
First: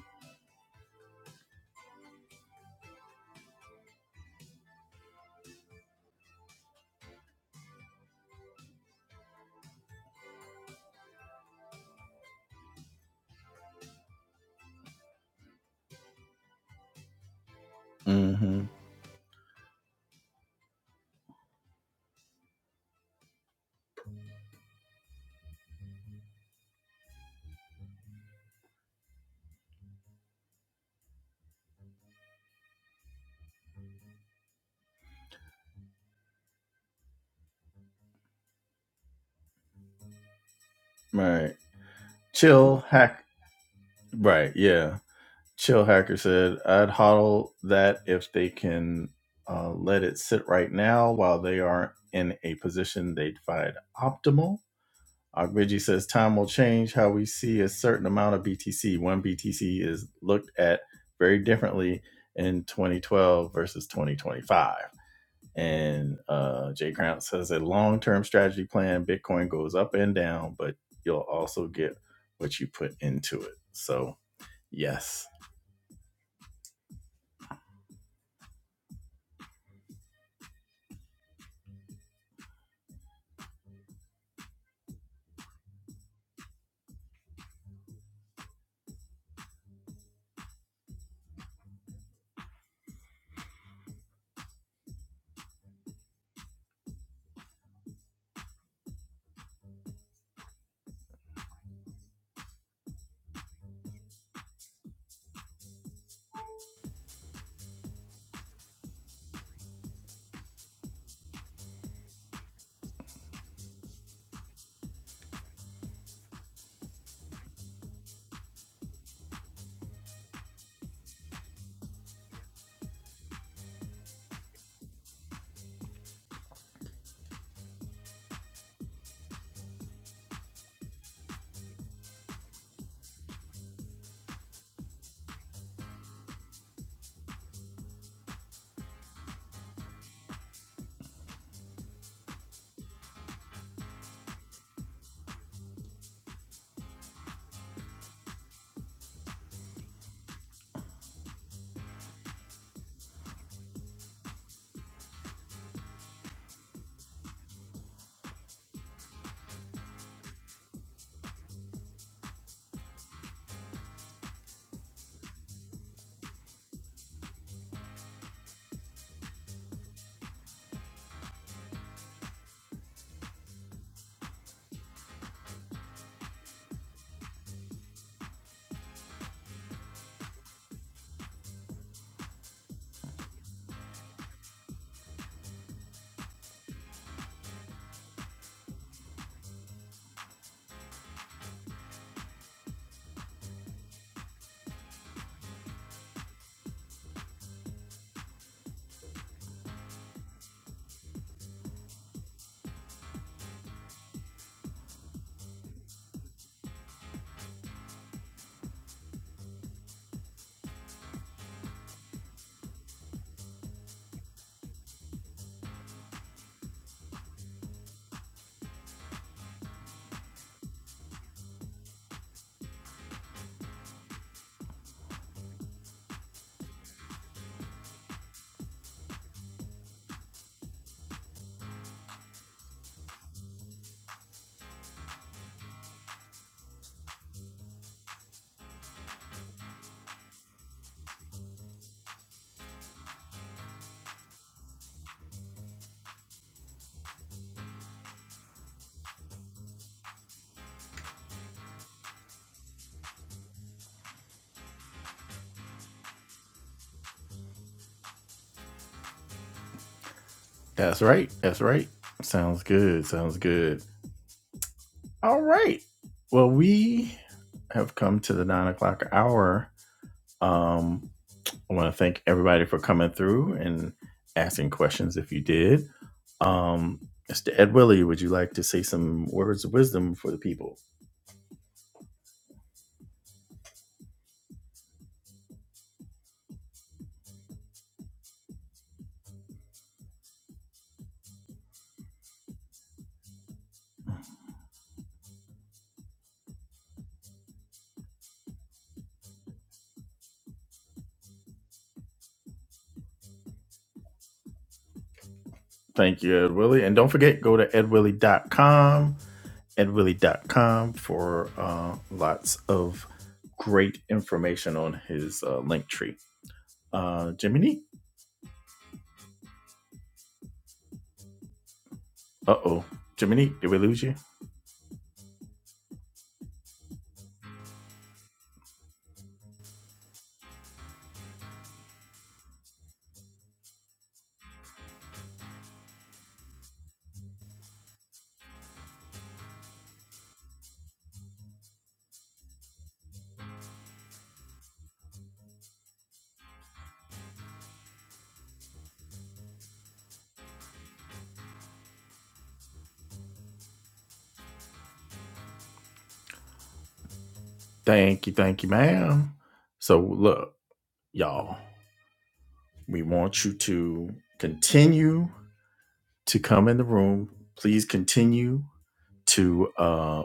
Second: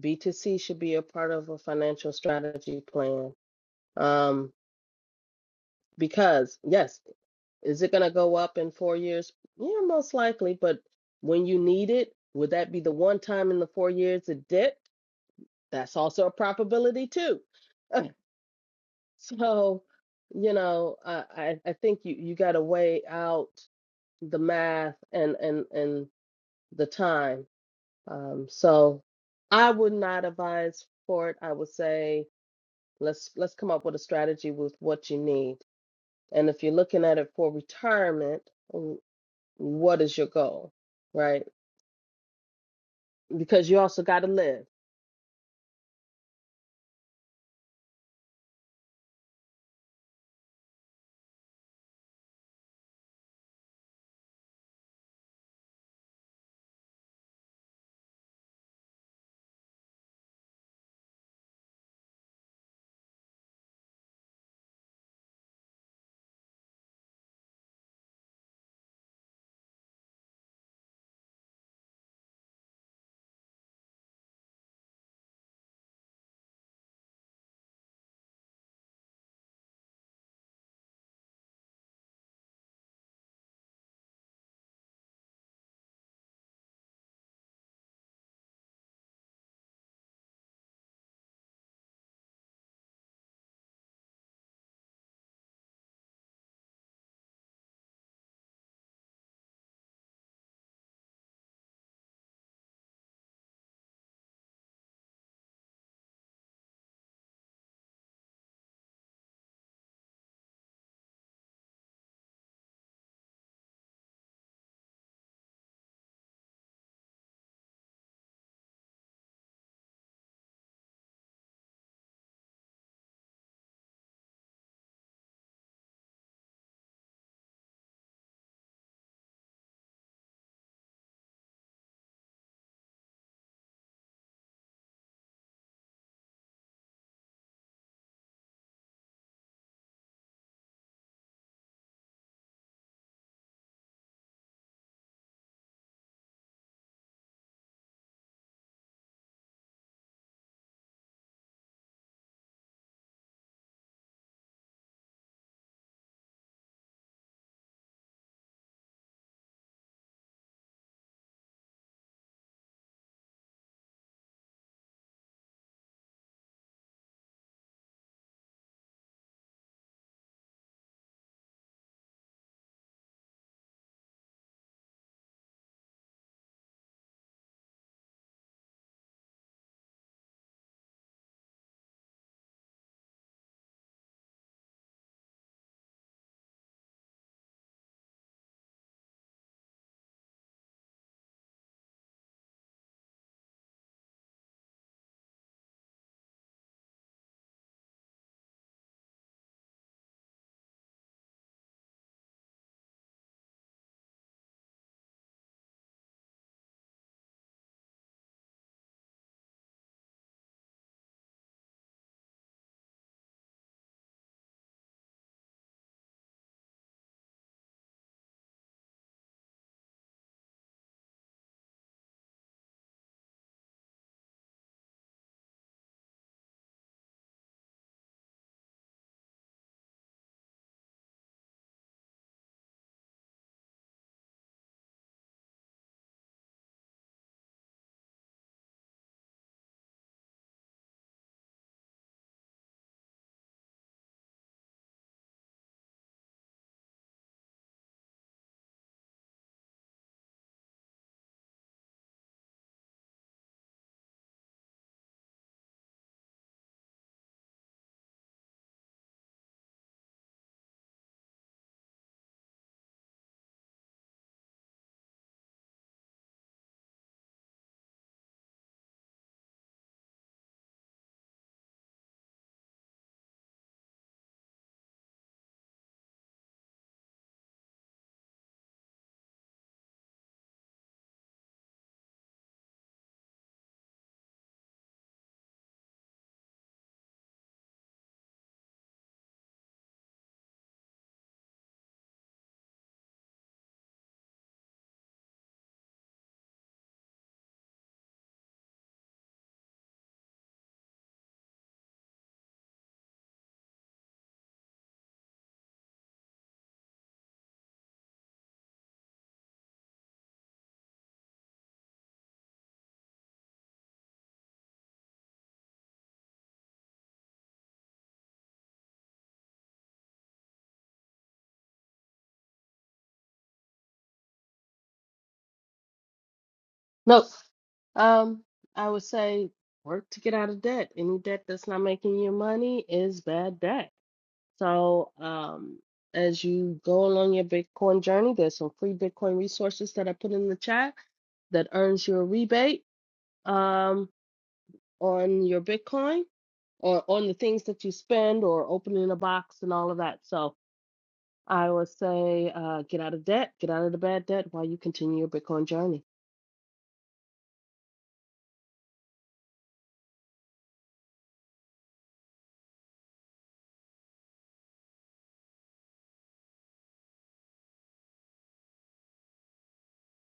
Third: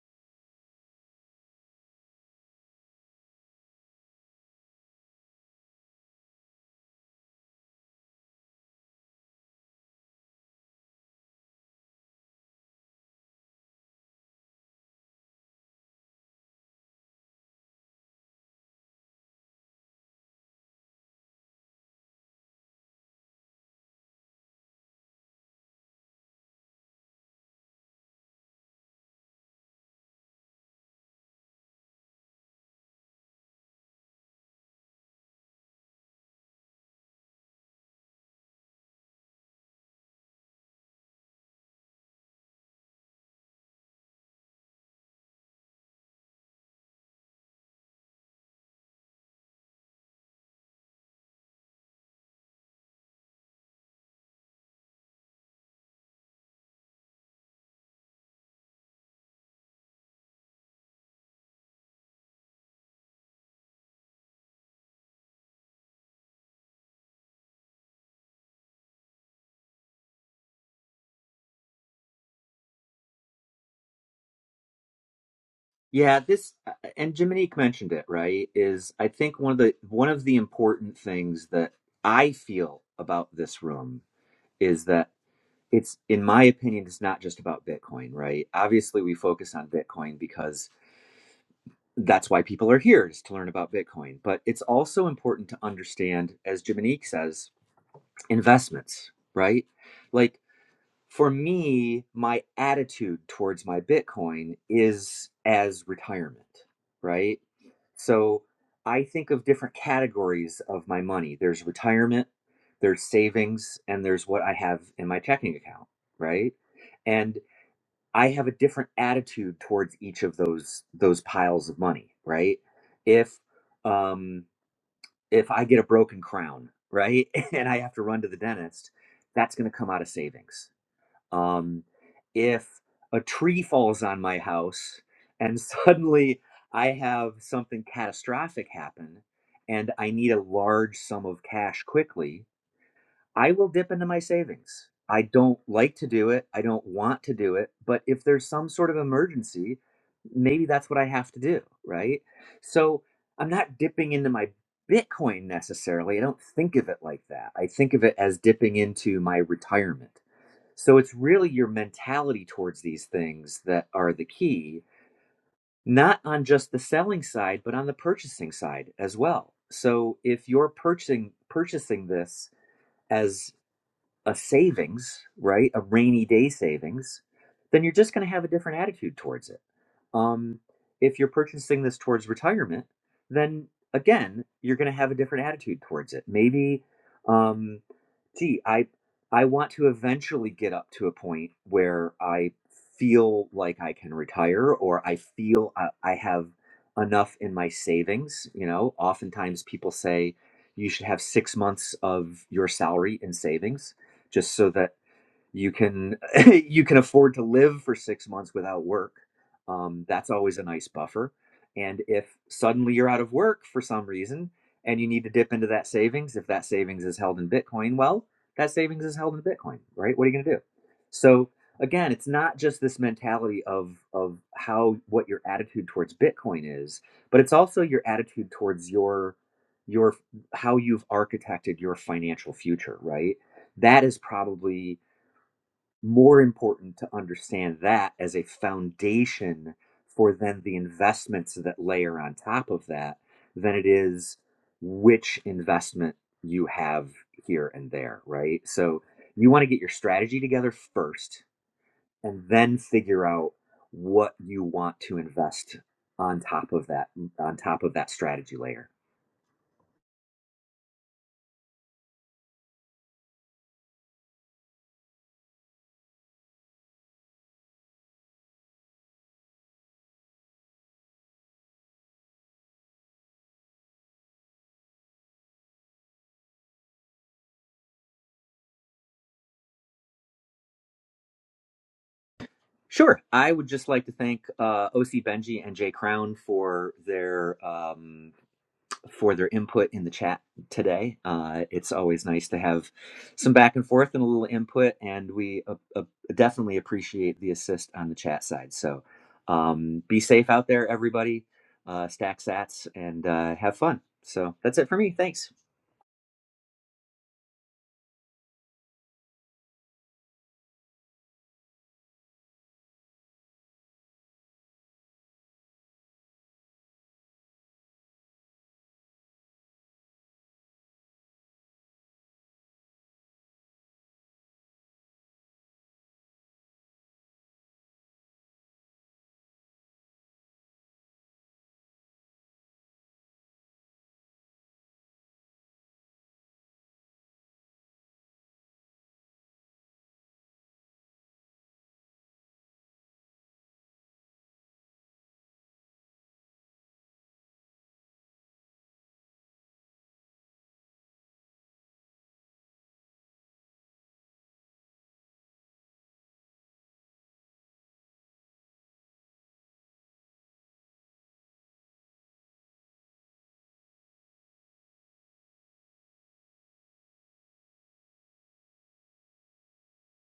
B: BTC should be a part of a financial strategy plan. Um, because yes, is it gonna go up in four years? Yeah, most likely. But when you need it, would that be the one time in the four years it dipped? that's also a probability too.
A: Mm-hmm.
B: so, you know, I, I I think you, you got to weigh out the math and and and the time. Um, so I would not advise for it. I would say let's let's come up with a strategy with what you need. And if you're looking at it for retirement, w- what is your goal, right?
A: Right. Chill hack.
B: Because you also got to
A: Right.
B: live.
A: Yeah. Chill Hacker said, I'd hodl that if they can uh, let it sit right now while they aren't in a position they'd find optimal. Ogbeji says, time will change how we see a certain amount of BTC. One BTC is looked at very differently in 2012 versus 2025. And uh, Jay Crown says, a long term strategy plan, Bitcoin goes up and down, but you'll also get what you put into it. So, yes
C: Yeah, this uh, and Jiminique mentioned it, right? Is I think one of the one of the important things that I feel about this room is that. it's in my opinion it's not just about bitcoin right obviously we focus on bitcoin because that's why people are here is to learn about bitcoin but it's also important to understand as jiminique says investments right like for me my attitude towards my bitcoin is as retirement right so i think of different categories of my money there's retirement there's savings and there's what i have in my checking account right and I have a different attitude towards each of those those piles of money, right? If um if I get a broken crown, right, and I have to run to the dentist, that's going to come out of savings. Um if a tree falls on my house and suddenly I have something catastrophic happen and I need a large sum of cash quickly, I will dip into my savings. I don't like to do it. I don't want to do it. But if there's some sort of emergency, maybe that's what I have to do. Right. So I'm not dipping into my Bitcoin necessarily. I don't think of it like that. I think of it as dipping into my retirement. So it's really your mentality towards these things that are the key, not on just the selling side, but on the purchasing side as well. So if you're purchasing purchasing this, as a savings, right? A rainy day savings, then you're just going to have a different attitude towards it. Um, if you're purchasing this towards retirement, then again, you're going to have a different attitude towards it. Maybe, um, gee, I I want to eventually get up to a point where I feel like I can retire, or I feel I, I have enough in my savings. You know, oftentimes people say you should have six months of your salary in savings just so that you can you can afford to live for six months without work um, that's always a nice buffer and if suddenly you're out of work for some reason and you need to dip into that savings if that savings is held in bitcoin well that savings is held in bitcoin right what are you going to do so again it's not just this mentality of of how what your attitude towards bitcoin is but it's also your attitude towards your your how you've architected your financial future right that is probably more important to understand that as a foundation for then the investments that layer on top of that than it is which investment you have here and there, right? So you want to get your strategy together first and then figure out what you want to invest on top of that on top of that strategy layer.
A: That's right. That's right. Sounds good. Sounds good. All right. Well, we have come to the nine o'clock hour. Um, I want to thank everybody for coming through and asking questions if you did. Um, Mr. Ed Willie, would you like to say some words of wisdom for the people?
C: Sure. I would just like to thank uh, OC Benji and Jay Crown for their um, for their input in the chat today. Uh, it's always nice to have some back and forth and a little input, and we uh, uh, definitely appreciate the assist on the chat side. So um, be safe out there, everybody. Uh, stack sats and uh, have fun. So that's it for me. Thanks.
A: Thank you, Ed Willie. And don't forget, go to ed willie dot com, ed willie dot com for uh, lots of great information on his uh, link tree. Uh, Jiminy? Uh oh. Jiminy, did we lose you?
B: No, Um, I would say work to get out of debt. Any debt that's not making you money is bad debt. So, um, as you go along your Bitcoin journey, there's some free Bitcoin resources that I put in the chat that earns you a rebate um, on your Bitcoin or on the things that you spend or opening a box and all of that. So I would say uh, get out of debt, get out of the bad debt while you continue your Bitcoin journey.
A: Thank you, thank you, ma'am. So, look, y'all, we want you to continue to come in the room. Please continue to. uh,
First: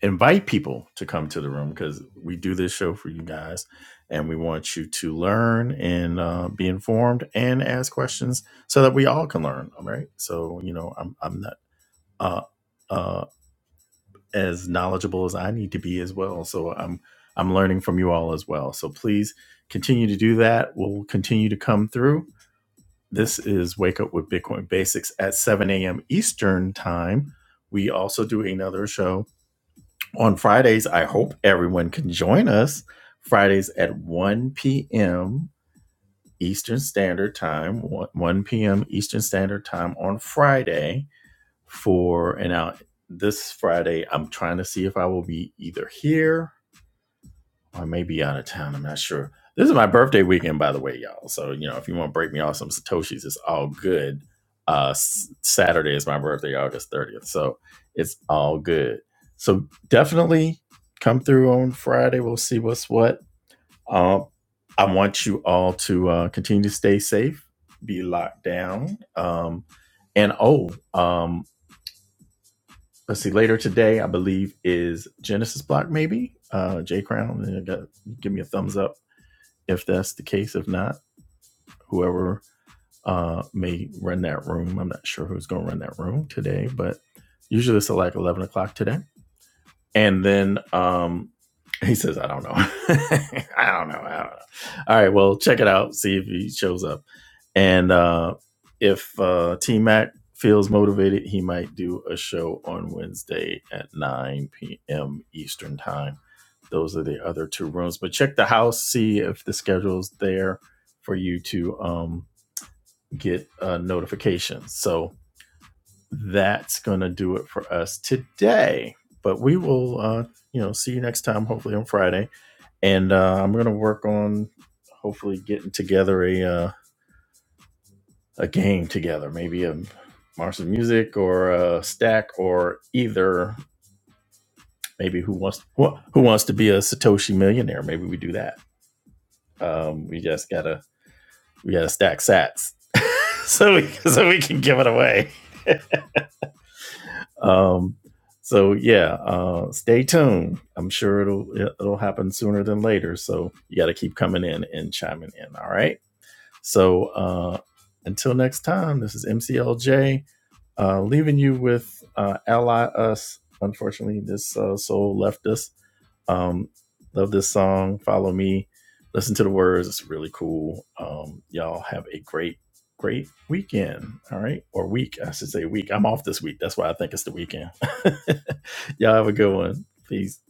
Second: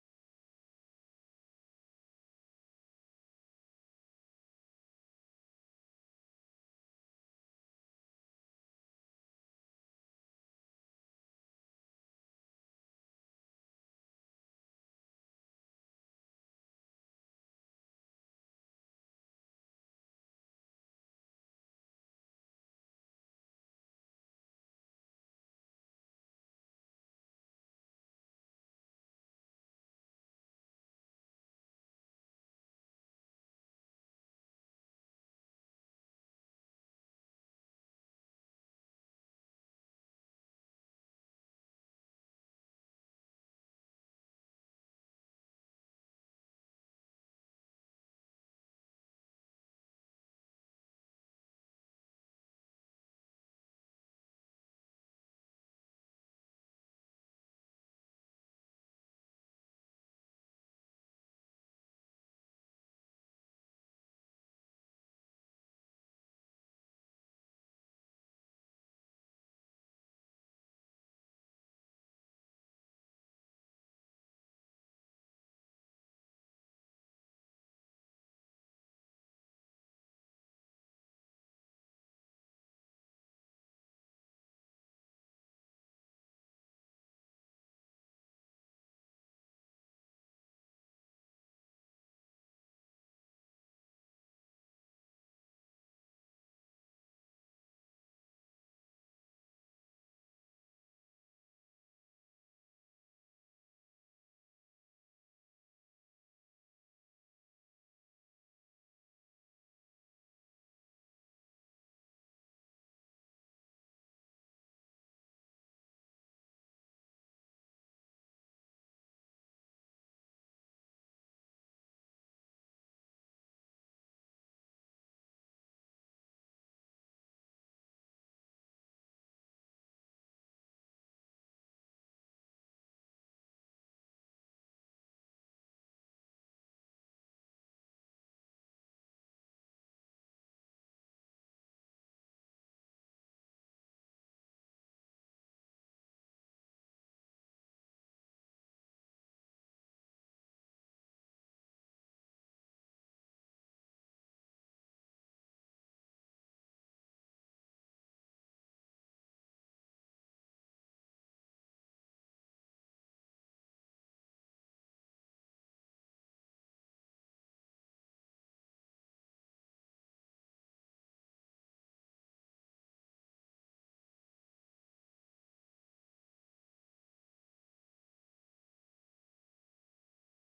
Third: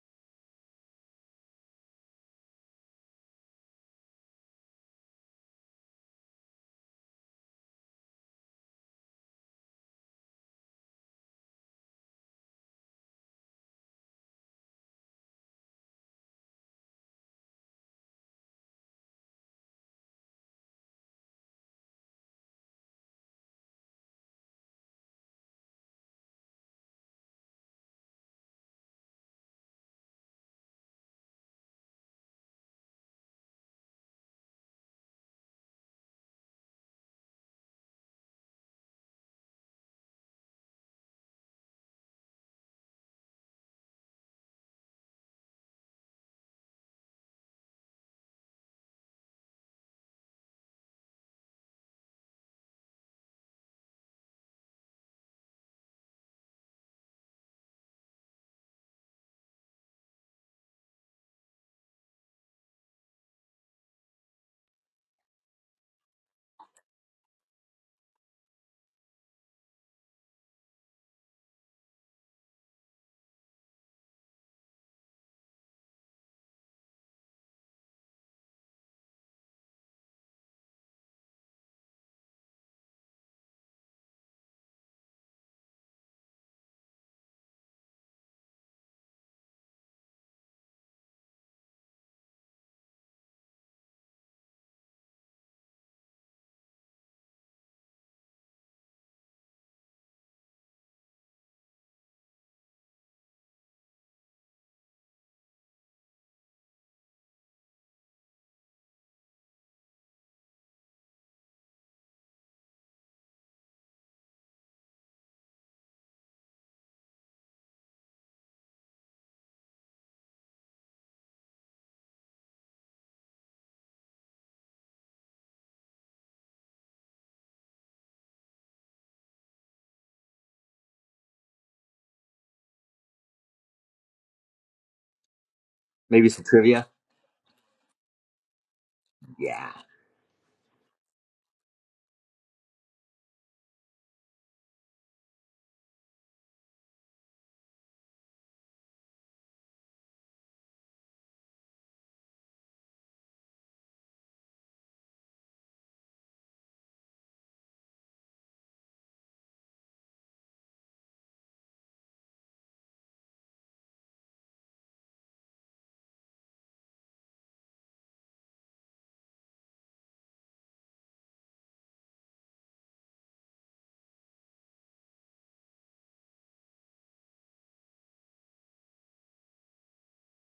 A: invite people to come to the room because we do this show for you guys and we want you to learn and uh, be informed and ask questions so that we all can learn all right so you know i'm, I'm not uh, uh, as knowledgeable as i need to be as well so i'm i'm learning from you all as well so please continue to do that we'll continue to come through this is wake up with bitcoin basics at 7 a.m eastern time we also do another show on Fridays, I hope everyone can join us Fridays at 1 p.m. Eastern Standard Time, 1 p.m. Eastern Standard Time on Friday for and now this Friday. I'm trying to see if I will be either here I may be out of town. I'm not sure. This is my birthday weekend, by the way, y'all. So you know, if you want to break me off some satoshis, it's all good. Uh, Saturday is my birthday, August 30th, so it's all good. So definitely come through on Friday. We'll see what's what. Um, I want you all to uh, continue to stay safe, be locked down. Um, and oh, um, let's see. Later today, I believe is Genesis Block, maybe. Uh, J Crown, give me a thumbs up if that's the case. If not, whoever uh, may run that room. I'm not sure who's going to run that room today, but usually it's at like 11 o'clock today. And then um, he says, I don't know. I don't know. I don't know. All right. Well, check it out. See if he shows up. And uh, if uh, T Mac feels motivated, he might do a show on Wednesday at 9 p.m. Eastern Time. Those are the other two rooms. But check the house, see if the schedule's there for you to um, get uh, notifications. So that's going to do it for us today. But we will, uh, you know, see you next time, hopefully on Friday. And uh, I'm going to work on hopefully getting together a. Uh, a game together, maybe a Mars of Music or a stack or either maybe who wants who
C: Maybe
A: wants
C: some
A: to be a
C: trivia.
A: Satoshi millionaire. Maybe we do that.
C: Yeah.
A: Um, we just gotta we gotta stack sats so we so we can give it away. Um, so yeah, uh, stay tuned. I'm sure it'll it'll happen sooner than later. So you got to keep coming in and chiming in. All right. So uh, until next time, this is MCLJ Uh, leaving you with uh, Ally Us. Unfortunately, this uh, soul left us. Um, love this song. Follow me. Listen to the words. It's really cool. Um, y'all have a great, great weekend. All right. Or week. I should say week. I'm off this week. That's why I think it's the weekend. y'all have a good one. Peace.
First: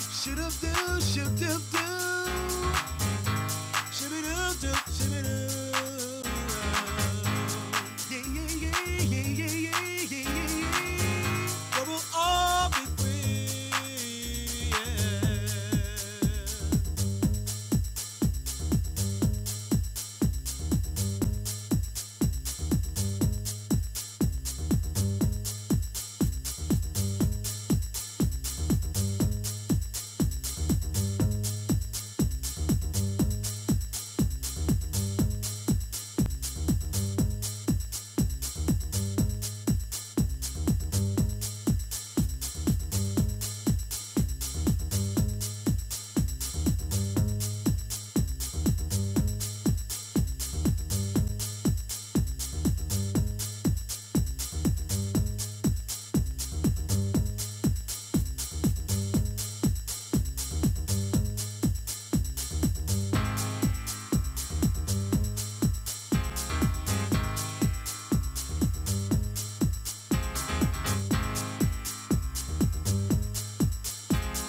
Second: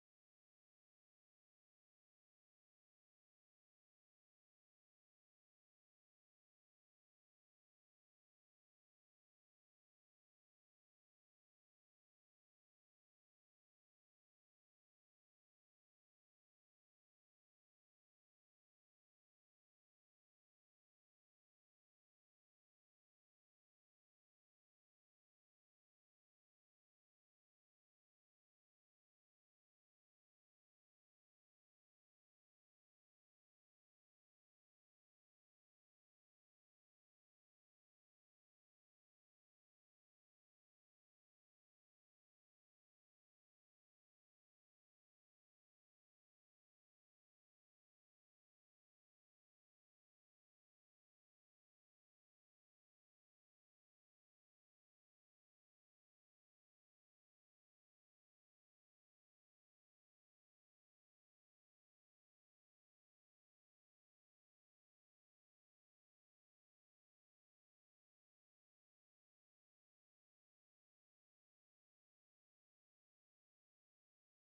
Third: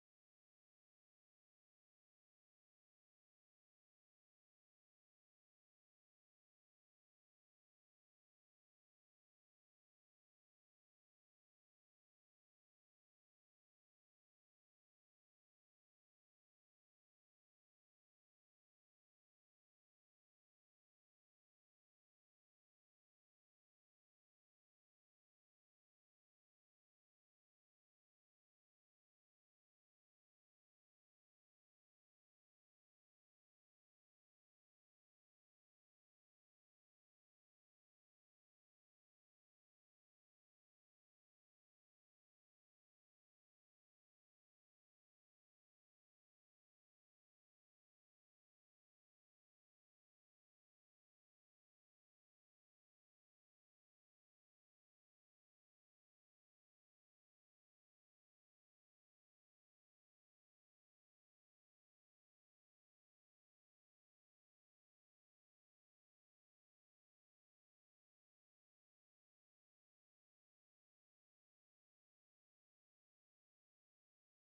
A: Shoo-doo-doo, shoo-doo-doo, doo doo shoo-doo-doo. yeah, yeah, yeah, yeah, yeah, yeah, yeah, yeah, yeah. But we'll all be free.